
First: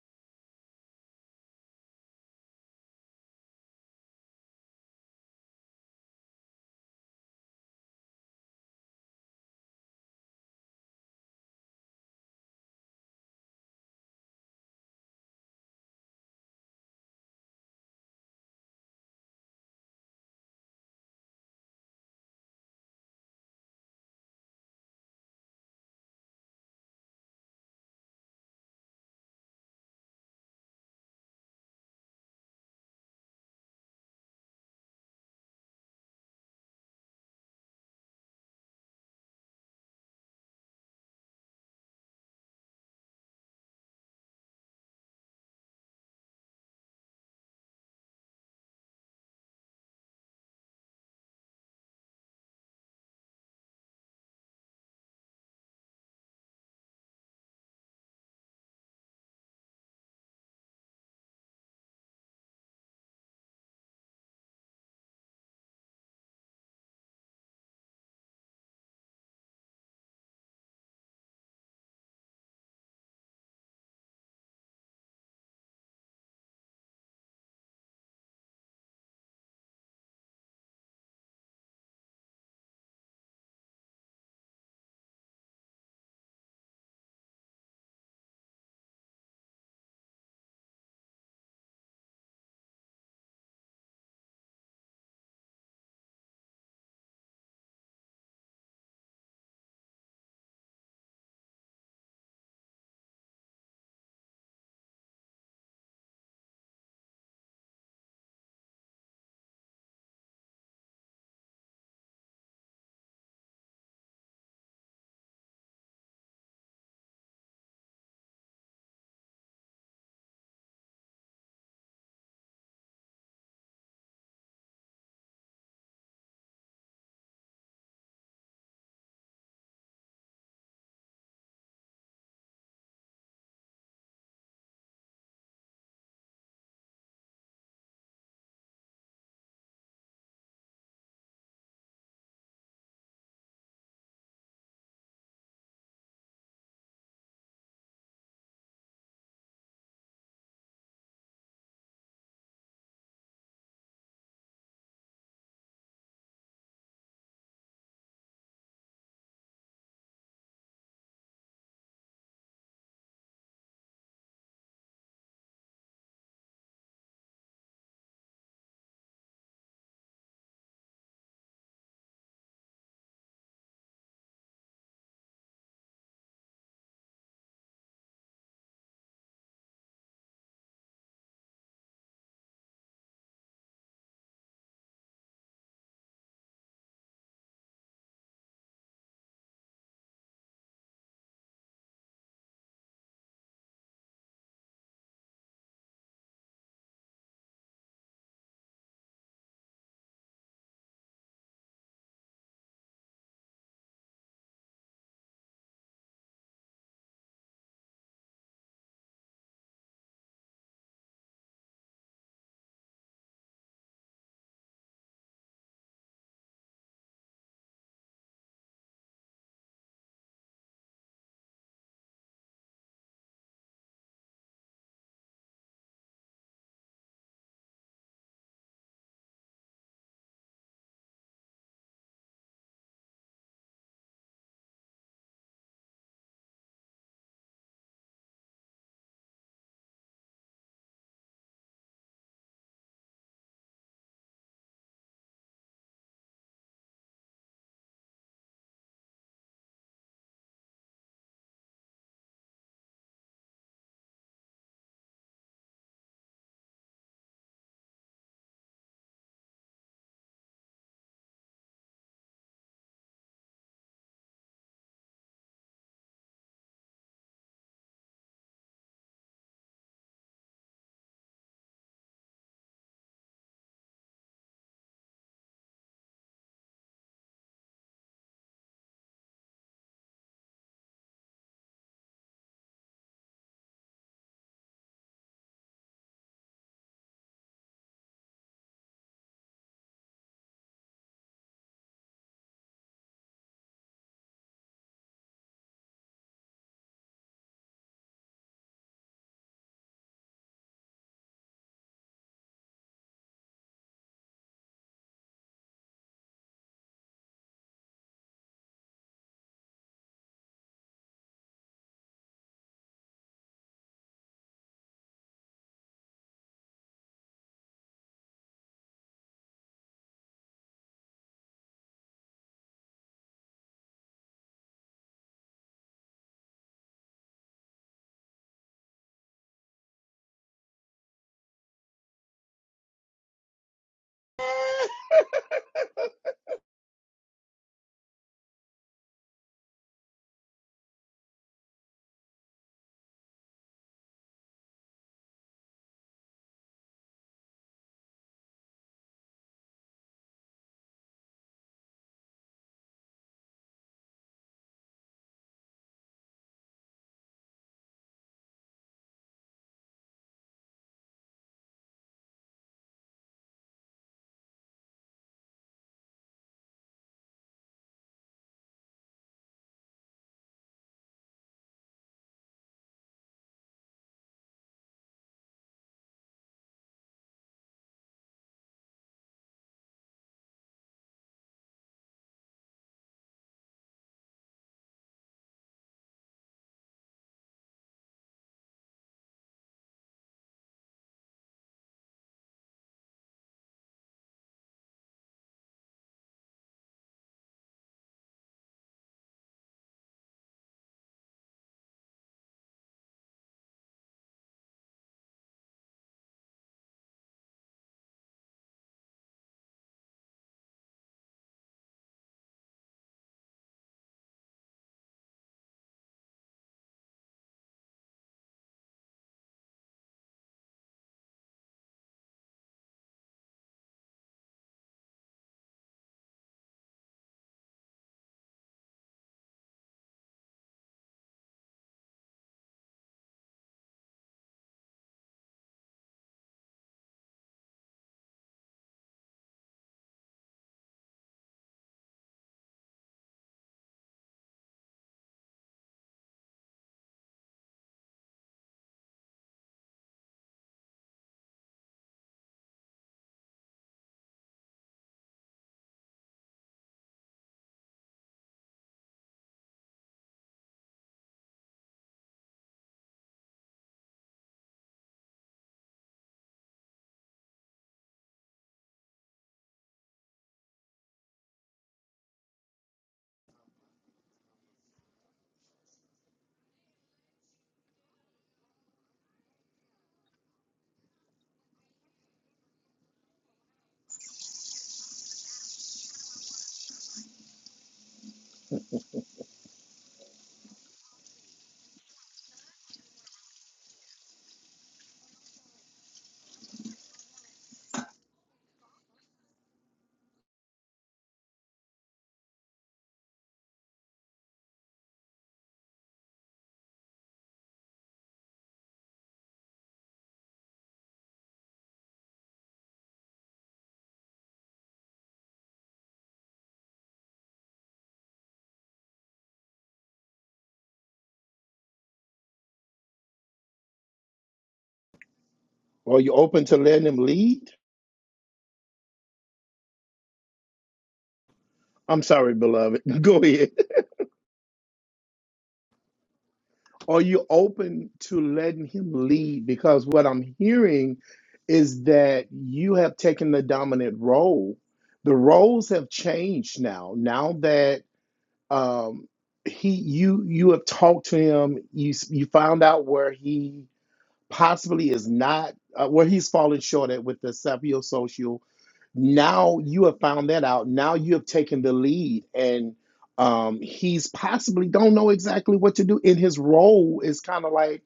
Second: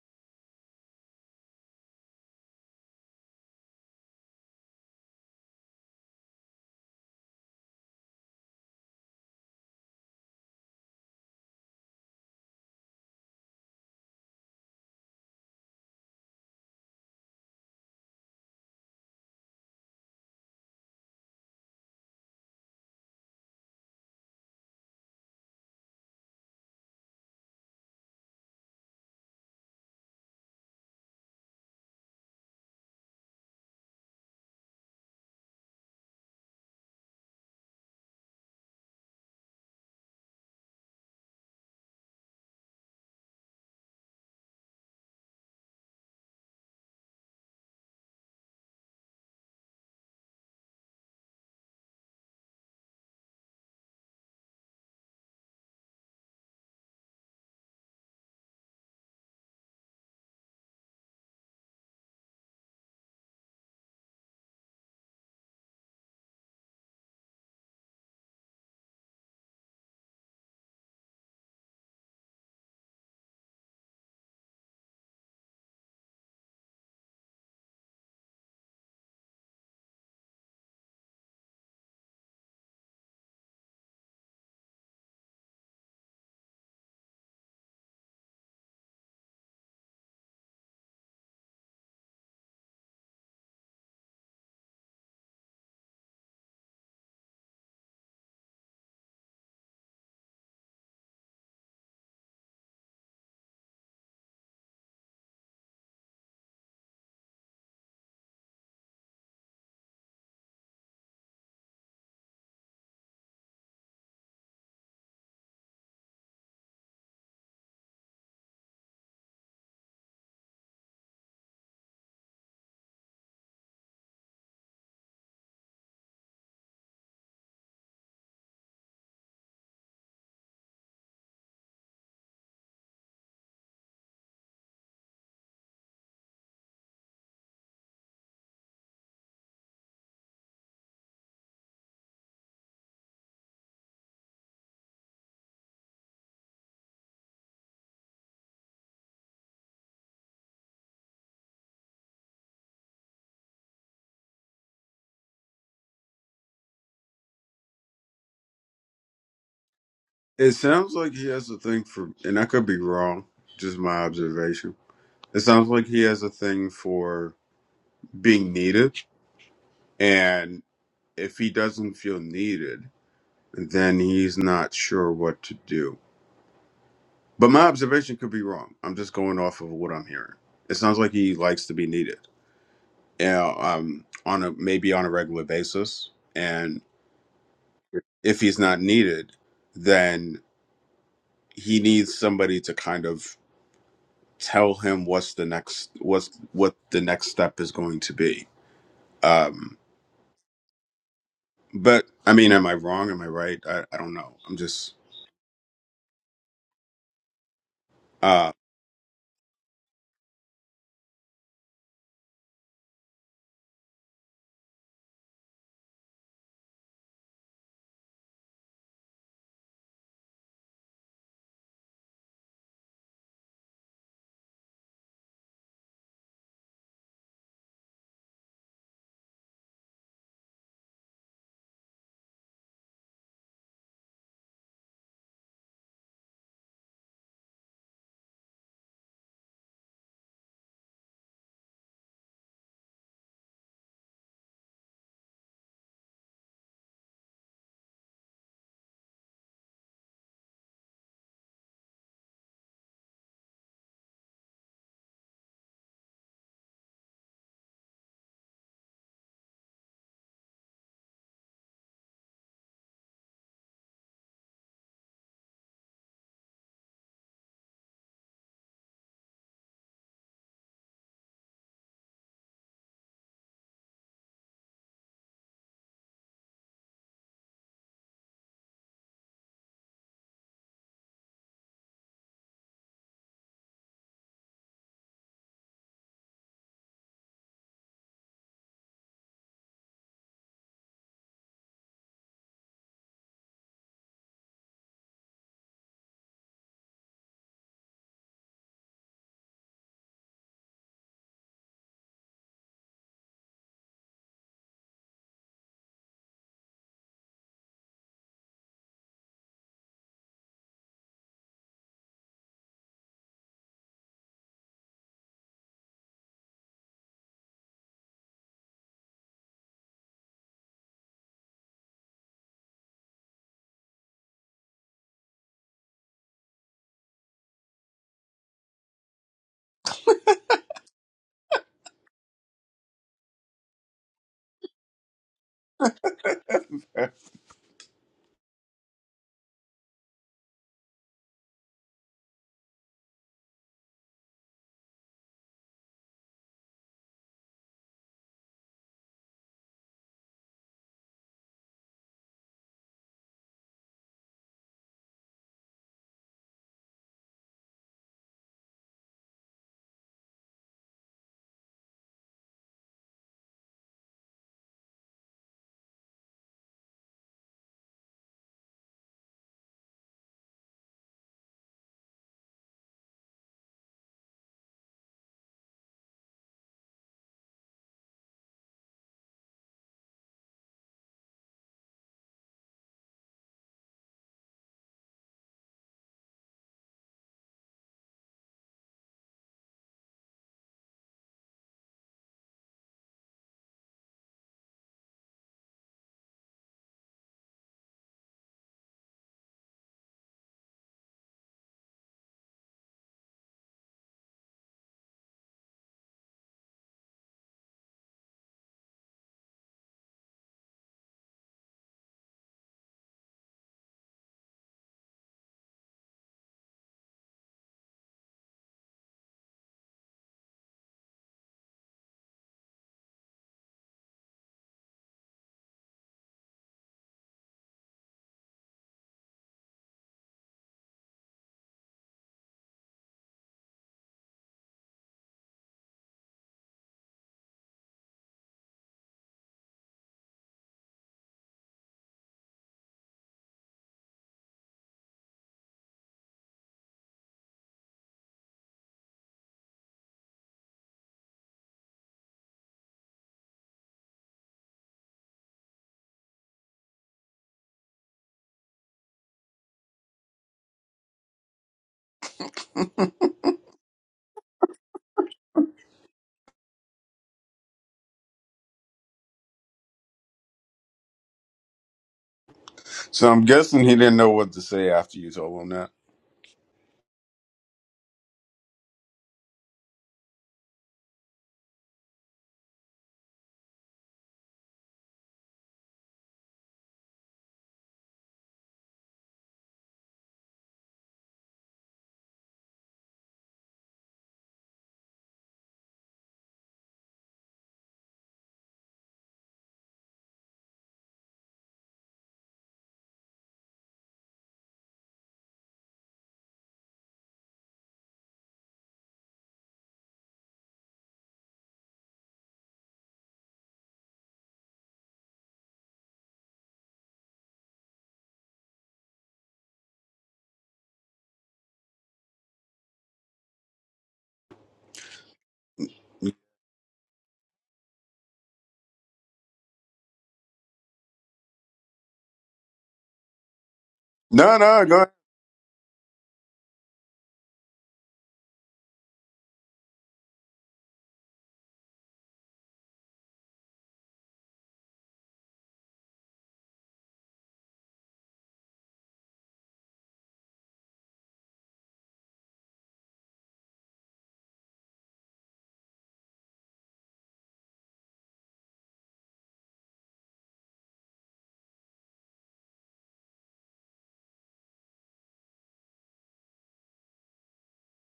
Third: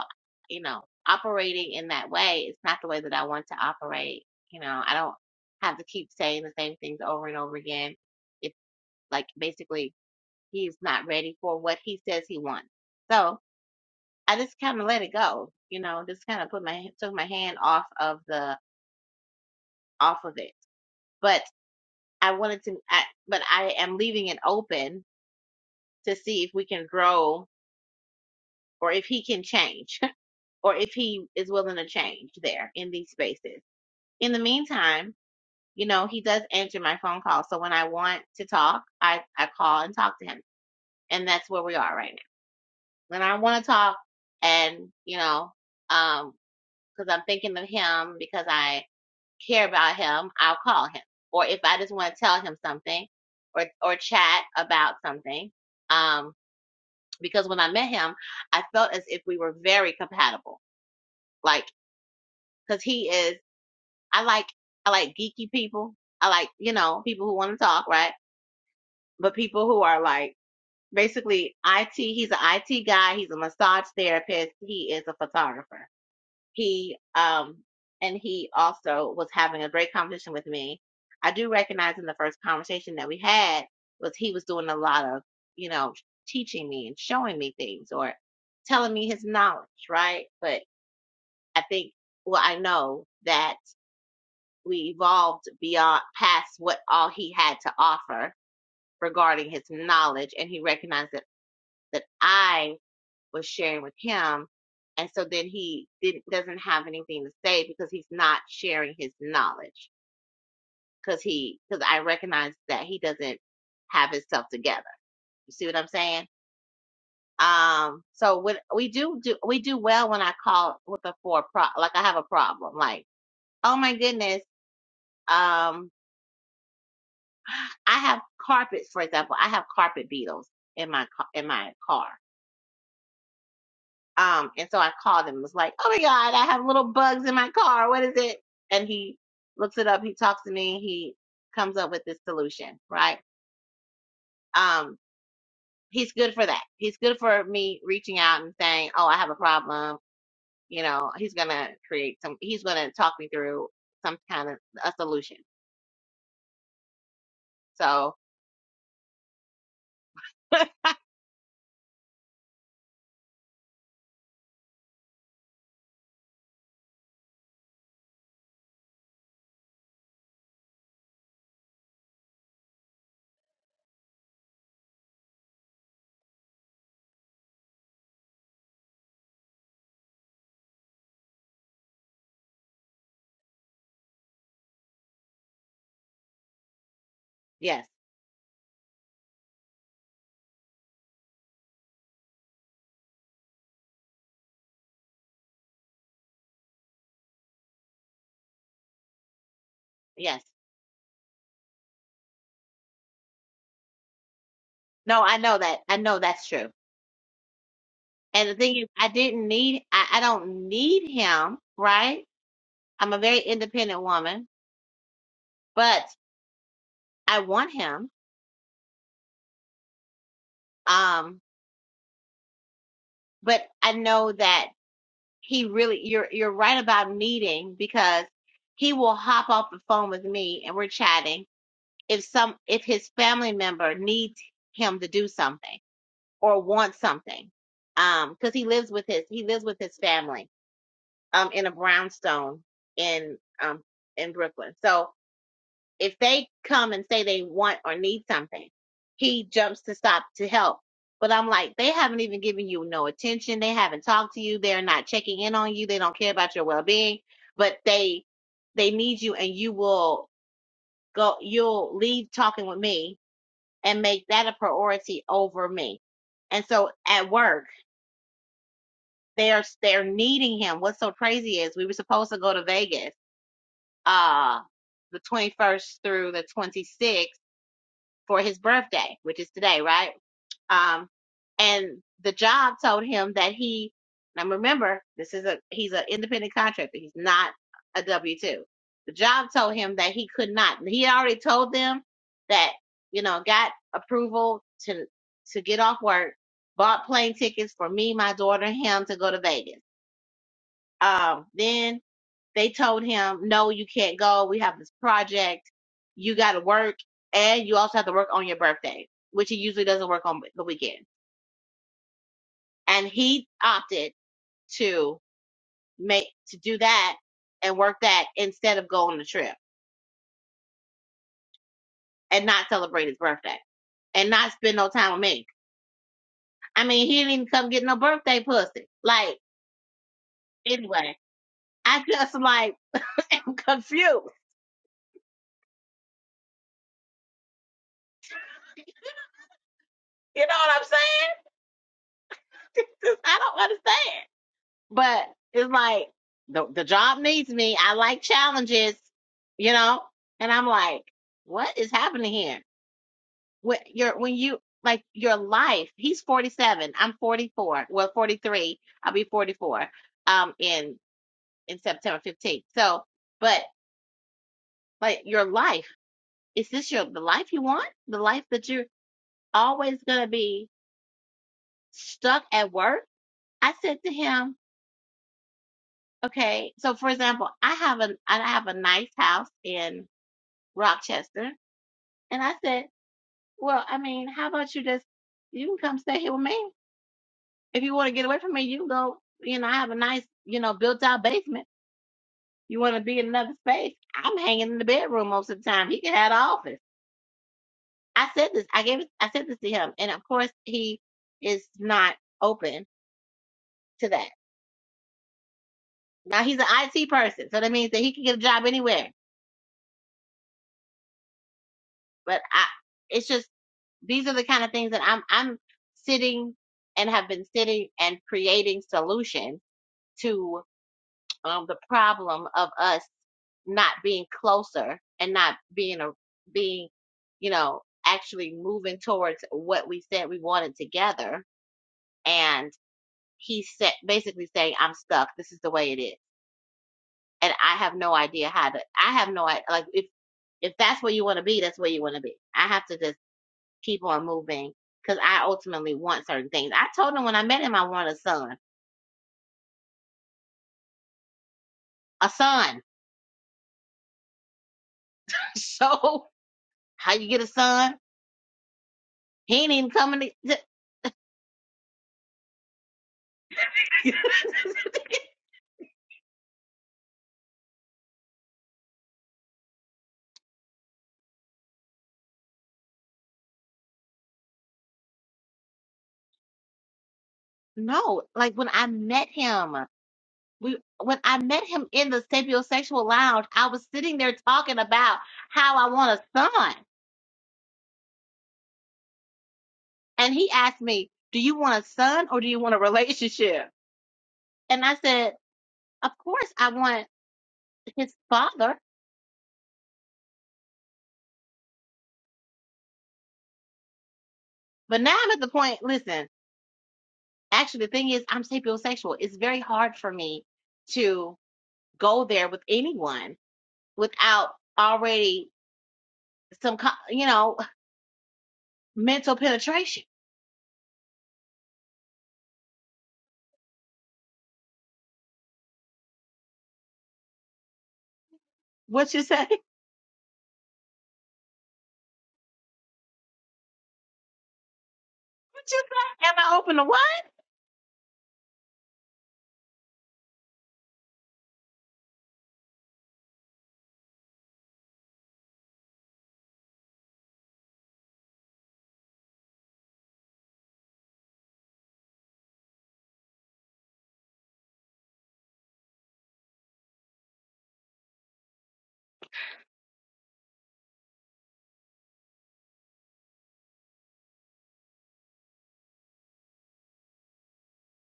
S1: you know, operating in that way is not the way that I want to operate. You know, I don't have to keep saying the same things over and over again. It's like, basically, he's not ready for what he says he wants. So I just kind of let it go. You know, just kind of put my took my hand off of the off of it. But I wanted to, I, but I am leaving it open to see if we can grow or if he can change or if he is willing to change there in these spaces. In the meantime you know, he does answer my phone call. So when I want to talk, I, I call and talk to him. And that's where we are right now. When I want to talk and, you know, um, cause I'm thinking of him because I care about him, I'll call him. Or if I just want to tell him something or, or chat about something, um, because when I met him, I felt as if we were very compatible. Like, cause he is, I like, I like geeky people. I like, you know, people who want to talk, right? but people who are like basically IT. He's an IT guy. He's a massage therapist. He is a photographer. He um and he also was having a great conversation with me. I do recognize in the first conversation that we had was he was doing a lot of you know teaching me and showing me things or telling me his knowledge, right? But I think well I know that we evolved beyond past what all he had to offer regarding his knowledge and he recognized that that I was sharing with him. And so then he didn't, doesn't have anything to say because he's not sharing his knowledge because he, because I recognize that he doesn't have himself together. You see what I'm saying? Um, so when we do do, we do well when I call with a four pro, like I have a problem, like, oh my goodness, um, I have carpets, for example, I have carpet beetles in my, ca- in my car Um, and so I called him, was like, Oh my God, I have little bugs in my car. What is it? And he looks it up, he talks to me, he comes up with this solution, right? Um, he's good for that. He's good for me reaching out and saying, Oh, I have a problem. You know, he's gonna create some he's gonna talk me through some kind of a solution. So
S2: It sounds like he has a thing for, and I could be wrong, just my observation. It sounds like he has a thing for being needed, and if he doesn't feel needed, then he's not sure what to do. But my observation could be wrong. I'm just going off of what I'm hearing. It sounds like he likes to be needed, you know, um, on a maybe on a regular basis, and
S1: yes,
S2: if he's not needed, then he needs somebody to kind of tell him what's the next what's what the next step is going to be um
S1: yes.
S2: but i mean am i wrong am i right i, I don't know i'm just
S1: No, I know that. I know that's true. And
S2: uh
S1: the thing is I didn't need I, I don't need him, right? I'm a very independent woman but I want him. Um, but I know that he really, you're, you're right about meeting because he will hop off the phone with me and we're chatting. If some, if his family member needs him to do something or wants something, um, cause he lives with his, he lives with his family, um, in a brownstone in, um, in Brooklyn. So, if they come and say they want or need something, he jumps to stop to help. But I'm like, they haven't even given you no attention. They haven't talked to you. They're not checking in on you. They don't care about your well being. But they they need you and you will go you'll leave talking with me and make that a priority over me. And so at work, they're they're needing him. What's so crazy is we were supposed to go to Vegas uh the 21st through the 26th for his birthday, which is today, right? Um, and the job told him that he. Now remember, this is a he's an independent contractor. He's not a W two. The job told him that he could not. He already told them that you know got approval to to get off work, bought plane tickets for me, my daughter, and him to go to Vegas. Um, then they told him, no, you can't go. We have this project. You got to work. And you also have to work on your birthday, which he usually doesn't work on the weekend. And he opted to make, to do that and work that instead of going on the trip and not celebrate his birthday and not spend no time with me. I mean, he didn't even come get no birthday pussy. Like, anyway, I just like, am confused. You know what I'm saying? I don't understand. But it's like the the job needs me. I like challenges, you know? And I'm like, what is happening here? When you're when you like your life, he's 47, I'm 44. Well, 43. I'll be 44 um in in September 15th. So, but like your life, is this your the life you want? The life that you're always going to be stuck at work? I said to him, okay. So for example, I have a I have a nice house in Rochester. And I said, Well, I mean, how about you just you can come stay here with me. If you want to get away from me, you can go, you know, I have a nice, you know, built out basement. You want to be in another space? I'm hanging in the bedroom most of the time. He can have the office. I said this, I gave it I said this to him. And of course he is not open to that. Now he's an IT person, so that means that he can get a job anywhere. But I it's just these are the kind of things that I'm I'm sitting and have been sitting and creating solutions to um, the problem of us not being closer and not being a being, you know, actually moving towards what we said we wanted together. And he said basically saying, "I'm stuck. This is the way it is, and I have no idea how to. I have no idea. Like if if that's where you want to be, that's where you want to be. I have to just keep on moving." Because I ultimately want certain things. I told him when I met him I wanted a son. A son. So how you get a son? He ain't even coming to.
S2: So I'm guessing he didn't know what to say after you told him that.
S1: No, like when I met him, we when I met him in the sapiosexual lounge, I was sitting there talking about how I want a son. And he asked me, Do you want a son or do you want a relationship? And I said, Of course I want his father. But now I'm at the point, listen, actually the thing is I'm sapiosexual. It's very hard for me to go there with anyone without already some, co- you know, mental penetration.
S3: Are you open to letting him lead?
S1: What you say?
S3: I'm sorry, beloved. Go ahead.
S2: No, no, go ahead.
S1: What you say? Am I open to what?
S3: Are you open to letting him lead? Because what I'm hearing is that you have taken the dominant role. The roles have changed now. Now that um he you you have talked to him you s- you found out where he possibly is not uh, where he's falling short at with the social. now you have found that out now you have taken the lead and um he's possibly don't know exactly what to do in his role is kind of like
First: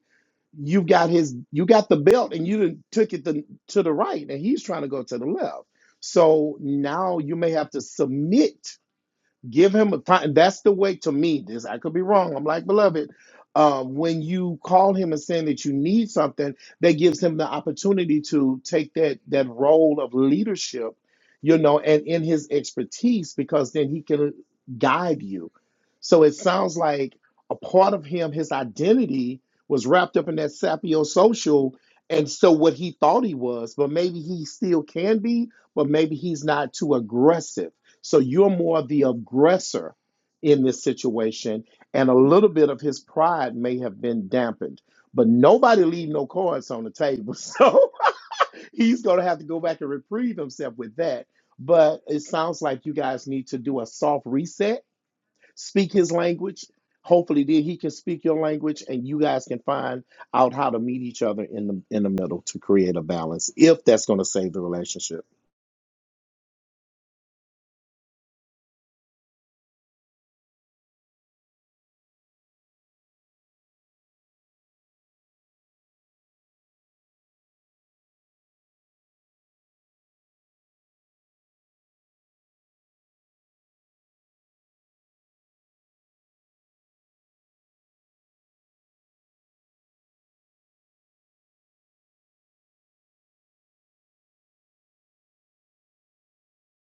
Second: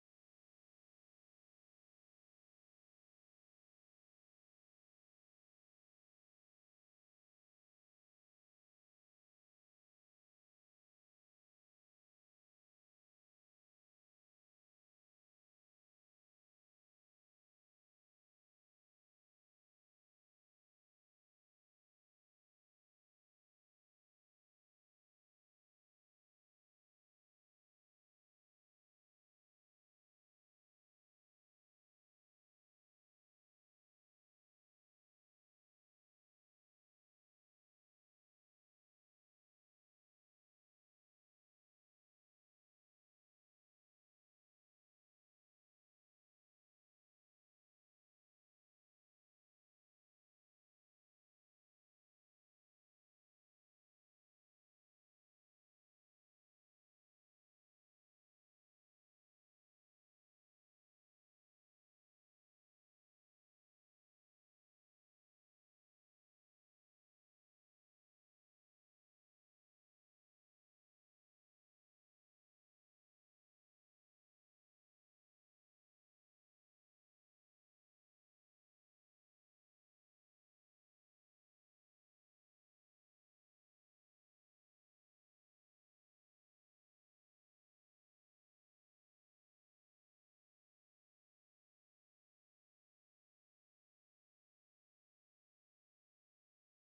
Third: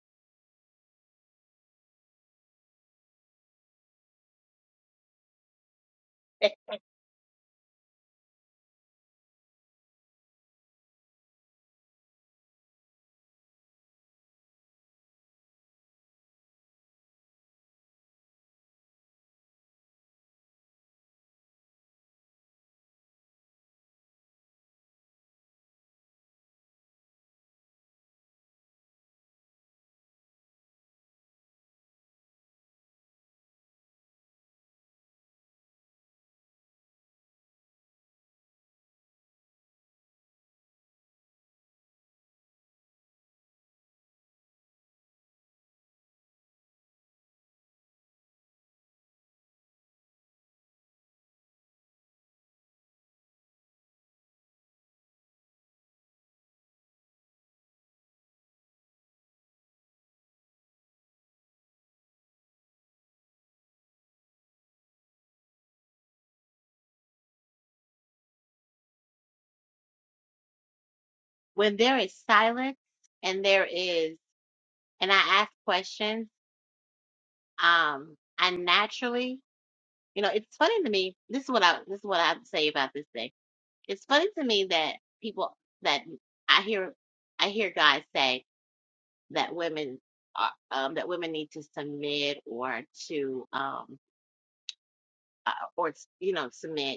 S3: you've got his you got the belt and you done took it to, to the right and he's trying to go to the left so now you may have to submit Give him a time. That's the way to me. This I could be wrong. I'm like beloved. Um, when you call him and saying that you need something, that gives him the opportunity to take that that role of leadership, you know, and in his expertise, because then he can guide you. So it sounds like a part of him, his identity was wrapped up in that sapio social, and so what he thought he was, but maybe he still can be, but maybe he's not too aggressive so you're more the aggressor in this situation, and a little bit of his pride may have been dampened. But nobody leave no cards on the table, so he's going to have to go back and reprieve himself with that. But it sounds like you guys need to do a soft reset, speak his language. Hopefully, then he can speak your language, and you guys can find out how to meet each other in the in the middle to create a balance. If that's going to save the relationship.
S1: When there is silence and there is, and I ask questions, um, I naturally, you know, it's funny to me. This is what I, this is what I say about this thing. It's funny to me that people that I hear, I hear guys say that women are, um, that women need to submit or to, um, uh, or, you know, submit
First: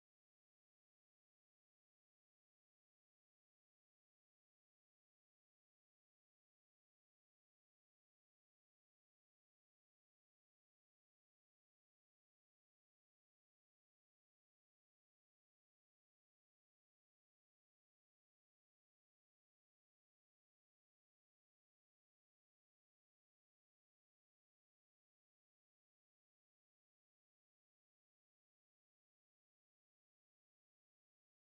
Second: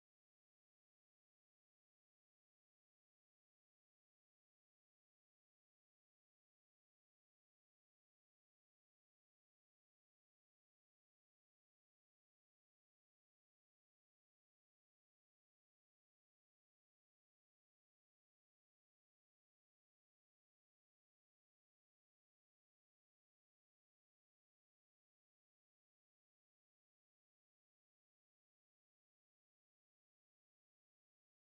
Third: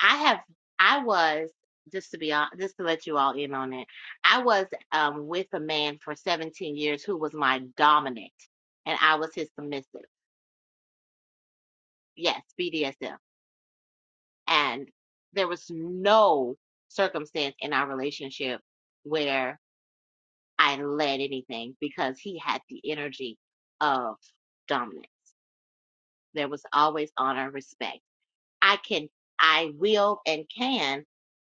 S1: I have, I was, just to be on, just to let you all in on it, I was um, with a man for 17 years who was my dominant, and I was his submissive. Yes, BDSM. And there was no circumstance in our relationship where I led anything because he had the energy of dominance. There was always honor, respect. I can, I will and can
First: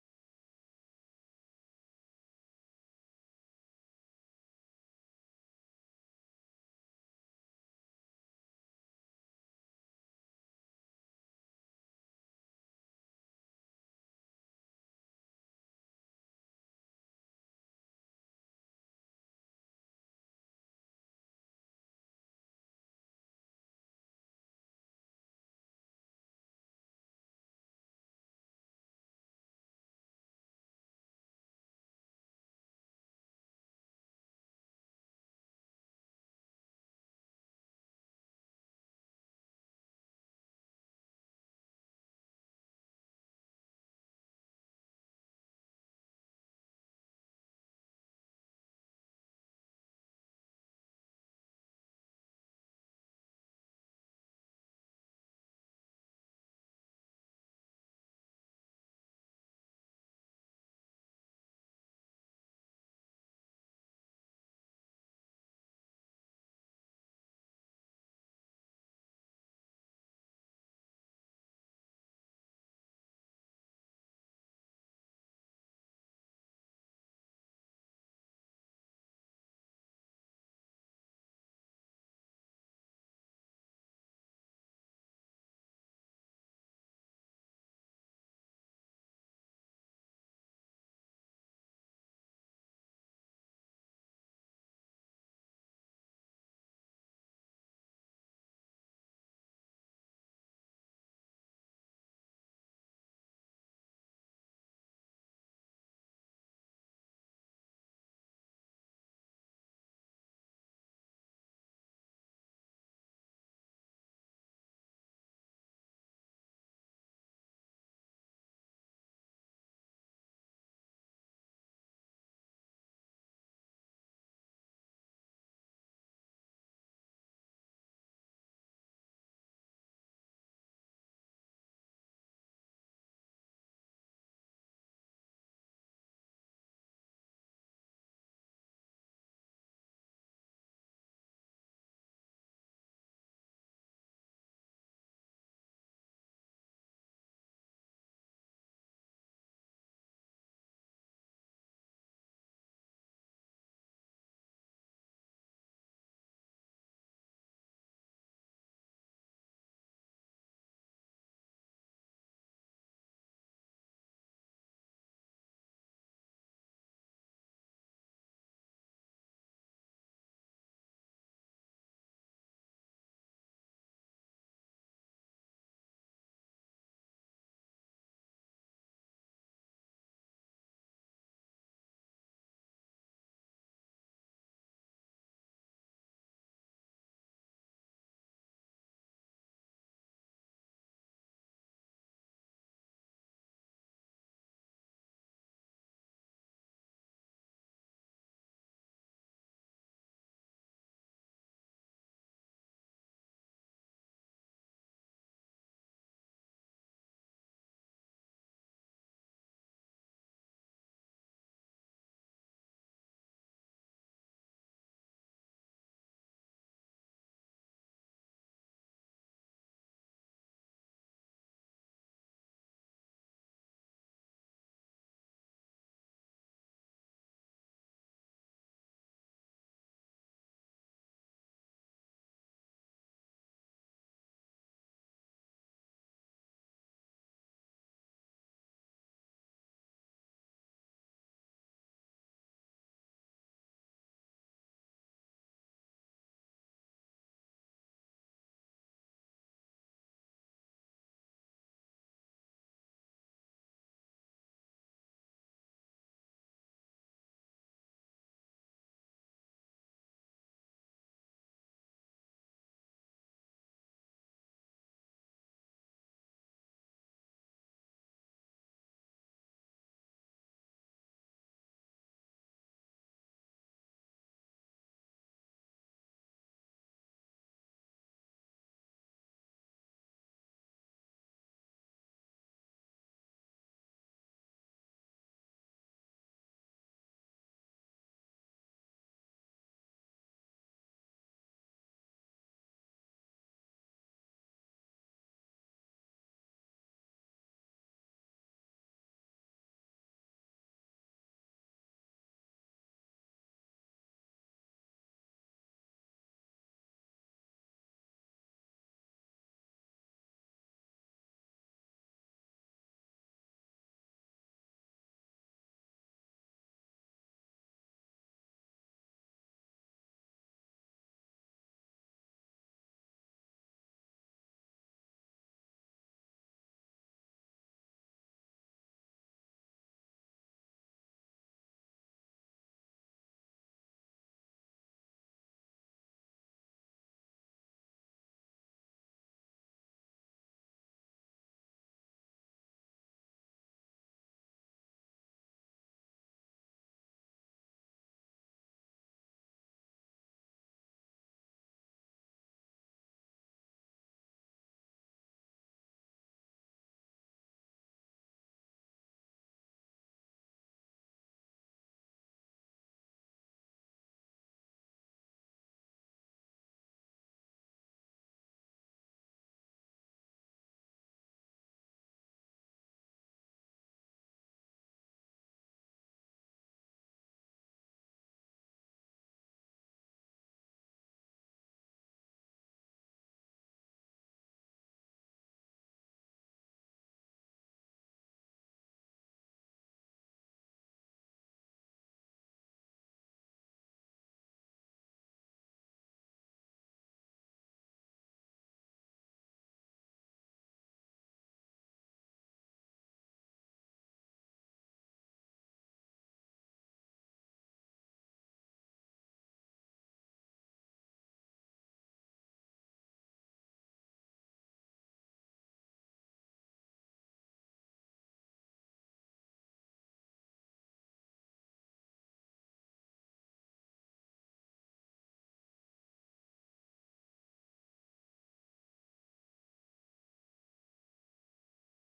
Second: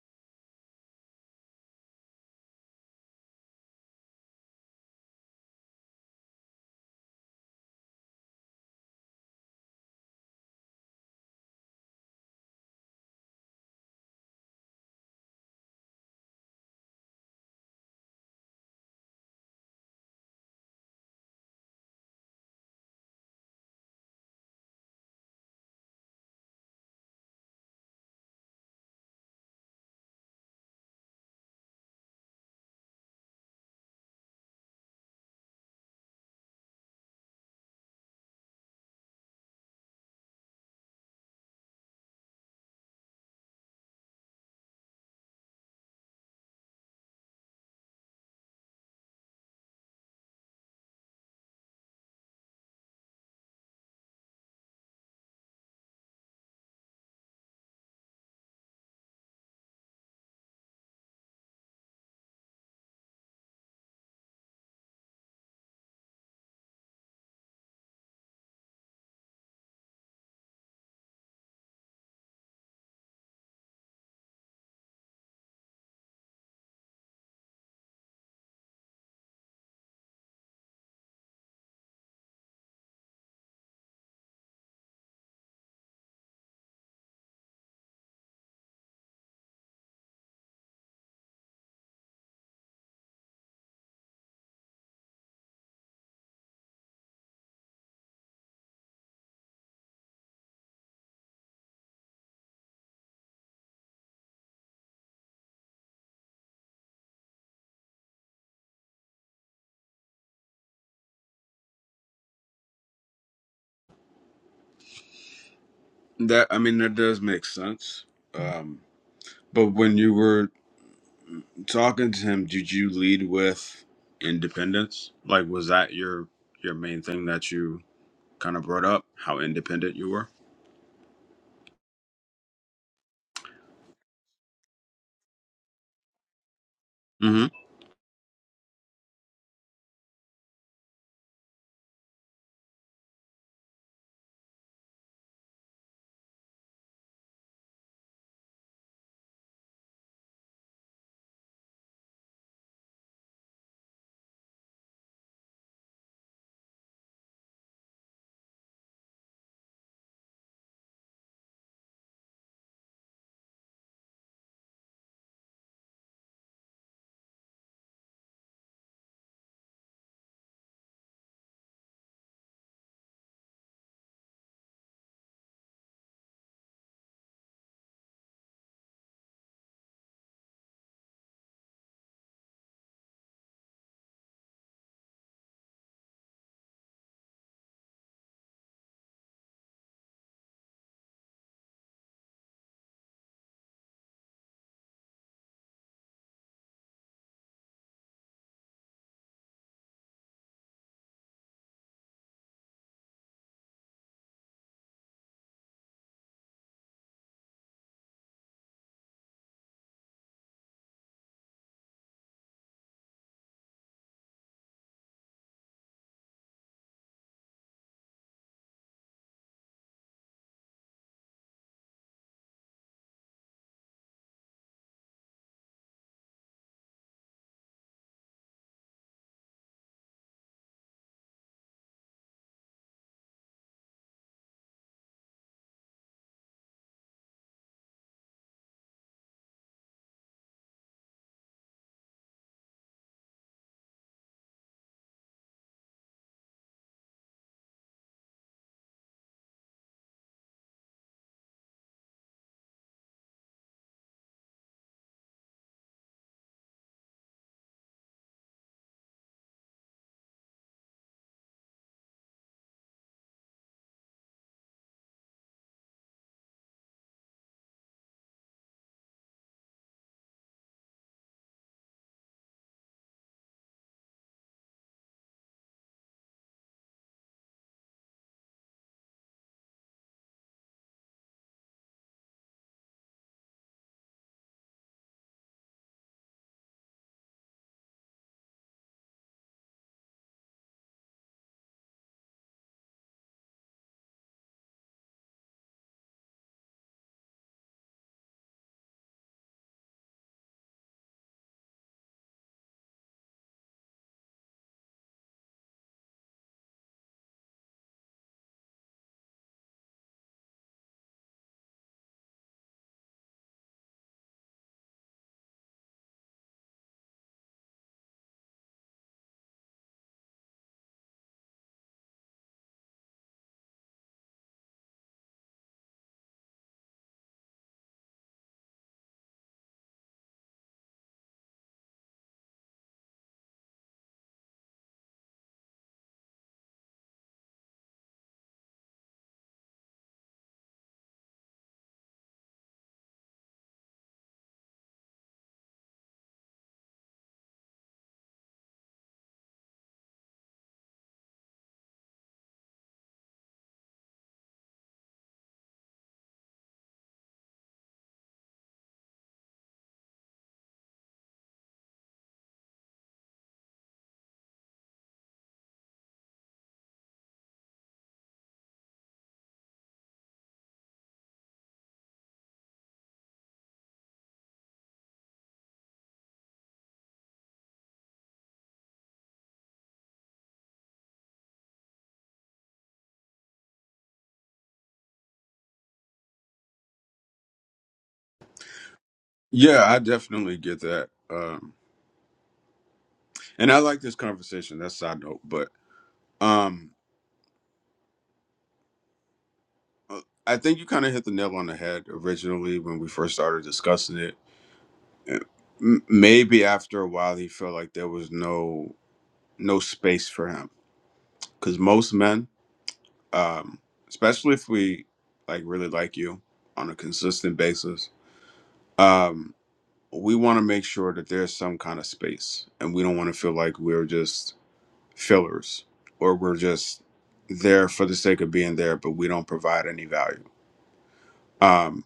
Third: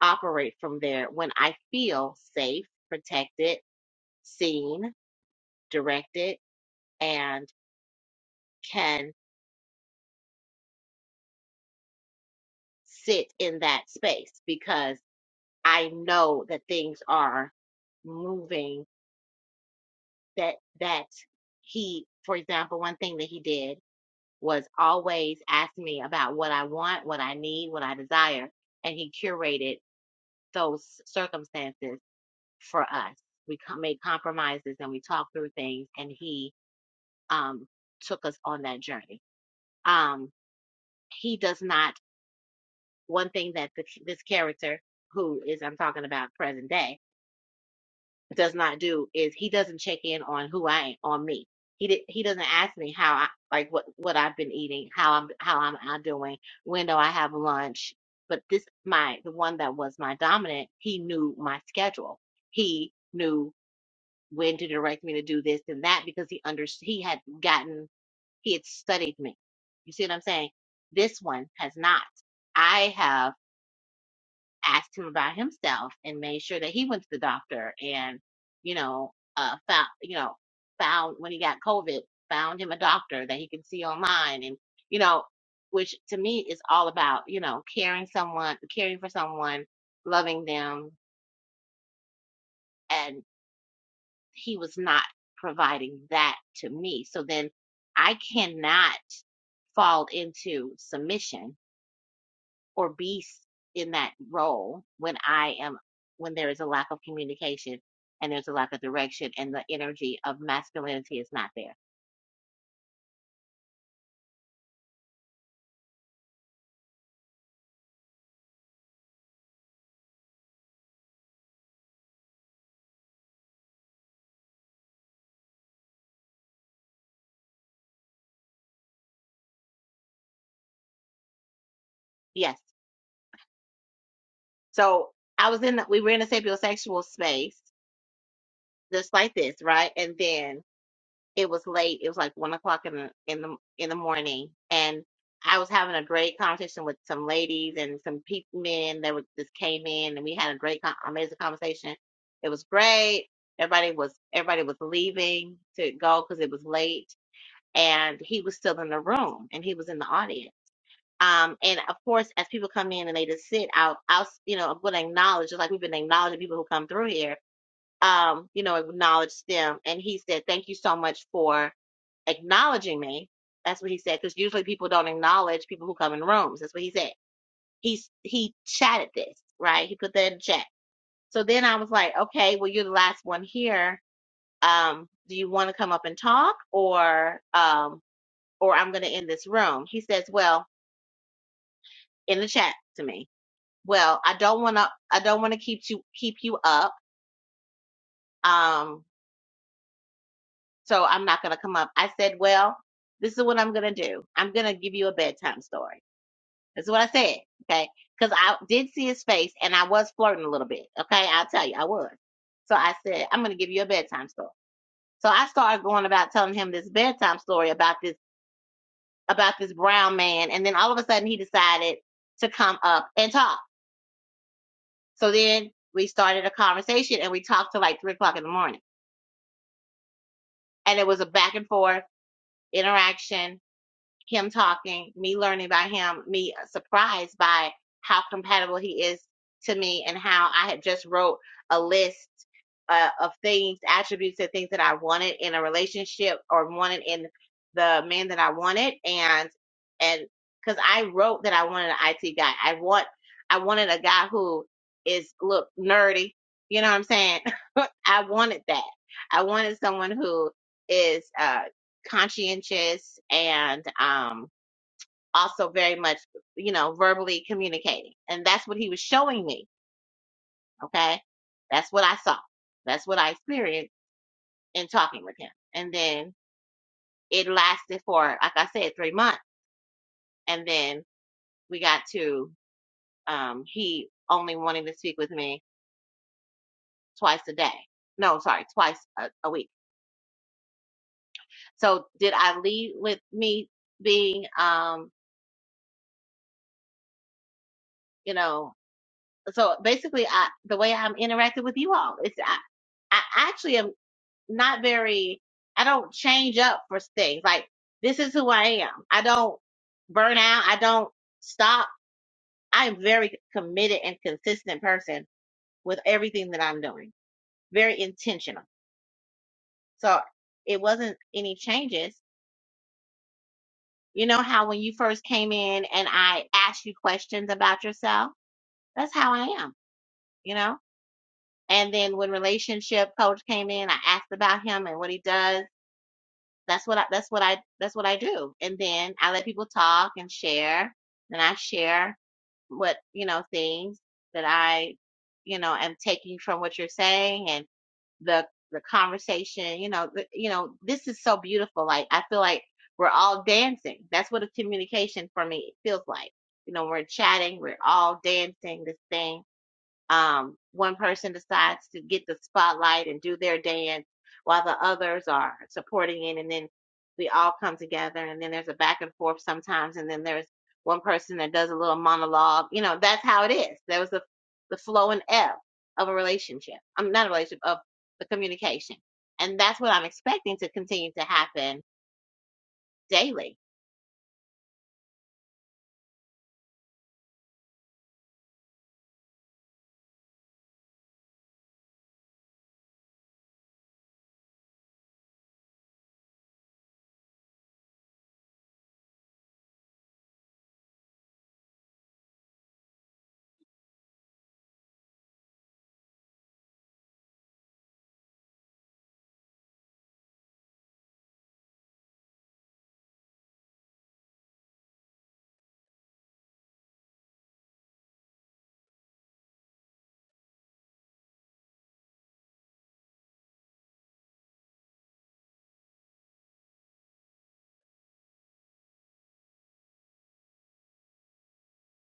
S1: operate from there when I feel safe, protected, seen, directed, and can sit in that space because I know that things are moving that, that he, for example, one thing that he did was always ask me about what I want, what I need, what I desire, and he curated those circumstances for us. We co- made compromises and we talked through things, and he um, took us on that journey. Um, he does not. One thing that the, this character, who is I'm talking about present day, does not do is he doesn't check in on who I am, on me. He did, he doesn't ask me how I like what what I've been eating, how I'm how I'm, I'm doing, when do I have lunch. But this my the one that was my dominant. He knew my schedule. He knew when to direct me to do this and that because he under he had gotten he had studied me. You see what I'm saying? This one has not. I have asked him about himself and made sure that he went to the doctor and you know uh found you know found when he got COVID found him a doctor that he can see online and you know which to me is all about you know caring someone caring for someone loving them and. he was not providing that to me. So then I cannot fall into submission or be in that role when I am, when there is a lack of communication and there's a lack of direction and the energy of masculinity is not there.
S2: that i mean that does make sense um but when you were talking to him did you lead with independence like was that your your main thing that you kind of brought up how independent you were
S1: Yes. So I was in, the, we were in a sapiosexual
S2: hmm
S1: space just like this, right? And then it was late. It was like one o'clock in the in the in the morning, and I was having a great conversation with some ladies and some people, men that were, just came in, and we had a great, con- amazing conversation. It was great. Everybody was everybody was leaving to go because it was late, and he was still in the room, and he was in the audience. Um, and of course, as people come in and they just sit, I'll, I'll, you know, I'm going to acknowledge, just like we've been acknowledging people who come through here um, you know, acknowledged them. And he said, Thank you so much for acknowledging me. That's what he said, because usually people don't acknowledge people who come in rooms. That's what he said. He's he chatted this, right? He put that in chat. So then I was like, Okay, well you're the last one here. Um, do you want to come up and talk or um or I'm gonna end this room? He says, Well, in the chat to me. Well, I don't wanna I don't wanna keep you keep you up. Um So I'm not going to come up. I said, well, this is what I'm going to do. I'm going to give you a bedtime story. That's what I said. Okay. Because I did see his face and I was flirting a little bit. Okay. I'll tell you, I was. So I said, I'm going to give you a bedtime story. So I started going about telling him this bedtime story about this, about this brown man. And then all of a sudden he decided to come up and talk. So then we started a conversation and we talked till like three o'clock in the morning. And it was a back and forth interaction him talking, me learning about him, me surprised by how compatible he is to me and how I had just wrote a list uh, of things, attributes and things that I wanted in a relationship or wanted in the man that I wanted and and cuz I wrote that I wanted an IT guy. I want I wanted a guy who is look nerdy, you know what I'm saying? I wanted that. I wanted someone who is uh conscientious and um, also very much, you know, verbally communicating. And that's what he was showing me. Okay. That's what I saw. That's what I experienced in talking with him. And then it lasted for, like I said, three months. And then we got to, um, he only wanting to speak with me twice a day. No, sorry, twice a, a week. So did I lead with me being, um, you know, so basically I the way I'm interacting with you all is I, I actually am not very I don't change up for things. Like this is who I am. I don't burn out. I don't stop. I'm very committed and consistent person with everything that I'm doing. Very intentional. So it wasn't any changes. You know how when you first came in and I asked you questions about yourself? That's how I am, you know? And then when relationship coach came in, I asked about him and what he does. That's what I that's what I that's what I do. And then I let people talk and share. And I share what, you know, things that I, you know, am taking from what you're saying and the the conversation, you know, the, you know, this is so beautiful. Like I feel like we're all dancing. That's what a communication for me feels like. You know, we're chatting, we're all dancing this thing um, one person decides to get the spotlight and do their dance while the others are supporting it and then we all come together and then there's a back and forth sometimes and then there's one person that does a little monologue you know that's how it is there was the the flow and ebb of a relationship i'm not a relationship of the communication and that's what i'm expecting to continue to happen daily
S2: yeah i definitely get that And I like this conversation. That's a side note, but um, uh, I think you kind of hit the nail on the head originally when we first started discussing it. Uh, m- Maybe after a while, he felt like there was no no space for him because most men, um, especially if we like really like you on a consistent basis, um, we want to make sure that there's some kind of space, and we don't want to feel like we're just fillers or we're just there for the sake of being there but we don't provide any value um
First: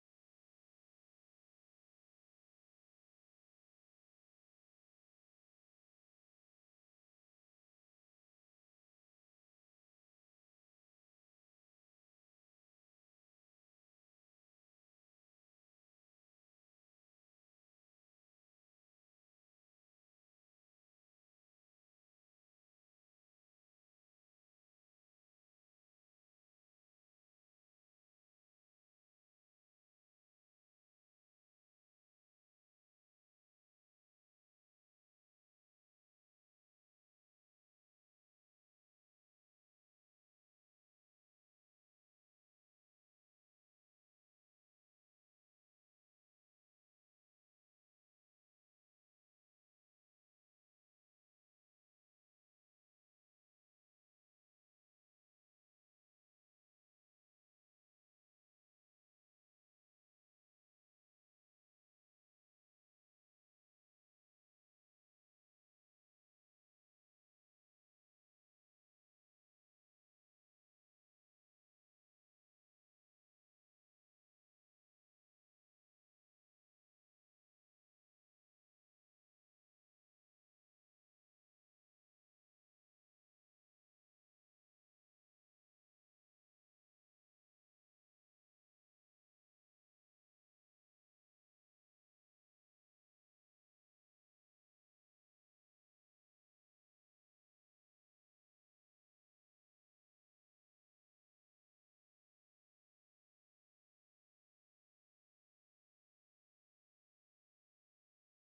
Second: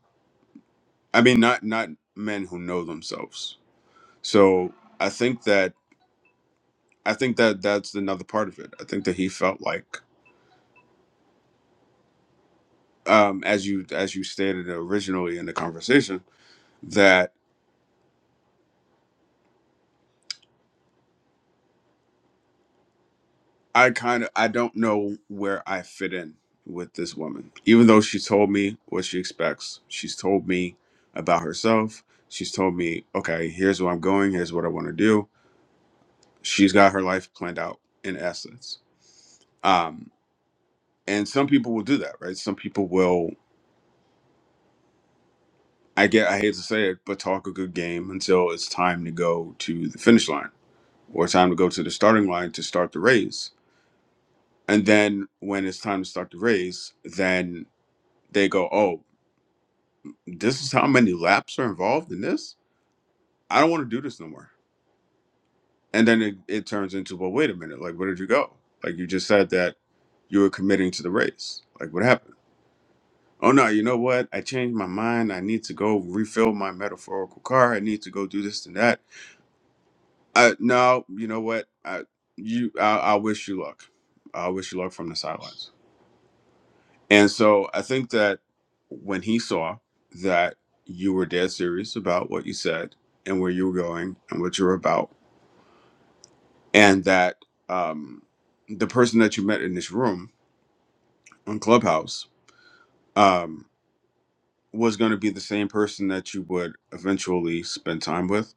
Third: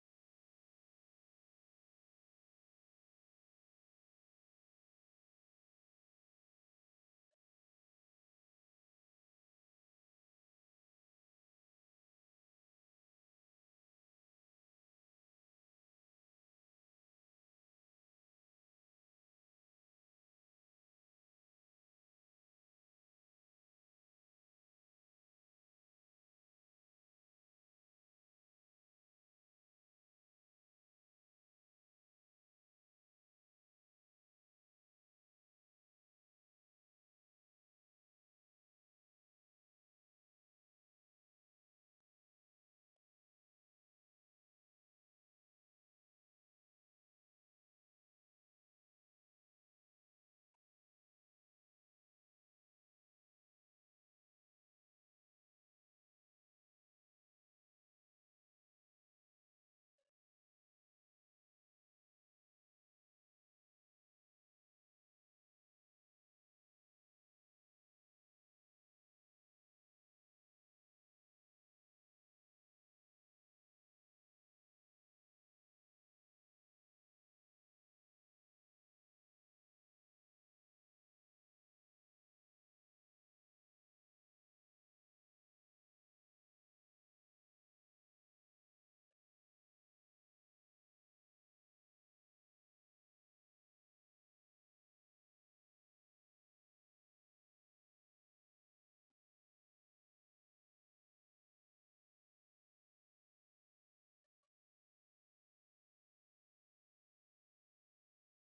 S2: i mean not not men who know themselves so i think that i think that that's another part of it i think that he felt like um as you as you stated originally in the conversation that i kind of i don't know where i fit in with this woman even though she told me what she expects she's told me about herself she's told me okay here's where i'm going here's what i want to do she's got her life planned out in essence um and some people will do that right some people will i get i hate to say it but talk a good game until it's time to go to the finish line or time to go to the starting line to start the race and then when it's time to start the race then they go oh this is how many laps are involved in this i don't want to do this no more and then it, it turns into well wait a minute like where did you go like you just said that you were committing to the race like what happened Oh no, you know what? I changed my mind. I need to go refill my metaphorical car. I need to go do this and that. Uh, no, you know what? I you I, I wish you luck. I wish you luck from the sidelines. And so I think that when he saw that you were dead serious about what you said and where you were going and what you were about, and that um, the person that you met in this room on Clubhouse um, was going to be the same person that you would eventually spend time with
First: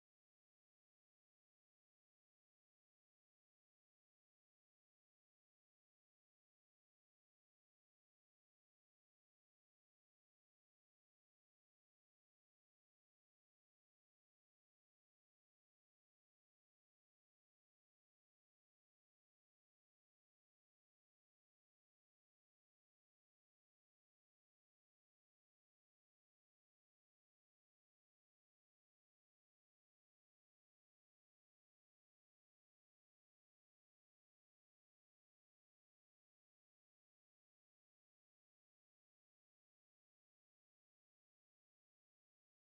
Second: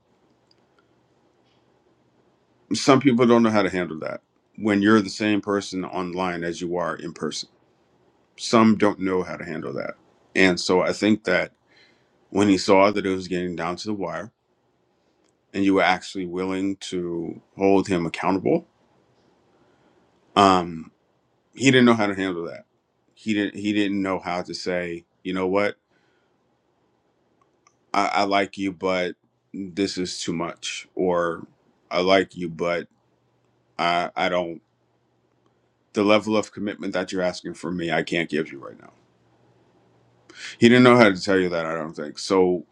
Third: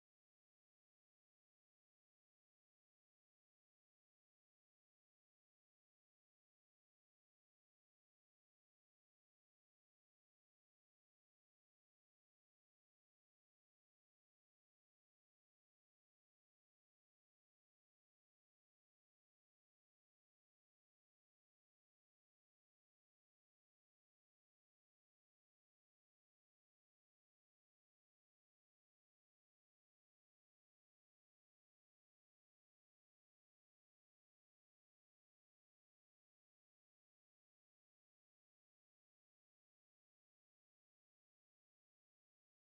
S2: some people don't know how to handle that when you're the same person online as you are in person. Some don't know how to handle that. And so I think that when he saw that it was getting down to the wire and you were actually willing to hold him accountable, um, he didn't know how to handle that. He didn't he didn't know how to say, you know what, I, I like you, but this is too much or I like you, but I, I don't the level of commitment that you're asking from me, I can't give you right now He didn't know how to tell you that, I don't think. So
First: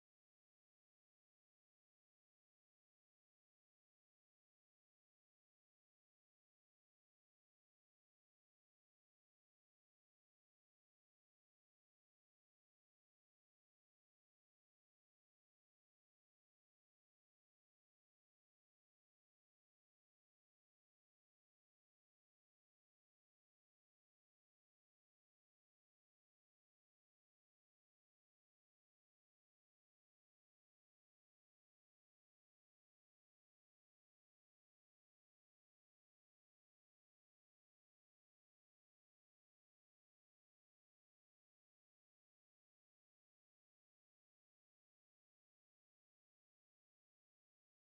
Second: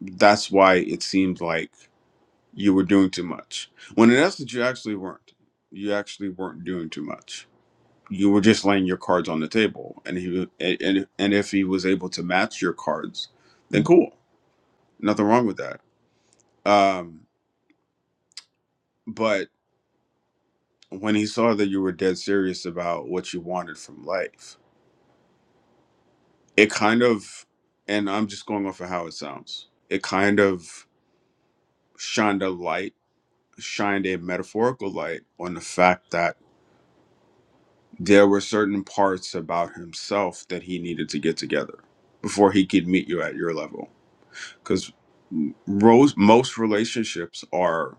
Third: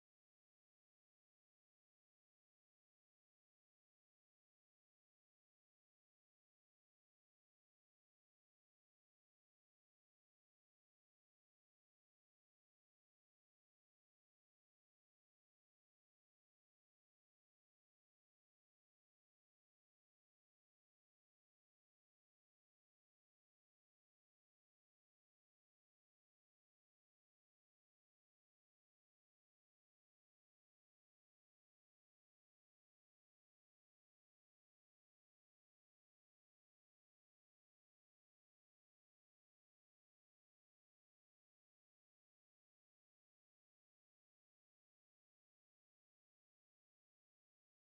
S2: that's why it seemed like you were doing too much. When in essence, you actually weren't. You actually weren't doing too much. You were just laying your cards on the table, and he wa- and and and if he was able to match your cards, then cool, nothing wrong with that. Um, but when he saw that you were dead serious about what you wanted from life, it kind of, and I'm just going off of how it sounds. It kind of shined a light shined a metaphorical light on the fact that there were certain parts about himself that he needed to get together before he could meet you at your level. Because most relationships are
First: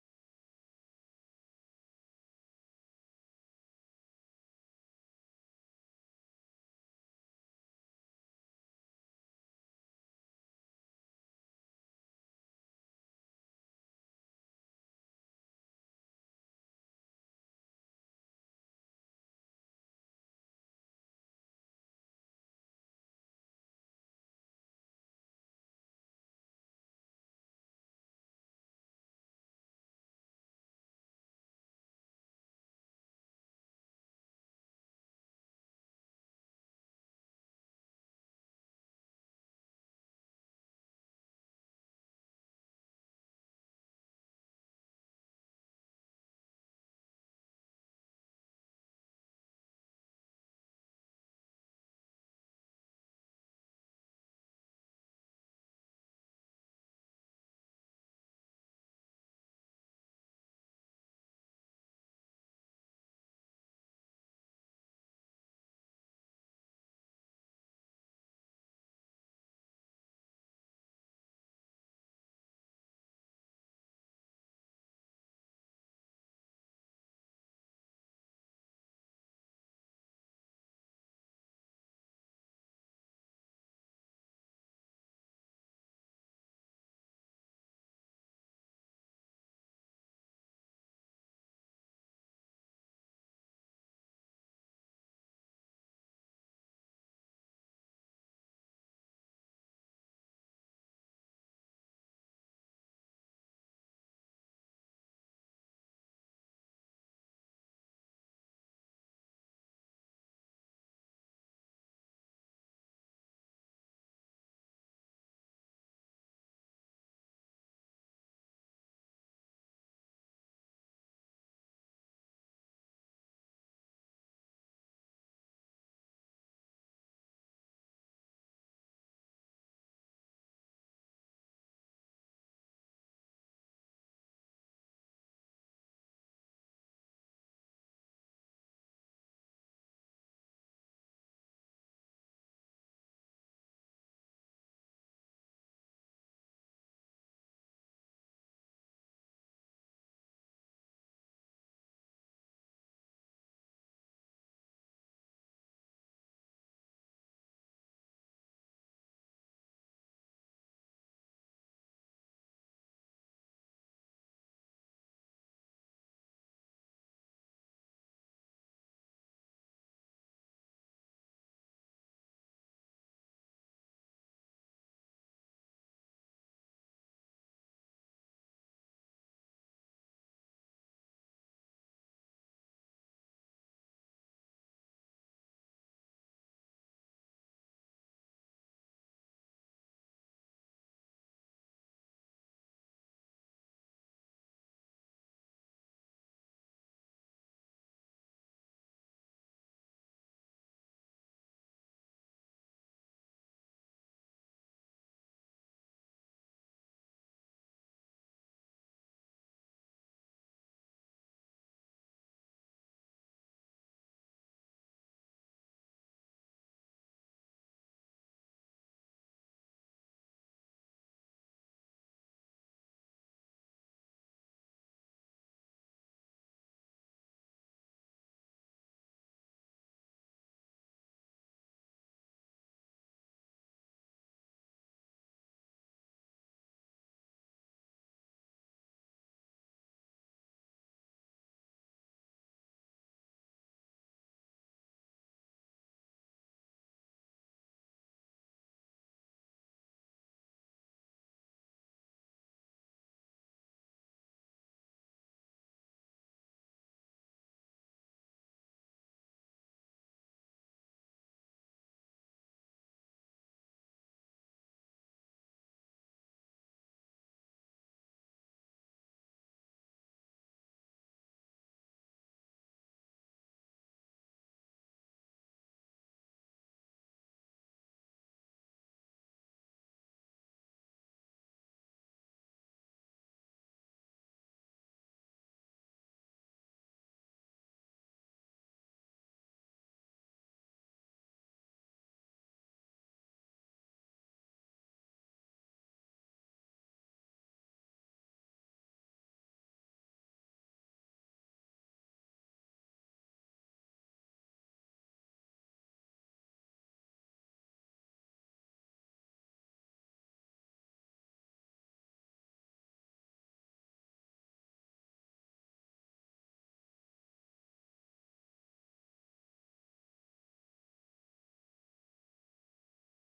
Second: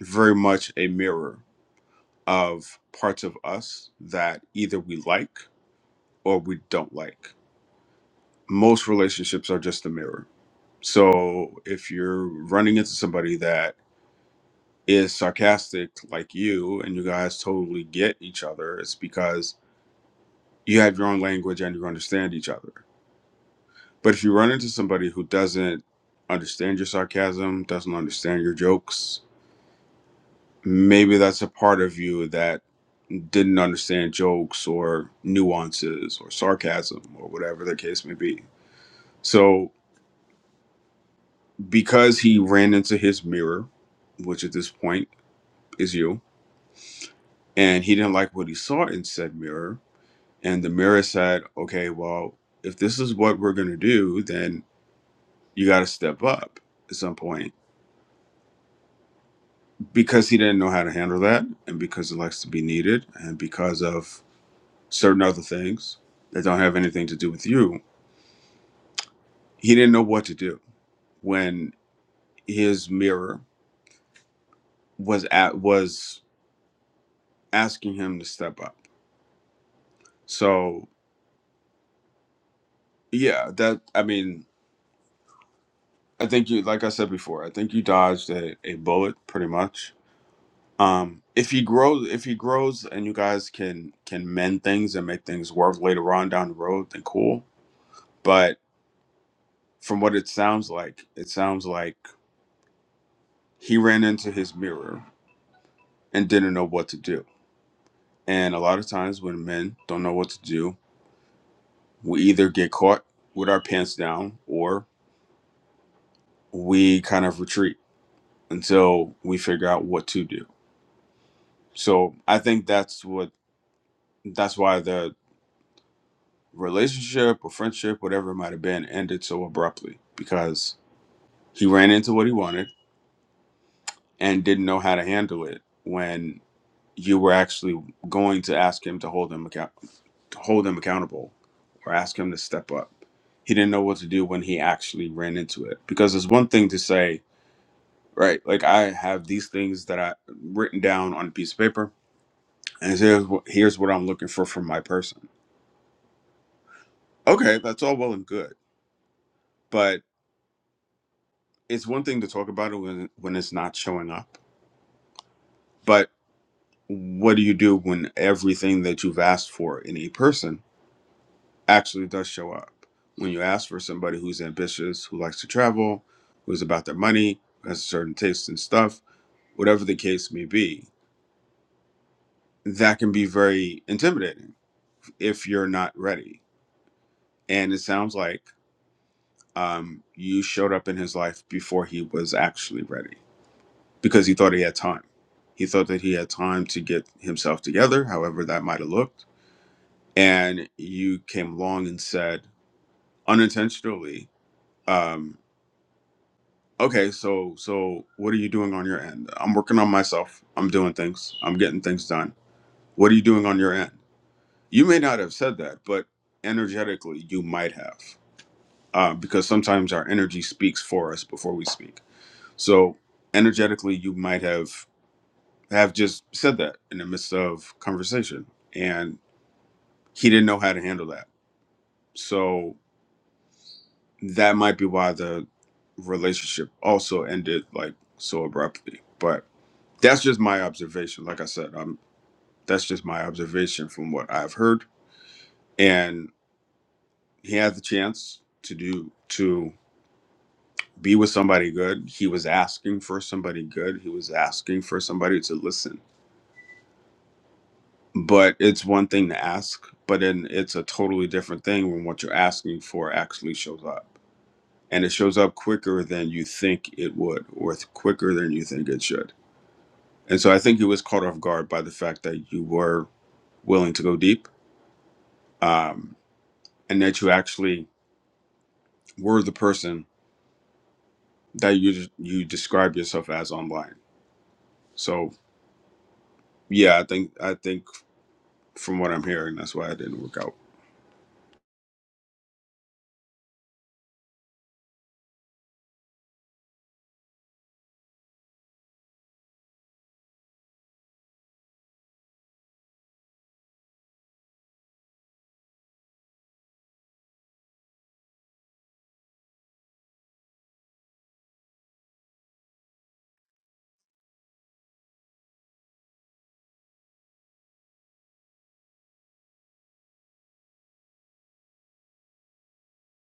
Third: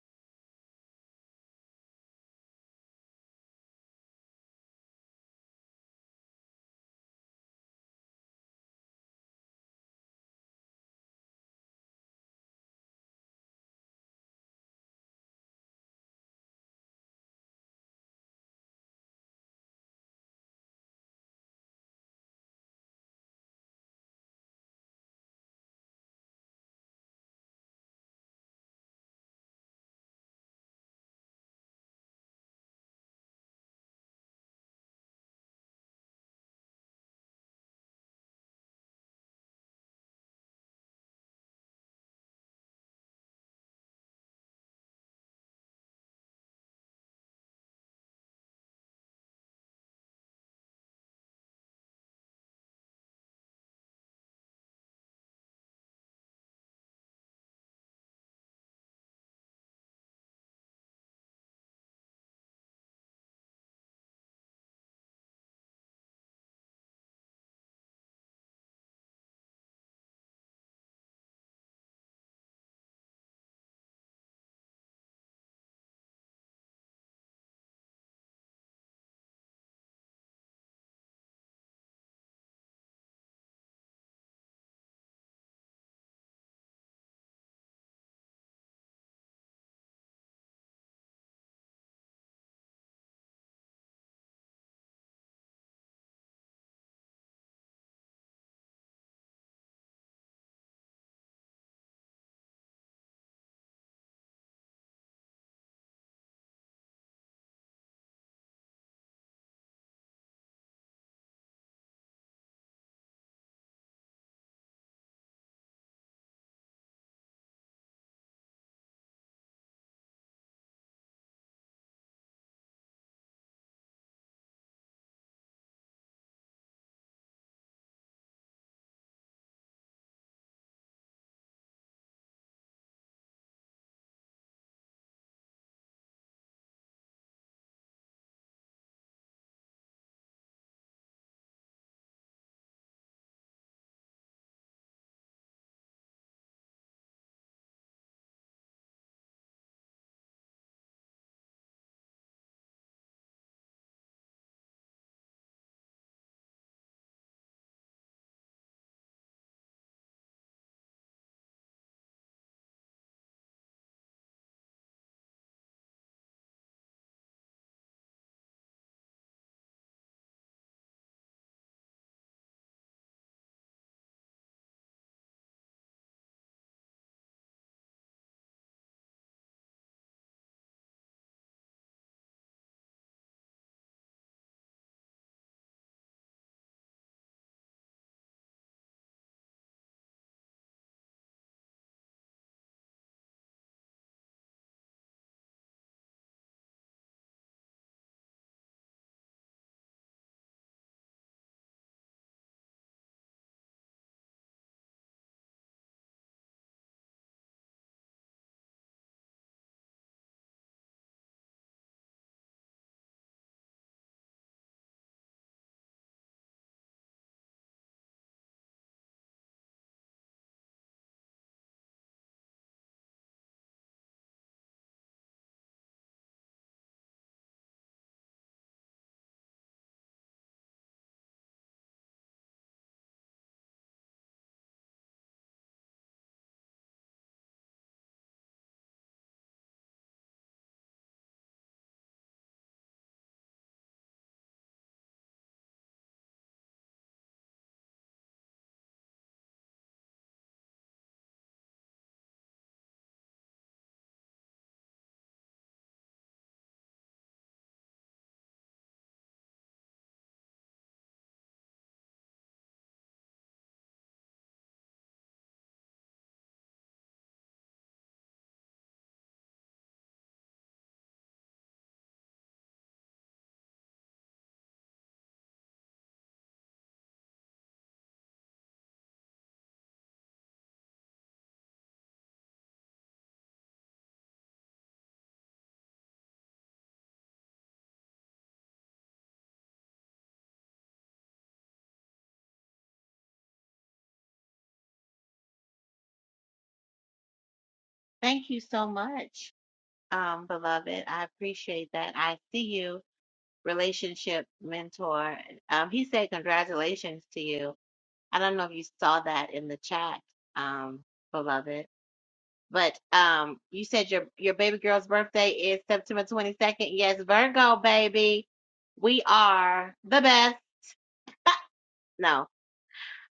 S2: very much a mirror of parts of us that either we like or we don't like. Most relationships are just a mirror. So if you're running into somebody that is sarcastic like you and you guys totally get each other, it's because you have your own language and you understand each other. But if you run into somebody who doesn't understand your sarcasm, doesn't understand your jokes, maybe that's a part of you that didn't understand jokes or nuances or sarcasm or whatever the case may be. So, because he ran into his mirror, which at this point is you, and he didn't like what he saw in said mirror, and the mirror said, okay, well, if this is what we're going to do, then you got to step up at some point because he didn't know how to handle that and because he likes to be needed and because of certain other things that don't have anything to do with you he didn't know what to do when his mirror was at was asking him to step up so yeah that i mean i think you like i said before i think you dodged a, a bullet pretty much um if he grows if he grows and you guys can can mend things and make things work later on down the road then cool But From what it sounds like, it sounds like he ran into his mirror and didn't know what to do. And a lot of times when men don't know what to do, we either get caught with our pants down or we kind of retreat until we figure out what to do. So I think that's what that's why the relationship or friendship, whatever it might have been, ended so abruptly because he ran into what he wanted and didn't know how to handle it when you were actually going to ask him to hold him account to hold him accountable or ask him to step up. He didn't know what to do when he actually ran into it. Because it's one thing to say, right, like I have these things that I written down on a piece of paper, and here's what, here's what I'm looking for from my person. Okay, that's all well and good, but it's one thing to talk about it when when it's not showing up. But what do you do when everything that you've asked for in a person actually does show up. When you ask for somebody who's ambitious, who likes to travel, who's about their money, who has a certain taste in stuff, whatever the case may be, that can be very intimidating if you're not ready. And it sounds like um, you showed up in his life before he was actually ready because he thought he had time. He thought that he had time to get himself together, however that might have looked. And you came along and said, unintentionally, um, Okay, so so what are you doing on your end? I'm working on myself. I'm doing things. I'm getting things done. What are you doing on your end? You may not have said that, but energetically you might have, uh, because sometimes our energy speaks for us before we speak. So energetically you might have have just said that in the midst of conversation, and he didn't know how to handle that. So that might be why the relationship also ended like so abruptly. But that's just my observation. Like I said, um, that's just my observation from what I've heard. And he had the chance to do to be with somebody good. He was asking for somebody good. He was asking for somebody to listen. But it's one thing to ask, but then it's a totally different thing when what you're asking for actually shows up. And it shows up quicker than you think it would, or it's quicker than you think it should. And so I think he was caught off guard by the fact that you were willing to go deep. Um, and that you actually were the person that you you describe yourself as online. So yeah, I think I think from what I'm hearing, that's why it didn't work out.
S1: thank you so much um beloved i appreciate that i see you relationship mentor. Um, he said congratulations to you. I don't know if you saw that in the chat, um, beloved, but um, you said your your baby girl's birthday is September 22nd. Yes, Virgo baby, we are the best. No,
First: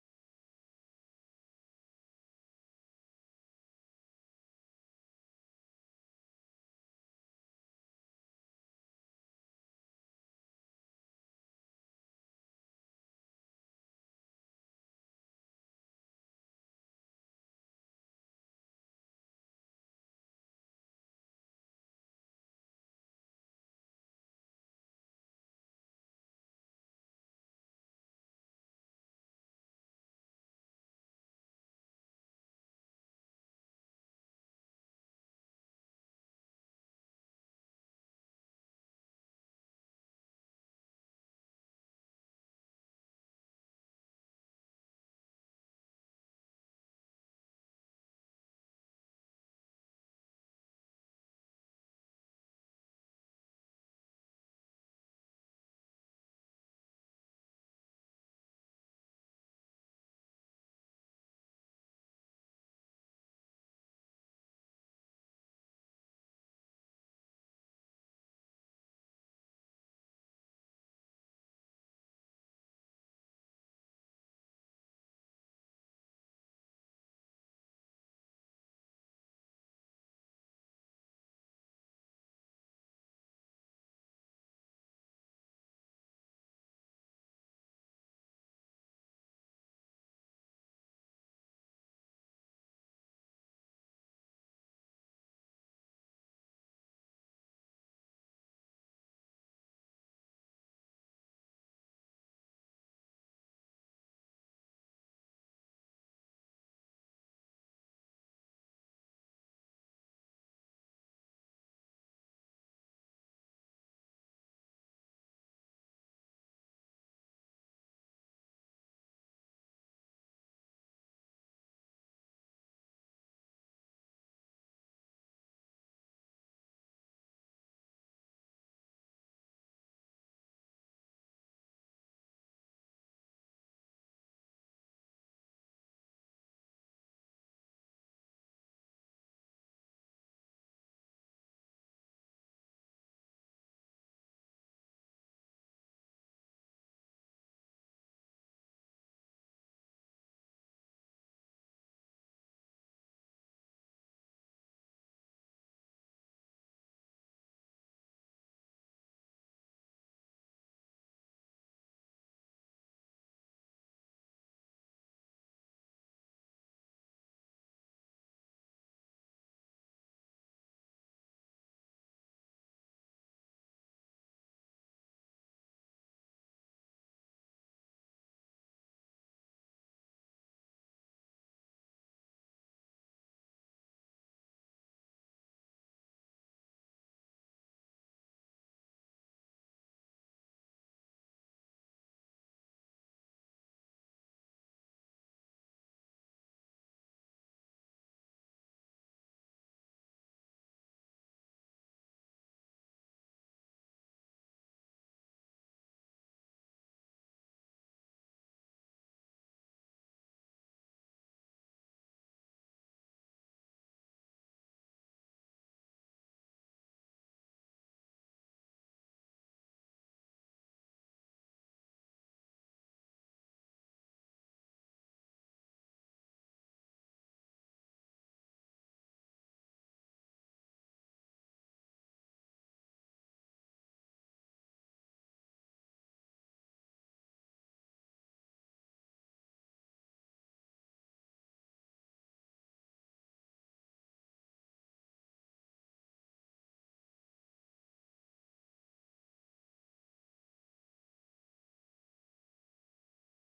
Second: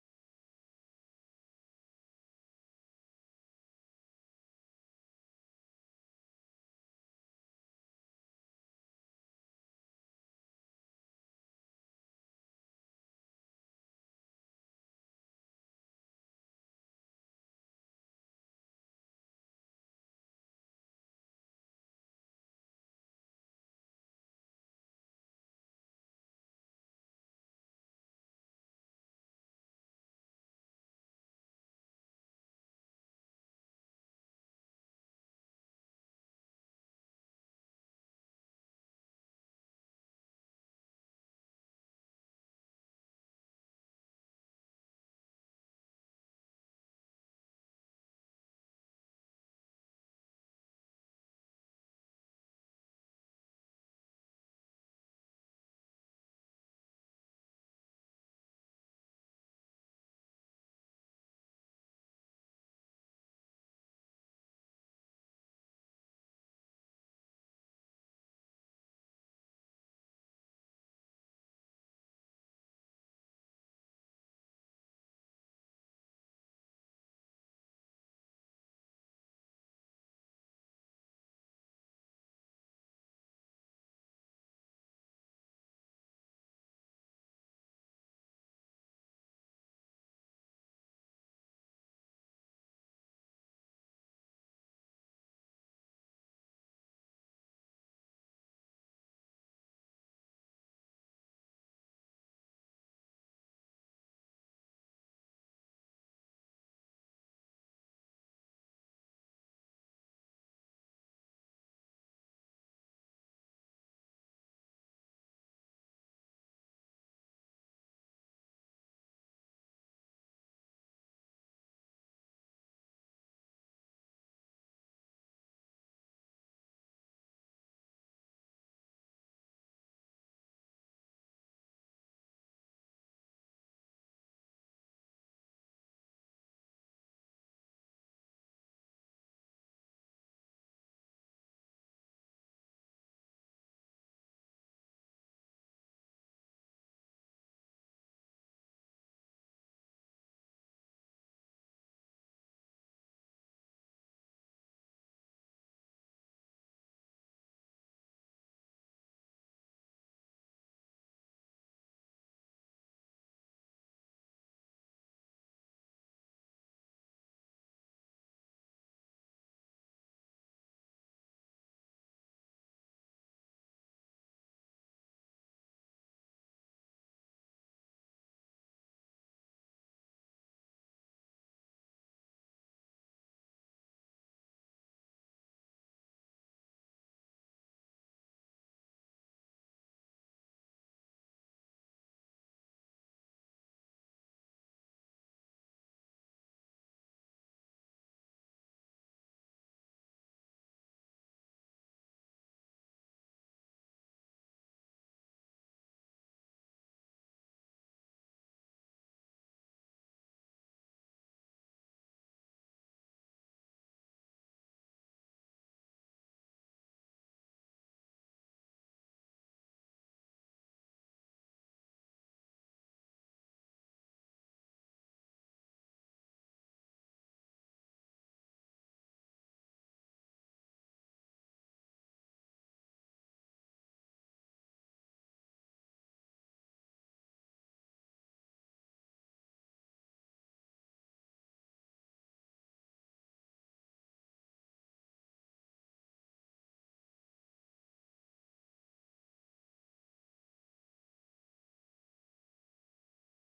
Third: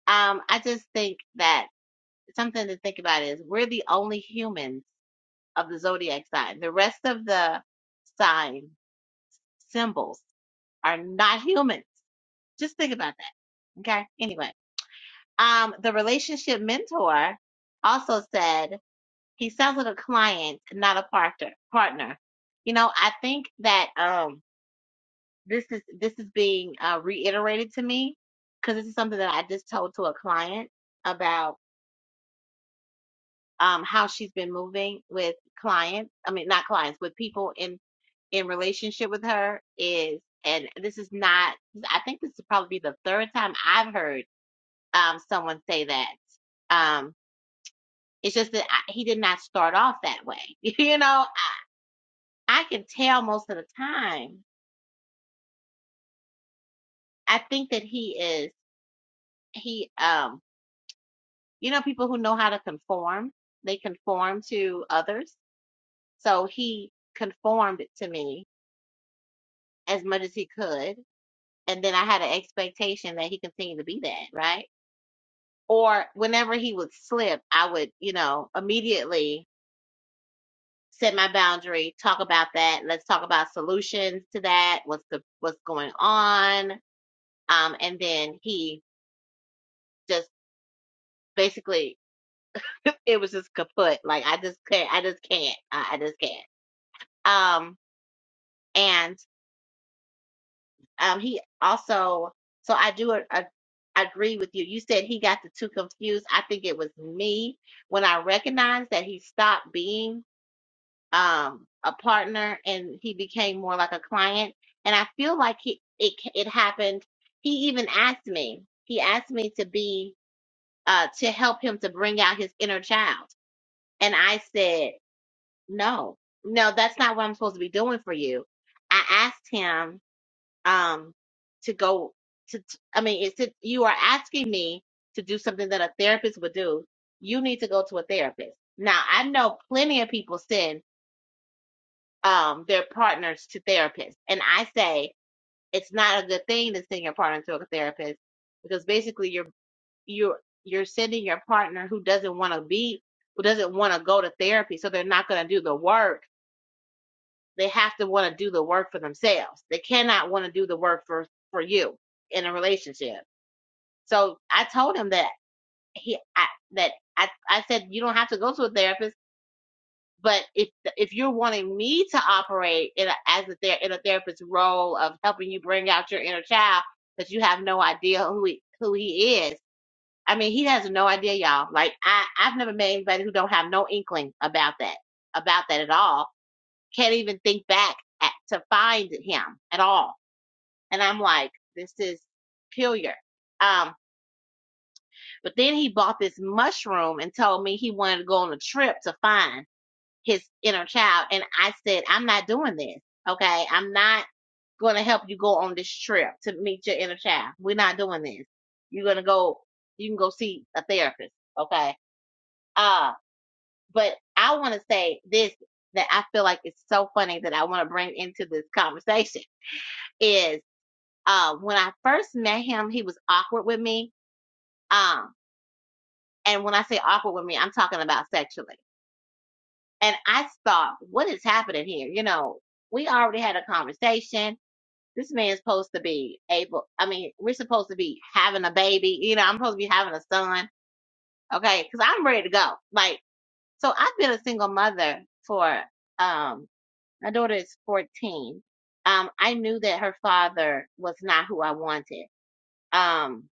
S1: um, I just think that something to think about is we're the only humans of the zodiac sign. The rest of the sign symbols are not humans. Just think about that. Okay. Anyway Um, the relationship mentor also said he sounds like a client, not a partner. Partner. You know, I think that um, this is this is being uh, reiterated to me because this is something that I just told to a client about um, how she's been moving with clients. I mean, not clients, with people in in relationship with her is, and this is not. I think this would probably be the third time I've heard um, someone say that. Um, It's just that I, he did not start off that way. You know, I, I can tell most of the time. I think that he is he um you know people who know how to conform, they conform to others. So he conformed to me as much as he could, and then I had an expectation that he continued to be that, right? Or whenever he would slip, I would, you know, immediately set my boundary, talk about that, let's talk about solutions to that, what's the what's going on Um, and then he just basically, it was just kaput. Like I just can't, I just can't, I, I just can't. Um, and um, he also, so I do a- a I agree with you. You said he got the two confused. I think it was me when I recognized that he stopped being um a partner and he became more like a client. And I feel like he it it happened. He even asked me. He asked me to be uh to help him to bring out his inner child And I said, No, no, that's not what I'm supposed to be doing for you. I asked him um to go to, t- I mean, it's it, you are asking me to do something that a therapist would do. You need to go to a therapist. Now, I know plenty of people send um their partners to therapists, and I say it's not a good thing to send your partner to a therapist because basically you're you're you're sending your partner who doesn't want to be who doesn't want to go to therapy, so they're not going to do the work they have to want to do the work for themselves. They cannot want to do the work for for you in a relationship. So I told him that he I, that I I said you don't have to go to a therapist, but if if you're wanting me to operate in a, as a ther- in a therapist's role of helping you bring out your inner child that you have no idea who he, who he is. I mean, he has no idea, y'all. Like I I've never met anybody who don't have no inkling about that about that at all can't even think back at, to find him at all. And I'm like, this is peculiar. Um, but then he bought this mushroom and told me he wanted to go on a trip to find his inner child. And I said, I'm not doing this. Okay. I'm not going to help you go on this trip to meet your inner child. We're not doing this. You're going to go, you can go see a therapist. Okay. Uh, but I want to say this that I feel like it's so funny that I want to bring into this conversation is uh, when I first met him, he was awkward with me. Um, and when I say awkward with me, I'm talking about sexually. And I thought, what is happening here? You know, we already had a conversation. This man's supposed to be able, I mean, we're supposed to be having a baby. You know, I'm supposed to be having a son. Okay. Cause I'm ready to go. Like, so I've been a single mother for, um, my daughter is 14. Um, I knew that her father was not who I wanted Um,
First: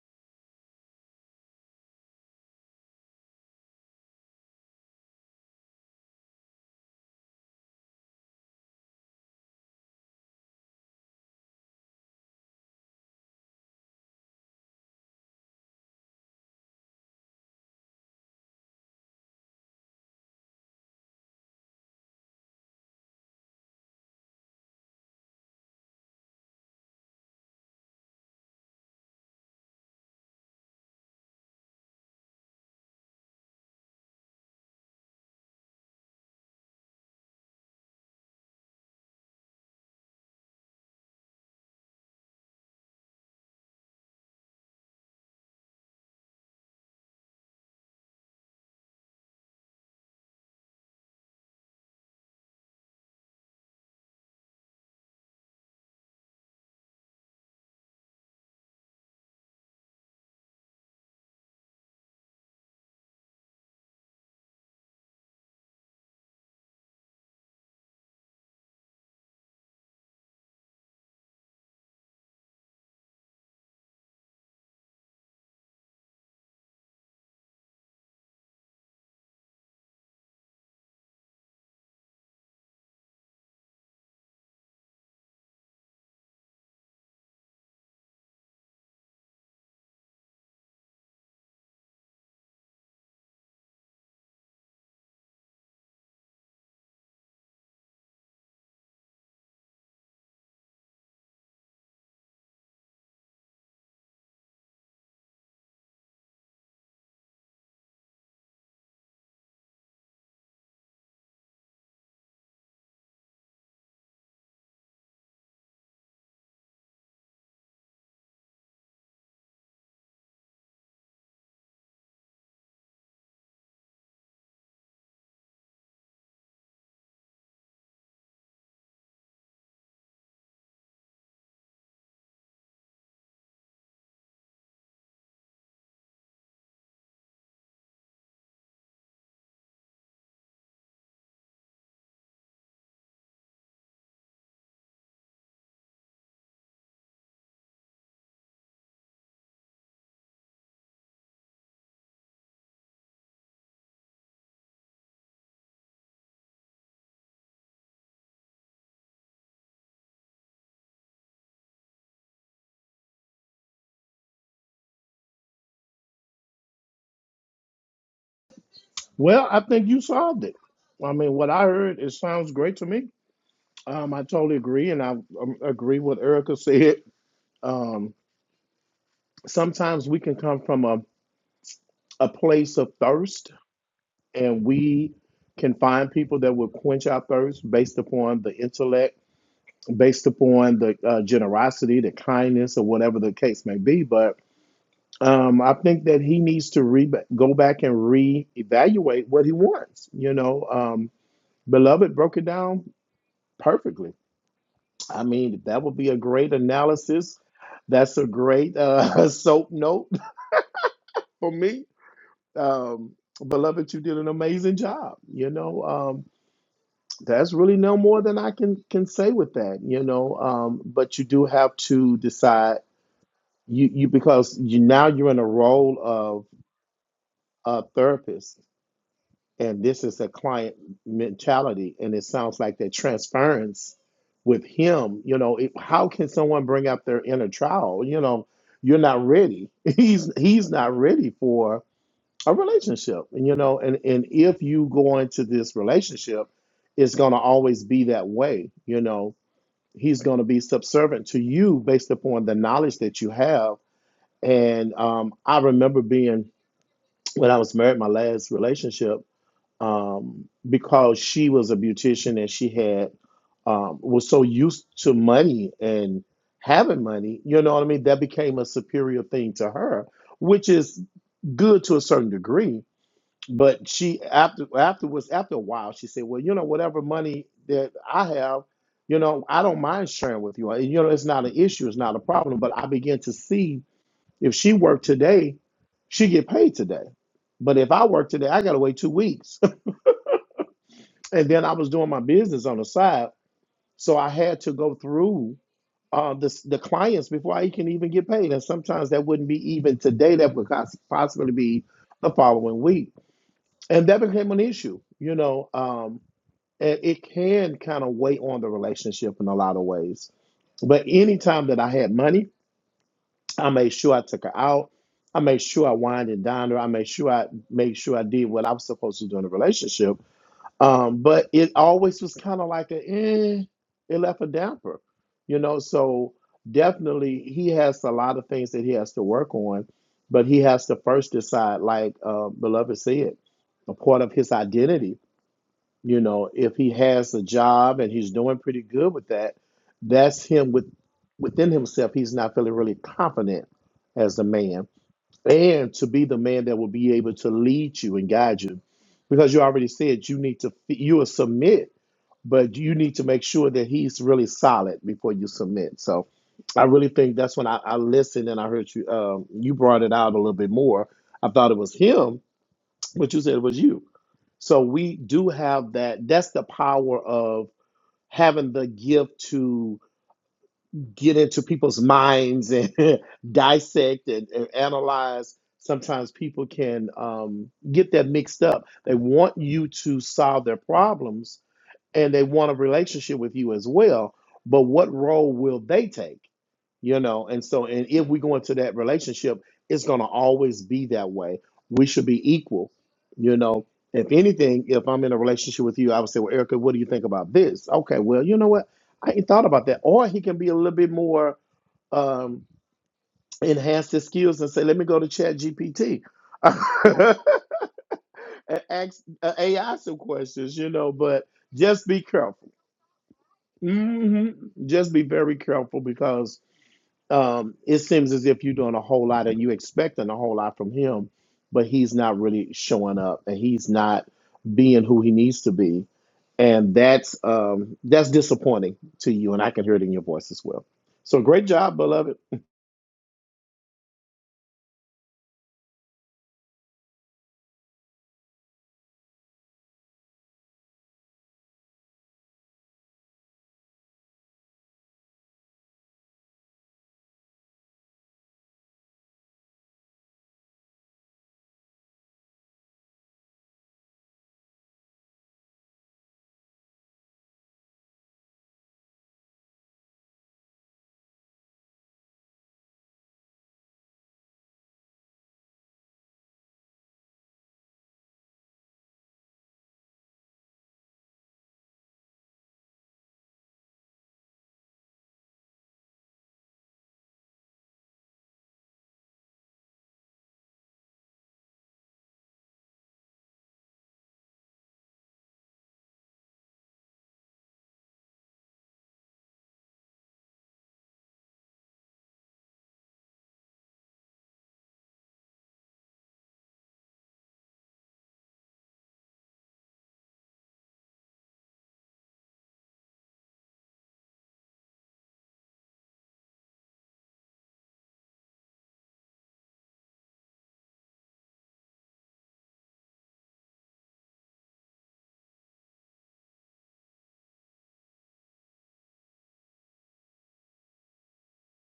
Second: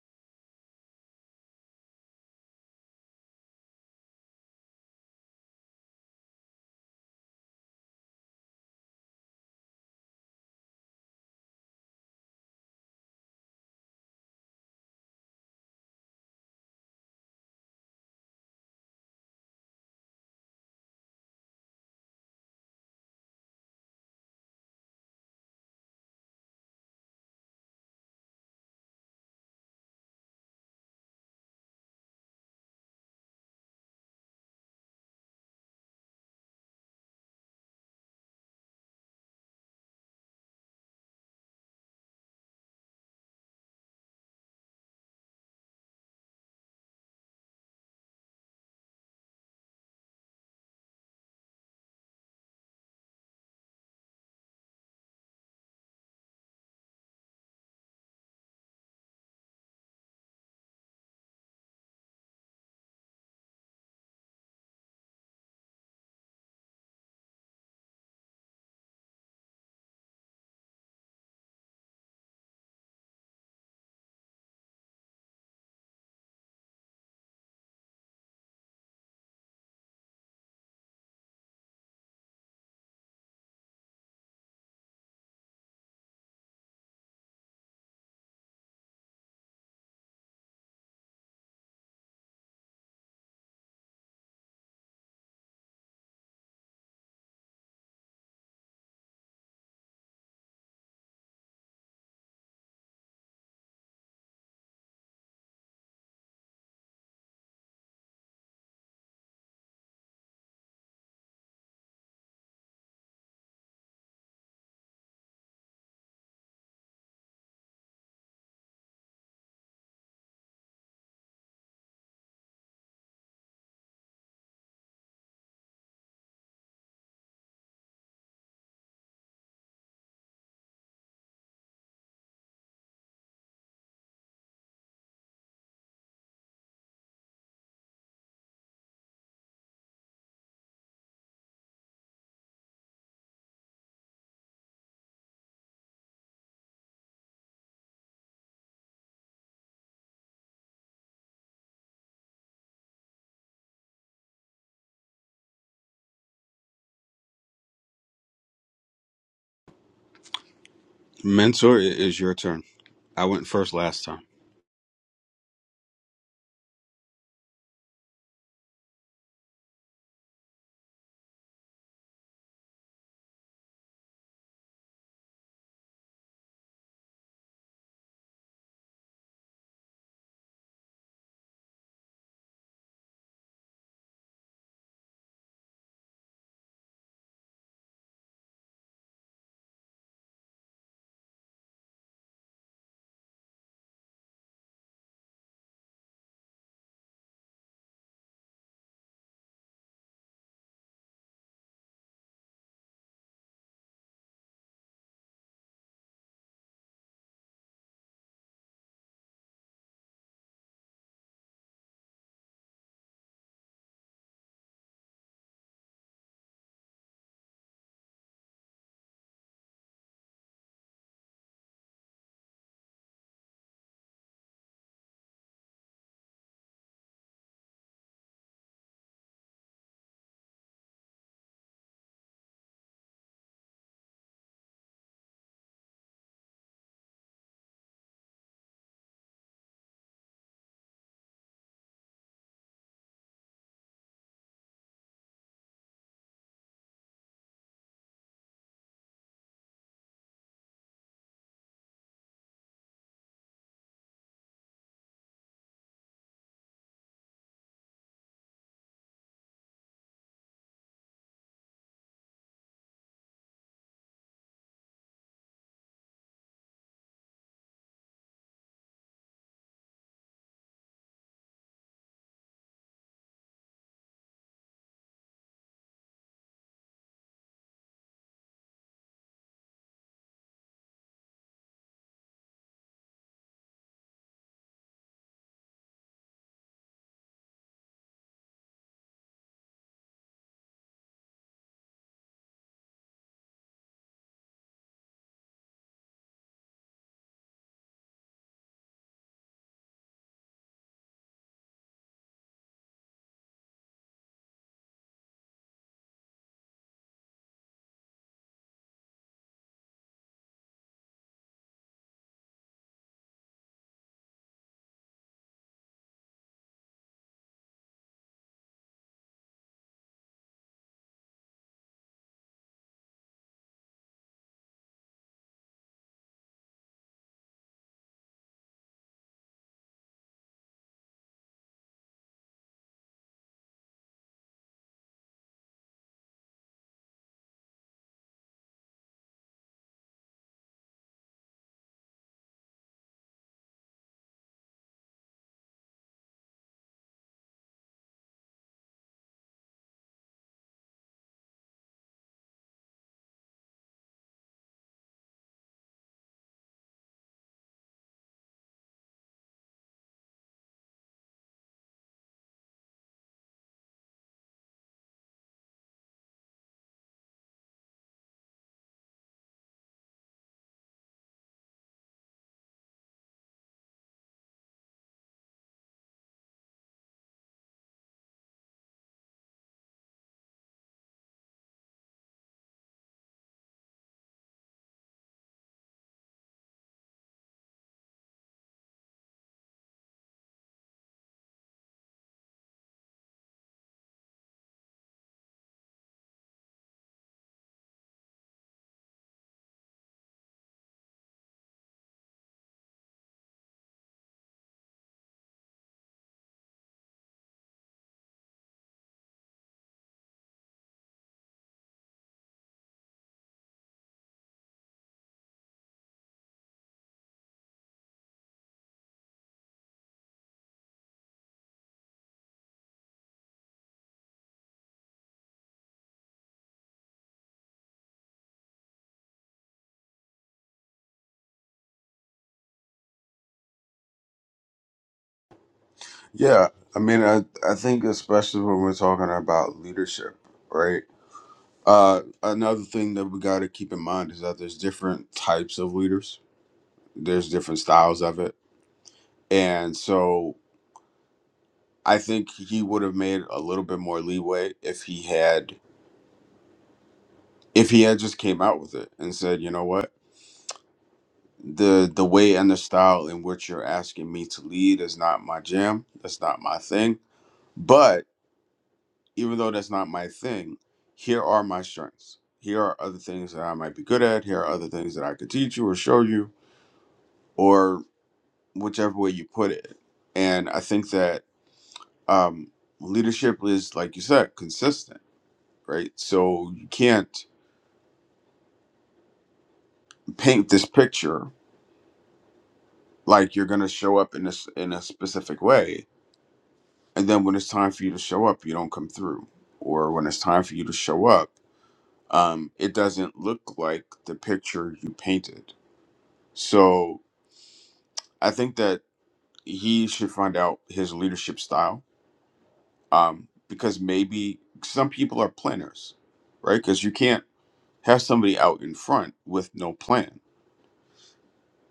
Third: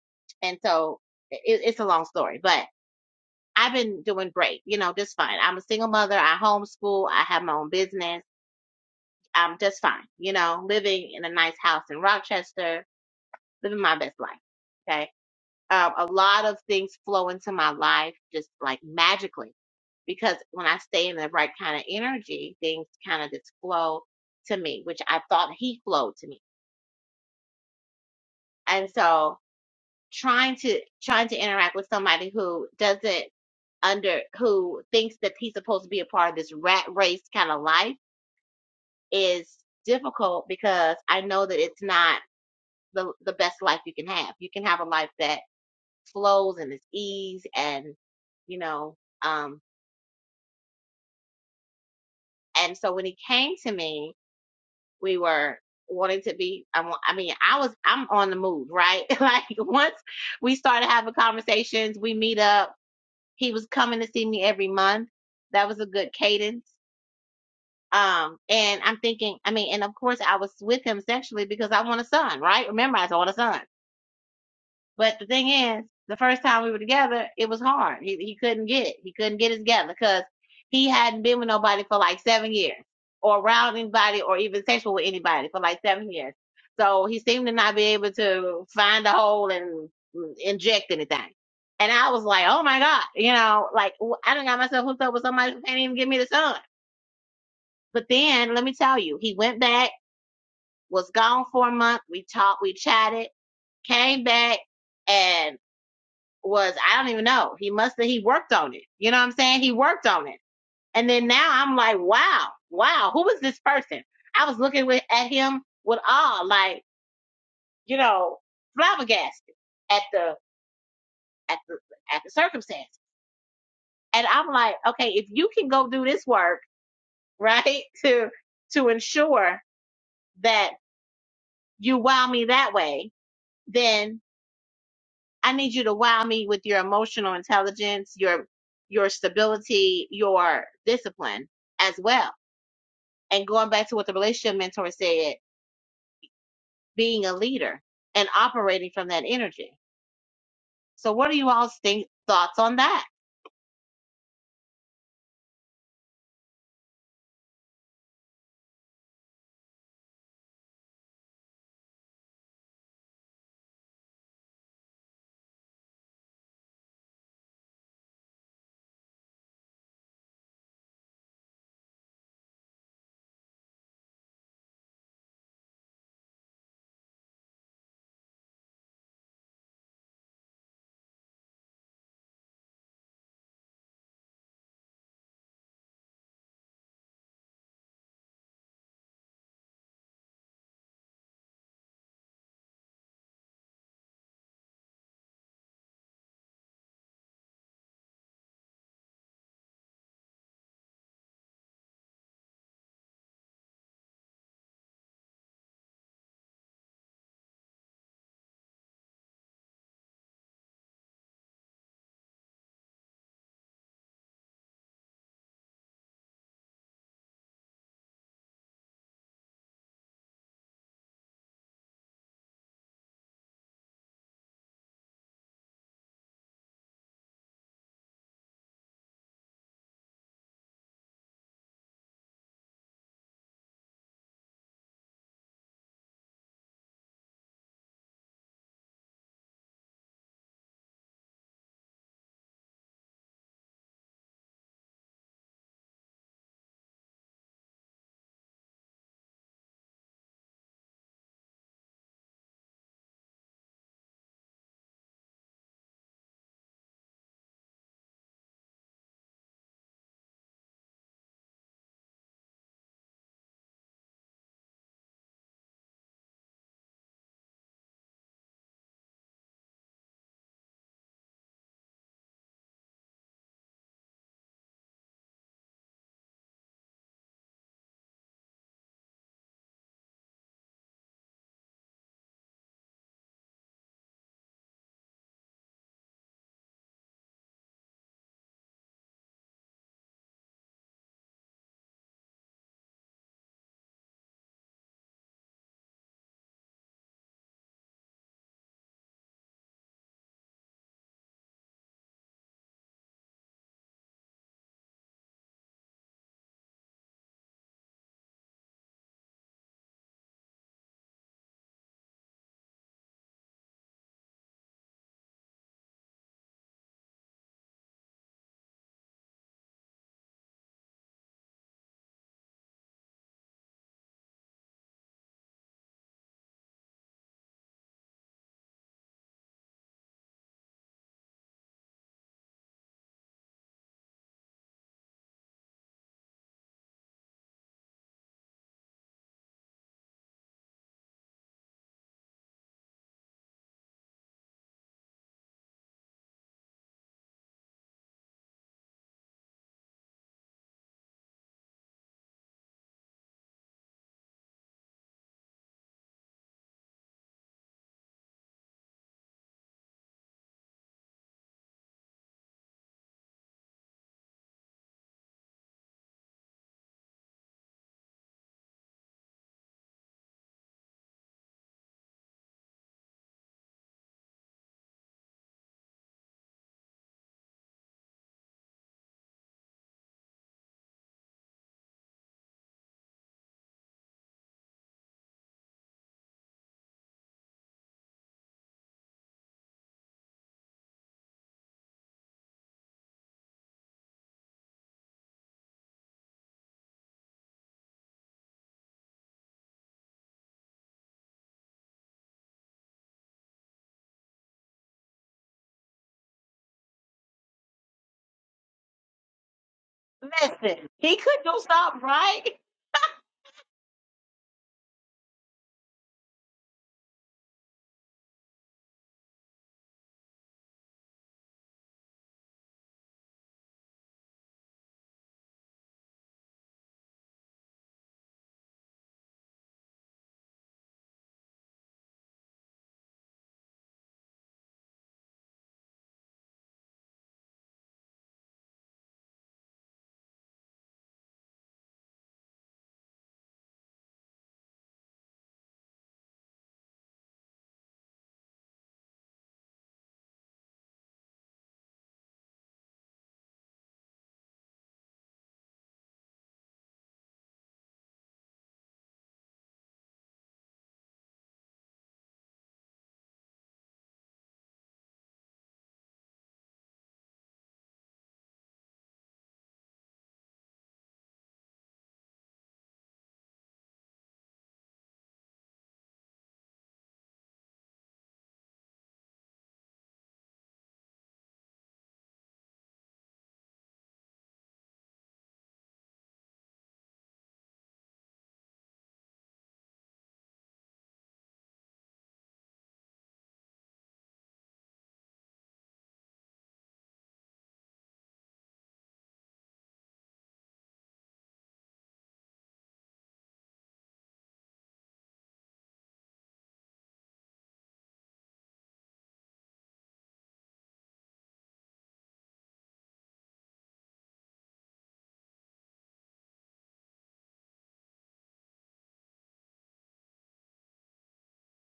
S1: and so it, it's a long story, but I've been doing great, you know, just fine. I'm a single mother. I homeschool. I have my own business. I'm just fine, you know, living in a nice house in Rochester, living my best life. Okay. Um, a lot of things flow into my life just like magically because when I stay in the right kind of energy, things kind of just flow to me, which I thought he flowed to me. And so trying to trying to interact with somebody who doesn't under who thinks that he's supposed to be a part of this rat race kind of life is difficult because I know that it's not the the best life you can have. You can have a life that flows and is ease and you know um and so when he came to me, we were wanting to be I, wa- I mean I was I'm on the move, right? like once we started having conversations, we meet up he was coming to see me every month. That was a good cadence. Um, and I'm thinking, I mean, and of course I was with him sexually because I want a son, right? Remember, I said, I want a son. But the thing is, the first time we were together, it was hard. He he couldn't get it. He couldn't get it together because he hadn't been with nobody for like seven years, or around anybody, or even sexual with anybody for like seven years. So he seemed to not be able to find a hole and inject anything. And I was like, oh my god, you know, like w- I done got myself hooked up with somebody who can't even give me the sun. But then let me tell you, he went back, was gone for a month. We talked, we chatted, came back. and was I don't even know. He must have he worked on it. You know what I'm saying? He worked on it. And then now I'm like, wow, wow, who is this person? I was looking with, at him with awe, like, you know, flabbergasted at the at the at the circumstance. And I'm like, okay, if you can go do this work, right, to to ensure that you wow me that way, then. I need you to wow me with your emotional intelligence, your your stability, your discipline as well. And going back to what the relationship mentor said, being a leader and operating from that energy. So what are you all's think thoughts on that?
S2: Mentor, it is your turn. I went first last time.
S3: Well, I think you solved it. I mean, what I heard, it sounds great to me. Um, I totally agree, and I um, agree with Erica said. Um, sometimes we can come from a, a place of thirst, and we can find people that will quench our thirst based upon the intellect, based upon the uh, generosity, the kindness, or whatever the case may be. But um, I think that he needs to re- go back and reevaluate what he wants. You know, um, beloved broke it down Perfectly. I mean, that would be a great analysis. That's a great uh, soap note for me. Um, beloved, you did an amazing job. You know, um, that's really no more than I can can say with that. You know, um, but you do have to decide you you because you now you're in a role of a therapist and this is a client mentality and it sounds like that transference with him you know it, how can someone bring up their inner child you know you're not ready he's he's not ready for a relationship and you know and and if you go into this relationship it's going to always be that way you know he's going to be subservient to you based upon the knowledge that you have and um, i remember being when i was married my last relationship um, because she was a beautician and she had um, was so used to money and having money, you know what I mean? That became a superior thing to her, which is good to a certain degree. But she after afterwards after a while she said, well, you know, whatever money that I have, you know, I don't mind sharing with you. You know, it's not an issue, it's not a problem. But I began to see if she worked today, she get paid today. But if I work today, I gotta wait two weeks and then I was doing my business on the side, so I had to go through uh, the the clients before I can even get paid, and sometimes that wouldn't be even today. That would pos- possibly be the following week, and that became an issue. You know, um, and it can kind of weigh on the relationship in a lot of ways. But anytime that I had money, I made sure I took her out. I made sure I wined and dined her. I made sure I made sure I did what I was supposed to do in the relationship um, but it always was kind of like a, eh, it left a damper, you know. So definitely, he has a lot of things that he has to work on, but he has to first decide, like uh, beloved said, a part of his identity. You know, if he has a job and he's doing pretty good with that, that's him with within himself. He's not feeling really confident as a man and to be the man that will be able to lead you and guide you because you already said you need to you will submit but you need to make sure that he's really solid before you submit so i really think that's when i, I listened and i heard you um, you brought it out a little bit more i thought it was him but you said it was you so we do have that that's the power of having the gift to get into people's minds and dissect and, and analyze, sometimes people can um, get that mixed up. They want you to solve their problems and they want a relationship with you as well. But what role will they take? you know and so and if we go into that relationship it's going to always be that way we should be equal you know if anything if i'm in a relationship with you i would say well erica what do you think about this okay well you know what i ain't thought about that or he can be a little bit more um enhance his skills and say let me go to chat gpt and ask uh, ai some questions
S1: Listen,
S3: you know
S1: he could
S3: but
S1: do something,
S3: just be
S1: right?
S3: careful hmm just be very careful because um, it seems as if you're doing a whole lot and you expecting a whole lot from him, but he's not really showing up and he's not being who he needs to be. And that's um, that's disappointing to you, and I can hear it in your voice as well. So great job, beloved.
S2: Yeah, I mean, I I think especially when we're talking about leadership, right? Uh, another thing that we got to keep in mind is that there's different types of leaders. There's different styles of it, and so I think he would have made a little bit more leeway if he had if he had just came out with it and said, you know what, the the way and the style in which you're asking me to lead is not my jam. That's not my thing. But even though that's not my thing, here are my strengths. Here are other things that I might be good at. Here are other things that I could teach you or show you, or whichever way you put it. And I think that um, leadership is, like you said, consistent, right? So you can't paint this picture like you're going to show up in this in a specific way and then when it's time for you to show up you don't come through or when it's time for you to show up um, it doesn't look like the picture you painted so i think that he should find out his leadership style um, because maybe some people are planners right because you can't have somebody out in front with no plan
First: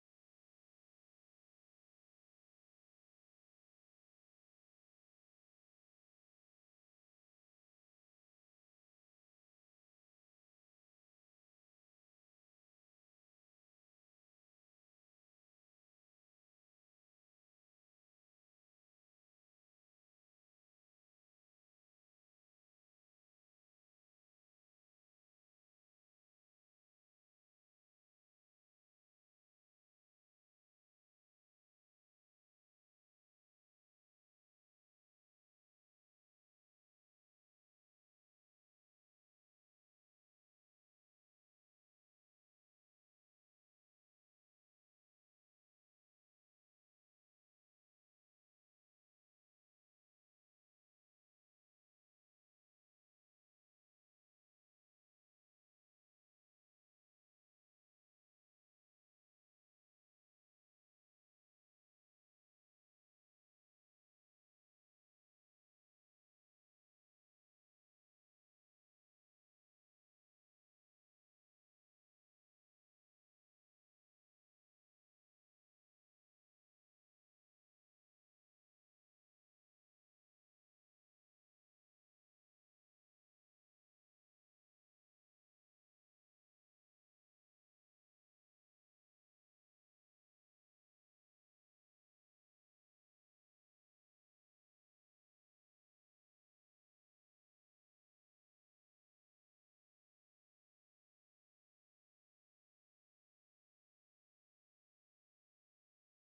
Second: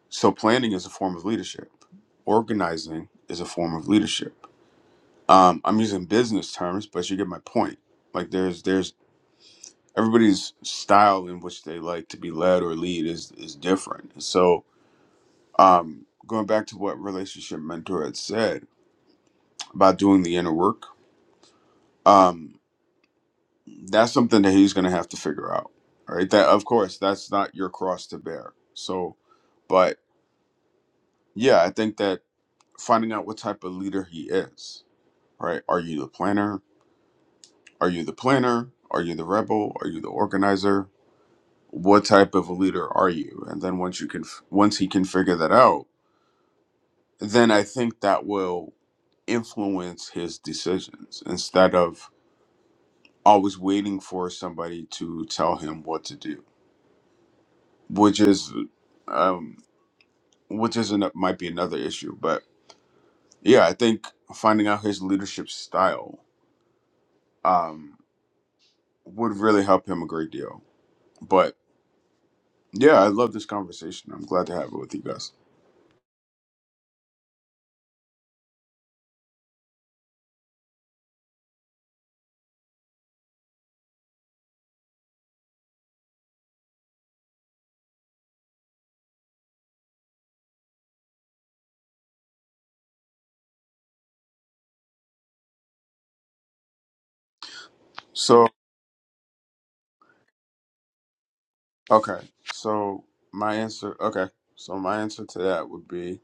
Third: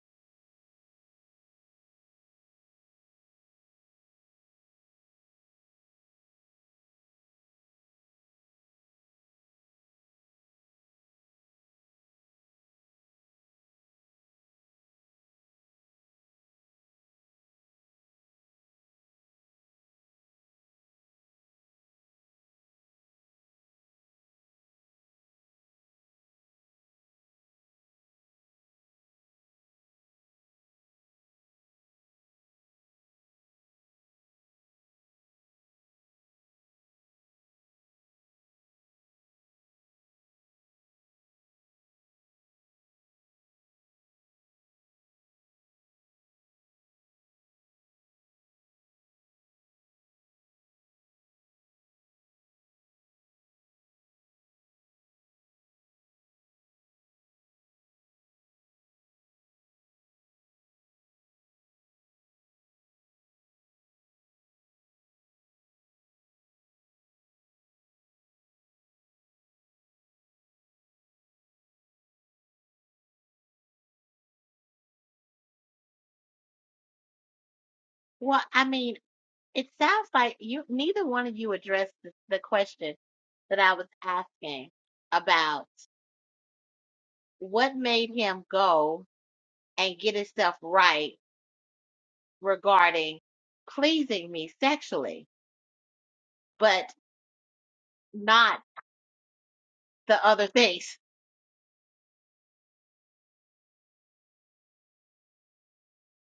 S2: so planning is a form of leadership organizing is a form of leadership um, i'm using business terms but you get my point like there's there's everybody's style in which they like to be led or lead is is different. So, um, going back to what relationship mentor had said about doing the inner work, um, that's something that he's going to have to figure out. All Right? That of course that's not your cross to bear. So, but yeah, I think that finding out what type of leader he is. Right? Are you the planner? Are you the planner? Are you the rebel? Are you the organizer? What type of a leader are you? And then once you can, once he can figure that out, then I think that will influence his decisions instead of always waiting for somebody to tell him what to do, which is, um, which is an, might be another issue. But yeah, I think finding out his leadership style um, would really help him a great deal. But yeah, I love this conversation. I'm glad to have it with you guys.
S1: Well, I mean, it sounds like you neither one of you addressed the, the question that I was asking about what made him go and get himself right regarding pleasing me sexually, but
S2: So
S1: not the other things.
S2: okay, so my answer, okay, so my answer to that would be.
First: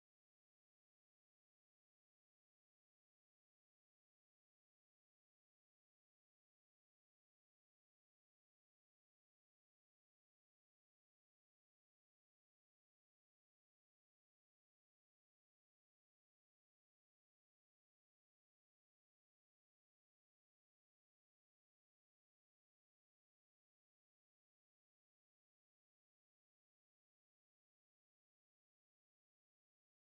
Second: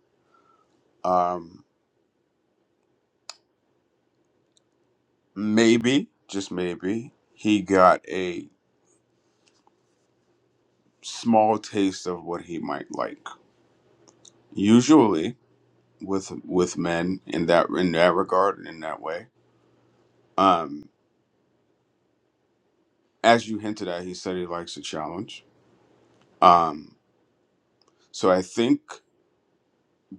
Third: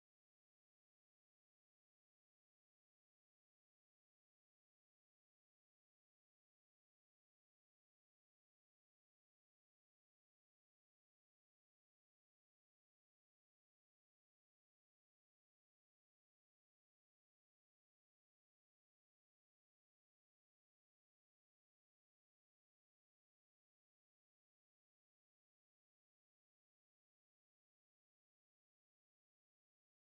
S2: um, maybe, just maybe, he got a small taste of what he might like. Usually, with with men in that in that regard and in that way, um, as you hinted at, he said he likes a challenge. Um, so I think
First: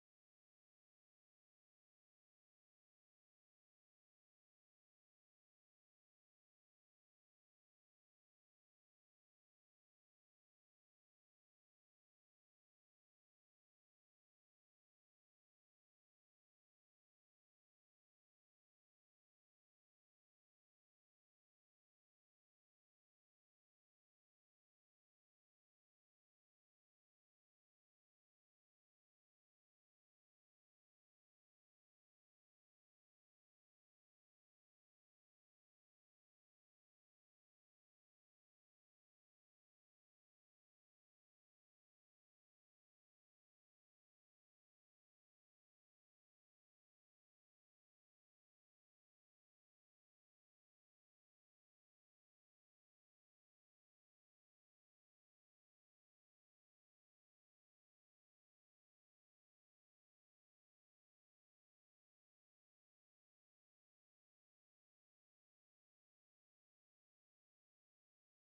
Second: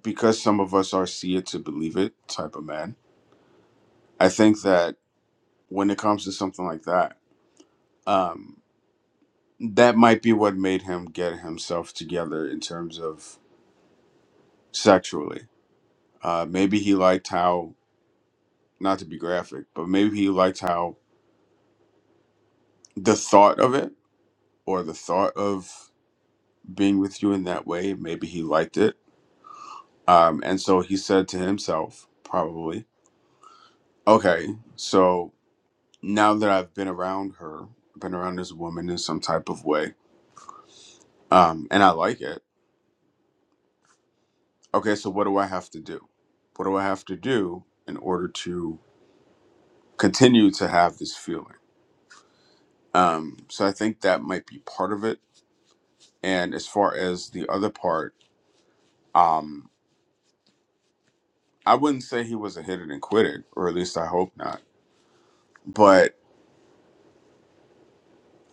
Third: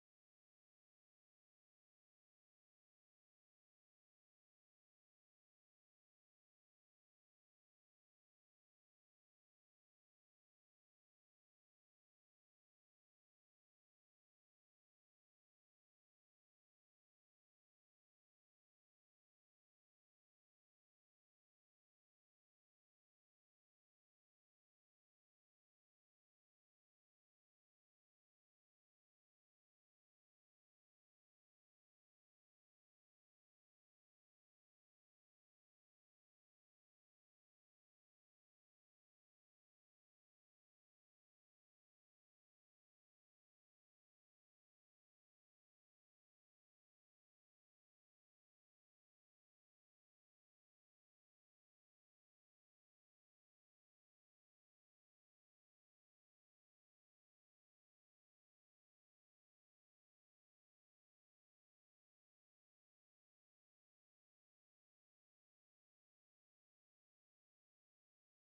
S2: because some of us are see it to believe it type of man, I think that when it comes to something like that, um, that might be what made him get himself together in terms of sexually. Uh, maybe he liked how not to be graphic, but maybe he liked how the thought of it or the thought of being with you in that way, maybe he liked it. Um, and so he said to himself, probably, okay, so now that I've been around her, been around this woman in some type of way, um, and I like it, okay, so what do I have to do? What do I have to do in order to continue to have this feeling? Um, so I think that might be part of it. And as far as the other part, um, I wouldn't say he was a hit it and quit it, or at least I hope not. But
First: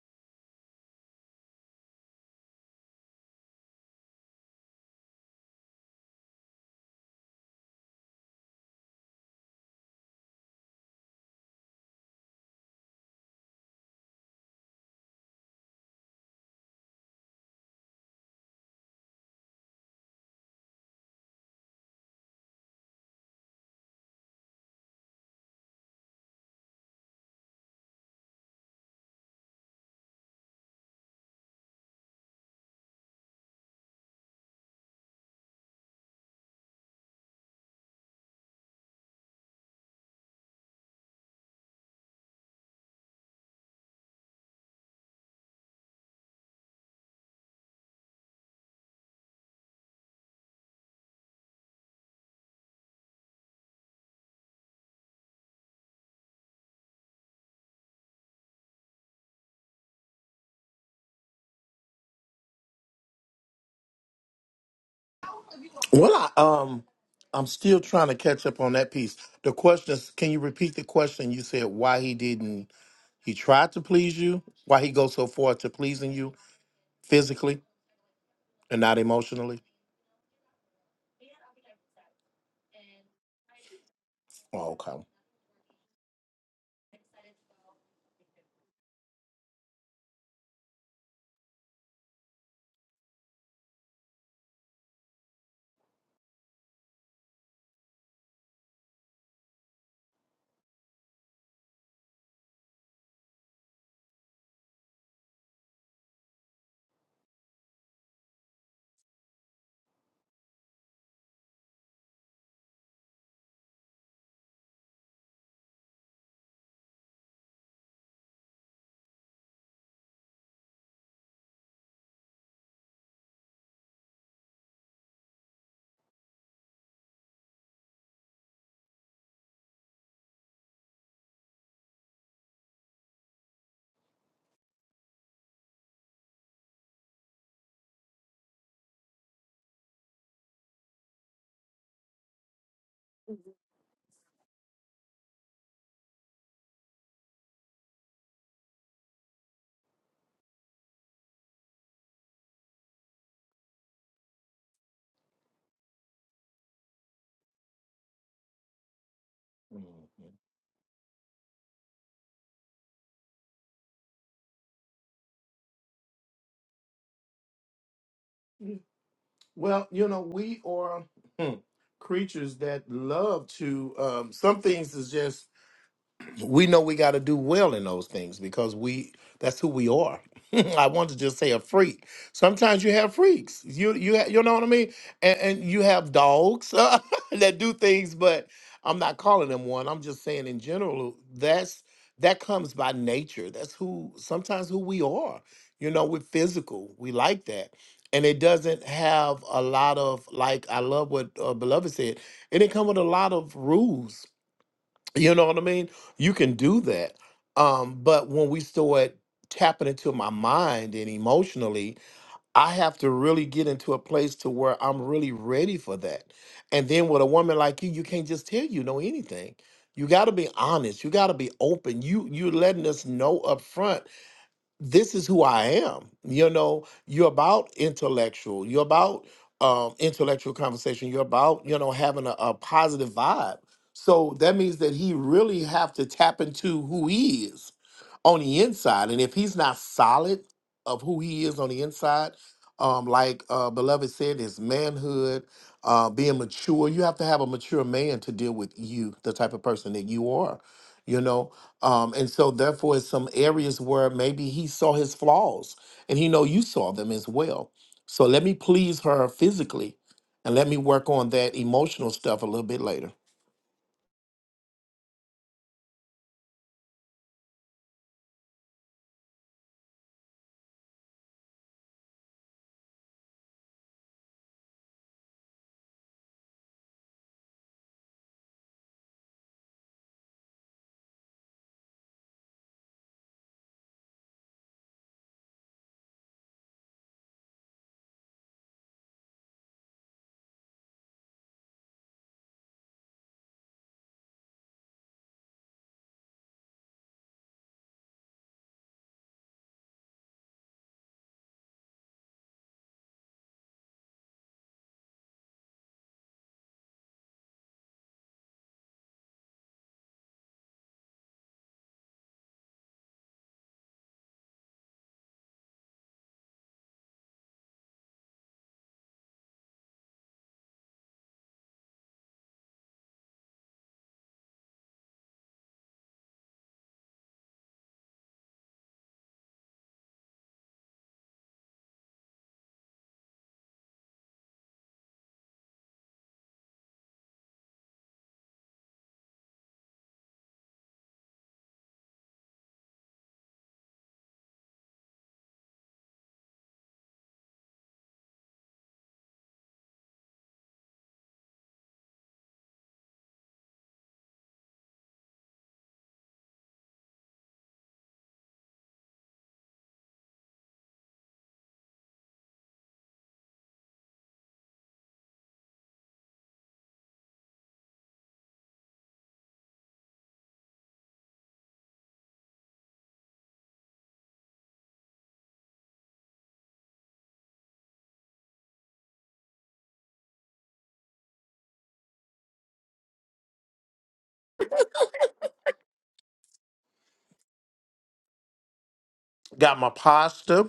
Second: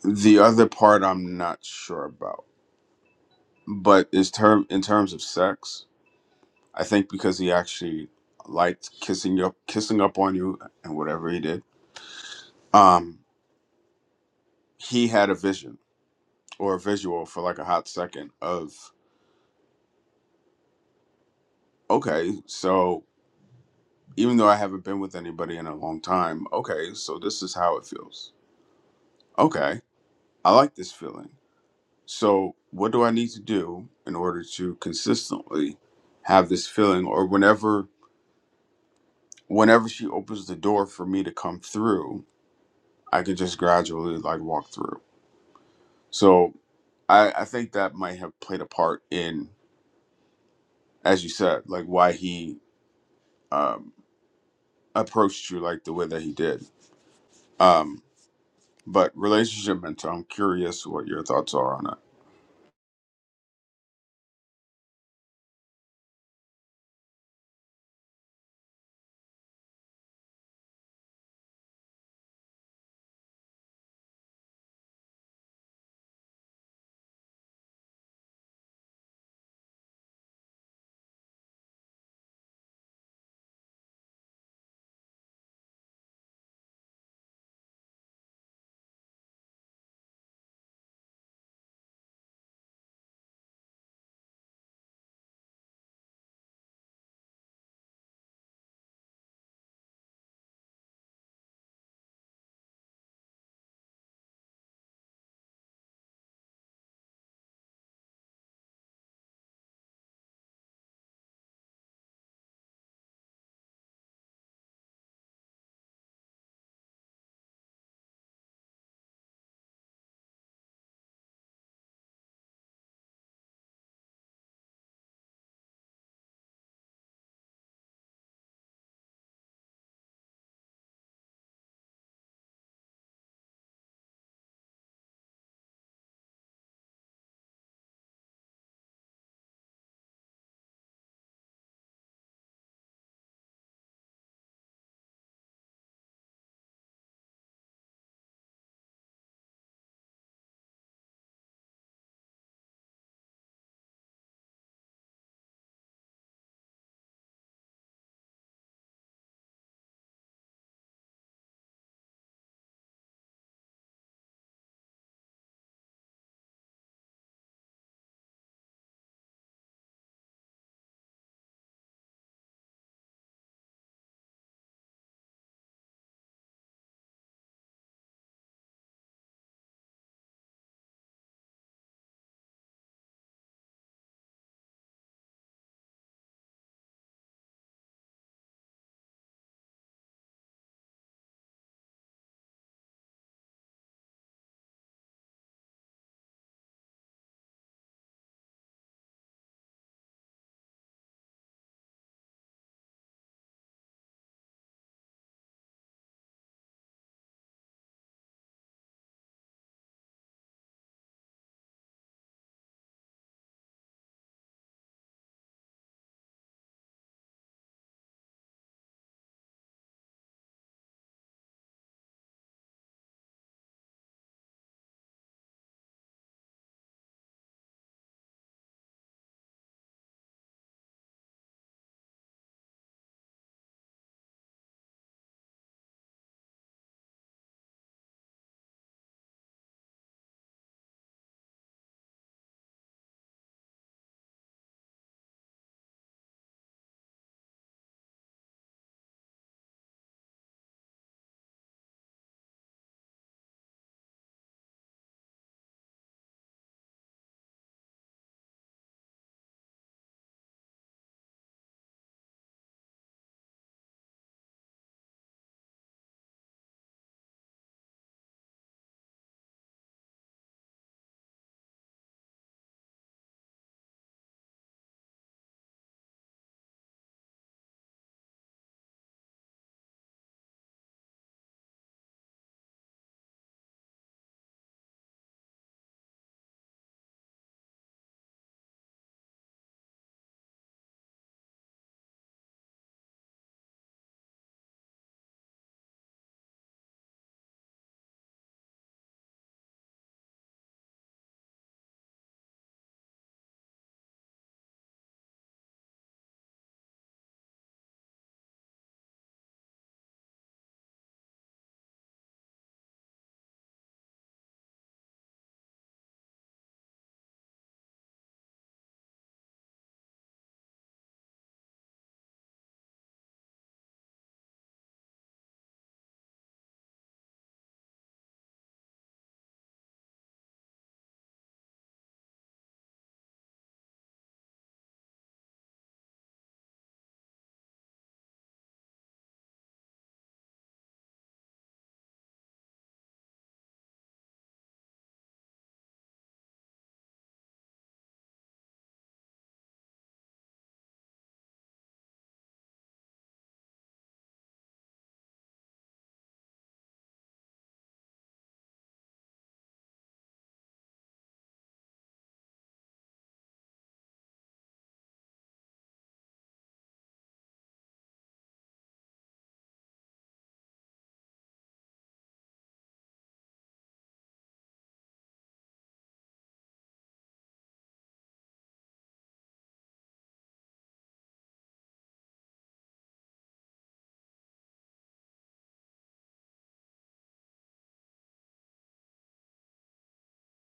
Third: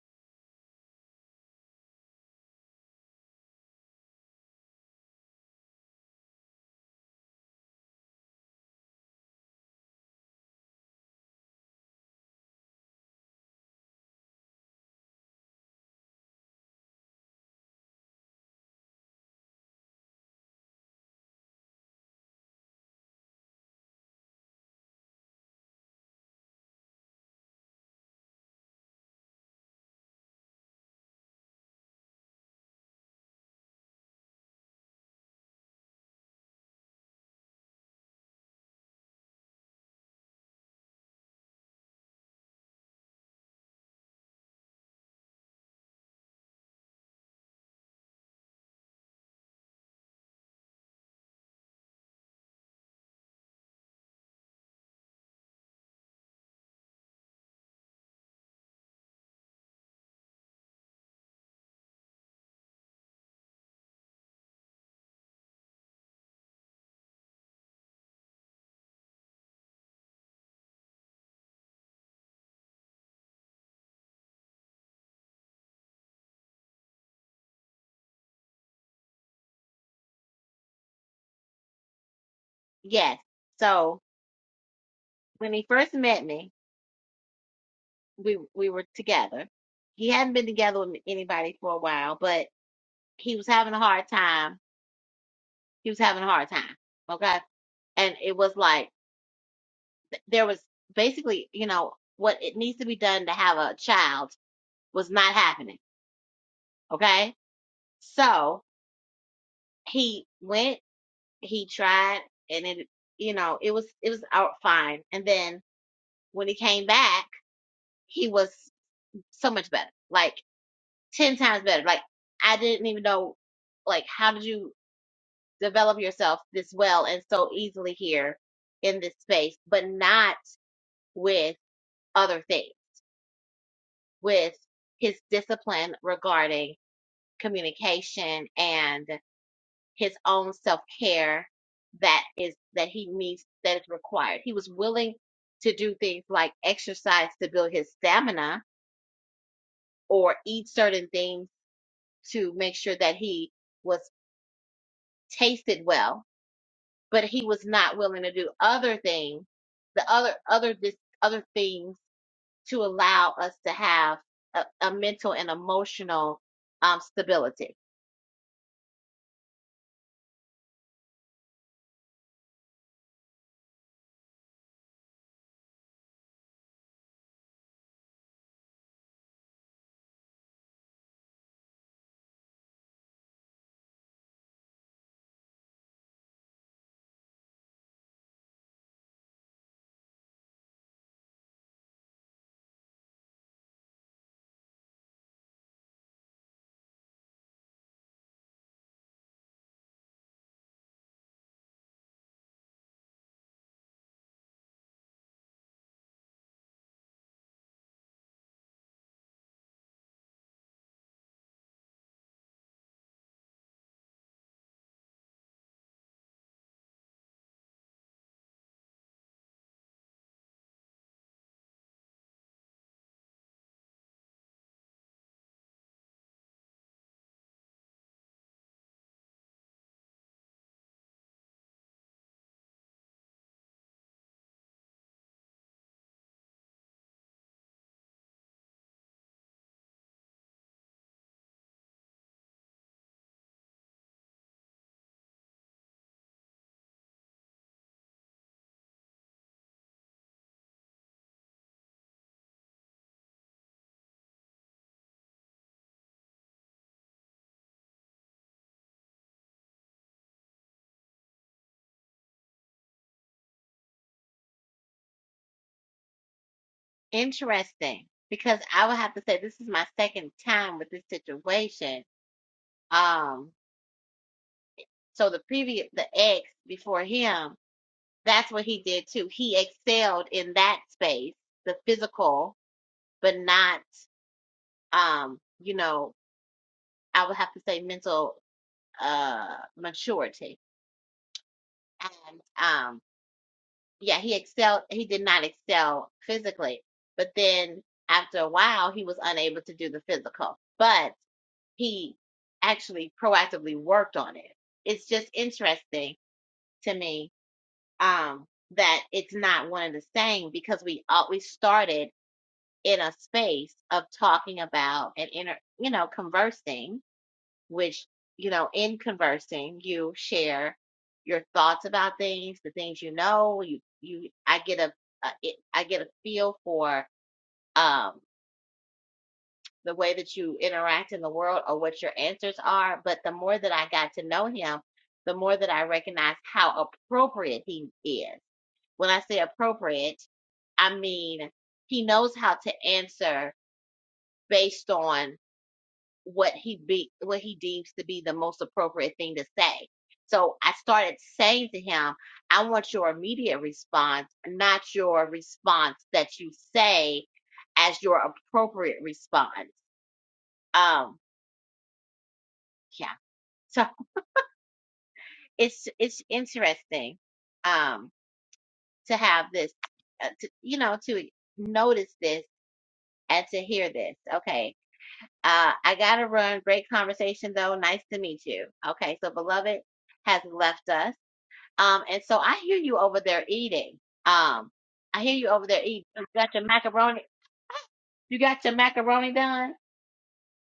S2: the other part I'm not sure about. But is term in terms of sex, I think because he actually liked kissing you kissing up on you and whatever he did, um, he had a vision or a visual for like a hot second of okay, so even though I haven't been with anybody in a long time, okay, so this is how it feels. Okay. I like this feeling So, what do I need to do in order to consistently have this feeling or whenever whenever she opens the door for me to come through, I can just gradually like walk through. So, I I think that might have played a part in as you said, like why he um approached you like the way that he did. Um but relationship mentor, I'm curious what your thoughts are on that.
S3: Well, I, um, I'm still trying to catch up on that piece. The question is, can you repeat the question? You said why he didn't, he tried to please you, why he goes so far to pleasing you physically and not emotionally.
S1: Yes. So
S3: Oh, okay.
S1: when he first met me, we we were together. He hadn't been together with anybody for a while, but he was having a hard time. He was having a hard time. Okay. And it was like th- there was basically, you know, what it needs to be done to have a child was not happening. Okay. So he went he tried and it you know it was it was out fine and then when he came back he was so much better like 10 times better like i didn't even know like how did you develop yourself this well and so easily here in this space but not with other things with his discipline regarding communication and his own self-care that is that he needs that is required. He was willing to do things like exercise to build his stamina or eat certain things to make sure that he was tasted well, but he was not willing to do other things, the other other this other things to allow us to have a, a mental and emotional um stability.
S3: Well, you know, we are hmm, creatures that love to. Um, some things is just we know we got to do well in those things because we that's who we are. I want to just say a freak. Sometimes you have freaks. You you ha- you know what I mean? And, and you have dogs that do things, but I'm not calling them one. I'm just saying in general that's that comes by nature. That's who sometimes who we are. You know, we're physical. We like that. And it doesn't have a lot of like I love what uh, beloved said. It didn't come with a lot of rules you know what I mean? You can do that. Um, but when we start tapping into my mind and emotionally, I have to really get into a place to where I'm really ready for that. And then with a woman like you, you can't just tell you know anything. You got to be honest. You got to be open. You you're letting us know up front this is who I am. You know, you're about intellectual. You're about um, intellectual conversation. You're about you know having a, a positive vibe. So that means that he really have to tap into who he is on the inside. And if he's not solid of who he is on the inside, um, like uh, beloved said, his manhood, uh, being mature. You have to have a mature man to deal with you, the type of person that you are you know um and so therefore it's some areas where maybe he saw his flaws and he know you saw them as well so let me please her physically and let me work on that emotional stuff a little bit later
S1: Interesting. Because I would have to say this is my second time with this situation Um, so the previous, the ex before him, that's what he did too. He excelled in that space, the physical, but not, um, you know, I would have to say mental, uh, maturity. And, um, yeah, he excelled, he did not excel physically, but then after a while, he was unable to do the physical, but he actually proactively worked on it. It's just interesting to me um, that it's not one and the same because we always started in a space of talking about and inter, you know, conversing, which, you know, in conversing, you share your thoughts about things, the things you know, you, you, I get a, a it, I get a feel for, um, the way that you interact in the world or what your answers are. But the more that I got to know him, the more that I recognize how appropriate he is When I say appropriate, I mean he knows how to answer based on what he be what he deems to be the most appropriate thing to say. So I started saying to him, I want your immediate response, not your response that you say as your appropriate response. Um, yeah. So it's it's interesting um to have this uh, to, you know to notice this and to hear this. Okay Uh, I gotta run. Great conversation though. Nice to meet you. Okay, so beloved has left us. Um, and so I hear you over there eating. Um, I hear you over there eating. You got your macaroni. You got your macaroni done.
S3: got my pasta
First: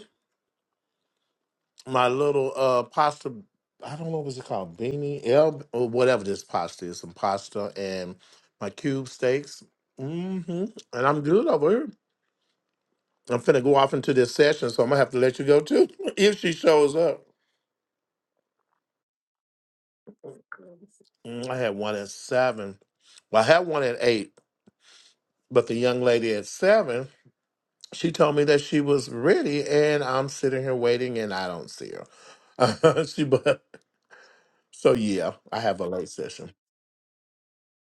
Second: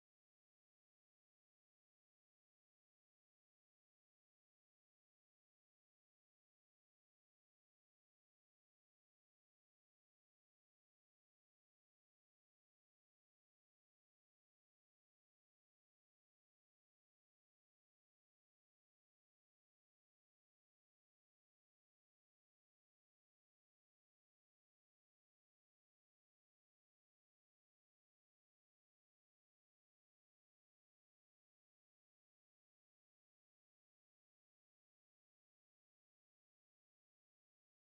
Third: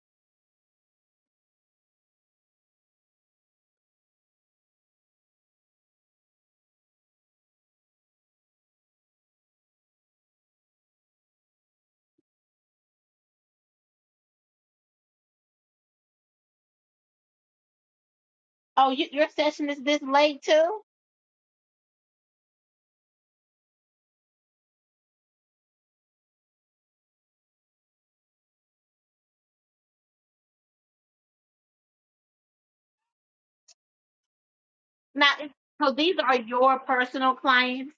S3: my little uh pasta i don't know what's it called beanie el or whatever this pasta is some pasta and my cube steaks hmm and i'm good over here I'm finna go off into this session, so I'm gonna have to let you go too if she shows up.
S1: Oh, you, your session is this late too.
S3: Mm, I had one at seven. Well, I had one at eight, but the young lady at seven, she told me that she was ready, and I'm sitting here waiting, and I don't see her. she, but so yeah,
S1: Not
S3: I have a
S1: so
S3: late
S1: these are
S3: session.
S1: your personal clients.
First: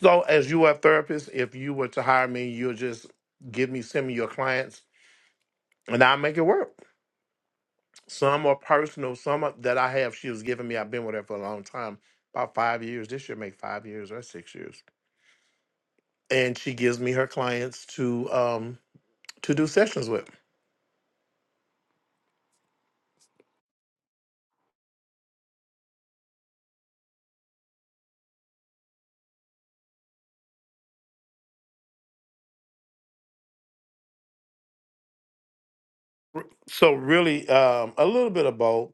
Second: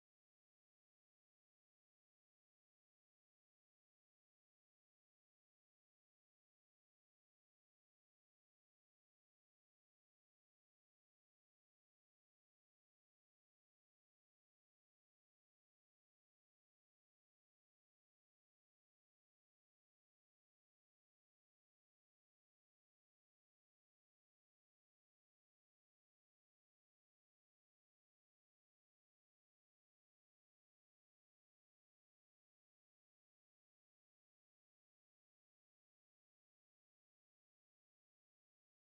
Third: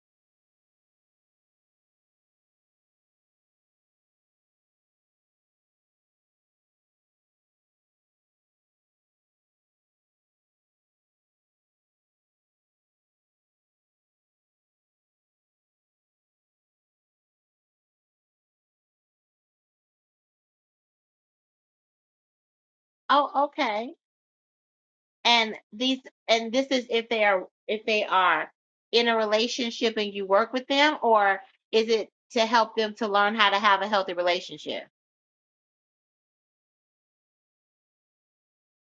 S3: So, as you are a therapist, if you were to hire me, you'll just give me send me your clients, and I'll make it work. Some are personal. Some are, that I have, she was giving me. I've been with her for a long time, about five years. This year, make five years or six years. And she gives me her clients to um, to do sessions with.
S1: Oh, okay. And these, and this is if they are if they are in a relationship and you work with them, or is it to help them to learn how to have a healthy relationship?
S3: So really, um, a little bit of both.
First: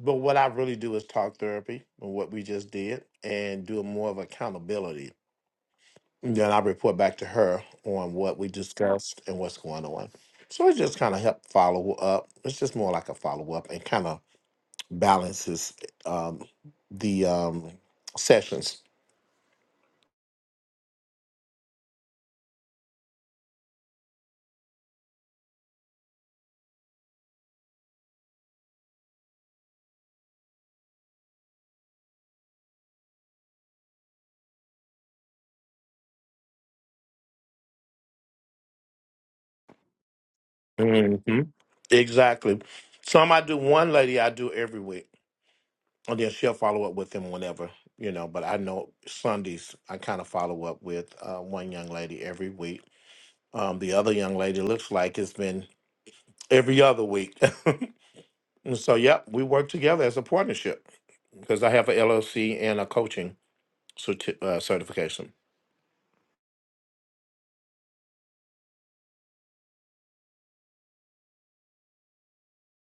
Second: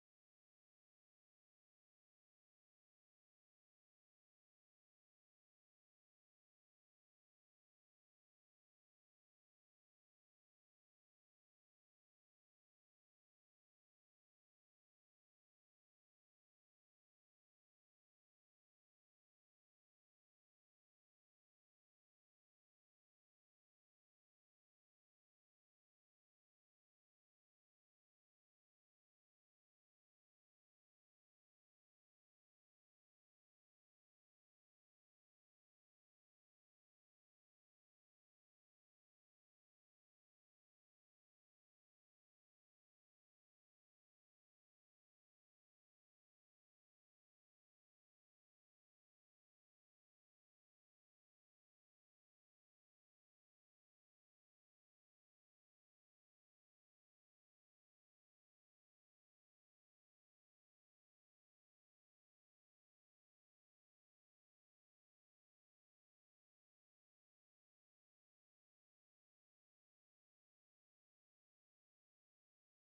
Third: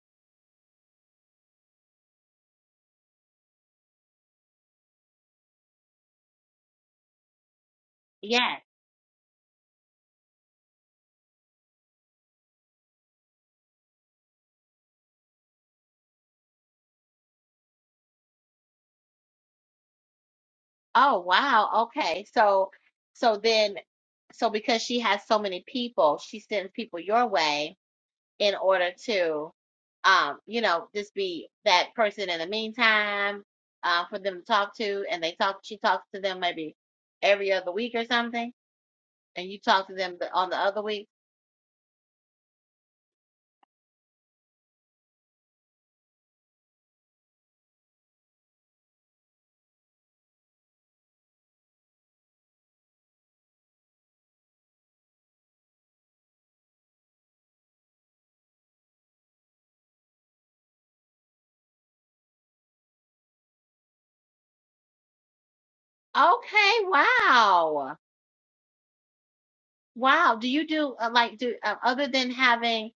S3: But what I really do is talk therapy and what we just did, and do more of accountability. And then I report back to her on what we
S1: Yes.
S3: discussed and what's going on. So it just kind of help follow up. It's just more like a follow up and kind of balances um, the um, sessions.
S1: Oh, wow. Okay. So, so then, so because she has so many people, she sends people your way in order to, um, you know, just be that person in the meantime, uh, for them to talk to, and they talk, she talks to them maybe every other week or something, and you talk to them the, on the other week.
S3: hmm Exactly. Some I do one lady I do every week, and then she'll follow up with them whenever you know. But I know Sundays I kind of follow up with uh, one young lady every week. Um, the other young lady looks like it's been every other week. and so, yep, we work together as a partnership because I have a LLC and a coaching certi- uh, certification.
S1: Okay. Wow. Wow. Do you do uh, like do uh, other than having,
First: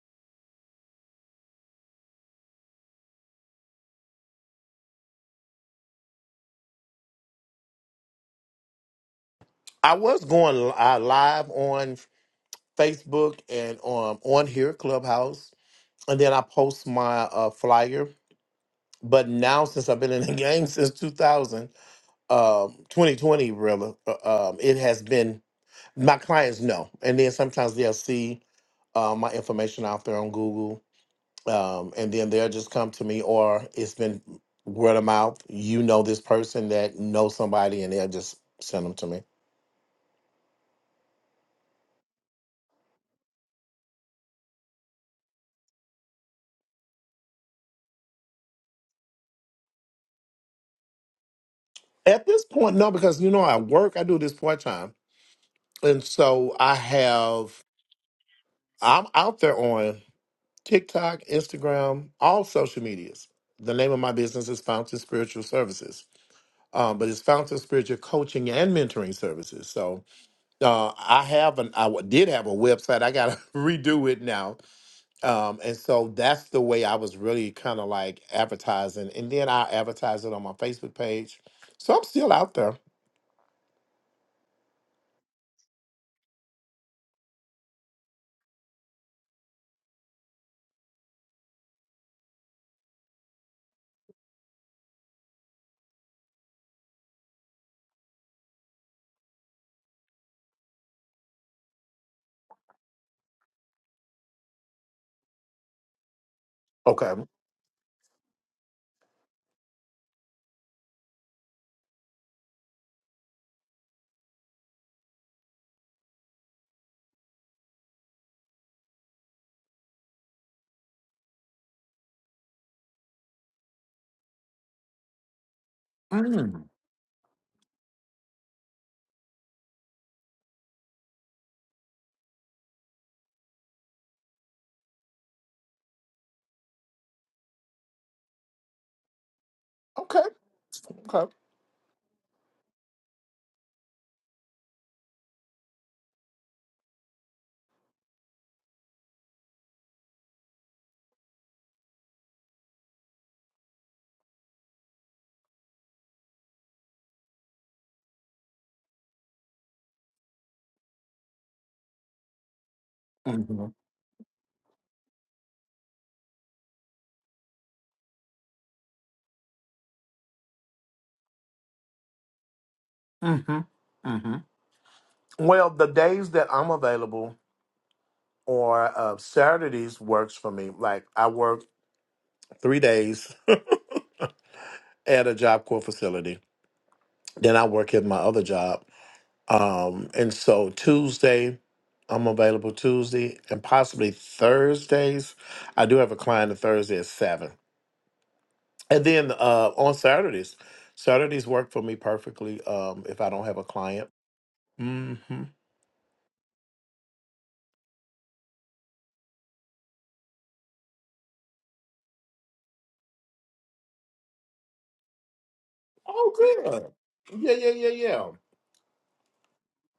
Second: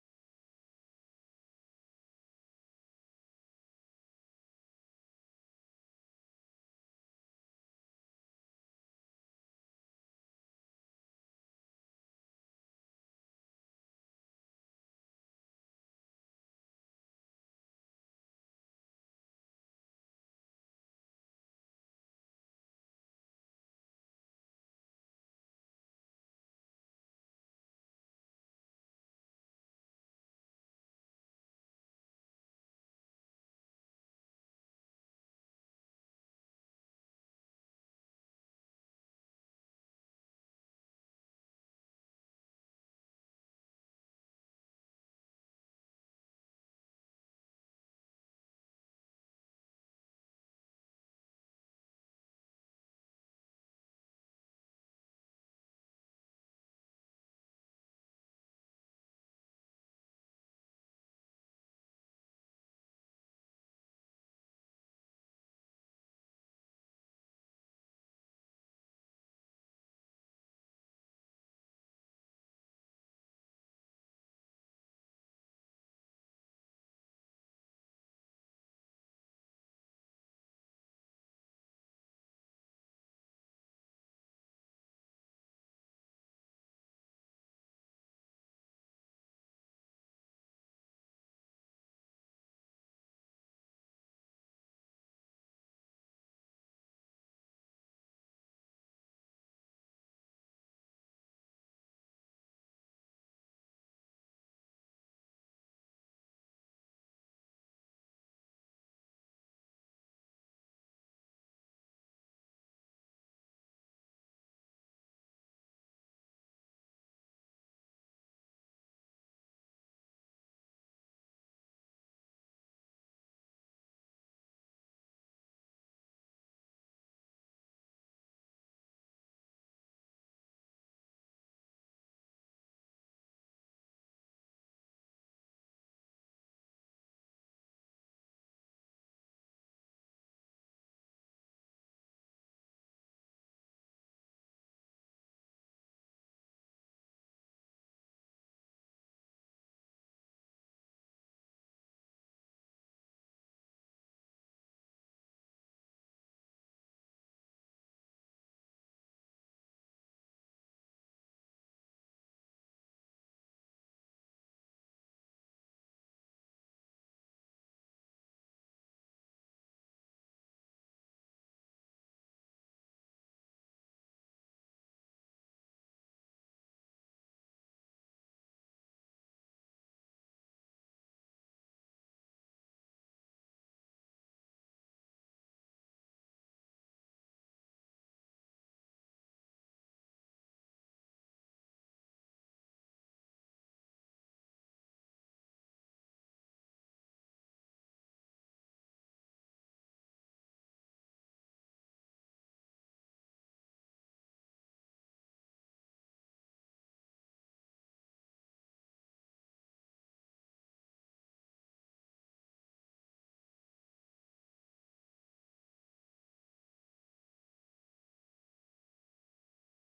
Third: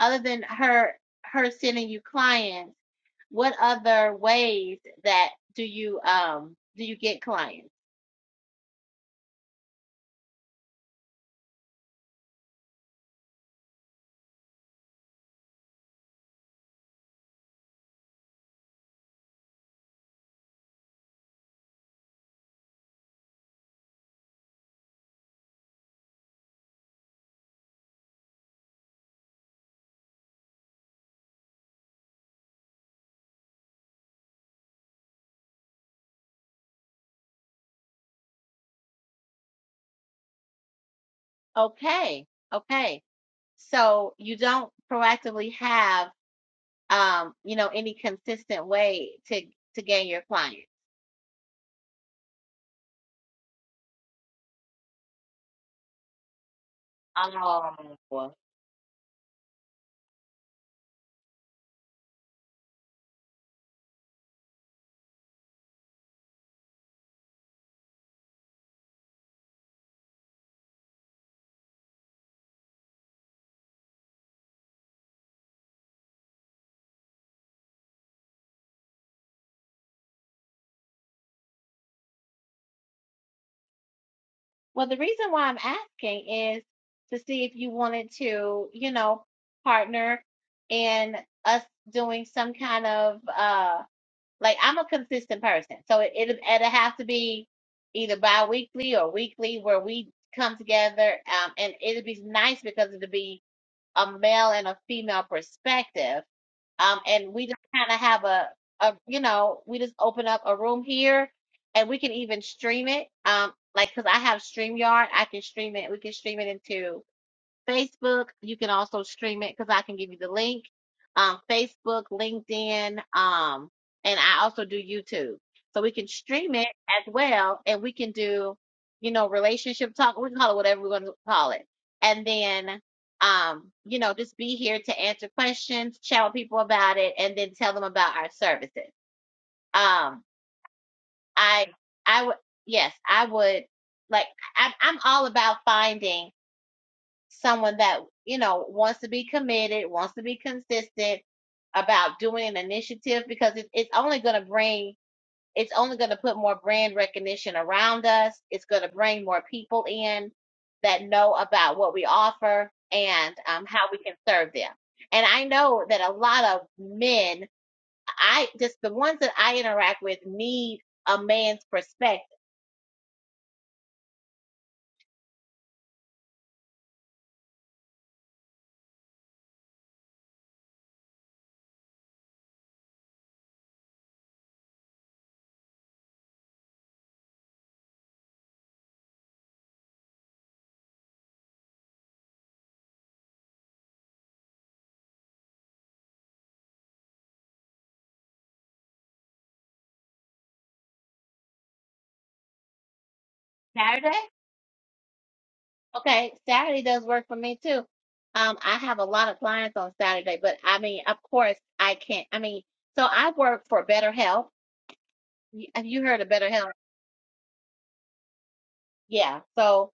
S1: other than her her sending you clients? What other ways that do you um do you get clients?
S3: I was going li- uh, live on Facebook and um, on here, Clubhouse. And then I post my uh, flyer. But now, since I've been in the game since 2000, um, 2020, really, uh, um, it has been my clients know. And then sometimes they'll see uh, my information out there on Google. Um, and then they'll just come to me, or it's been word of mouth. You know this person that knows somebody, and they'll just send them to me.
S1: Okay. Okay. So you don't proactively have um, you know, any consistent way to to gain your clients.
S3: At this point, no, because you know I work. I do this part time, and so I have.
S1: Um, well,
S3: I'm out there on TikTok, Instagram, all social medias. The name of my business is Fountain Spiritual Services, um, but it's Fountain Spiritual Coaching and Mentoring Services. So uh, I have an, I w- did have a website. I got to redo it now, um, and so that's the way I was really kind of like advertising, and then I advertised it on my Facebook page. So I'm still out there.
S1: the reason why I'm asking is to see if you wanted to, you know, partner in us doing some kind of uh Like I'm a consistent person, so it it it'll have to be either bi-weekly or weekly where we come together. Um, and it'd be nice because it'd be a male and a female perspective. Um,
S3: Okay.
S1: and we just kind of have a a you know we just open up a room here, and we can even stream it. Um, like because I have StreamYard, I can stream it. We can stream it into Facebook. You can also stream it because I can give you the link. Um, Facebook, LinkedIn, um, and I also do YouTube. So we can stream
S3: Mm.
S1: it as well, and we can do, you know, relationship talk. We can call it whatever we're going to call it, and then, um, you know, just be here to answer questions, chat with people about it, and then tell them about our services.
S3: Okay.
S1: Um,
S3: Okay.
S1: I, I would, yes, I would like. I'm, I'm all about finding someone that you know wants to be committed, wants to be consistent about doing an initiative because it, it's only going to bring it's only going to put more brand recognition around us. It's going to bring more people in that know about what we offer and um,
S3: hmm
S1: how we can serve them. And I know that a lot of men, I just the ones that I interact with need a man's perspective.
S3: hmm hmm Well, the days that I'm available. or uh, Saturdays works for me. Like I work three days at a Job Corps facility, then I work at my other job. Um, and so Tuesday, I'm available Tuesday and possibly Thursdays. I do have a client on Thursday at seven, and then uh, on Saturdays. Saturdays work for me perfectly um, if I don't have a client.
S1: Saturday.
S3: hmm
S1: Okay, Saturday does work for me too. Um, I have a lot of clients on Saturday, but I mean, of course, I can't. I mean, so I work for Better Help. You, have you heard of
S3: Oh,
S1: Better Help?
S3: good. Yeah, yeah, yeah, yeah.
S1: Yeah. So,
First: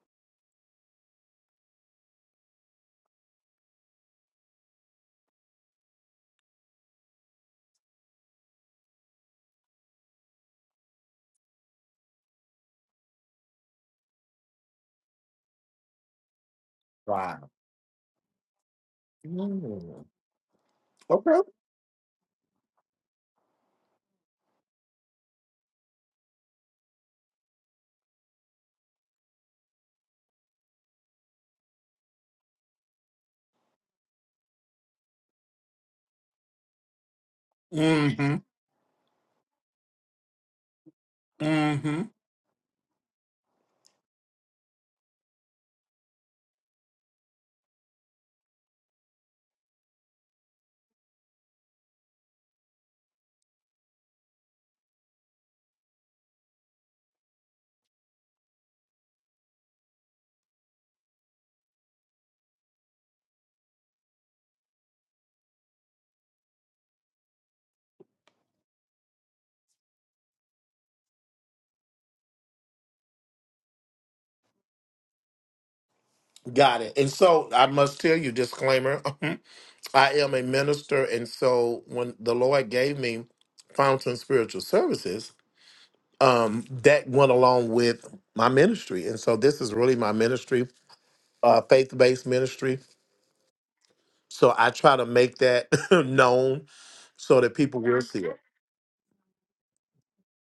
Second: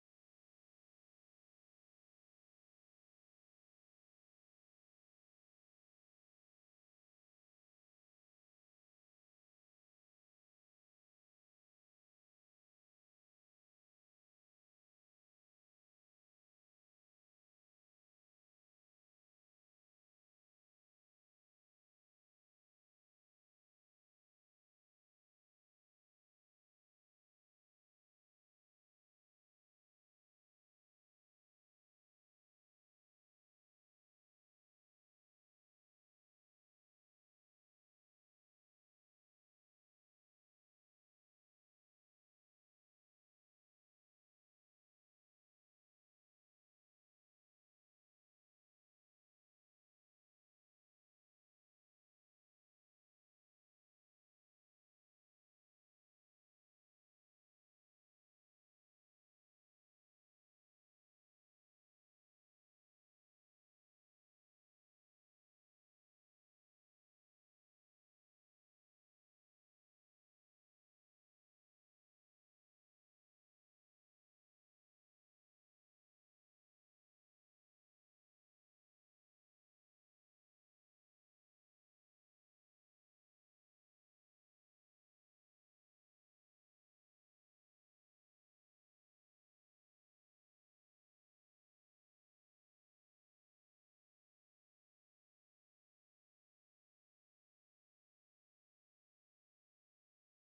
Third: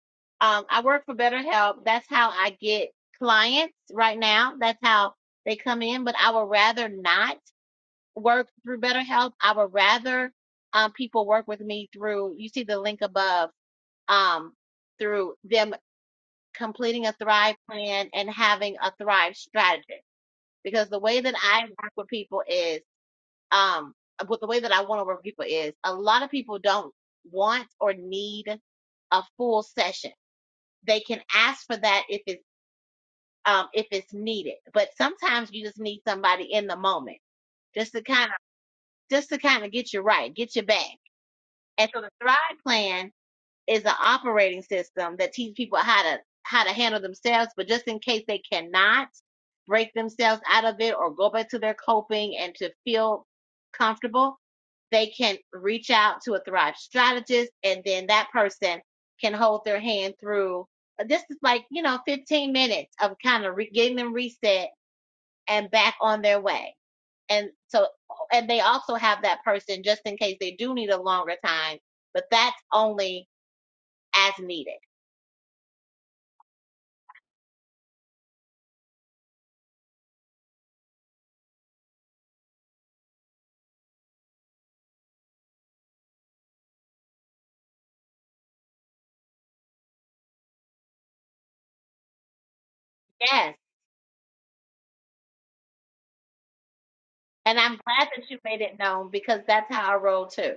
S1: um, I work for Better Help. That's how I get clients right now. That's how they come in. But I would rather not work through Better Help. I would rather um people work with me through. You see the link above. Um, through them completing a
S3: Wow.
S1: thrive plan and having a thrive strategy
S3: Mm.
S1: because the way that
S3: Okay.
S1: i work with people is um with the way that i want to work with people is a lot of people don't want or need a full session they can ask for that if it's um if it's needed but sometimes you just need somebody in the moment just to kind of just to kind of get you right get you back and
S3: Mm-hmm.
S1: so the thrive plan is an operating system that teaches people how to how to handle themselves but just in case they cannot break themselves out of it or go back to their coping and to feel comfortable they can reach out to a thrive strategist and then that person can hold their hand through uh, this is like you know 15 minutes of kind of re- getting them reset and back on their way and so and they also have that person just in case they do need a longer time but that's only as needed
S3: Got it. And so I must tell you, disclaimer, I am a minister. And so when the Lord gave me Fountain Spiritual Services, um, that went along with my ministry. And so this is really my ministry, uh, faith based ministry.
S1: Yes.
S3: So I try to make that known so that
S1: And I'm
S3: people will
S1: glad
S3: see
S1: that you
S3: it.
S1: made it known because that's how I roll too.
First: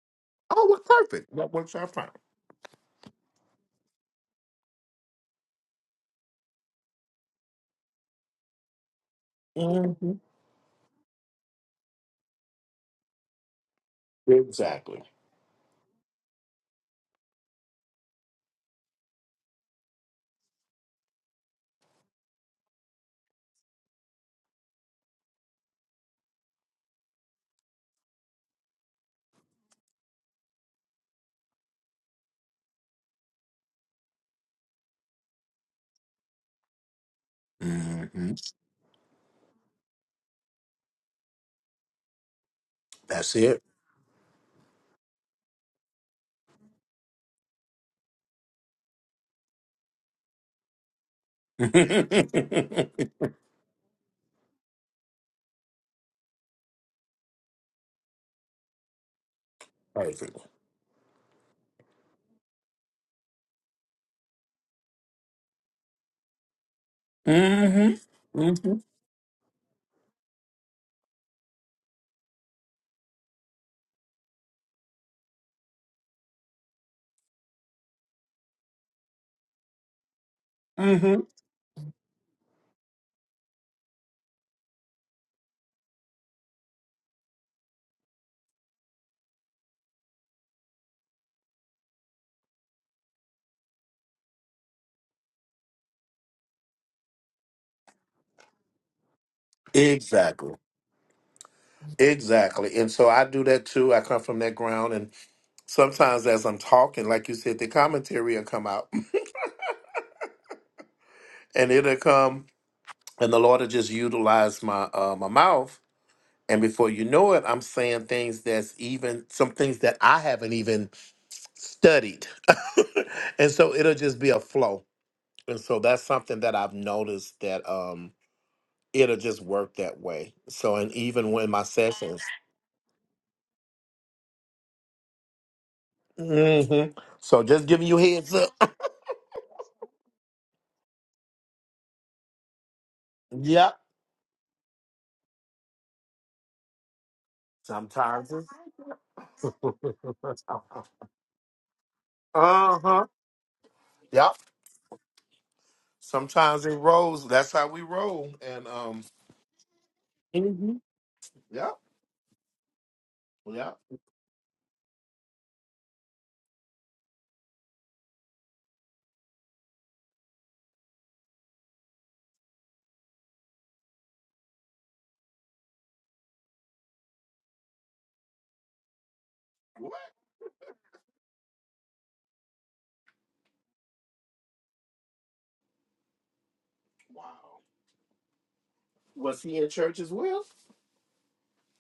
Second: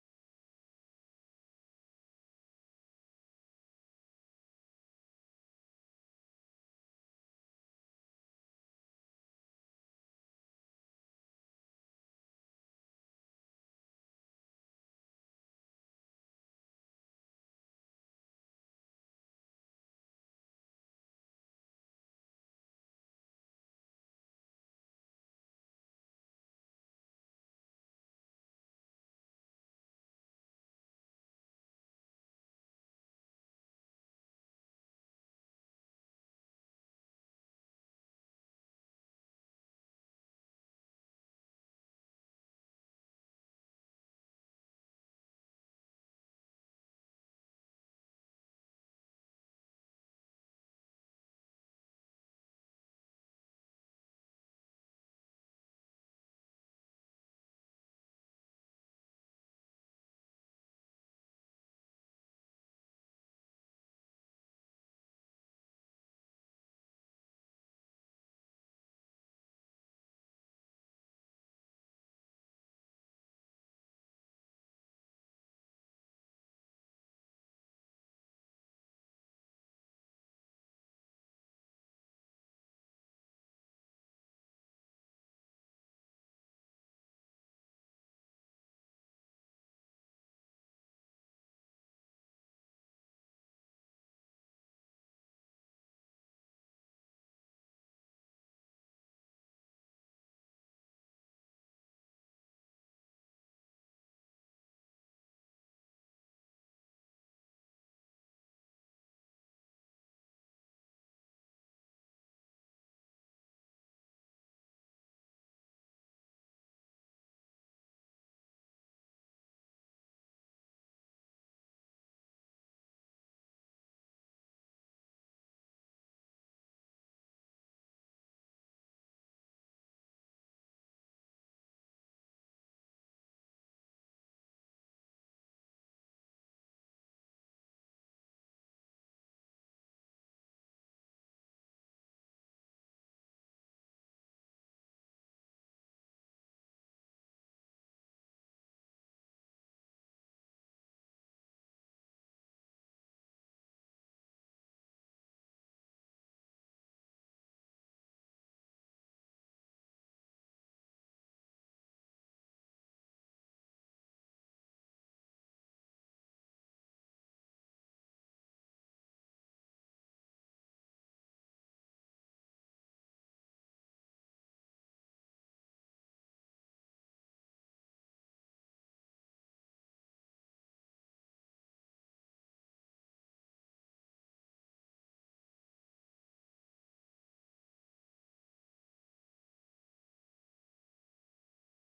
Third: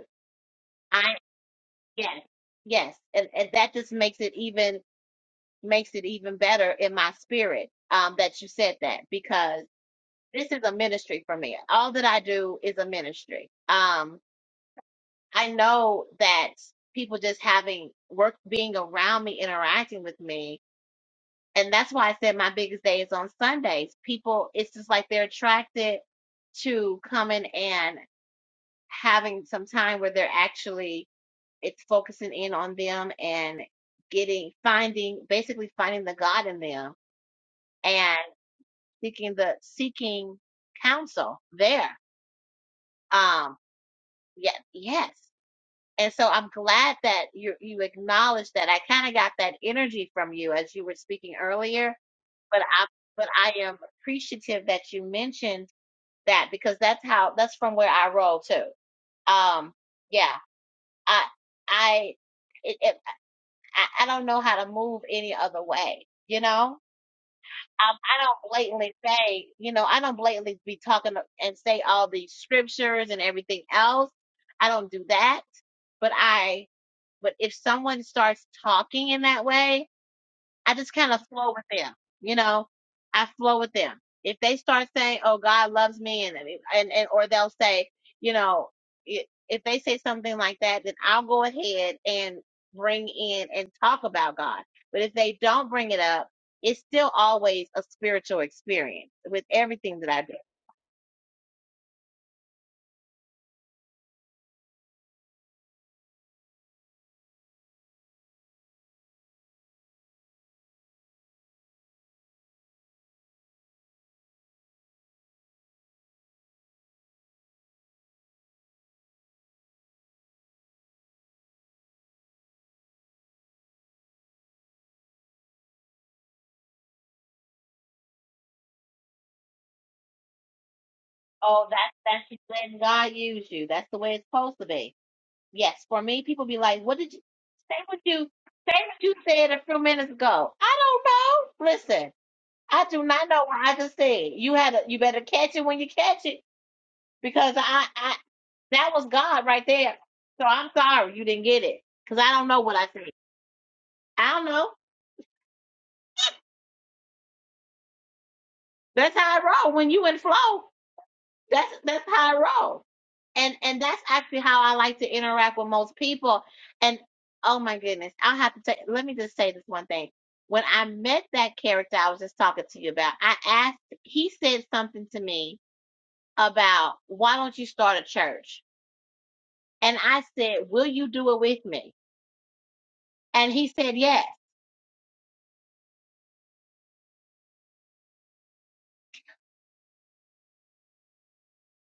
S3: Oh, well,
S1: I
S3: perfect. That works out fine.
S1: yes. Yes. And and that just makes it even makes it even better in my spirit um that you said that because
S3: hmm
S1: this is a ministry for me. All that I do is a ministry. Um
S3: Exactly.
S1: I know that people just having work being around me interacting with me and that's why I said my biggest day is on Sundays. People it's just like they're attracted to coming and. having some time where they're actually it's focusing in on them and getting finding basically finding the God in them and
S3: hmm
S1: seeking the seeking counsel there.
S3: That's
S1: Um
S3: it.
S1: yeah, yes. And so I'm glad that you you acknowledged that. I kind of got that energy from you as you were speaking earlier,
S3: perfect.
S1: but I but I am appreciative that you mentioned that because that's how that's from where I roll too. Um yeah. I I it, it I, I don't know how to move any other way. You know, um,
S3: Mm.
S1: I don't
S3: hmm hmm
S1: blatantly say, you know, I don't blatantly be talking and say all these scriptures and everything else. I don't do that. But I, but if someone starts talking in that way, I just
S3: hmm
S1: kind of flow with them. You know, I flow with them. If they start saying, "Oh, God loves me," and and, and or they'll say, you know, i- if they say something like that, then I'll go ahead and bring in and talk about God. But if they don't bring it up, it's still always a spiritual experience with everything that I do.
S3: Exactly. Exactly. And so I do that too. I come from that ground. And sometimes as I'm talking, like you said, the commentary will come out and it'll come and the Lord will just utilize my uh, my mouth. And before you know it, I'm saying things that's even some things that I haven't even studied. and so it'll just be a flow. And so that's something that I've noticed that um it'll just work that way. So and even when my
S1: Oh,
S3: sessions.
S1: that's that's when God used you. That's the way it's supposed to be Yes, for me, people be like,
S3: hmm
S1: "What did you
S3: So just
S1: say?
S3: giving you
S1: What you
S3: heads up.
S1: say? What you said a few minutes ago?" I don't know. Listen, I do not know what
S3: Yeah.
S1: I just said. You had a, you better catch it when you catch it because I, I
S3: Sometimes it.
S1: that was God right there. So I'm
S3: uh
S1: sorry you didn't get it because I don't know what I
S3: huh.
S1: said. I
S3: Yep.
S1: don't know.
S3: Sometimes it rolls. That's how we roll. And um.
S1: That's how I roll when you in flow.
S3: Mhm.
S1: That's
S3: Yep.
S1: that's how I roll. And
S3: Yep.
S1: and that's actually how I like to interact with most people. And oh my goodness, I'll have to say let me just say this one thing. When I met that character I was just talking to you about, I asked he said something to me about why don't you start a church?
S3: What?
S1: And I said, Will you do it with me? And he said yes.
S3: Wow. Was he in church as well?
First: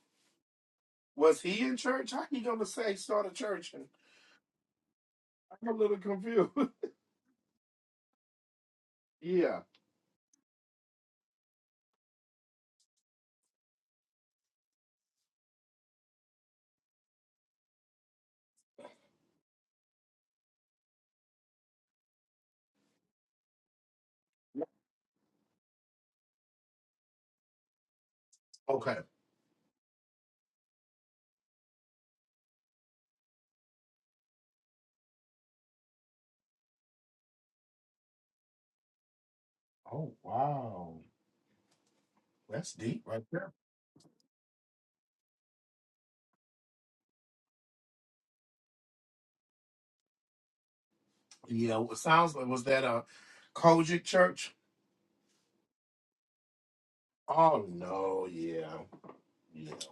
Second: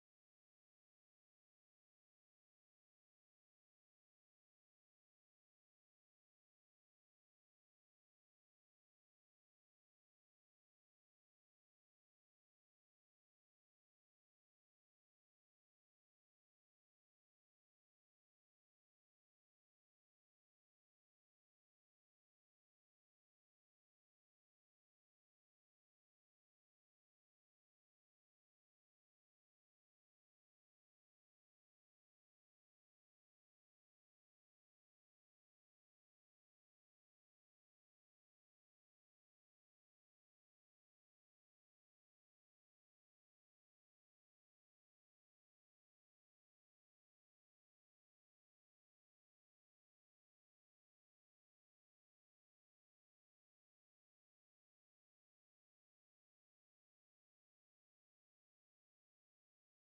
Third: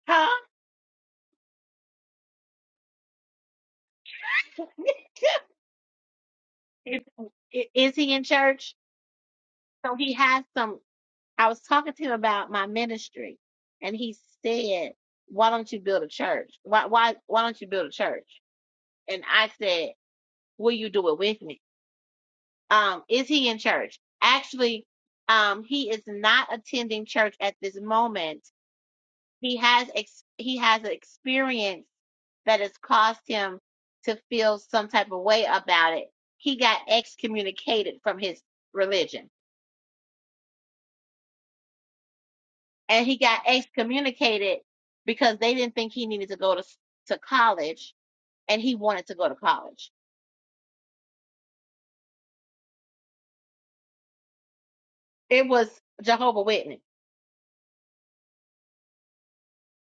S1: Huh?
S3: Was he in church? How you gonna say start a church? And I'm a little confused.
S1: Is is he in church?
S3: yeah.
S1: So he has some I was talking to him about my ministry, and he said, "Why don't you build a church? Why why why don't you build a church?" And I said, "Will you do it with me? Um, is he in church? Actually, um, he is not attending church at this moment.
S3: Okay.
S1: He has ex- he has an experience that has caused him to feel some type of way about it. He got excommunicated from his religion."
S3: Oh wow. That's deep
S1: and he
S3: right
S1: got
S3: there.
S1: excommunicated because they didn't think he needed to go to s- to college and he wanted to go to college.
S3: Yeah. It sounds like was that a Kojic church?
S1: It was Jehovah Witness.
S3: Oh no. Yeah. Yeah.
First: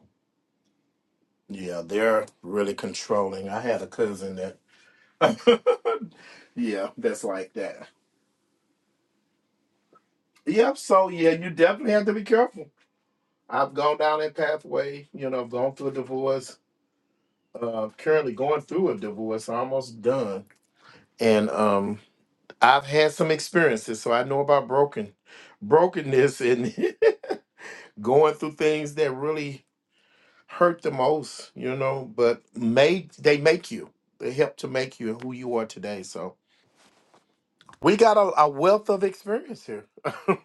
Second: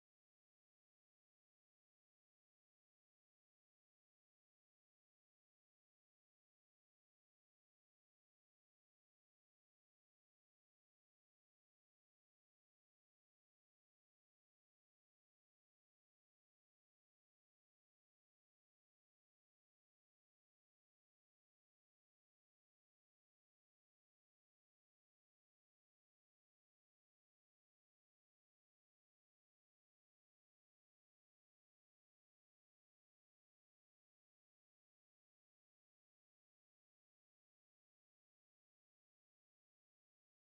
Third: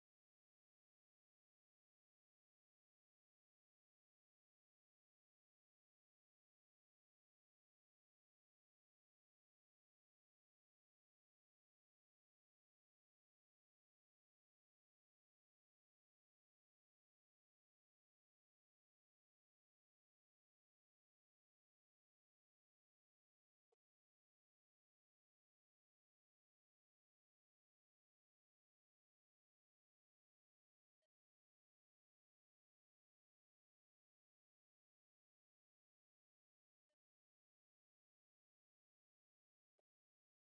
S3: Yeah, they're really controlling. I had a cousin that, yeah, that's like that. Yep. So yeah, you definitely have to be careful. I've gone down that pathway. You know, I've gone through a divorce. Uh, currently going through a divorce, almost done. And um, I've had some experiences, so I know about broken, brokenness, and going through things that really hurt the most. You know, but made they make you. They help to make you who you are today. So. We got a, a wealth of experience here.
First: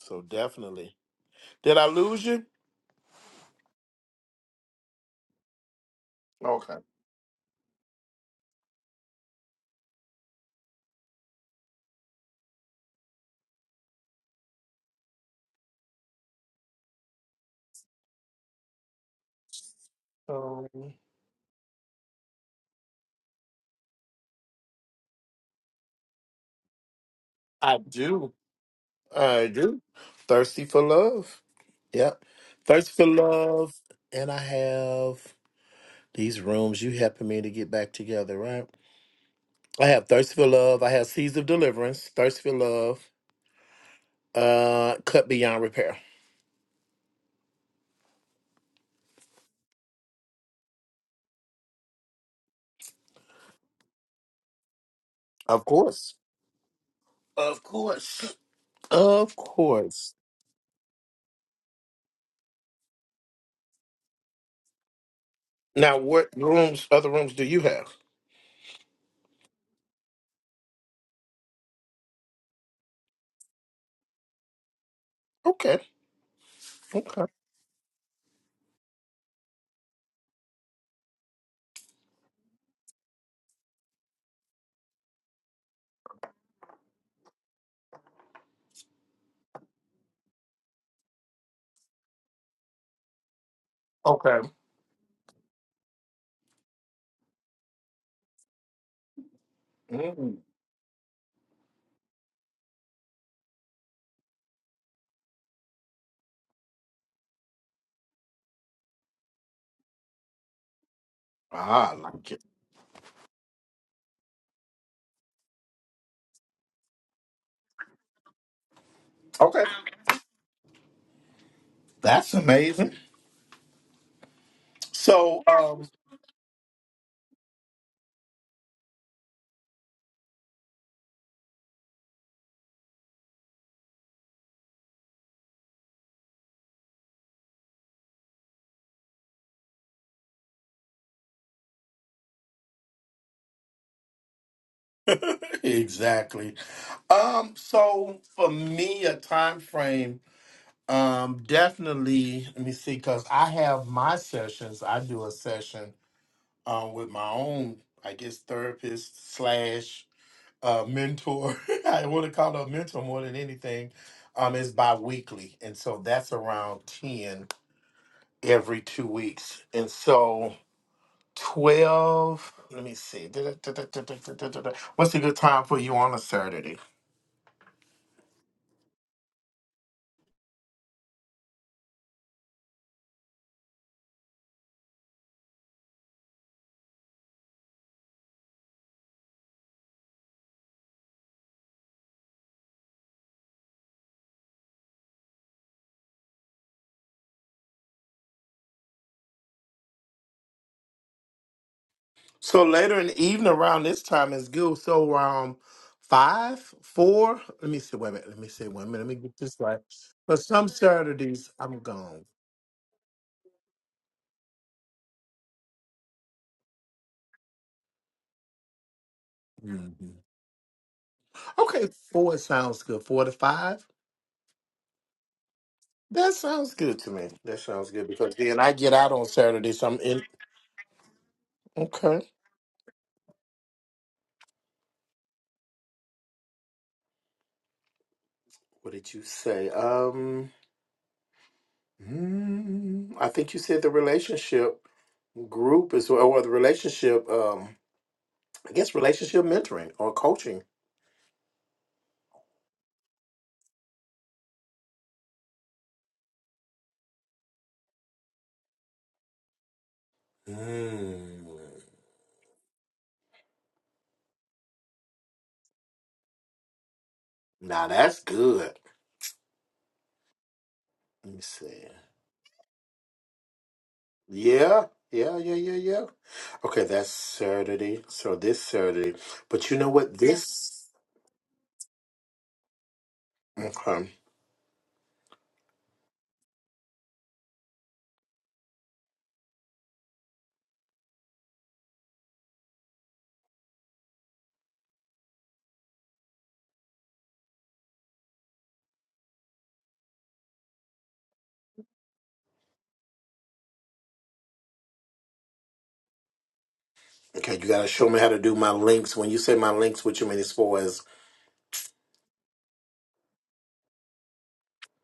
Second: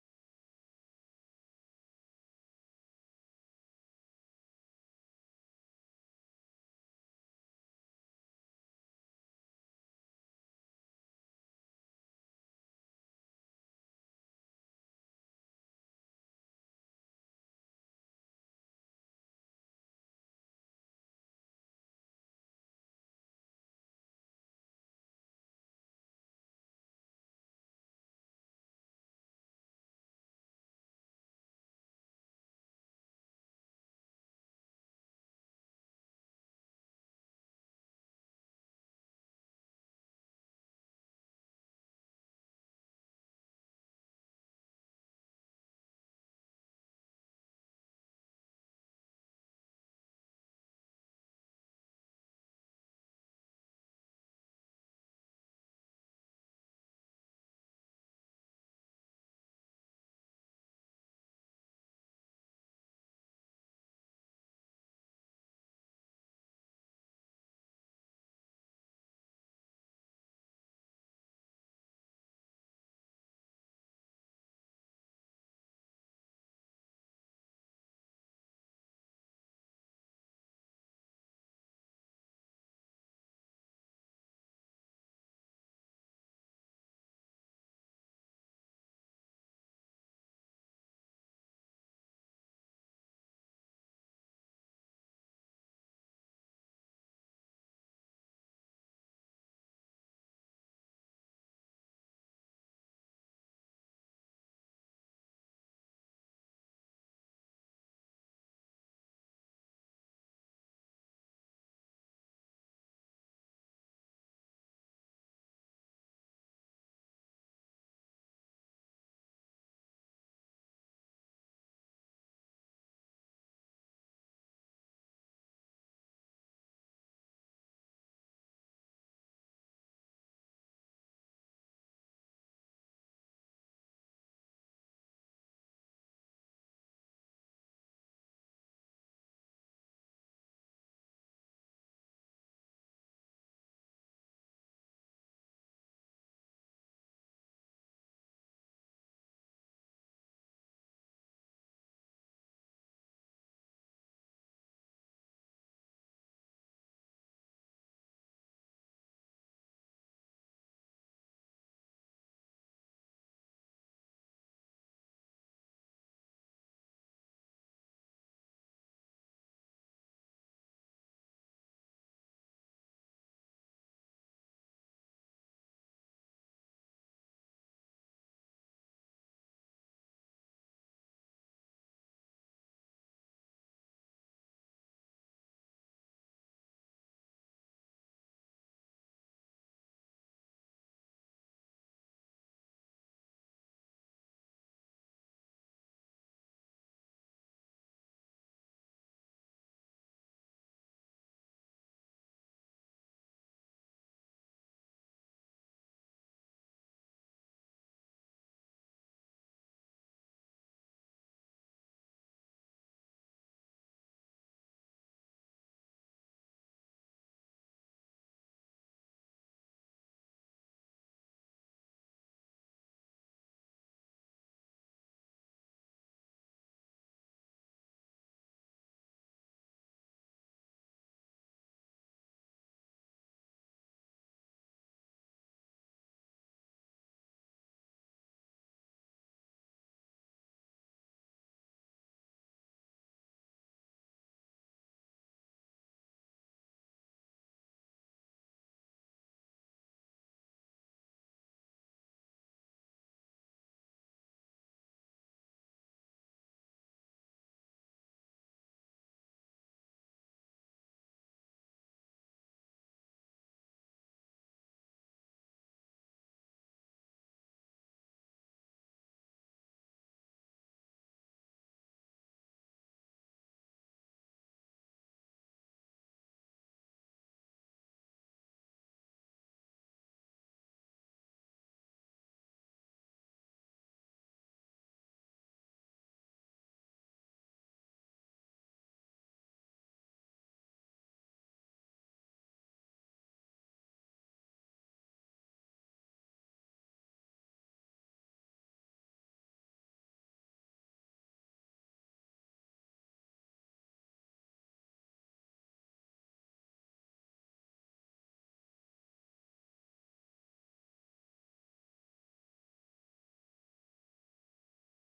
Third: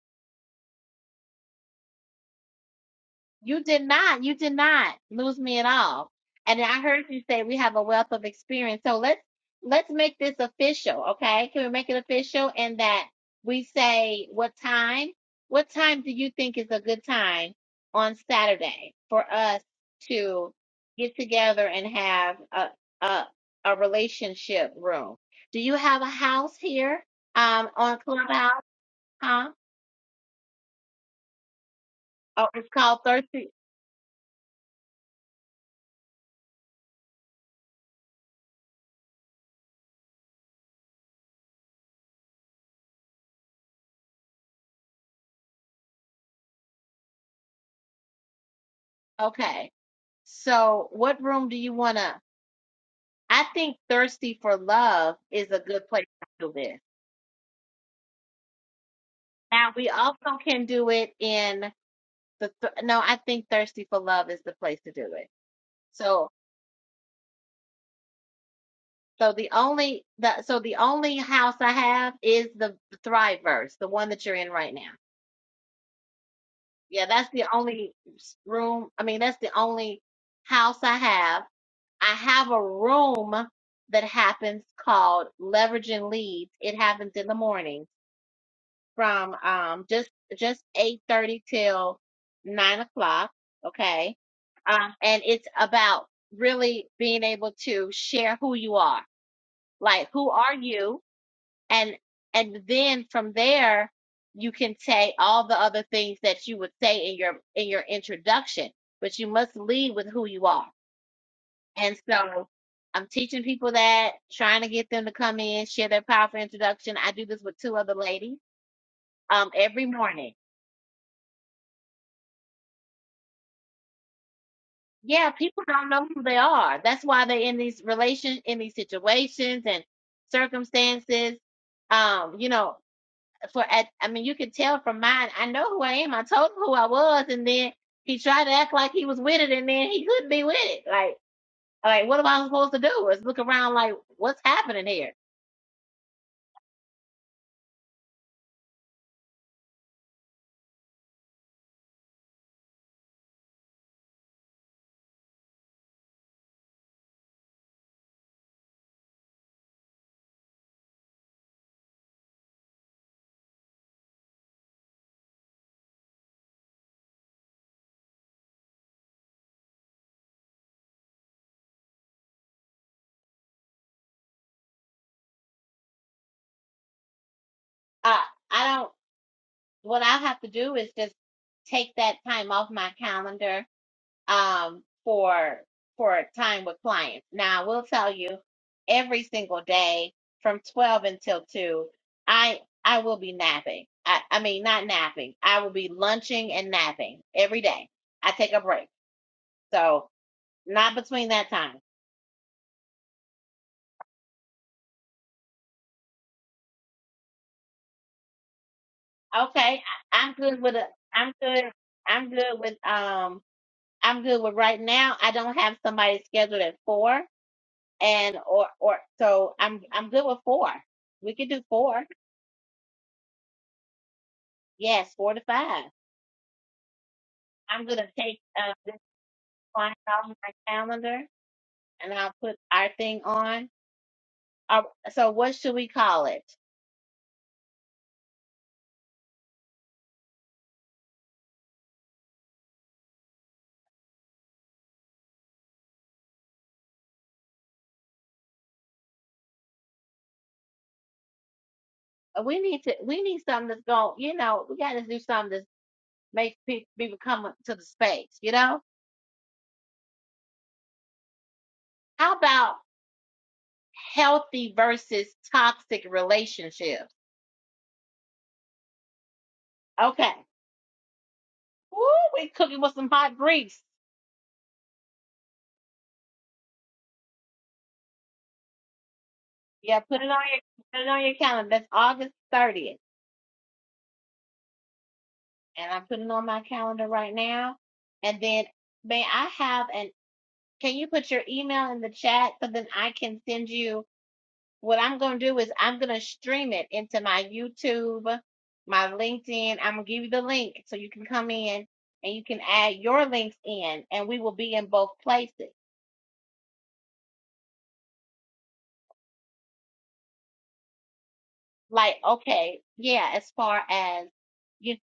S3: so definitely. Did I lose you?
S1: You did not. You did not lose me at all. And
S3: Okay.
S1: I heard you say we have a wealth of experience. So let's let's make this official, okay? Can we make it official in that we say what time? What time do you think is a good time on Saturday for us to
S3: Um,
S1: get together and have a a, a relationship room? Do you have a house here um
S3: I
S1: on
S3: do.
S1: Clubhouse?
S3: I
S1: Huh?
S3: do. Thirsty for love. Yep.
S1: Oh, it's called
S3: Thirsty for
S1: Thirsty.
S3: love. And I have these rooms. You helping me to get back together, right? I have Thirsty for Love. I have Seeds of Deliverance. Thirsty for Love. Uh Cut Beyond Repair.
S1: Okay. So, what room do you want to? I think thirsty for love is a
S3: Of
S1: good place
S3: course.
S1: to do this.
S3: Of course. Of
S1: Now, we
S3: course.
S1: also can do it in the th no, I think thirsty for love is the place to do it.
S3: Now
S1: So,
S3: what rooms other rooms do you have?
S1: so the only the so the only house I have is the Thriveverse, the one that you're in right now.
S3: Okay.
S1: Yeah,
S3: Okay.
S1: that's the only s- room. I mean, that's the only house I have. I have a room that happens called Leveraging Leads. It happens in the morning from um just just eight thirty till nine o'clock. Okay,
S3: Okay.
S1: um, and it's about really being able to share who you are, like who
S3: Mm.
S1: are you, and and then from there you can say all the other things that you would say in your in your introduction, but you must lead with who you are.
S3: Ah, I
S1: And
S3: like it.
S1: so I'm teaching people that, trying to get them to come in, share their powerful introduction. I do this with two other ladies um
S3: Okay.
S1: every morning
S3: That's amazing.
S1: Yeah,
S3: So,
S1: people don't
S3: um,
S1: know who they are. That's why they're in these relation in these situations and circumstances. Um, you know, for at I mean, you can tell from mine. I know who I am. I told him who I was, and then he tried to act like he was with it, and then he couldn't be with it. Like, like what am I supposed to do? Is look around like what's happening here?
S3: exactly. Um, so for me, a time frame, um, definitely. Let me see, because I have my sessions. I do a session um, with my own, I guess, therapist slash uh, mentor. I want to call her a mentor more than anything. Um, it's bi-weekly, and so that's around ten every two weeks, and so. 12. Let me see. What's a good time for you on a Saturday?
S1: Uh, I don't. What I have to do is just take that time off my calendar um, for for time with clients. Now, I will tell you, every single day from twelve until two, I I will be napping. I, I mean, not napping. I will be lunching and napping every day. I take a break, so not between that time.
S3: So later in the evening around this time is good. So around five, four. Let me see. Wait a minute. Let me see. Wait a minute. Let me get this right.
S1: Okay, I, I'm
S3: But
S1: good
S3: some
S1: with a. I'm
S3: Saturdays
S1: good.
S3: I'm gone.
S1: I'm good with um. I'm good with right now. I don't have somebody scheduled at four, and or or so I'm I'm
S3: Mhm.
S1: good with four. We could do
S3: Okay,
S1: four.
S3: four sounds good. Four to five.
S1: Yes, four to five.
S3: That sounds good to me. That
S1: I'm
S3: sounds
S1: gonna
S3: good because
S1: take
S3: then I
S1: uh,
S3: get
S1: this
S3: out on Saturday, so
S1: one
S3: I'm in.
S1: off my calendar and
S3: Okay.
S1: I'll put our thing on. Uh, so what should we call it?
S3: What did you say? Um, mm, I think you said the relationship. group as well, or the relationship, um, I guess relationship mentoring or coaching.
S1: Uh, We need to. We need something that's going. You know, we got to do something that makes pe- people come up to the space. You know,
S3: Mm.
S1: how about healthy versus toxic relationships?
S3: Now that's good.
S1: Okay.
S3: Let me see.
S1: Woo, we cooking with some hot grease.
S3: Yeah, yeah, yeah, yeah, yeah. Okay, that's Saturday. So this Saturday. But you know
S1: Yeah,
S3: what?
S1: put it on your
S3: This
S1: put it on your calendar. That's August thirtieth.
S3: okay.
S1: and I'm putting on my calendar right now. And then may I have an can you put your email in the chat so then I can send you what I'm gonna do is I'm gonna stream it into my YouTube, my LinkedIn. I'm gonna give you the link so you can come in and you can add your links in and we will be in both places.
S3: Okay, you gotta show me how to do my links. When you say my links, what you mean as far as
S1: Like, okay, yeah, as far as you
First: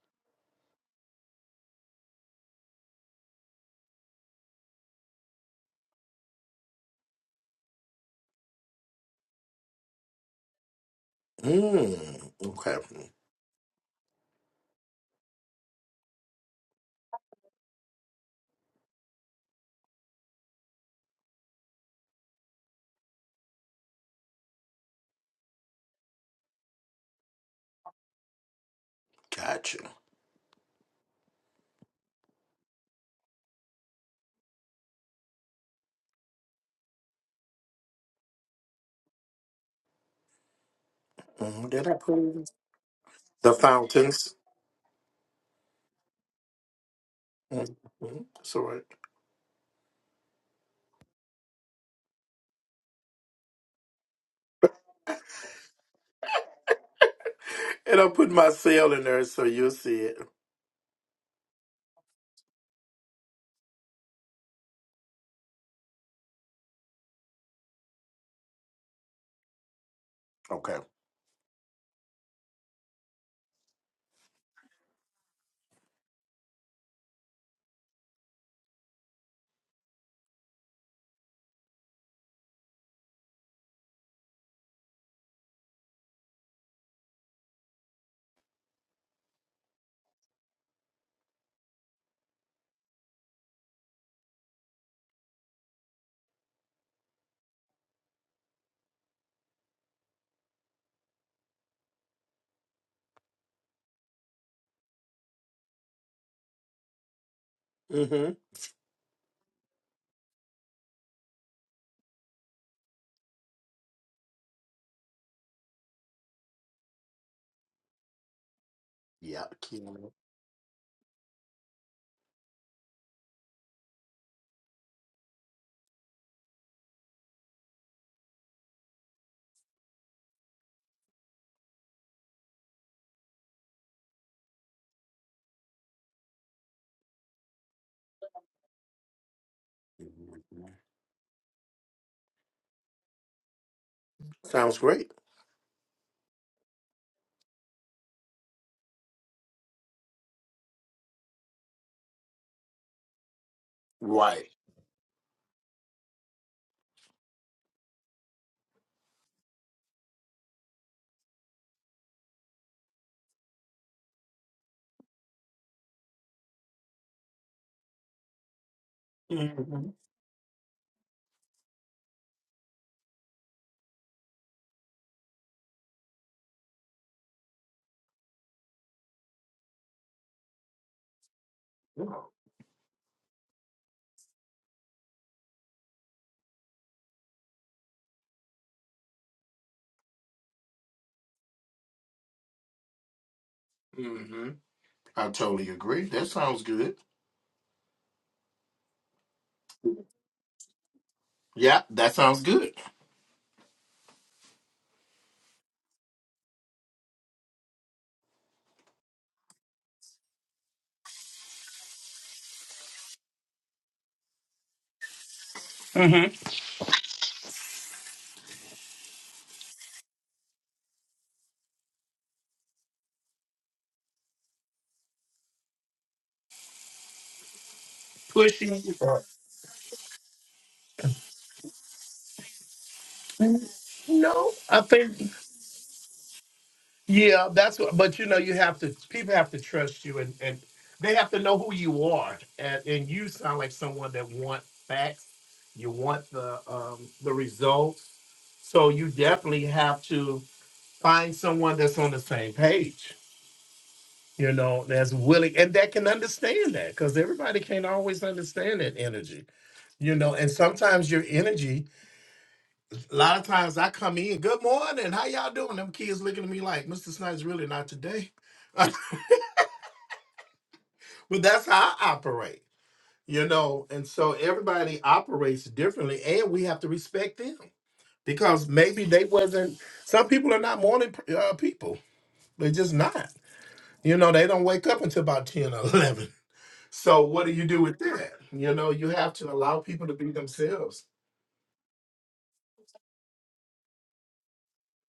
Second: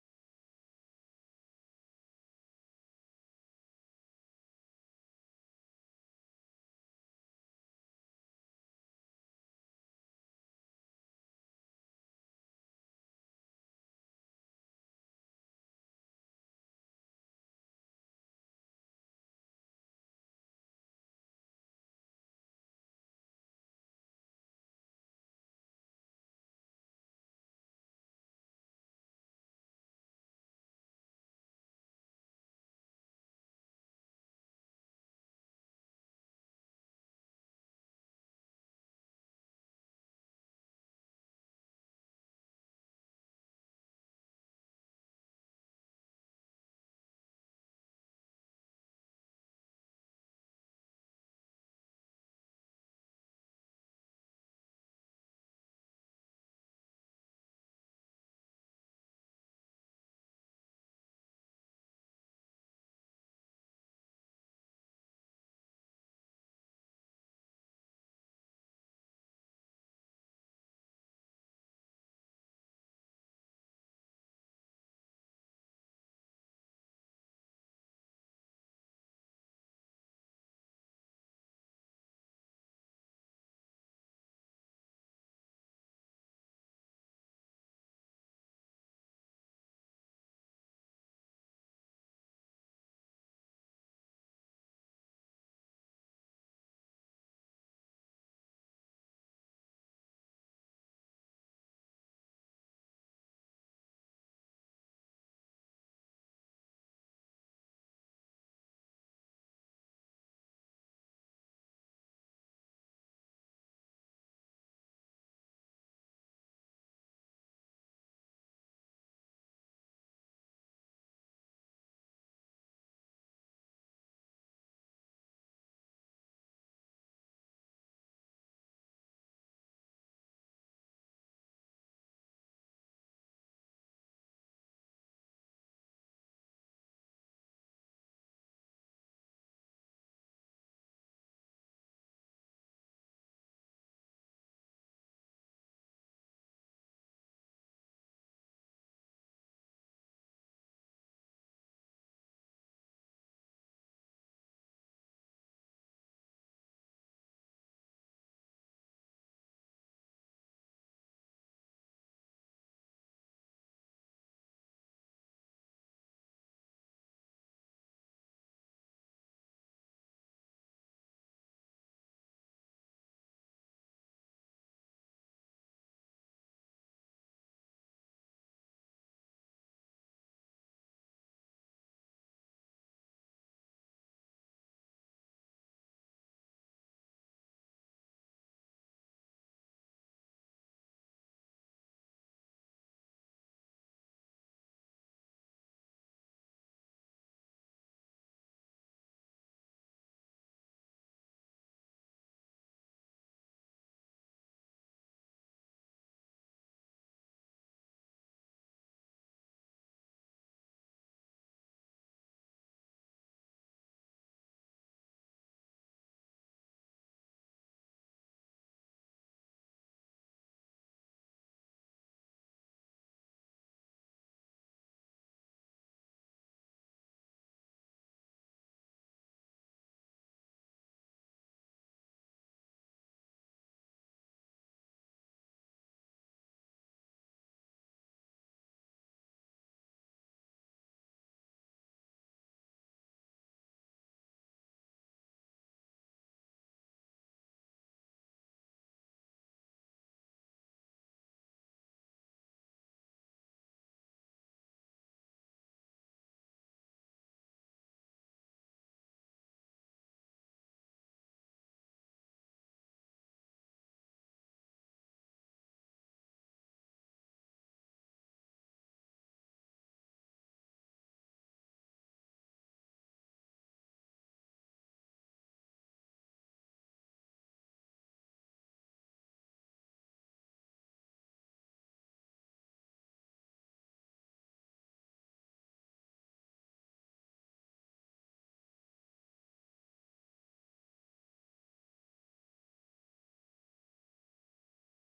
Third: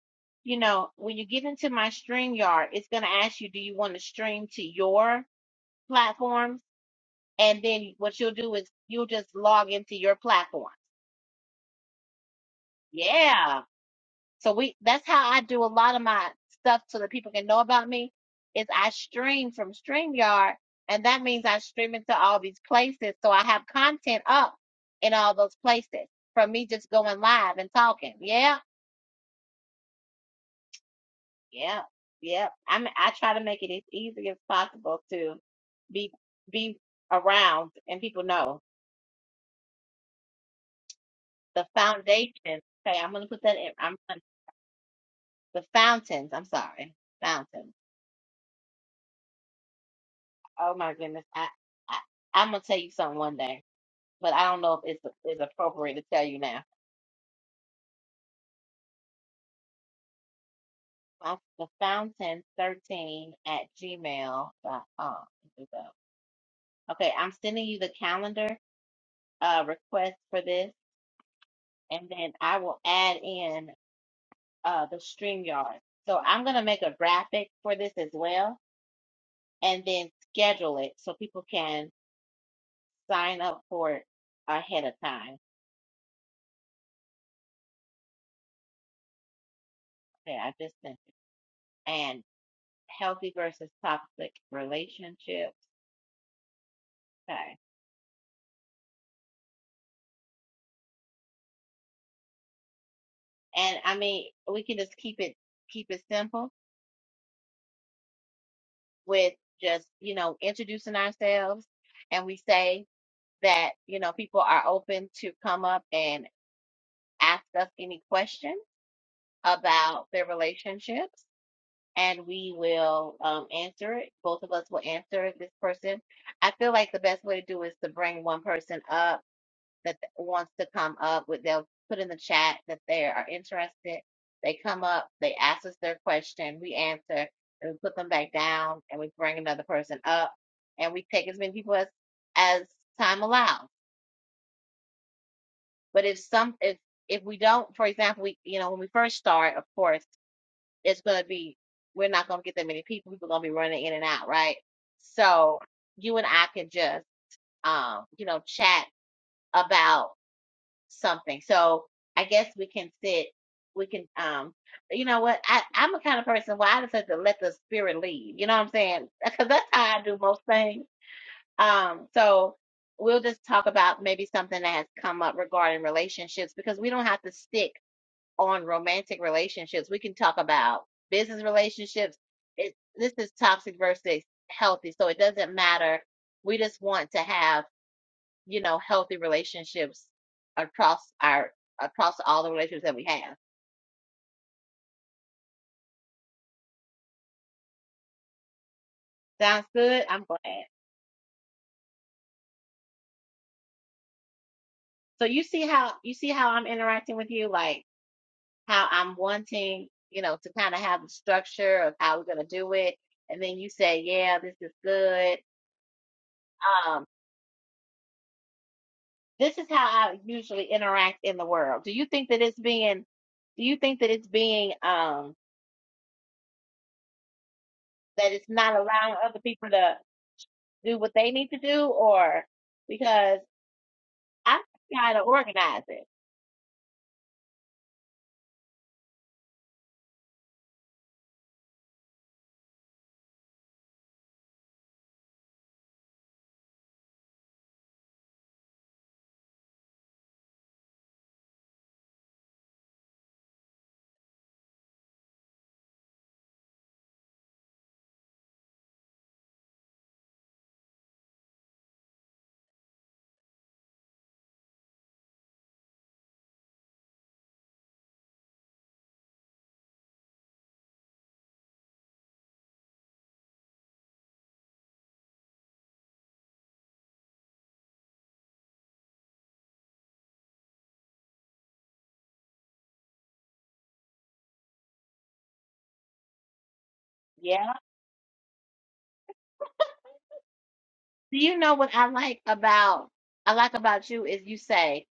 S1: you know, when you get into my StreamYard, it's gonna ask you, do you want to stream to your platform? and then what you'll do is you'll just log into your platform.
S3: mm, okay.
S1: Yeah. So we that's how I do a lot of my stuff so that people can know about me is I stream from StreamYard and that means I stream into all these places. So I have content up in all those places from me just going live and talking. Yeah,
S3: Gotcha.
S1: yeah, yeah. I mean, I try to make it as easy as possible to be be around and people know the
S3: Mhm, Did I put it in?
S1: foundation. Okay, I'm gonna put
S3: the
S1: that in. I'm gonna.
S3: fountains?
S1: The fountains. I'm sorry. Fountains.
S3: Mm-hmm. It's all right.
S1: Oh my goodness. I, I I'm gonna tell you something one day, but I don't know if it's is appropriate to tell you now.
S3: And I'll put my cell in there so you'll see it.
S1: My, the fountain thirteen at gmail dot com. Here we go. Okay, I'm sending you the calendar uh request for this,
S3: Okay.
S1: and then I will add in uh the StreamYard. So I'm gonna make a graphic for this as well, and then schedule it so people can sign up for it ahead of time. Okay, I just sent. and healthy versus toxic relationships. Okay. And I mean, we can just keep it keep it simple
S3: Mm-hmm.
S1: with just, you know, introducing ourselves and we say that, you know, people are open to come up and ask us any questions
S3: Yeah. Kim.
S1: about their relationships and we will um, answer it. Both of us will answer This person, I feel like the best way to do is to bring one person up that wants to come up with, they'll put in the chat that they are interested. They come up, they ask us their question, we answer, and we put them back down, and we bring another person up, and we take as many people as as time allows.
S3: Sounds great.
S1: But if some if if we don't, for example, we you know when we first start, of course, it's going to be we're not going to get that many people. People are going to be running in and out,
S3: Right.
S1: right? So you and I can just um you know chat about something. So I guess we can sit. We can, um, you know what? I I'm a kind of person where I just have to let the spirit lead. You know what I'm saying? Because that's
S3: Mm-hmm.
S1: how I do most things. Um, so we'll just talk about maybe something that has come up regarding relationships because we don't have to stick on romantic relationships. We can talk about business relationships. It this is toxic versus healthy, so it doesn't matter. We just want to have you know, healthy relationships across our across all the relationships that we have.
S3: Mm-hmm. I totally agree. That sounds good.
S1: Sounds good. I'm glad.
S3: Yeah, that sounds good.
S1: So you see how you see how I'm interacting with you, like how I'm wanting, you know, to kind of have the structure of how we're gonna do it, and then you say, yeah, this is good.
S3: Mm-hmm.
S1: Um, this is how I usually interact in the world. Do you think that it's being, do you think that it's being, um, that it's not
S3: Pushing.
S1: allowing other people to do what they need to do, or? because
S3: No,
S1: I
S3: I
S1: gotta
S3: think
S1: organize it.
S3: yeah, that's what. But you know, you have to. People have to trust you, and and they have to know who you are. And and you sound like someone that want facts. You want the um the results. So you definitely have to. find someone that's on the same page, you know, that's willing and that can understand that because everybody can't always understand that energy, you know. And sometimes your energy, a lot of times I come in, good morning, how y'all doing? Them kids looking at me like, Mr. Snipes, really not today. but that's how I operate, you know. And so everybody operates differently, and we have to respect them because maybe they wasn't. Some people are not morning uh, people; they're just not. You know, they don't wake up until about 10 or 11 So what do you
S1: Yeah.
S3: do with that? You know, you have to allow people to be themselves.
S1: Do you know what I like about I like about you is you say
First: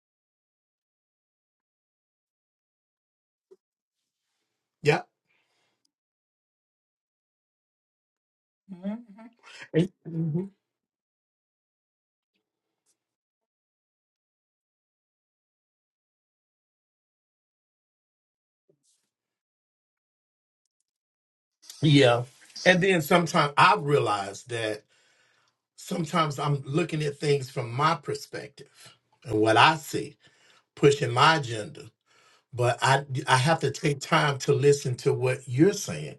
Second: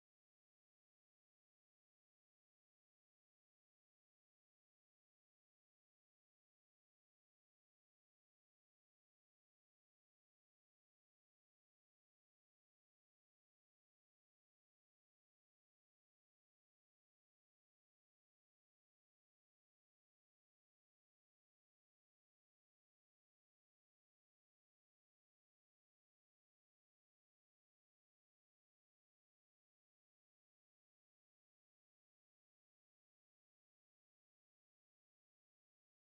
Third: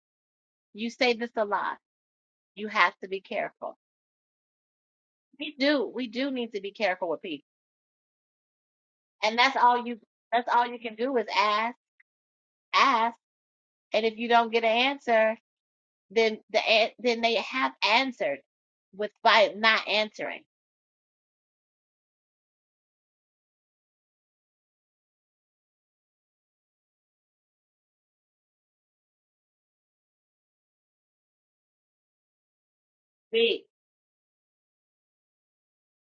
S1: you say this a lot. You have to be careful.
S3: Yeah.
S1: We do. We do need to be careful with people,
S3: Mhm.
S1: and that's all
S3: And-
S1: you. That's
S3: mhm.
S1: all you can do is ask, ask, and if you don't get an answer, then the an- then they have answered with by not answering.
S3: Yeah. And then sometimes I have realized that sometimes I'm looking at things from my perspective and what I see, pushing my agenda. But I I have
S1: See,
S3: to take time to listen to what you're saying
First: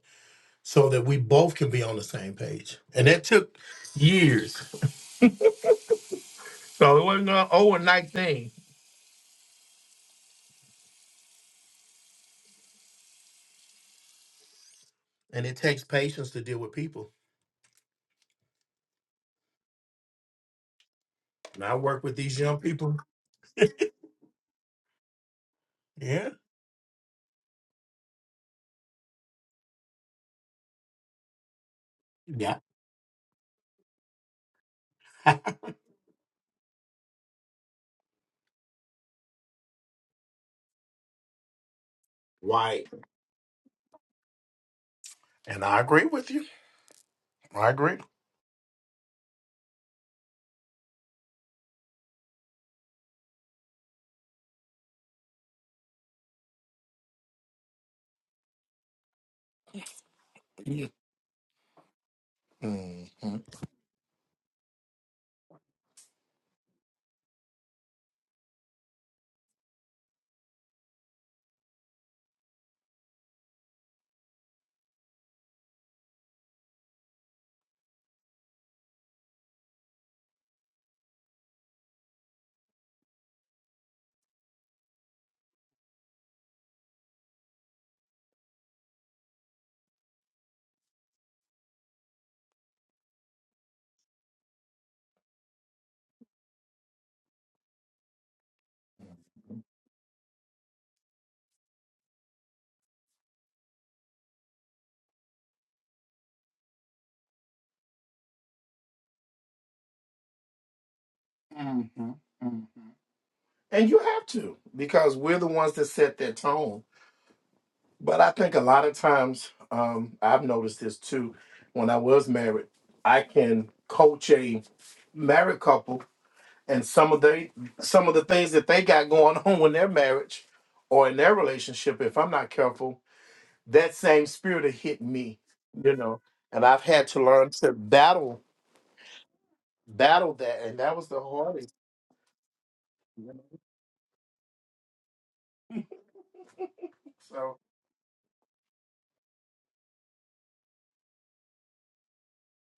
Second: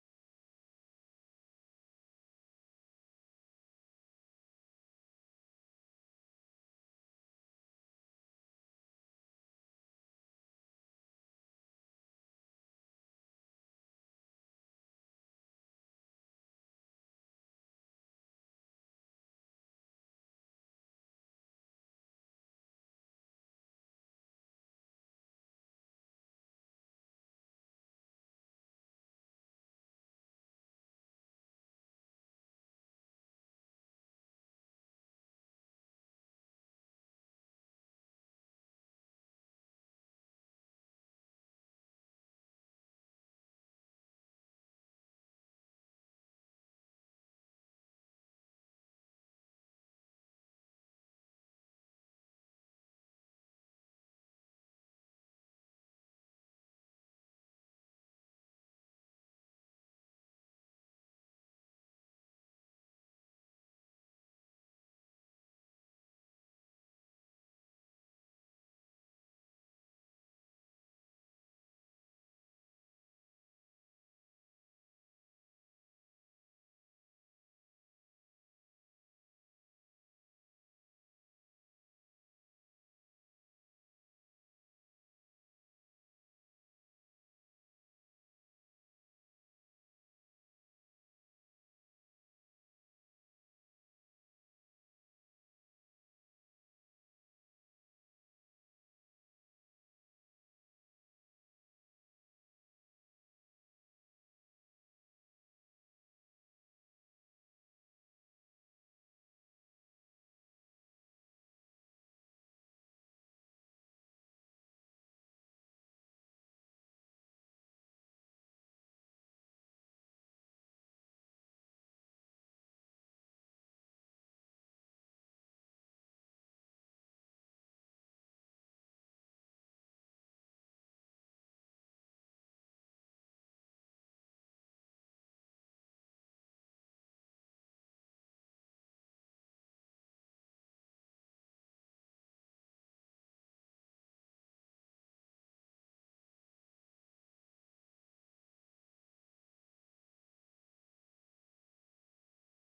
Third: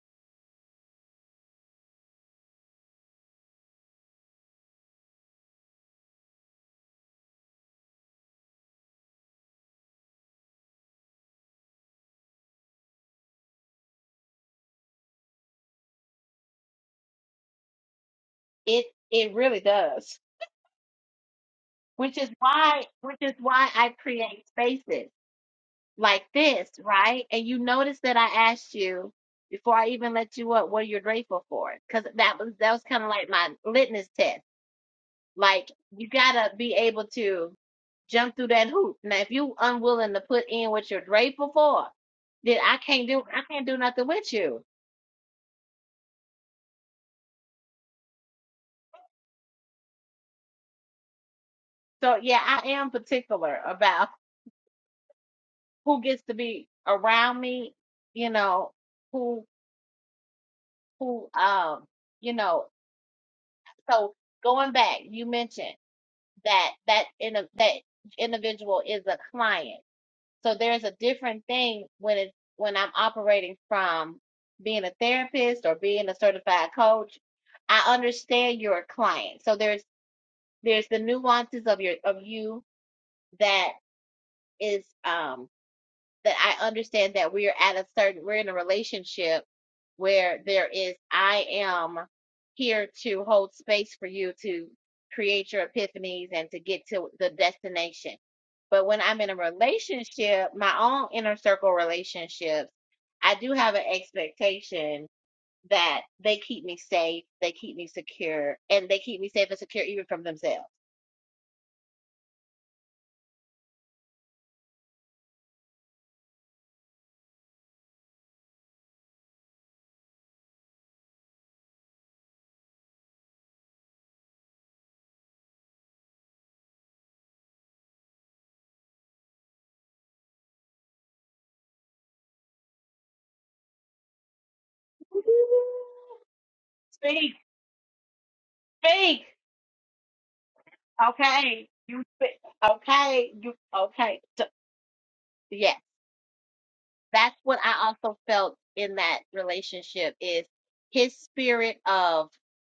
S3: so that we both can be on the same page. And that took years. So it wasn't an overnight thing. And it takes patience to deal with people.
S1: it it really does.
S3: And I work with
S1: Which is
S3: these young
S1: why
S3: people
S1: which is why I create spaces. like
S3: Yeah.
S1: this, right? And you notice that I asked you before I even let you up what you're grateful for, because that was
S3: Yeah.
S1: that was kind of like my litmus test. Like you gotta be able to jump through that hoop. Now, if you unwilling to put in what you're grateful for, then I
S3: Why?
S1: can't do I can't do nothing with you.
S3: And I agree with you. I agree.
S1: So yeah, I am particular about who gets to be around me. You know who
S3: Mhm,
S1: who um you know.
S3: mhm,
S1: So going back, you mentioned. that that in a, that individual is a client. So there's a different thing when it's when I'm operating from being a therapist or being a certified coach. I understand you're a client. So there's there's the nuances of your of you that is um that I understand that we're at a certain, we're in a relationship where there is, I am here to hold space for you to create your epiphanies and to get to the destination. But when I'm in a relationship, my own inner circle relationships, I do have an expectation that they keep me safe, they keep me secure, and they keep me safe and secure even from themselves.
S3: mhm. And you have to because we're the ones that set that tone. But I think a lot of times, um, I've noticed this too. When I was married, I can coach a married couple, and some of they some of the things that they got going on in their marriage or in their relationship, if I'm not careful. that same spirit had hit me, you know, and I've had to
S1: Speak,
S3: learn to battle,
S1: speak.
S3: battle that, and that was the
S1: Okay,
S3: hardest.
S1: you fit-
S3: You
S1: okay,
S3: know?
S1: you okay. So, yeah, that's
S3: So,
S1: what I also felt in that relationship is his spirit of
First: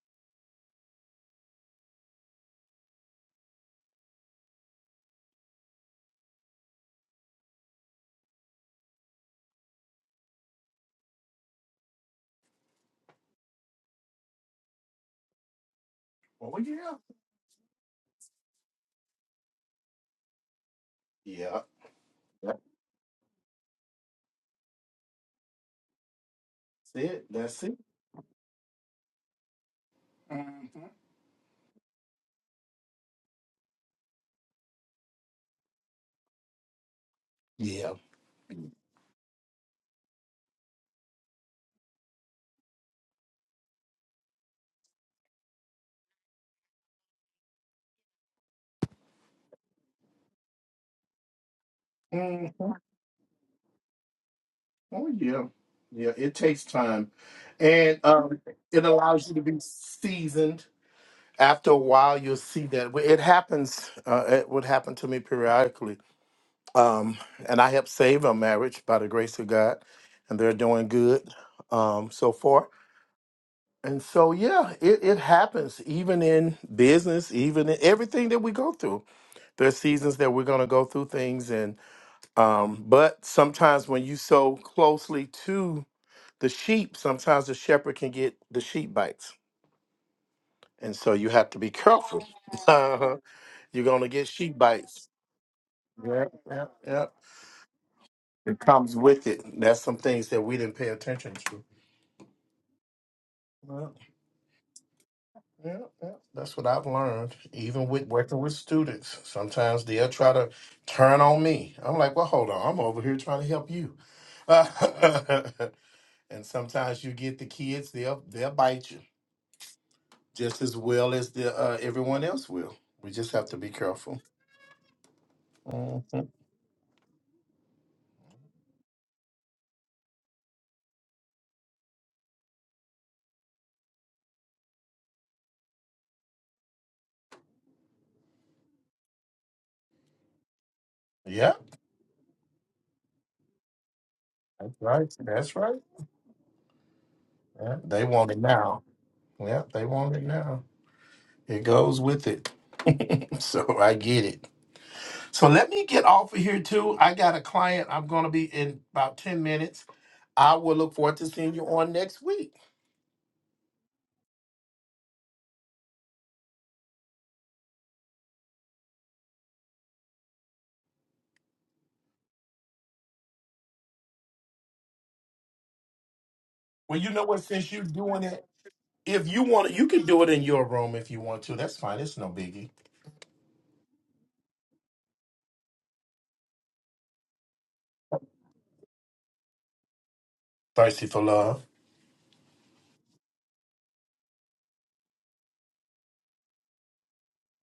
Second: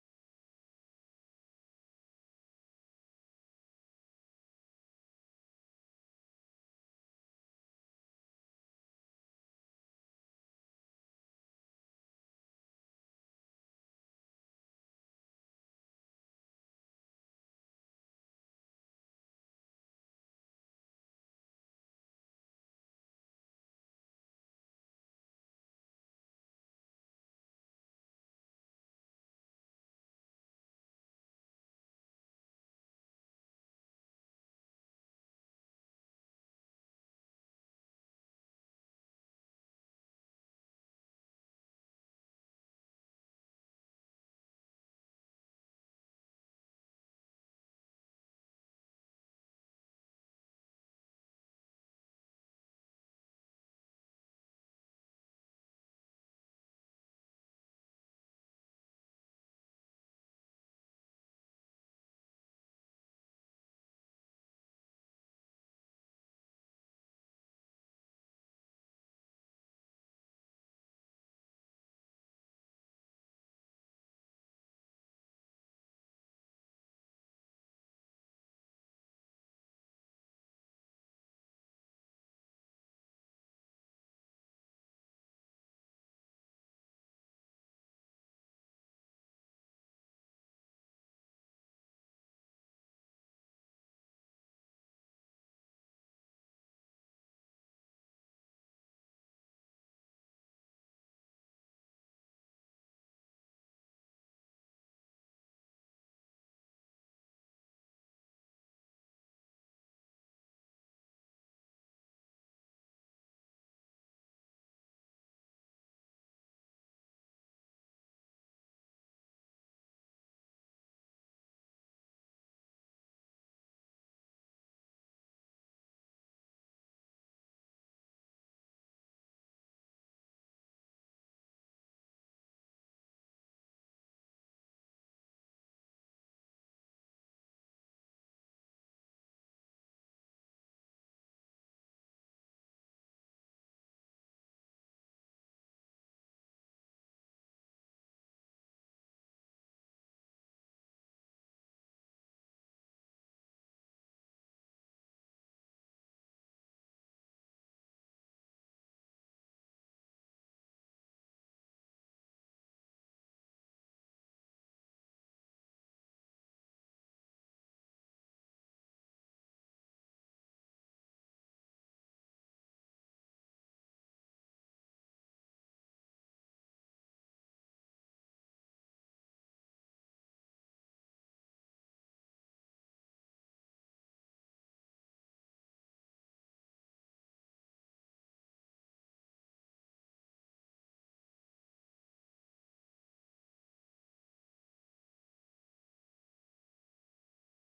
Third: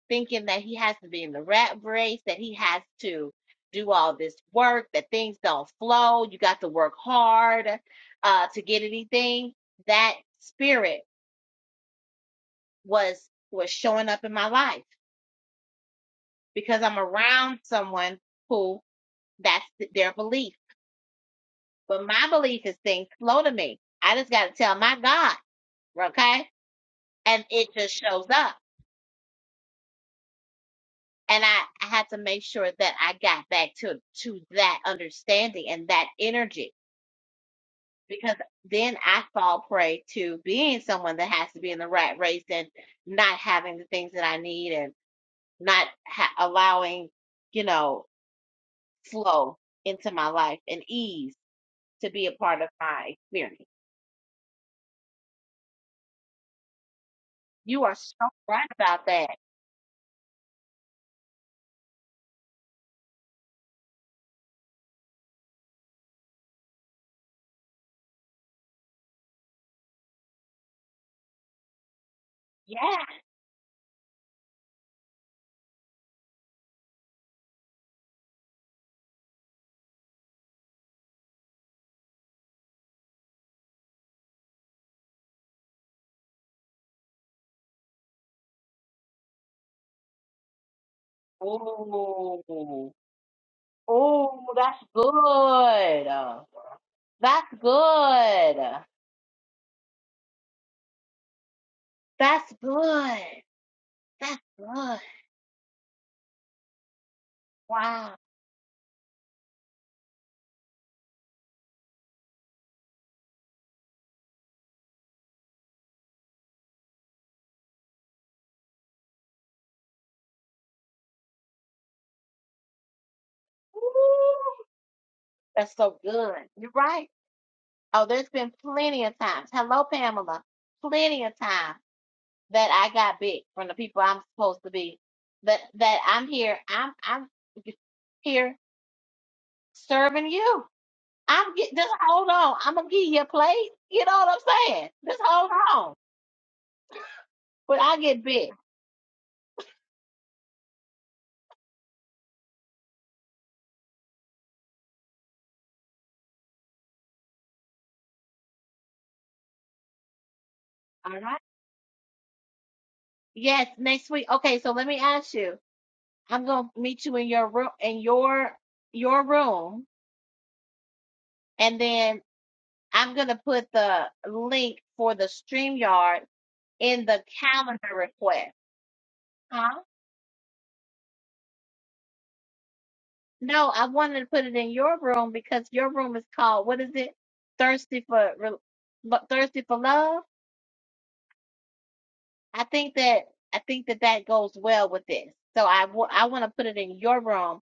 S1: thinking that he has to be in the rat race, that he has to do all this work, that things don't flow, you got to work hard uh to get anything. That spirit was was showing up in my life
S3: oh
S1: because
S3: yeah,
S1: I'm around someone who that's th- their belief
S3: yeah,
S1: But my
S3: that's
S1: belief is things flow to me. I just got to tell my God, okay?
S3: it,
S1: And
S3: that's
S1: it
S3: it.
S1: just shows up.
S3: hmm
S1: And I, I had to make sure that I got back to, to that understanding and that energy
S3: Yeah.
S1: because then I fall prey to being someone that has to be in the rat race and not having the things that I need and not ha- allowing, you know, flow into my life and ease to be a
S3: hmm
S1: part of my experience.
S3: Oh yeah, yeah. It takes time,
S1: You are
S3: and
S1: so
S3: um,
S1: right
S3: it
S1: about
S3: allows you
S1: that.
S3: to be seasoned. After a while, you'll see that Well, it happens. Uh, it would happen to me periodically Um, and I helped save our marriage by the grace of God, and they're doing good um, so far.
S1: Yeah.
S3: And so, yeah, it, it happens even in business, even in everything that we go through. There's seasons that we're going to go through things, and um, but sometimes when you sow closely to the sheep, sometimes the shepherd can get the sheep bites, and so you have to be careful.
S1: Oh,
S3: Uh-huh. You're going to get
S1: oh,
S3: sheep
S1: that's
S3: bites.
S1: good.
S3: Yeah, yeah, yeah.
S1: That's good.
S3: It comes with it. That's some things that we didn't pay attention to.
S1: That's good.
S3: Well,
S1: That's good.
S3: yeah, yeah, that's what I've learned. Even with
S1: Wow.
S3: working with students, sometimes they'll try to turn on me. I'm like, well, hold on, I'm over here trying to help you. and sometimes you get the kids; they'll they'll bite you just as well as the uh, everyone else will. We just have to be
S1: Ooh,
S3: careful.
S1: that's so
S3: Mhm.
S1: good. You're right. Oh, there's been plenty of times. Hello, Pamela. Plenty of times that I got bit from the people I'm supposed to be. That that I'm here. I'm I'm here serving you.
S3: Yeah,
S1: I'm get just hold on. I'm gonna give you a plate. You know what I'm
S3: that's
S1: saying?
S3: right.
S1: Just hold
S3: That's right.
S1: on.
S3: Yeah,
S1: But I
S3: they
S1: get
S3: want it
S1: big.
S3: now. Yeah, they want it now. It goes with it. So I get it. So let me get off of here too. I got a client. I'm going to be in about 10 minutes. I will look forward
S1: All
S3: to
S1: right.
S3: seeing you on next week.
S1: Yes, next week. Okay, so let me ask you. I'm gonna meet you in your room in your your room, and then I'm gonna put the link for the StreamYard
S3: Well,
S1: in
S3: you
S1: the
S3: know what? Since you're
S1: calendar
S3: doing it,
S1: request.
S3: if you want to,
S1: Huh?
S3: you can do it in your room if you want to. That's fine. It's no biggie.
S1: No, I wanted to put it in your room because your room is called what is it? Thirsty for Re- Lo- Thirsty for Love?
S3: Thirsty for love.
S1: I think that I think that that goes well with this. So I want to put it in your room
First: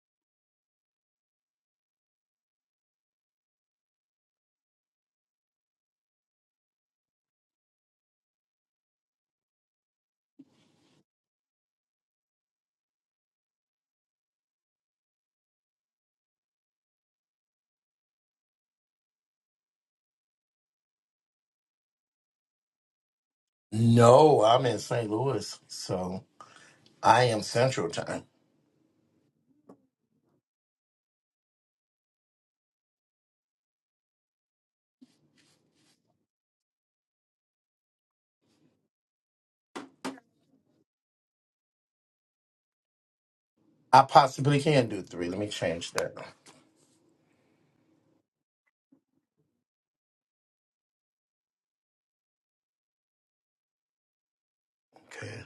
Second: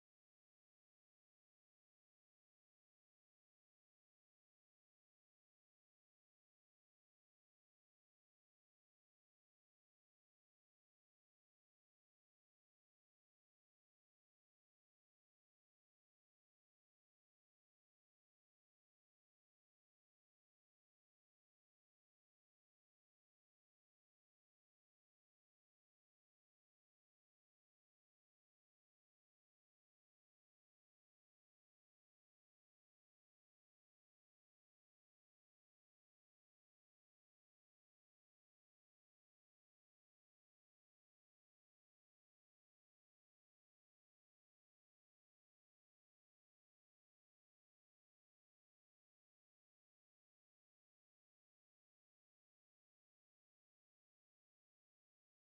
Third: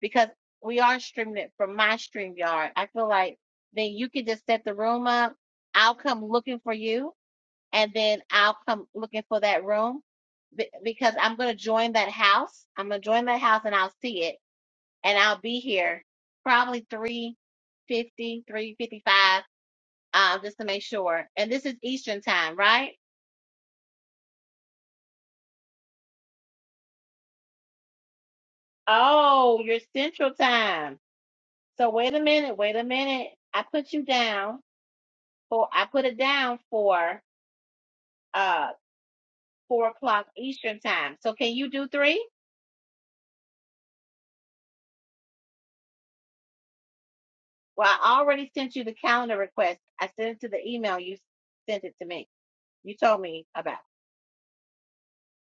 S1: because we are streaming it from my stream yard. I feel like then you can just set the room up. I'll come looking for you, and then I'll come looking for that room be- because I'm gonna join that house. I'm gonna join that house, and I'll see it, and I'll be here probably three fifty, three fifty five, um, just to make sure. And this is Eastern time, right?
S3: No, I'm in St. Louis. So I am Central Time.
S1: Oh, you're Central time. So wait a minute, wait a minute. I put you down for I put it down for uh four o'clock Eastern time. So can you do three?
S3: I possibly can do three. Let me change that.
S1: Well, I already sent you the calendar request. I sent it to the email you sent it to me. You told me about.
S3: Okay.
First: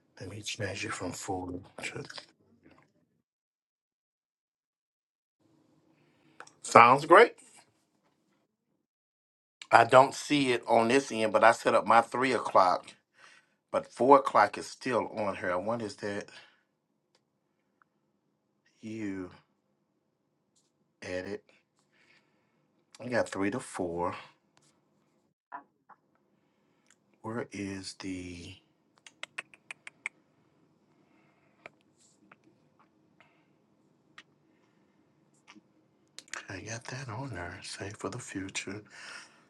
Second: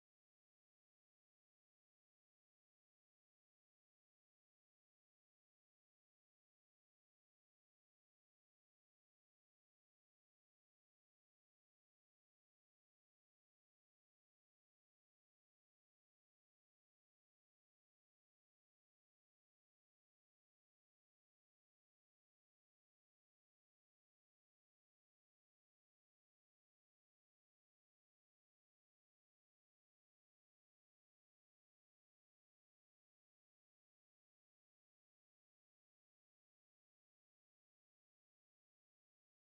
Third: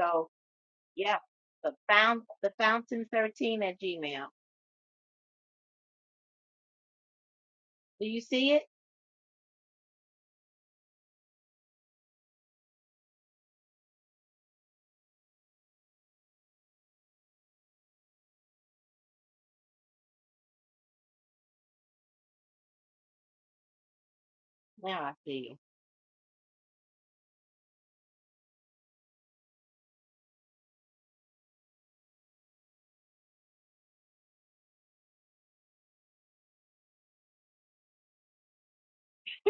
S1: So
S3: Let me change it from
S1: yeah,
S3: four
S1: the
S3: to.
S1: found the fountain thirteen at Gmail.
S3: Sounds great.
S1: Do you see it?
S3: I don't see it on this end, but I set up my three o'clock, but four o'clock is still on here. I wonder is that you edit? I got three to four.
S1: Now I see you.
S3: Where is the? I got that on there. Save for the future.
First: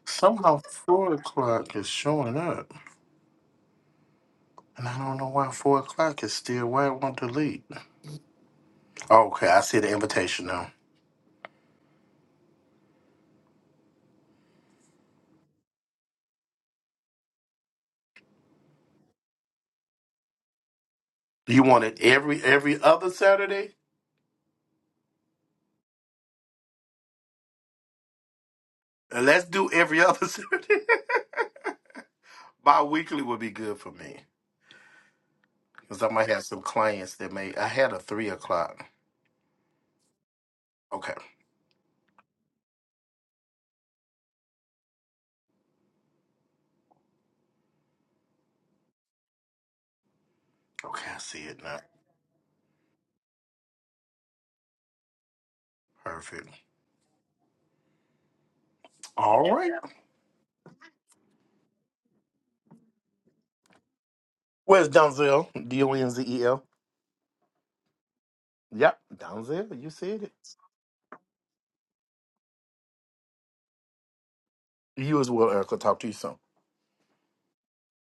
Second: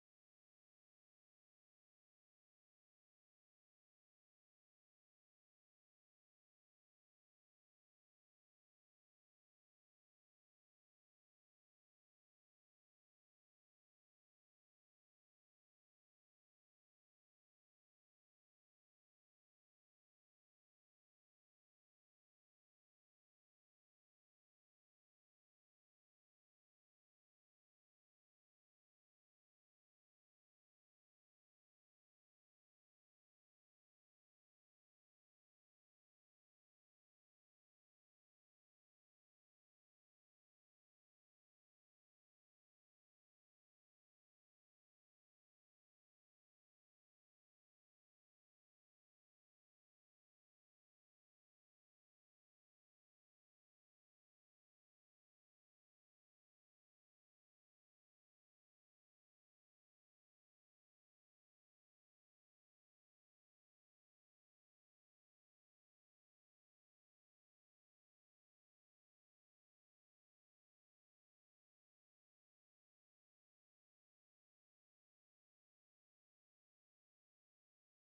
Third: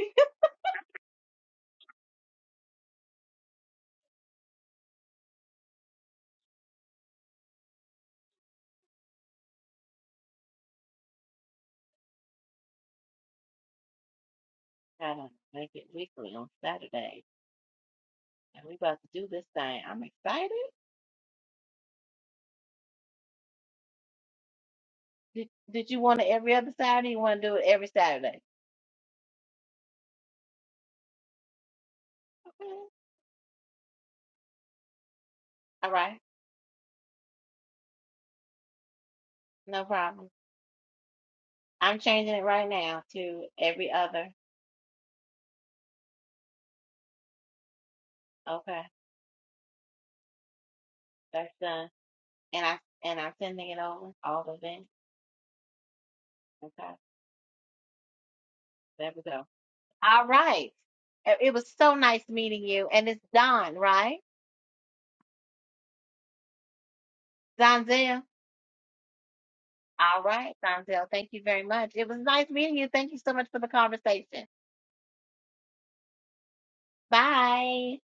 S3: Somehow four o'clock is showing up, and I don't know why four o'clock is still. Why it won't delete? Okay, I see the invitation now.
S1: I don't make it weekly on Saturday, and we about to do this thing. I'm excited.
S3: You want it every every other Saturday?
S1: Did, did you want it every other Saturday? You want to do it every Saturday?
S3: Let's do every other Saturday.
S1: Okay.
S3: Bi-weekly would be good for me.
S1: All
S3: Because I
S1: right,
S3: might have some clients that may. I had a three o'clock.
S1: no problem.
S3: Okay.
S1: I'm changing it right now to every other. Okay,
S3: Okay. I see
S1: that's
S3: it now.
S1: done. And I and I'm sending it over all of them.
S3: Perfect.
S1: Okay, there we go.
S3: All right.
S1: All right. It it was so nice meeting you. And it's Don, right?
S3: Where's Donzel? D O N Z E L.
S1: Donzel.
S3: Yep. Donzel. You
S1: All
S3: said it.
S1: right, Donzel. Thank you very much. It was nice meeting you. Thank you so much for the conversation.
S3: You as well, Erica. talk to you soon.
S1: Bye.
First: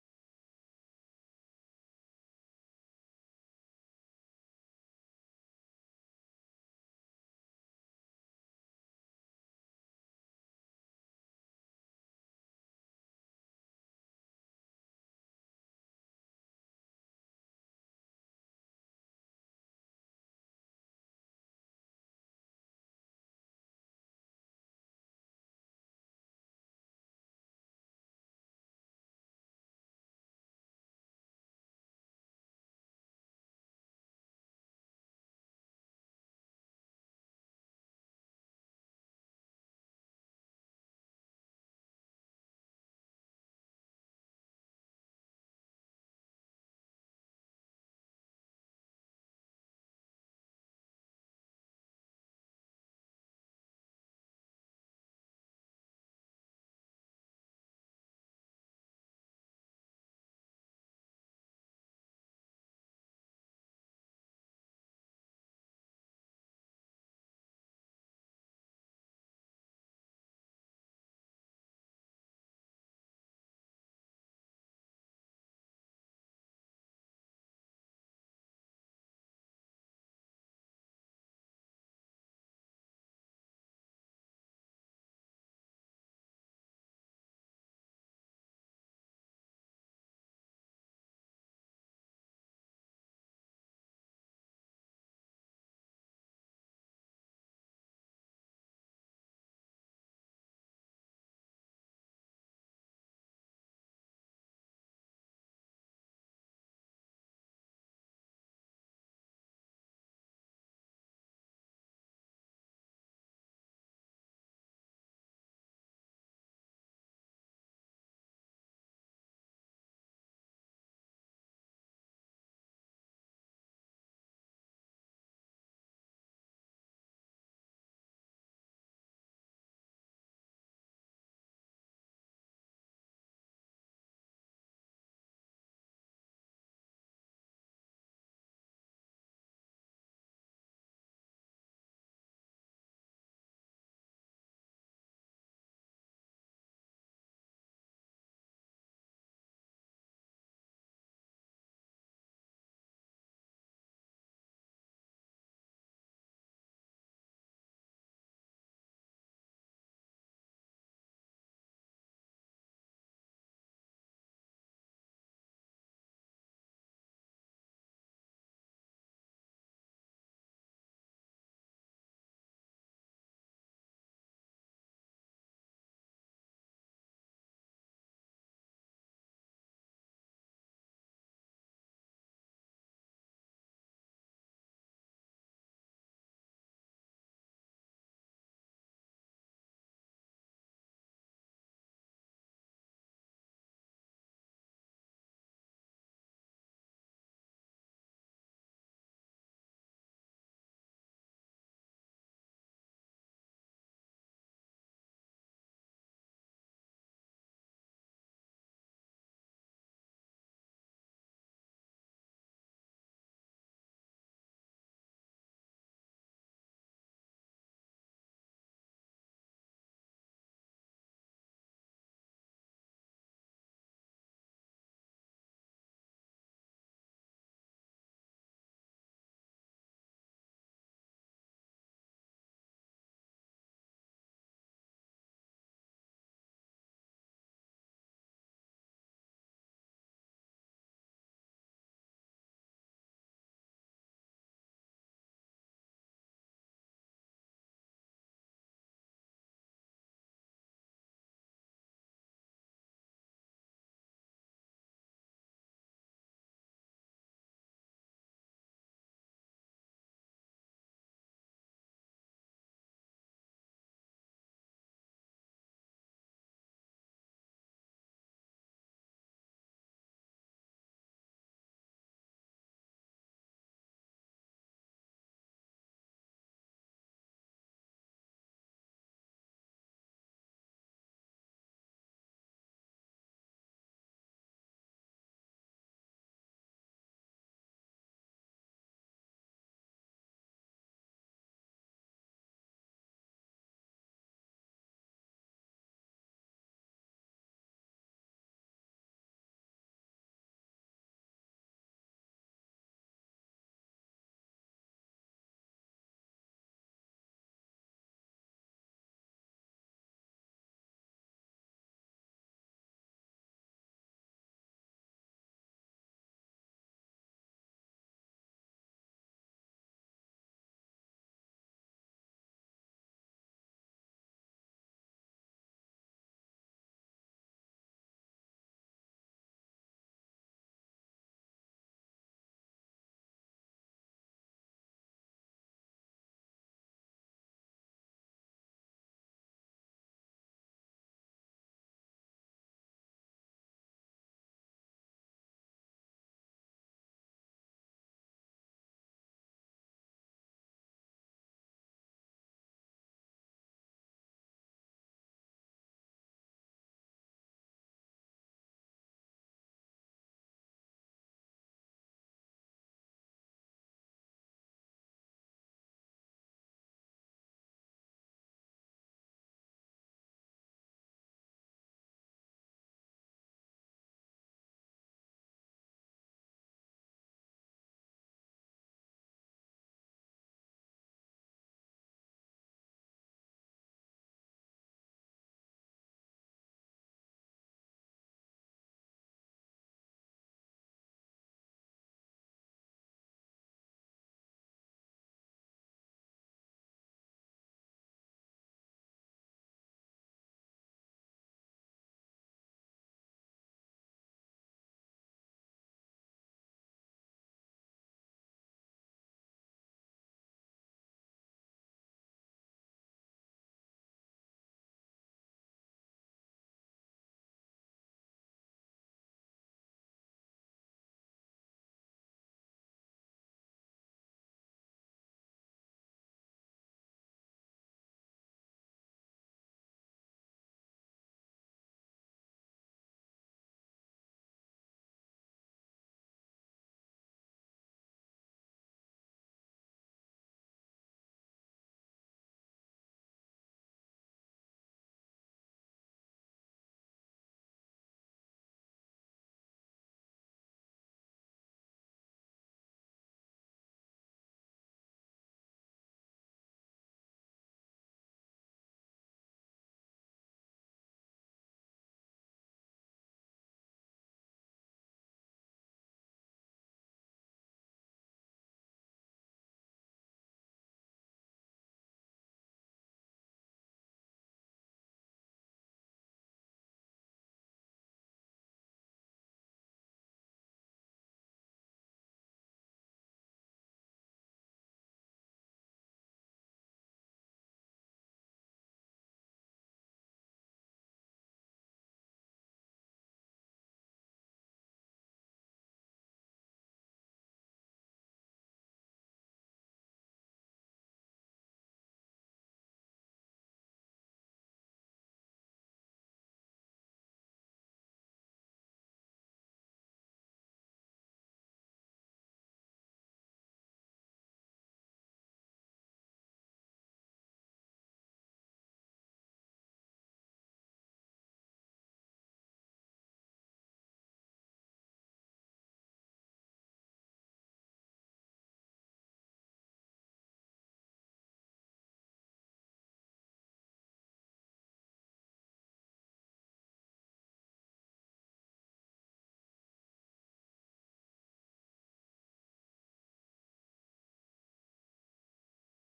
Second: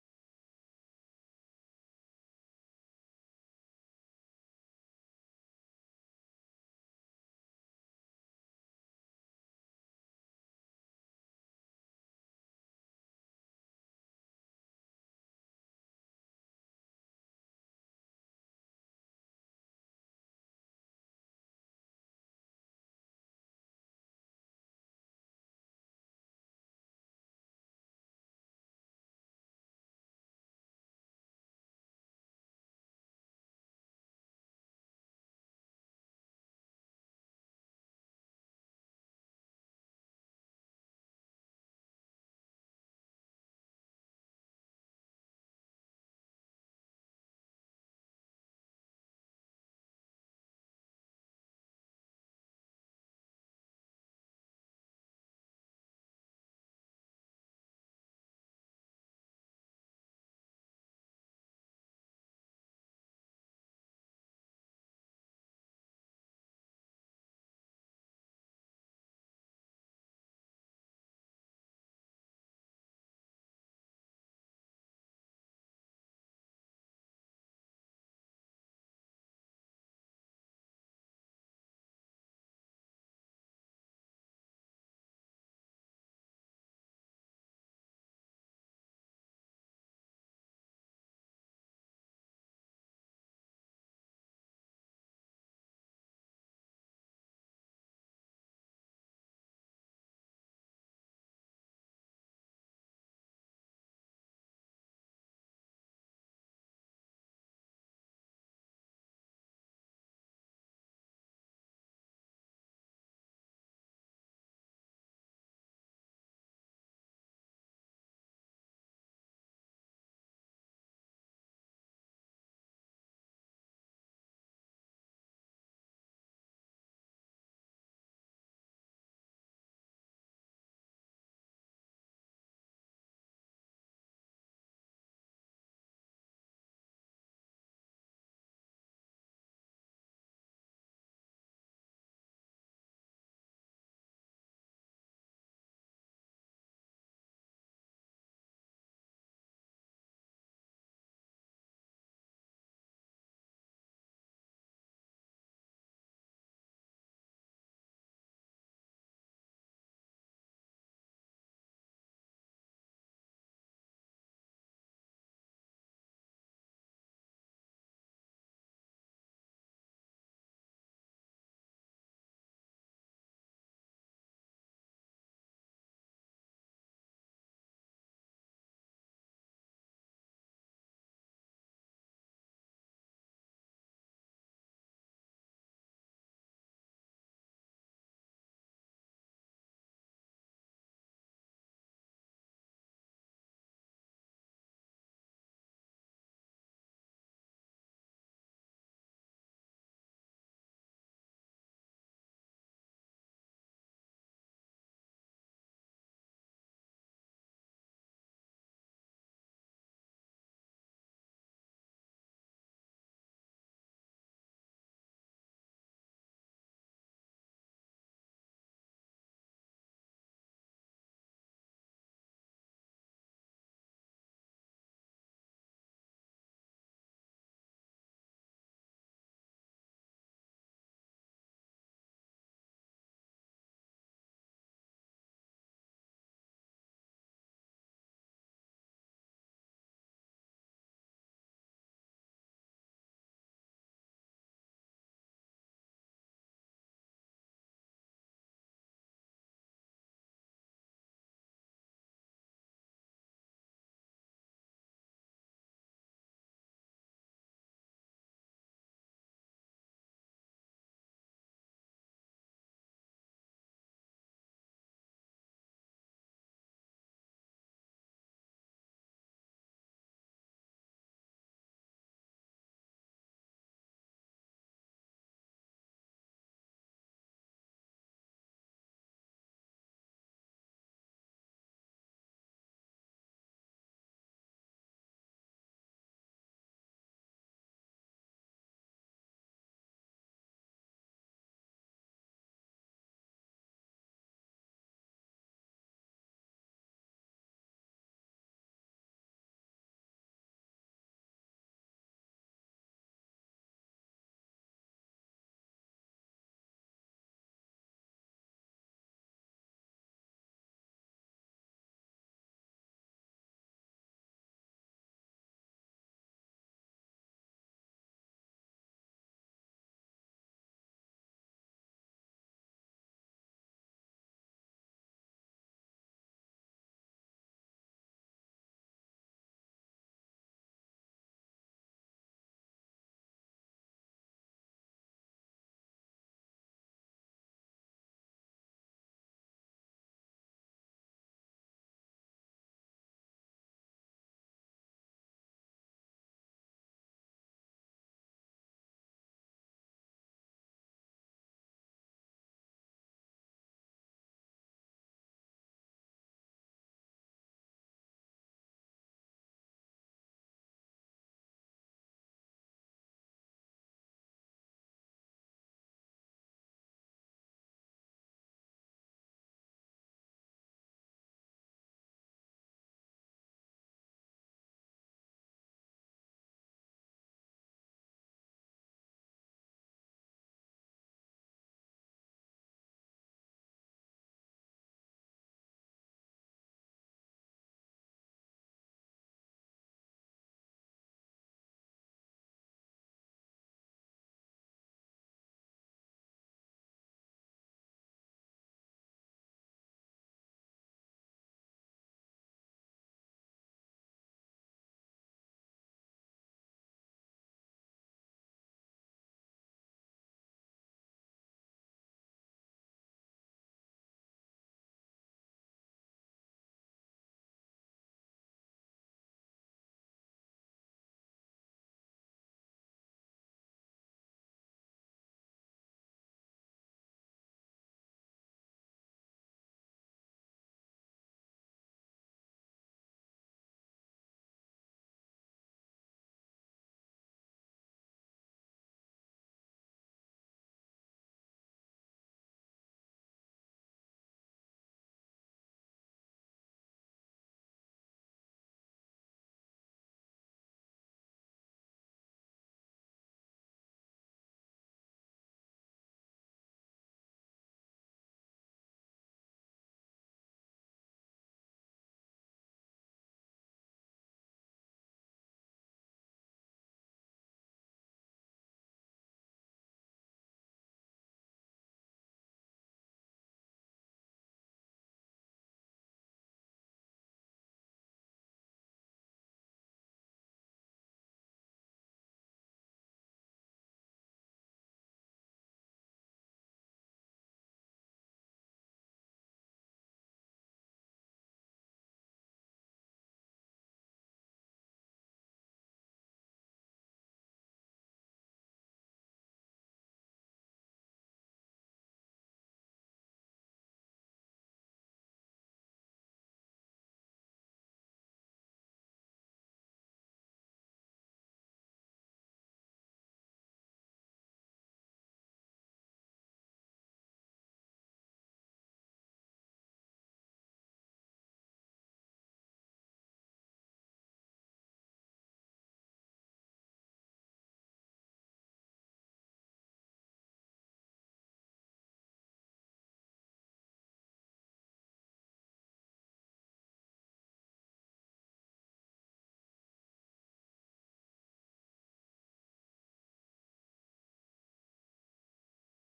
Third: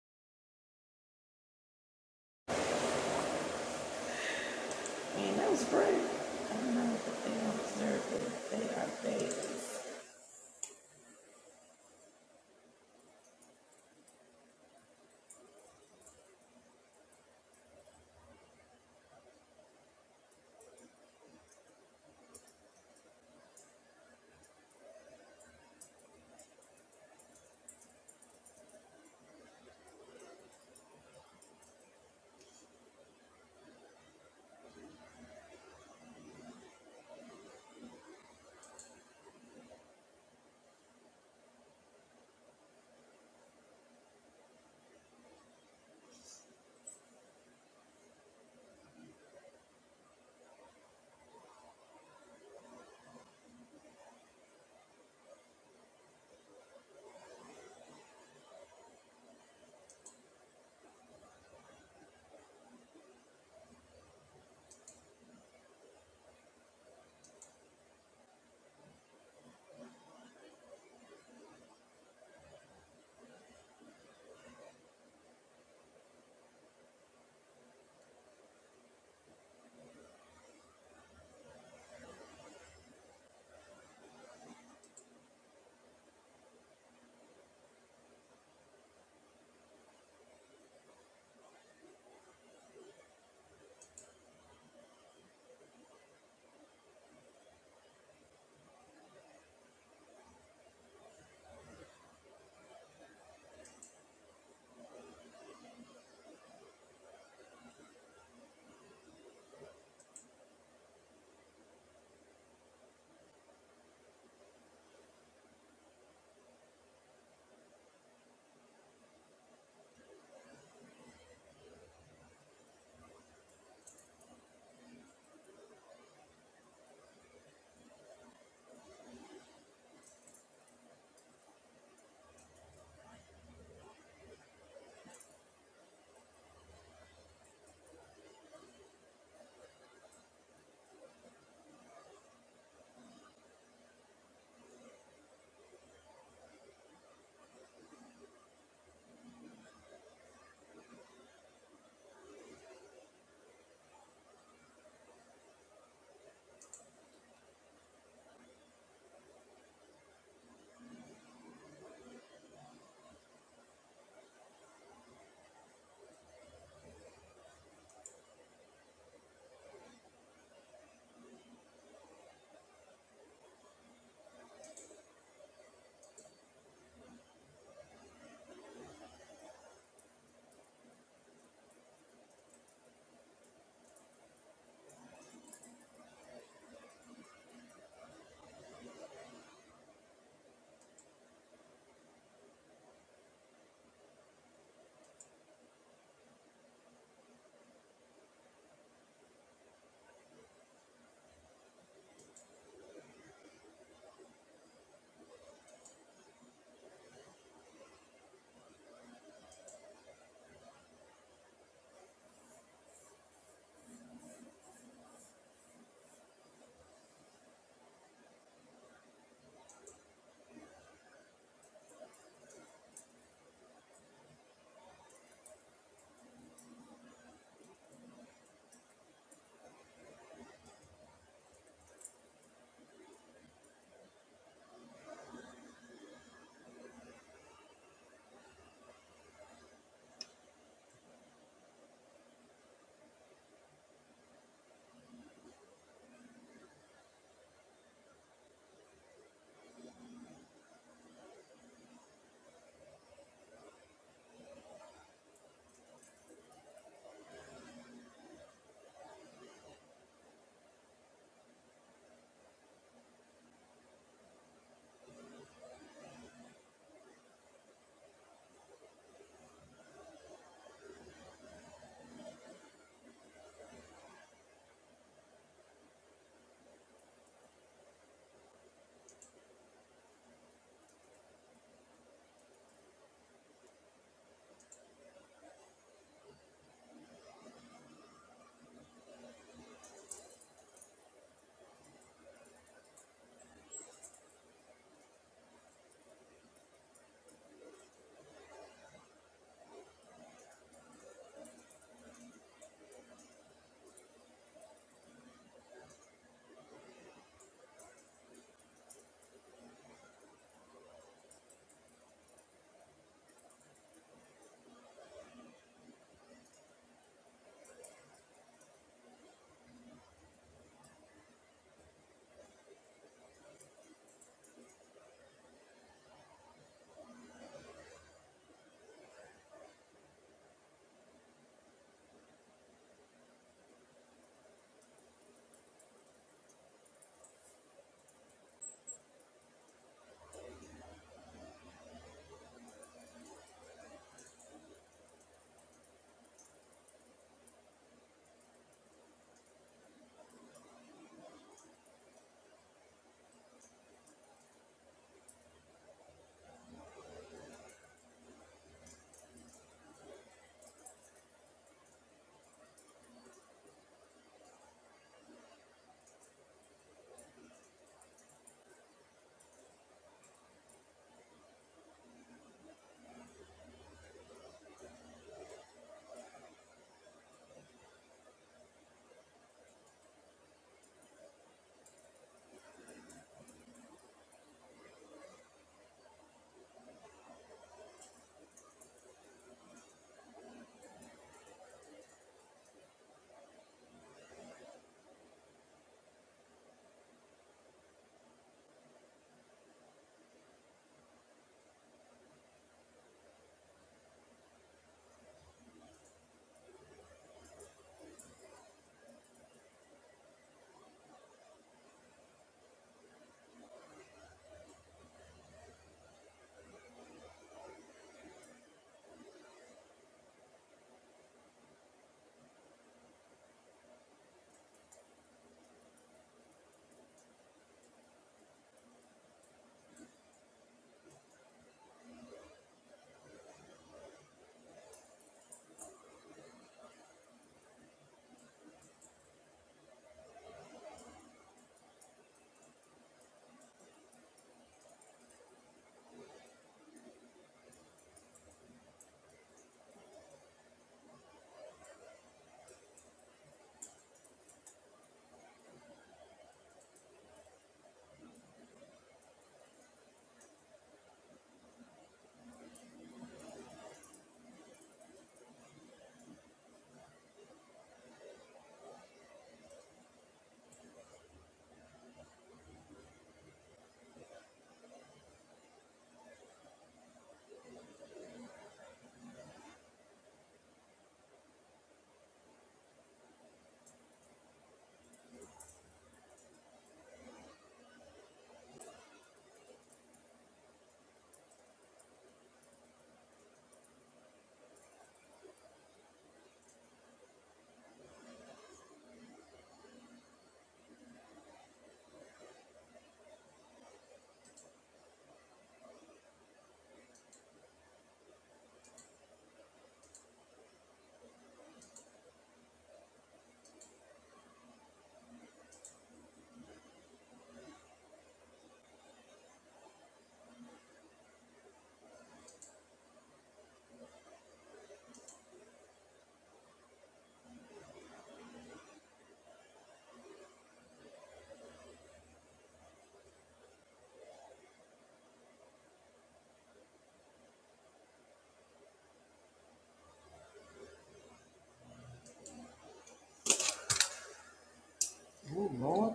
S1: Ooh, Lord.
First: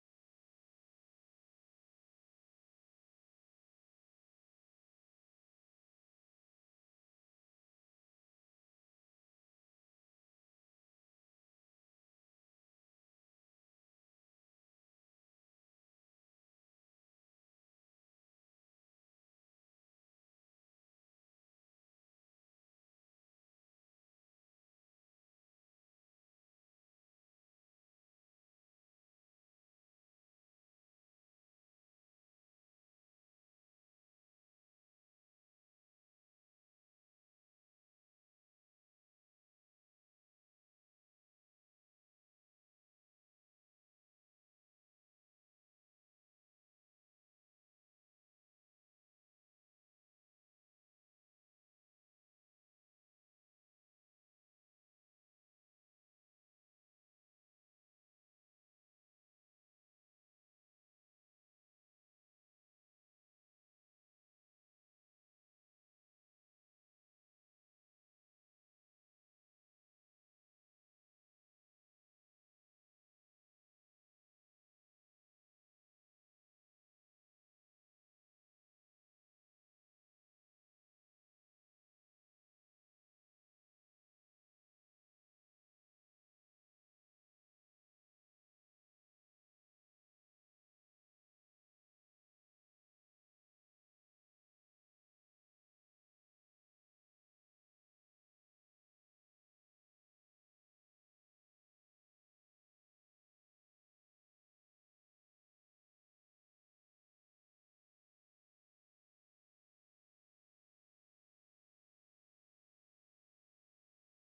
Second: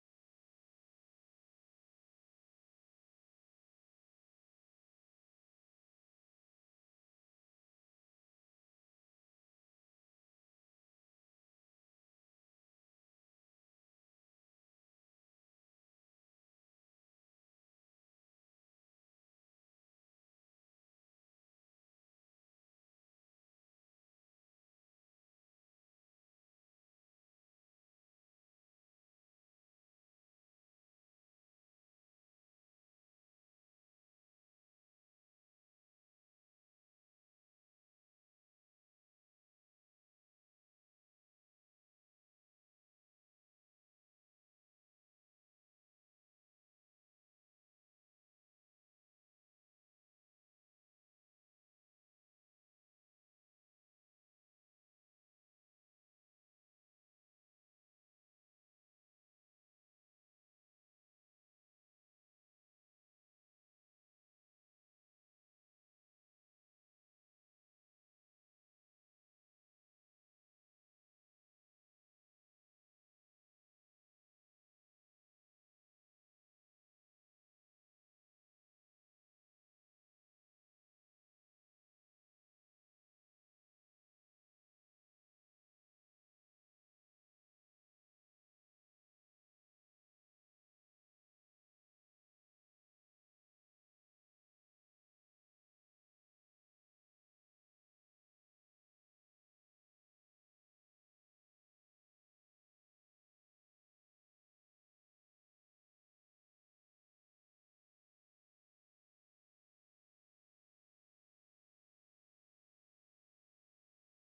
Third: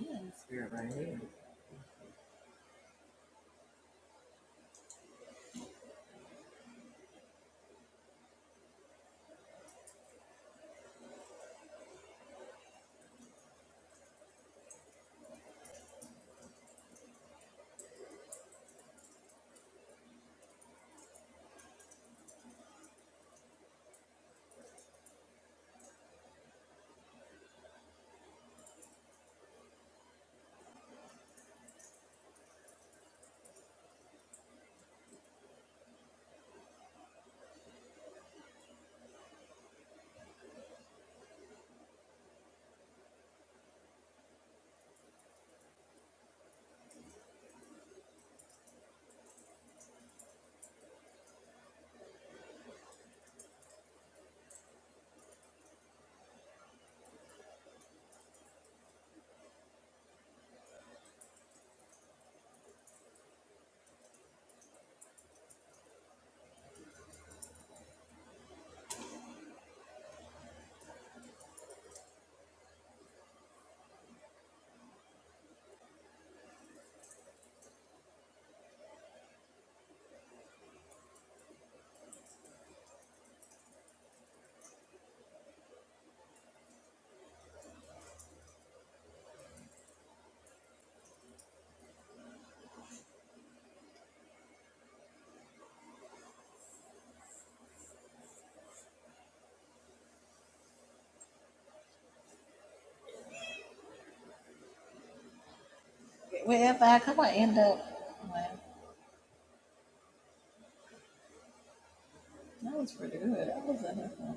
S1: Man, this spirit right here. Wherever I come, I end up. Like, that was pretty good. That was enough.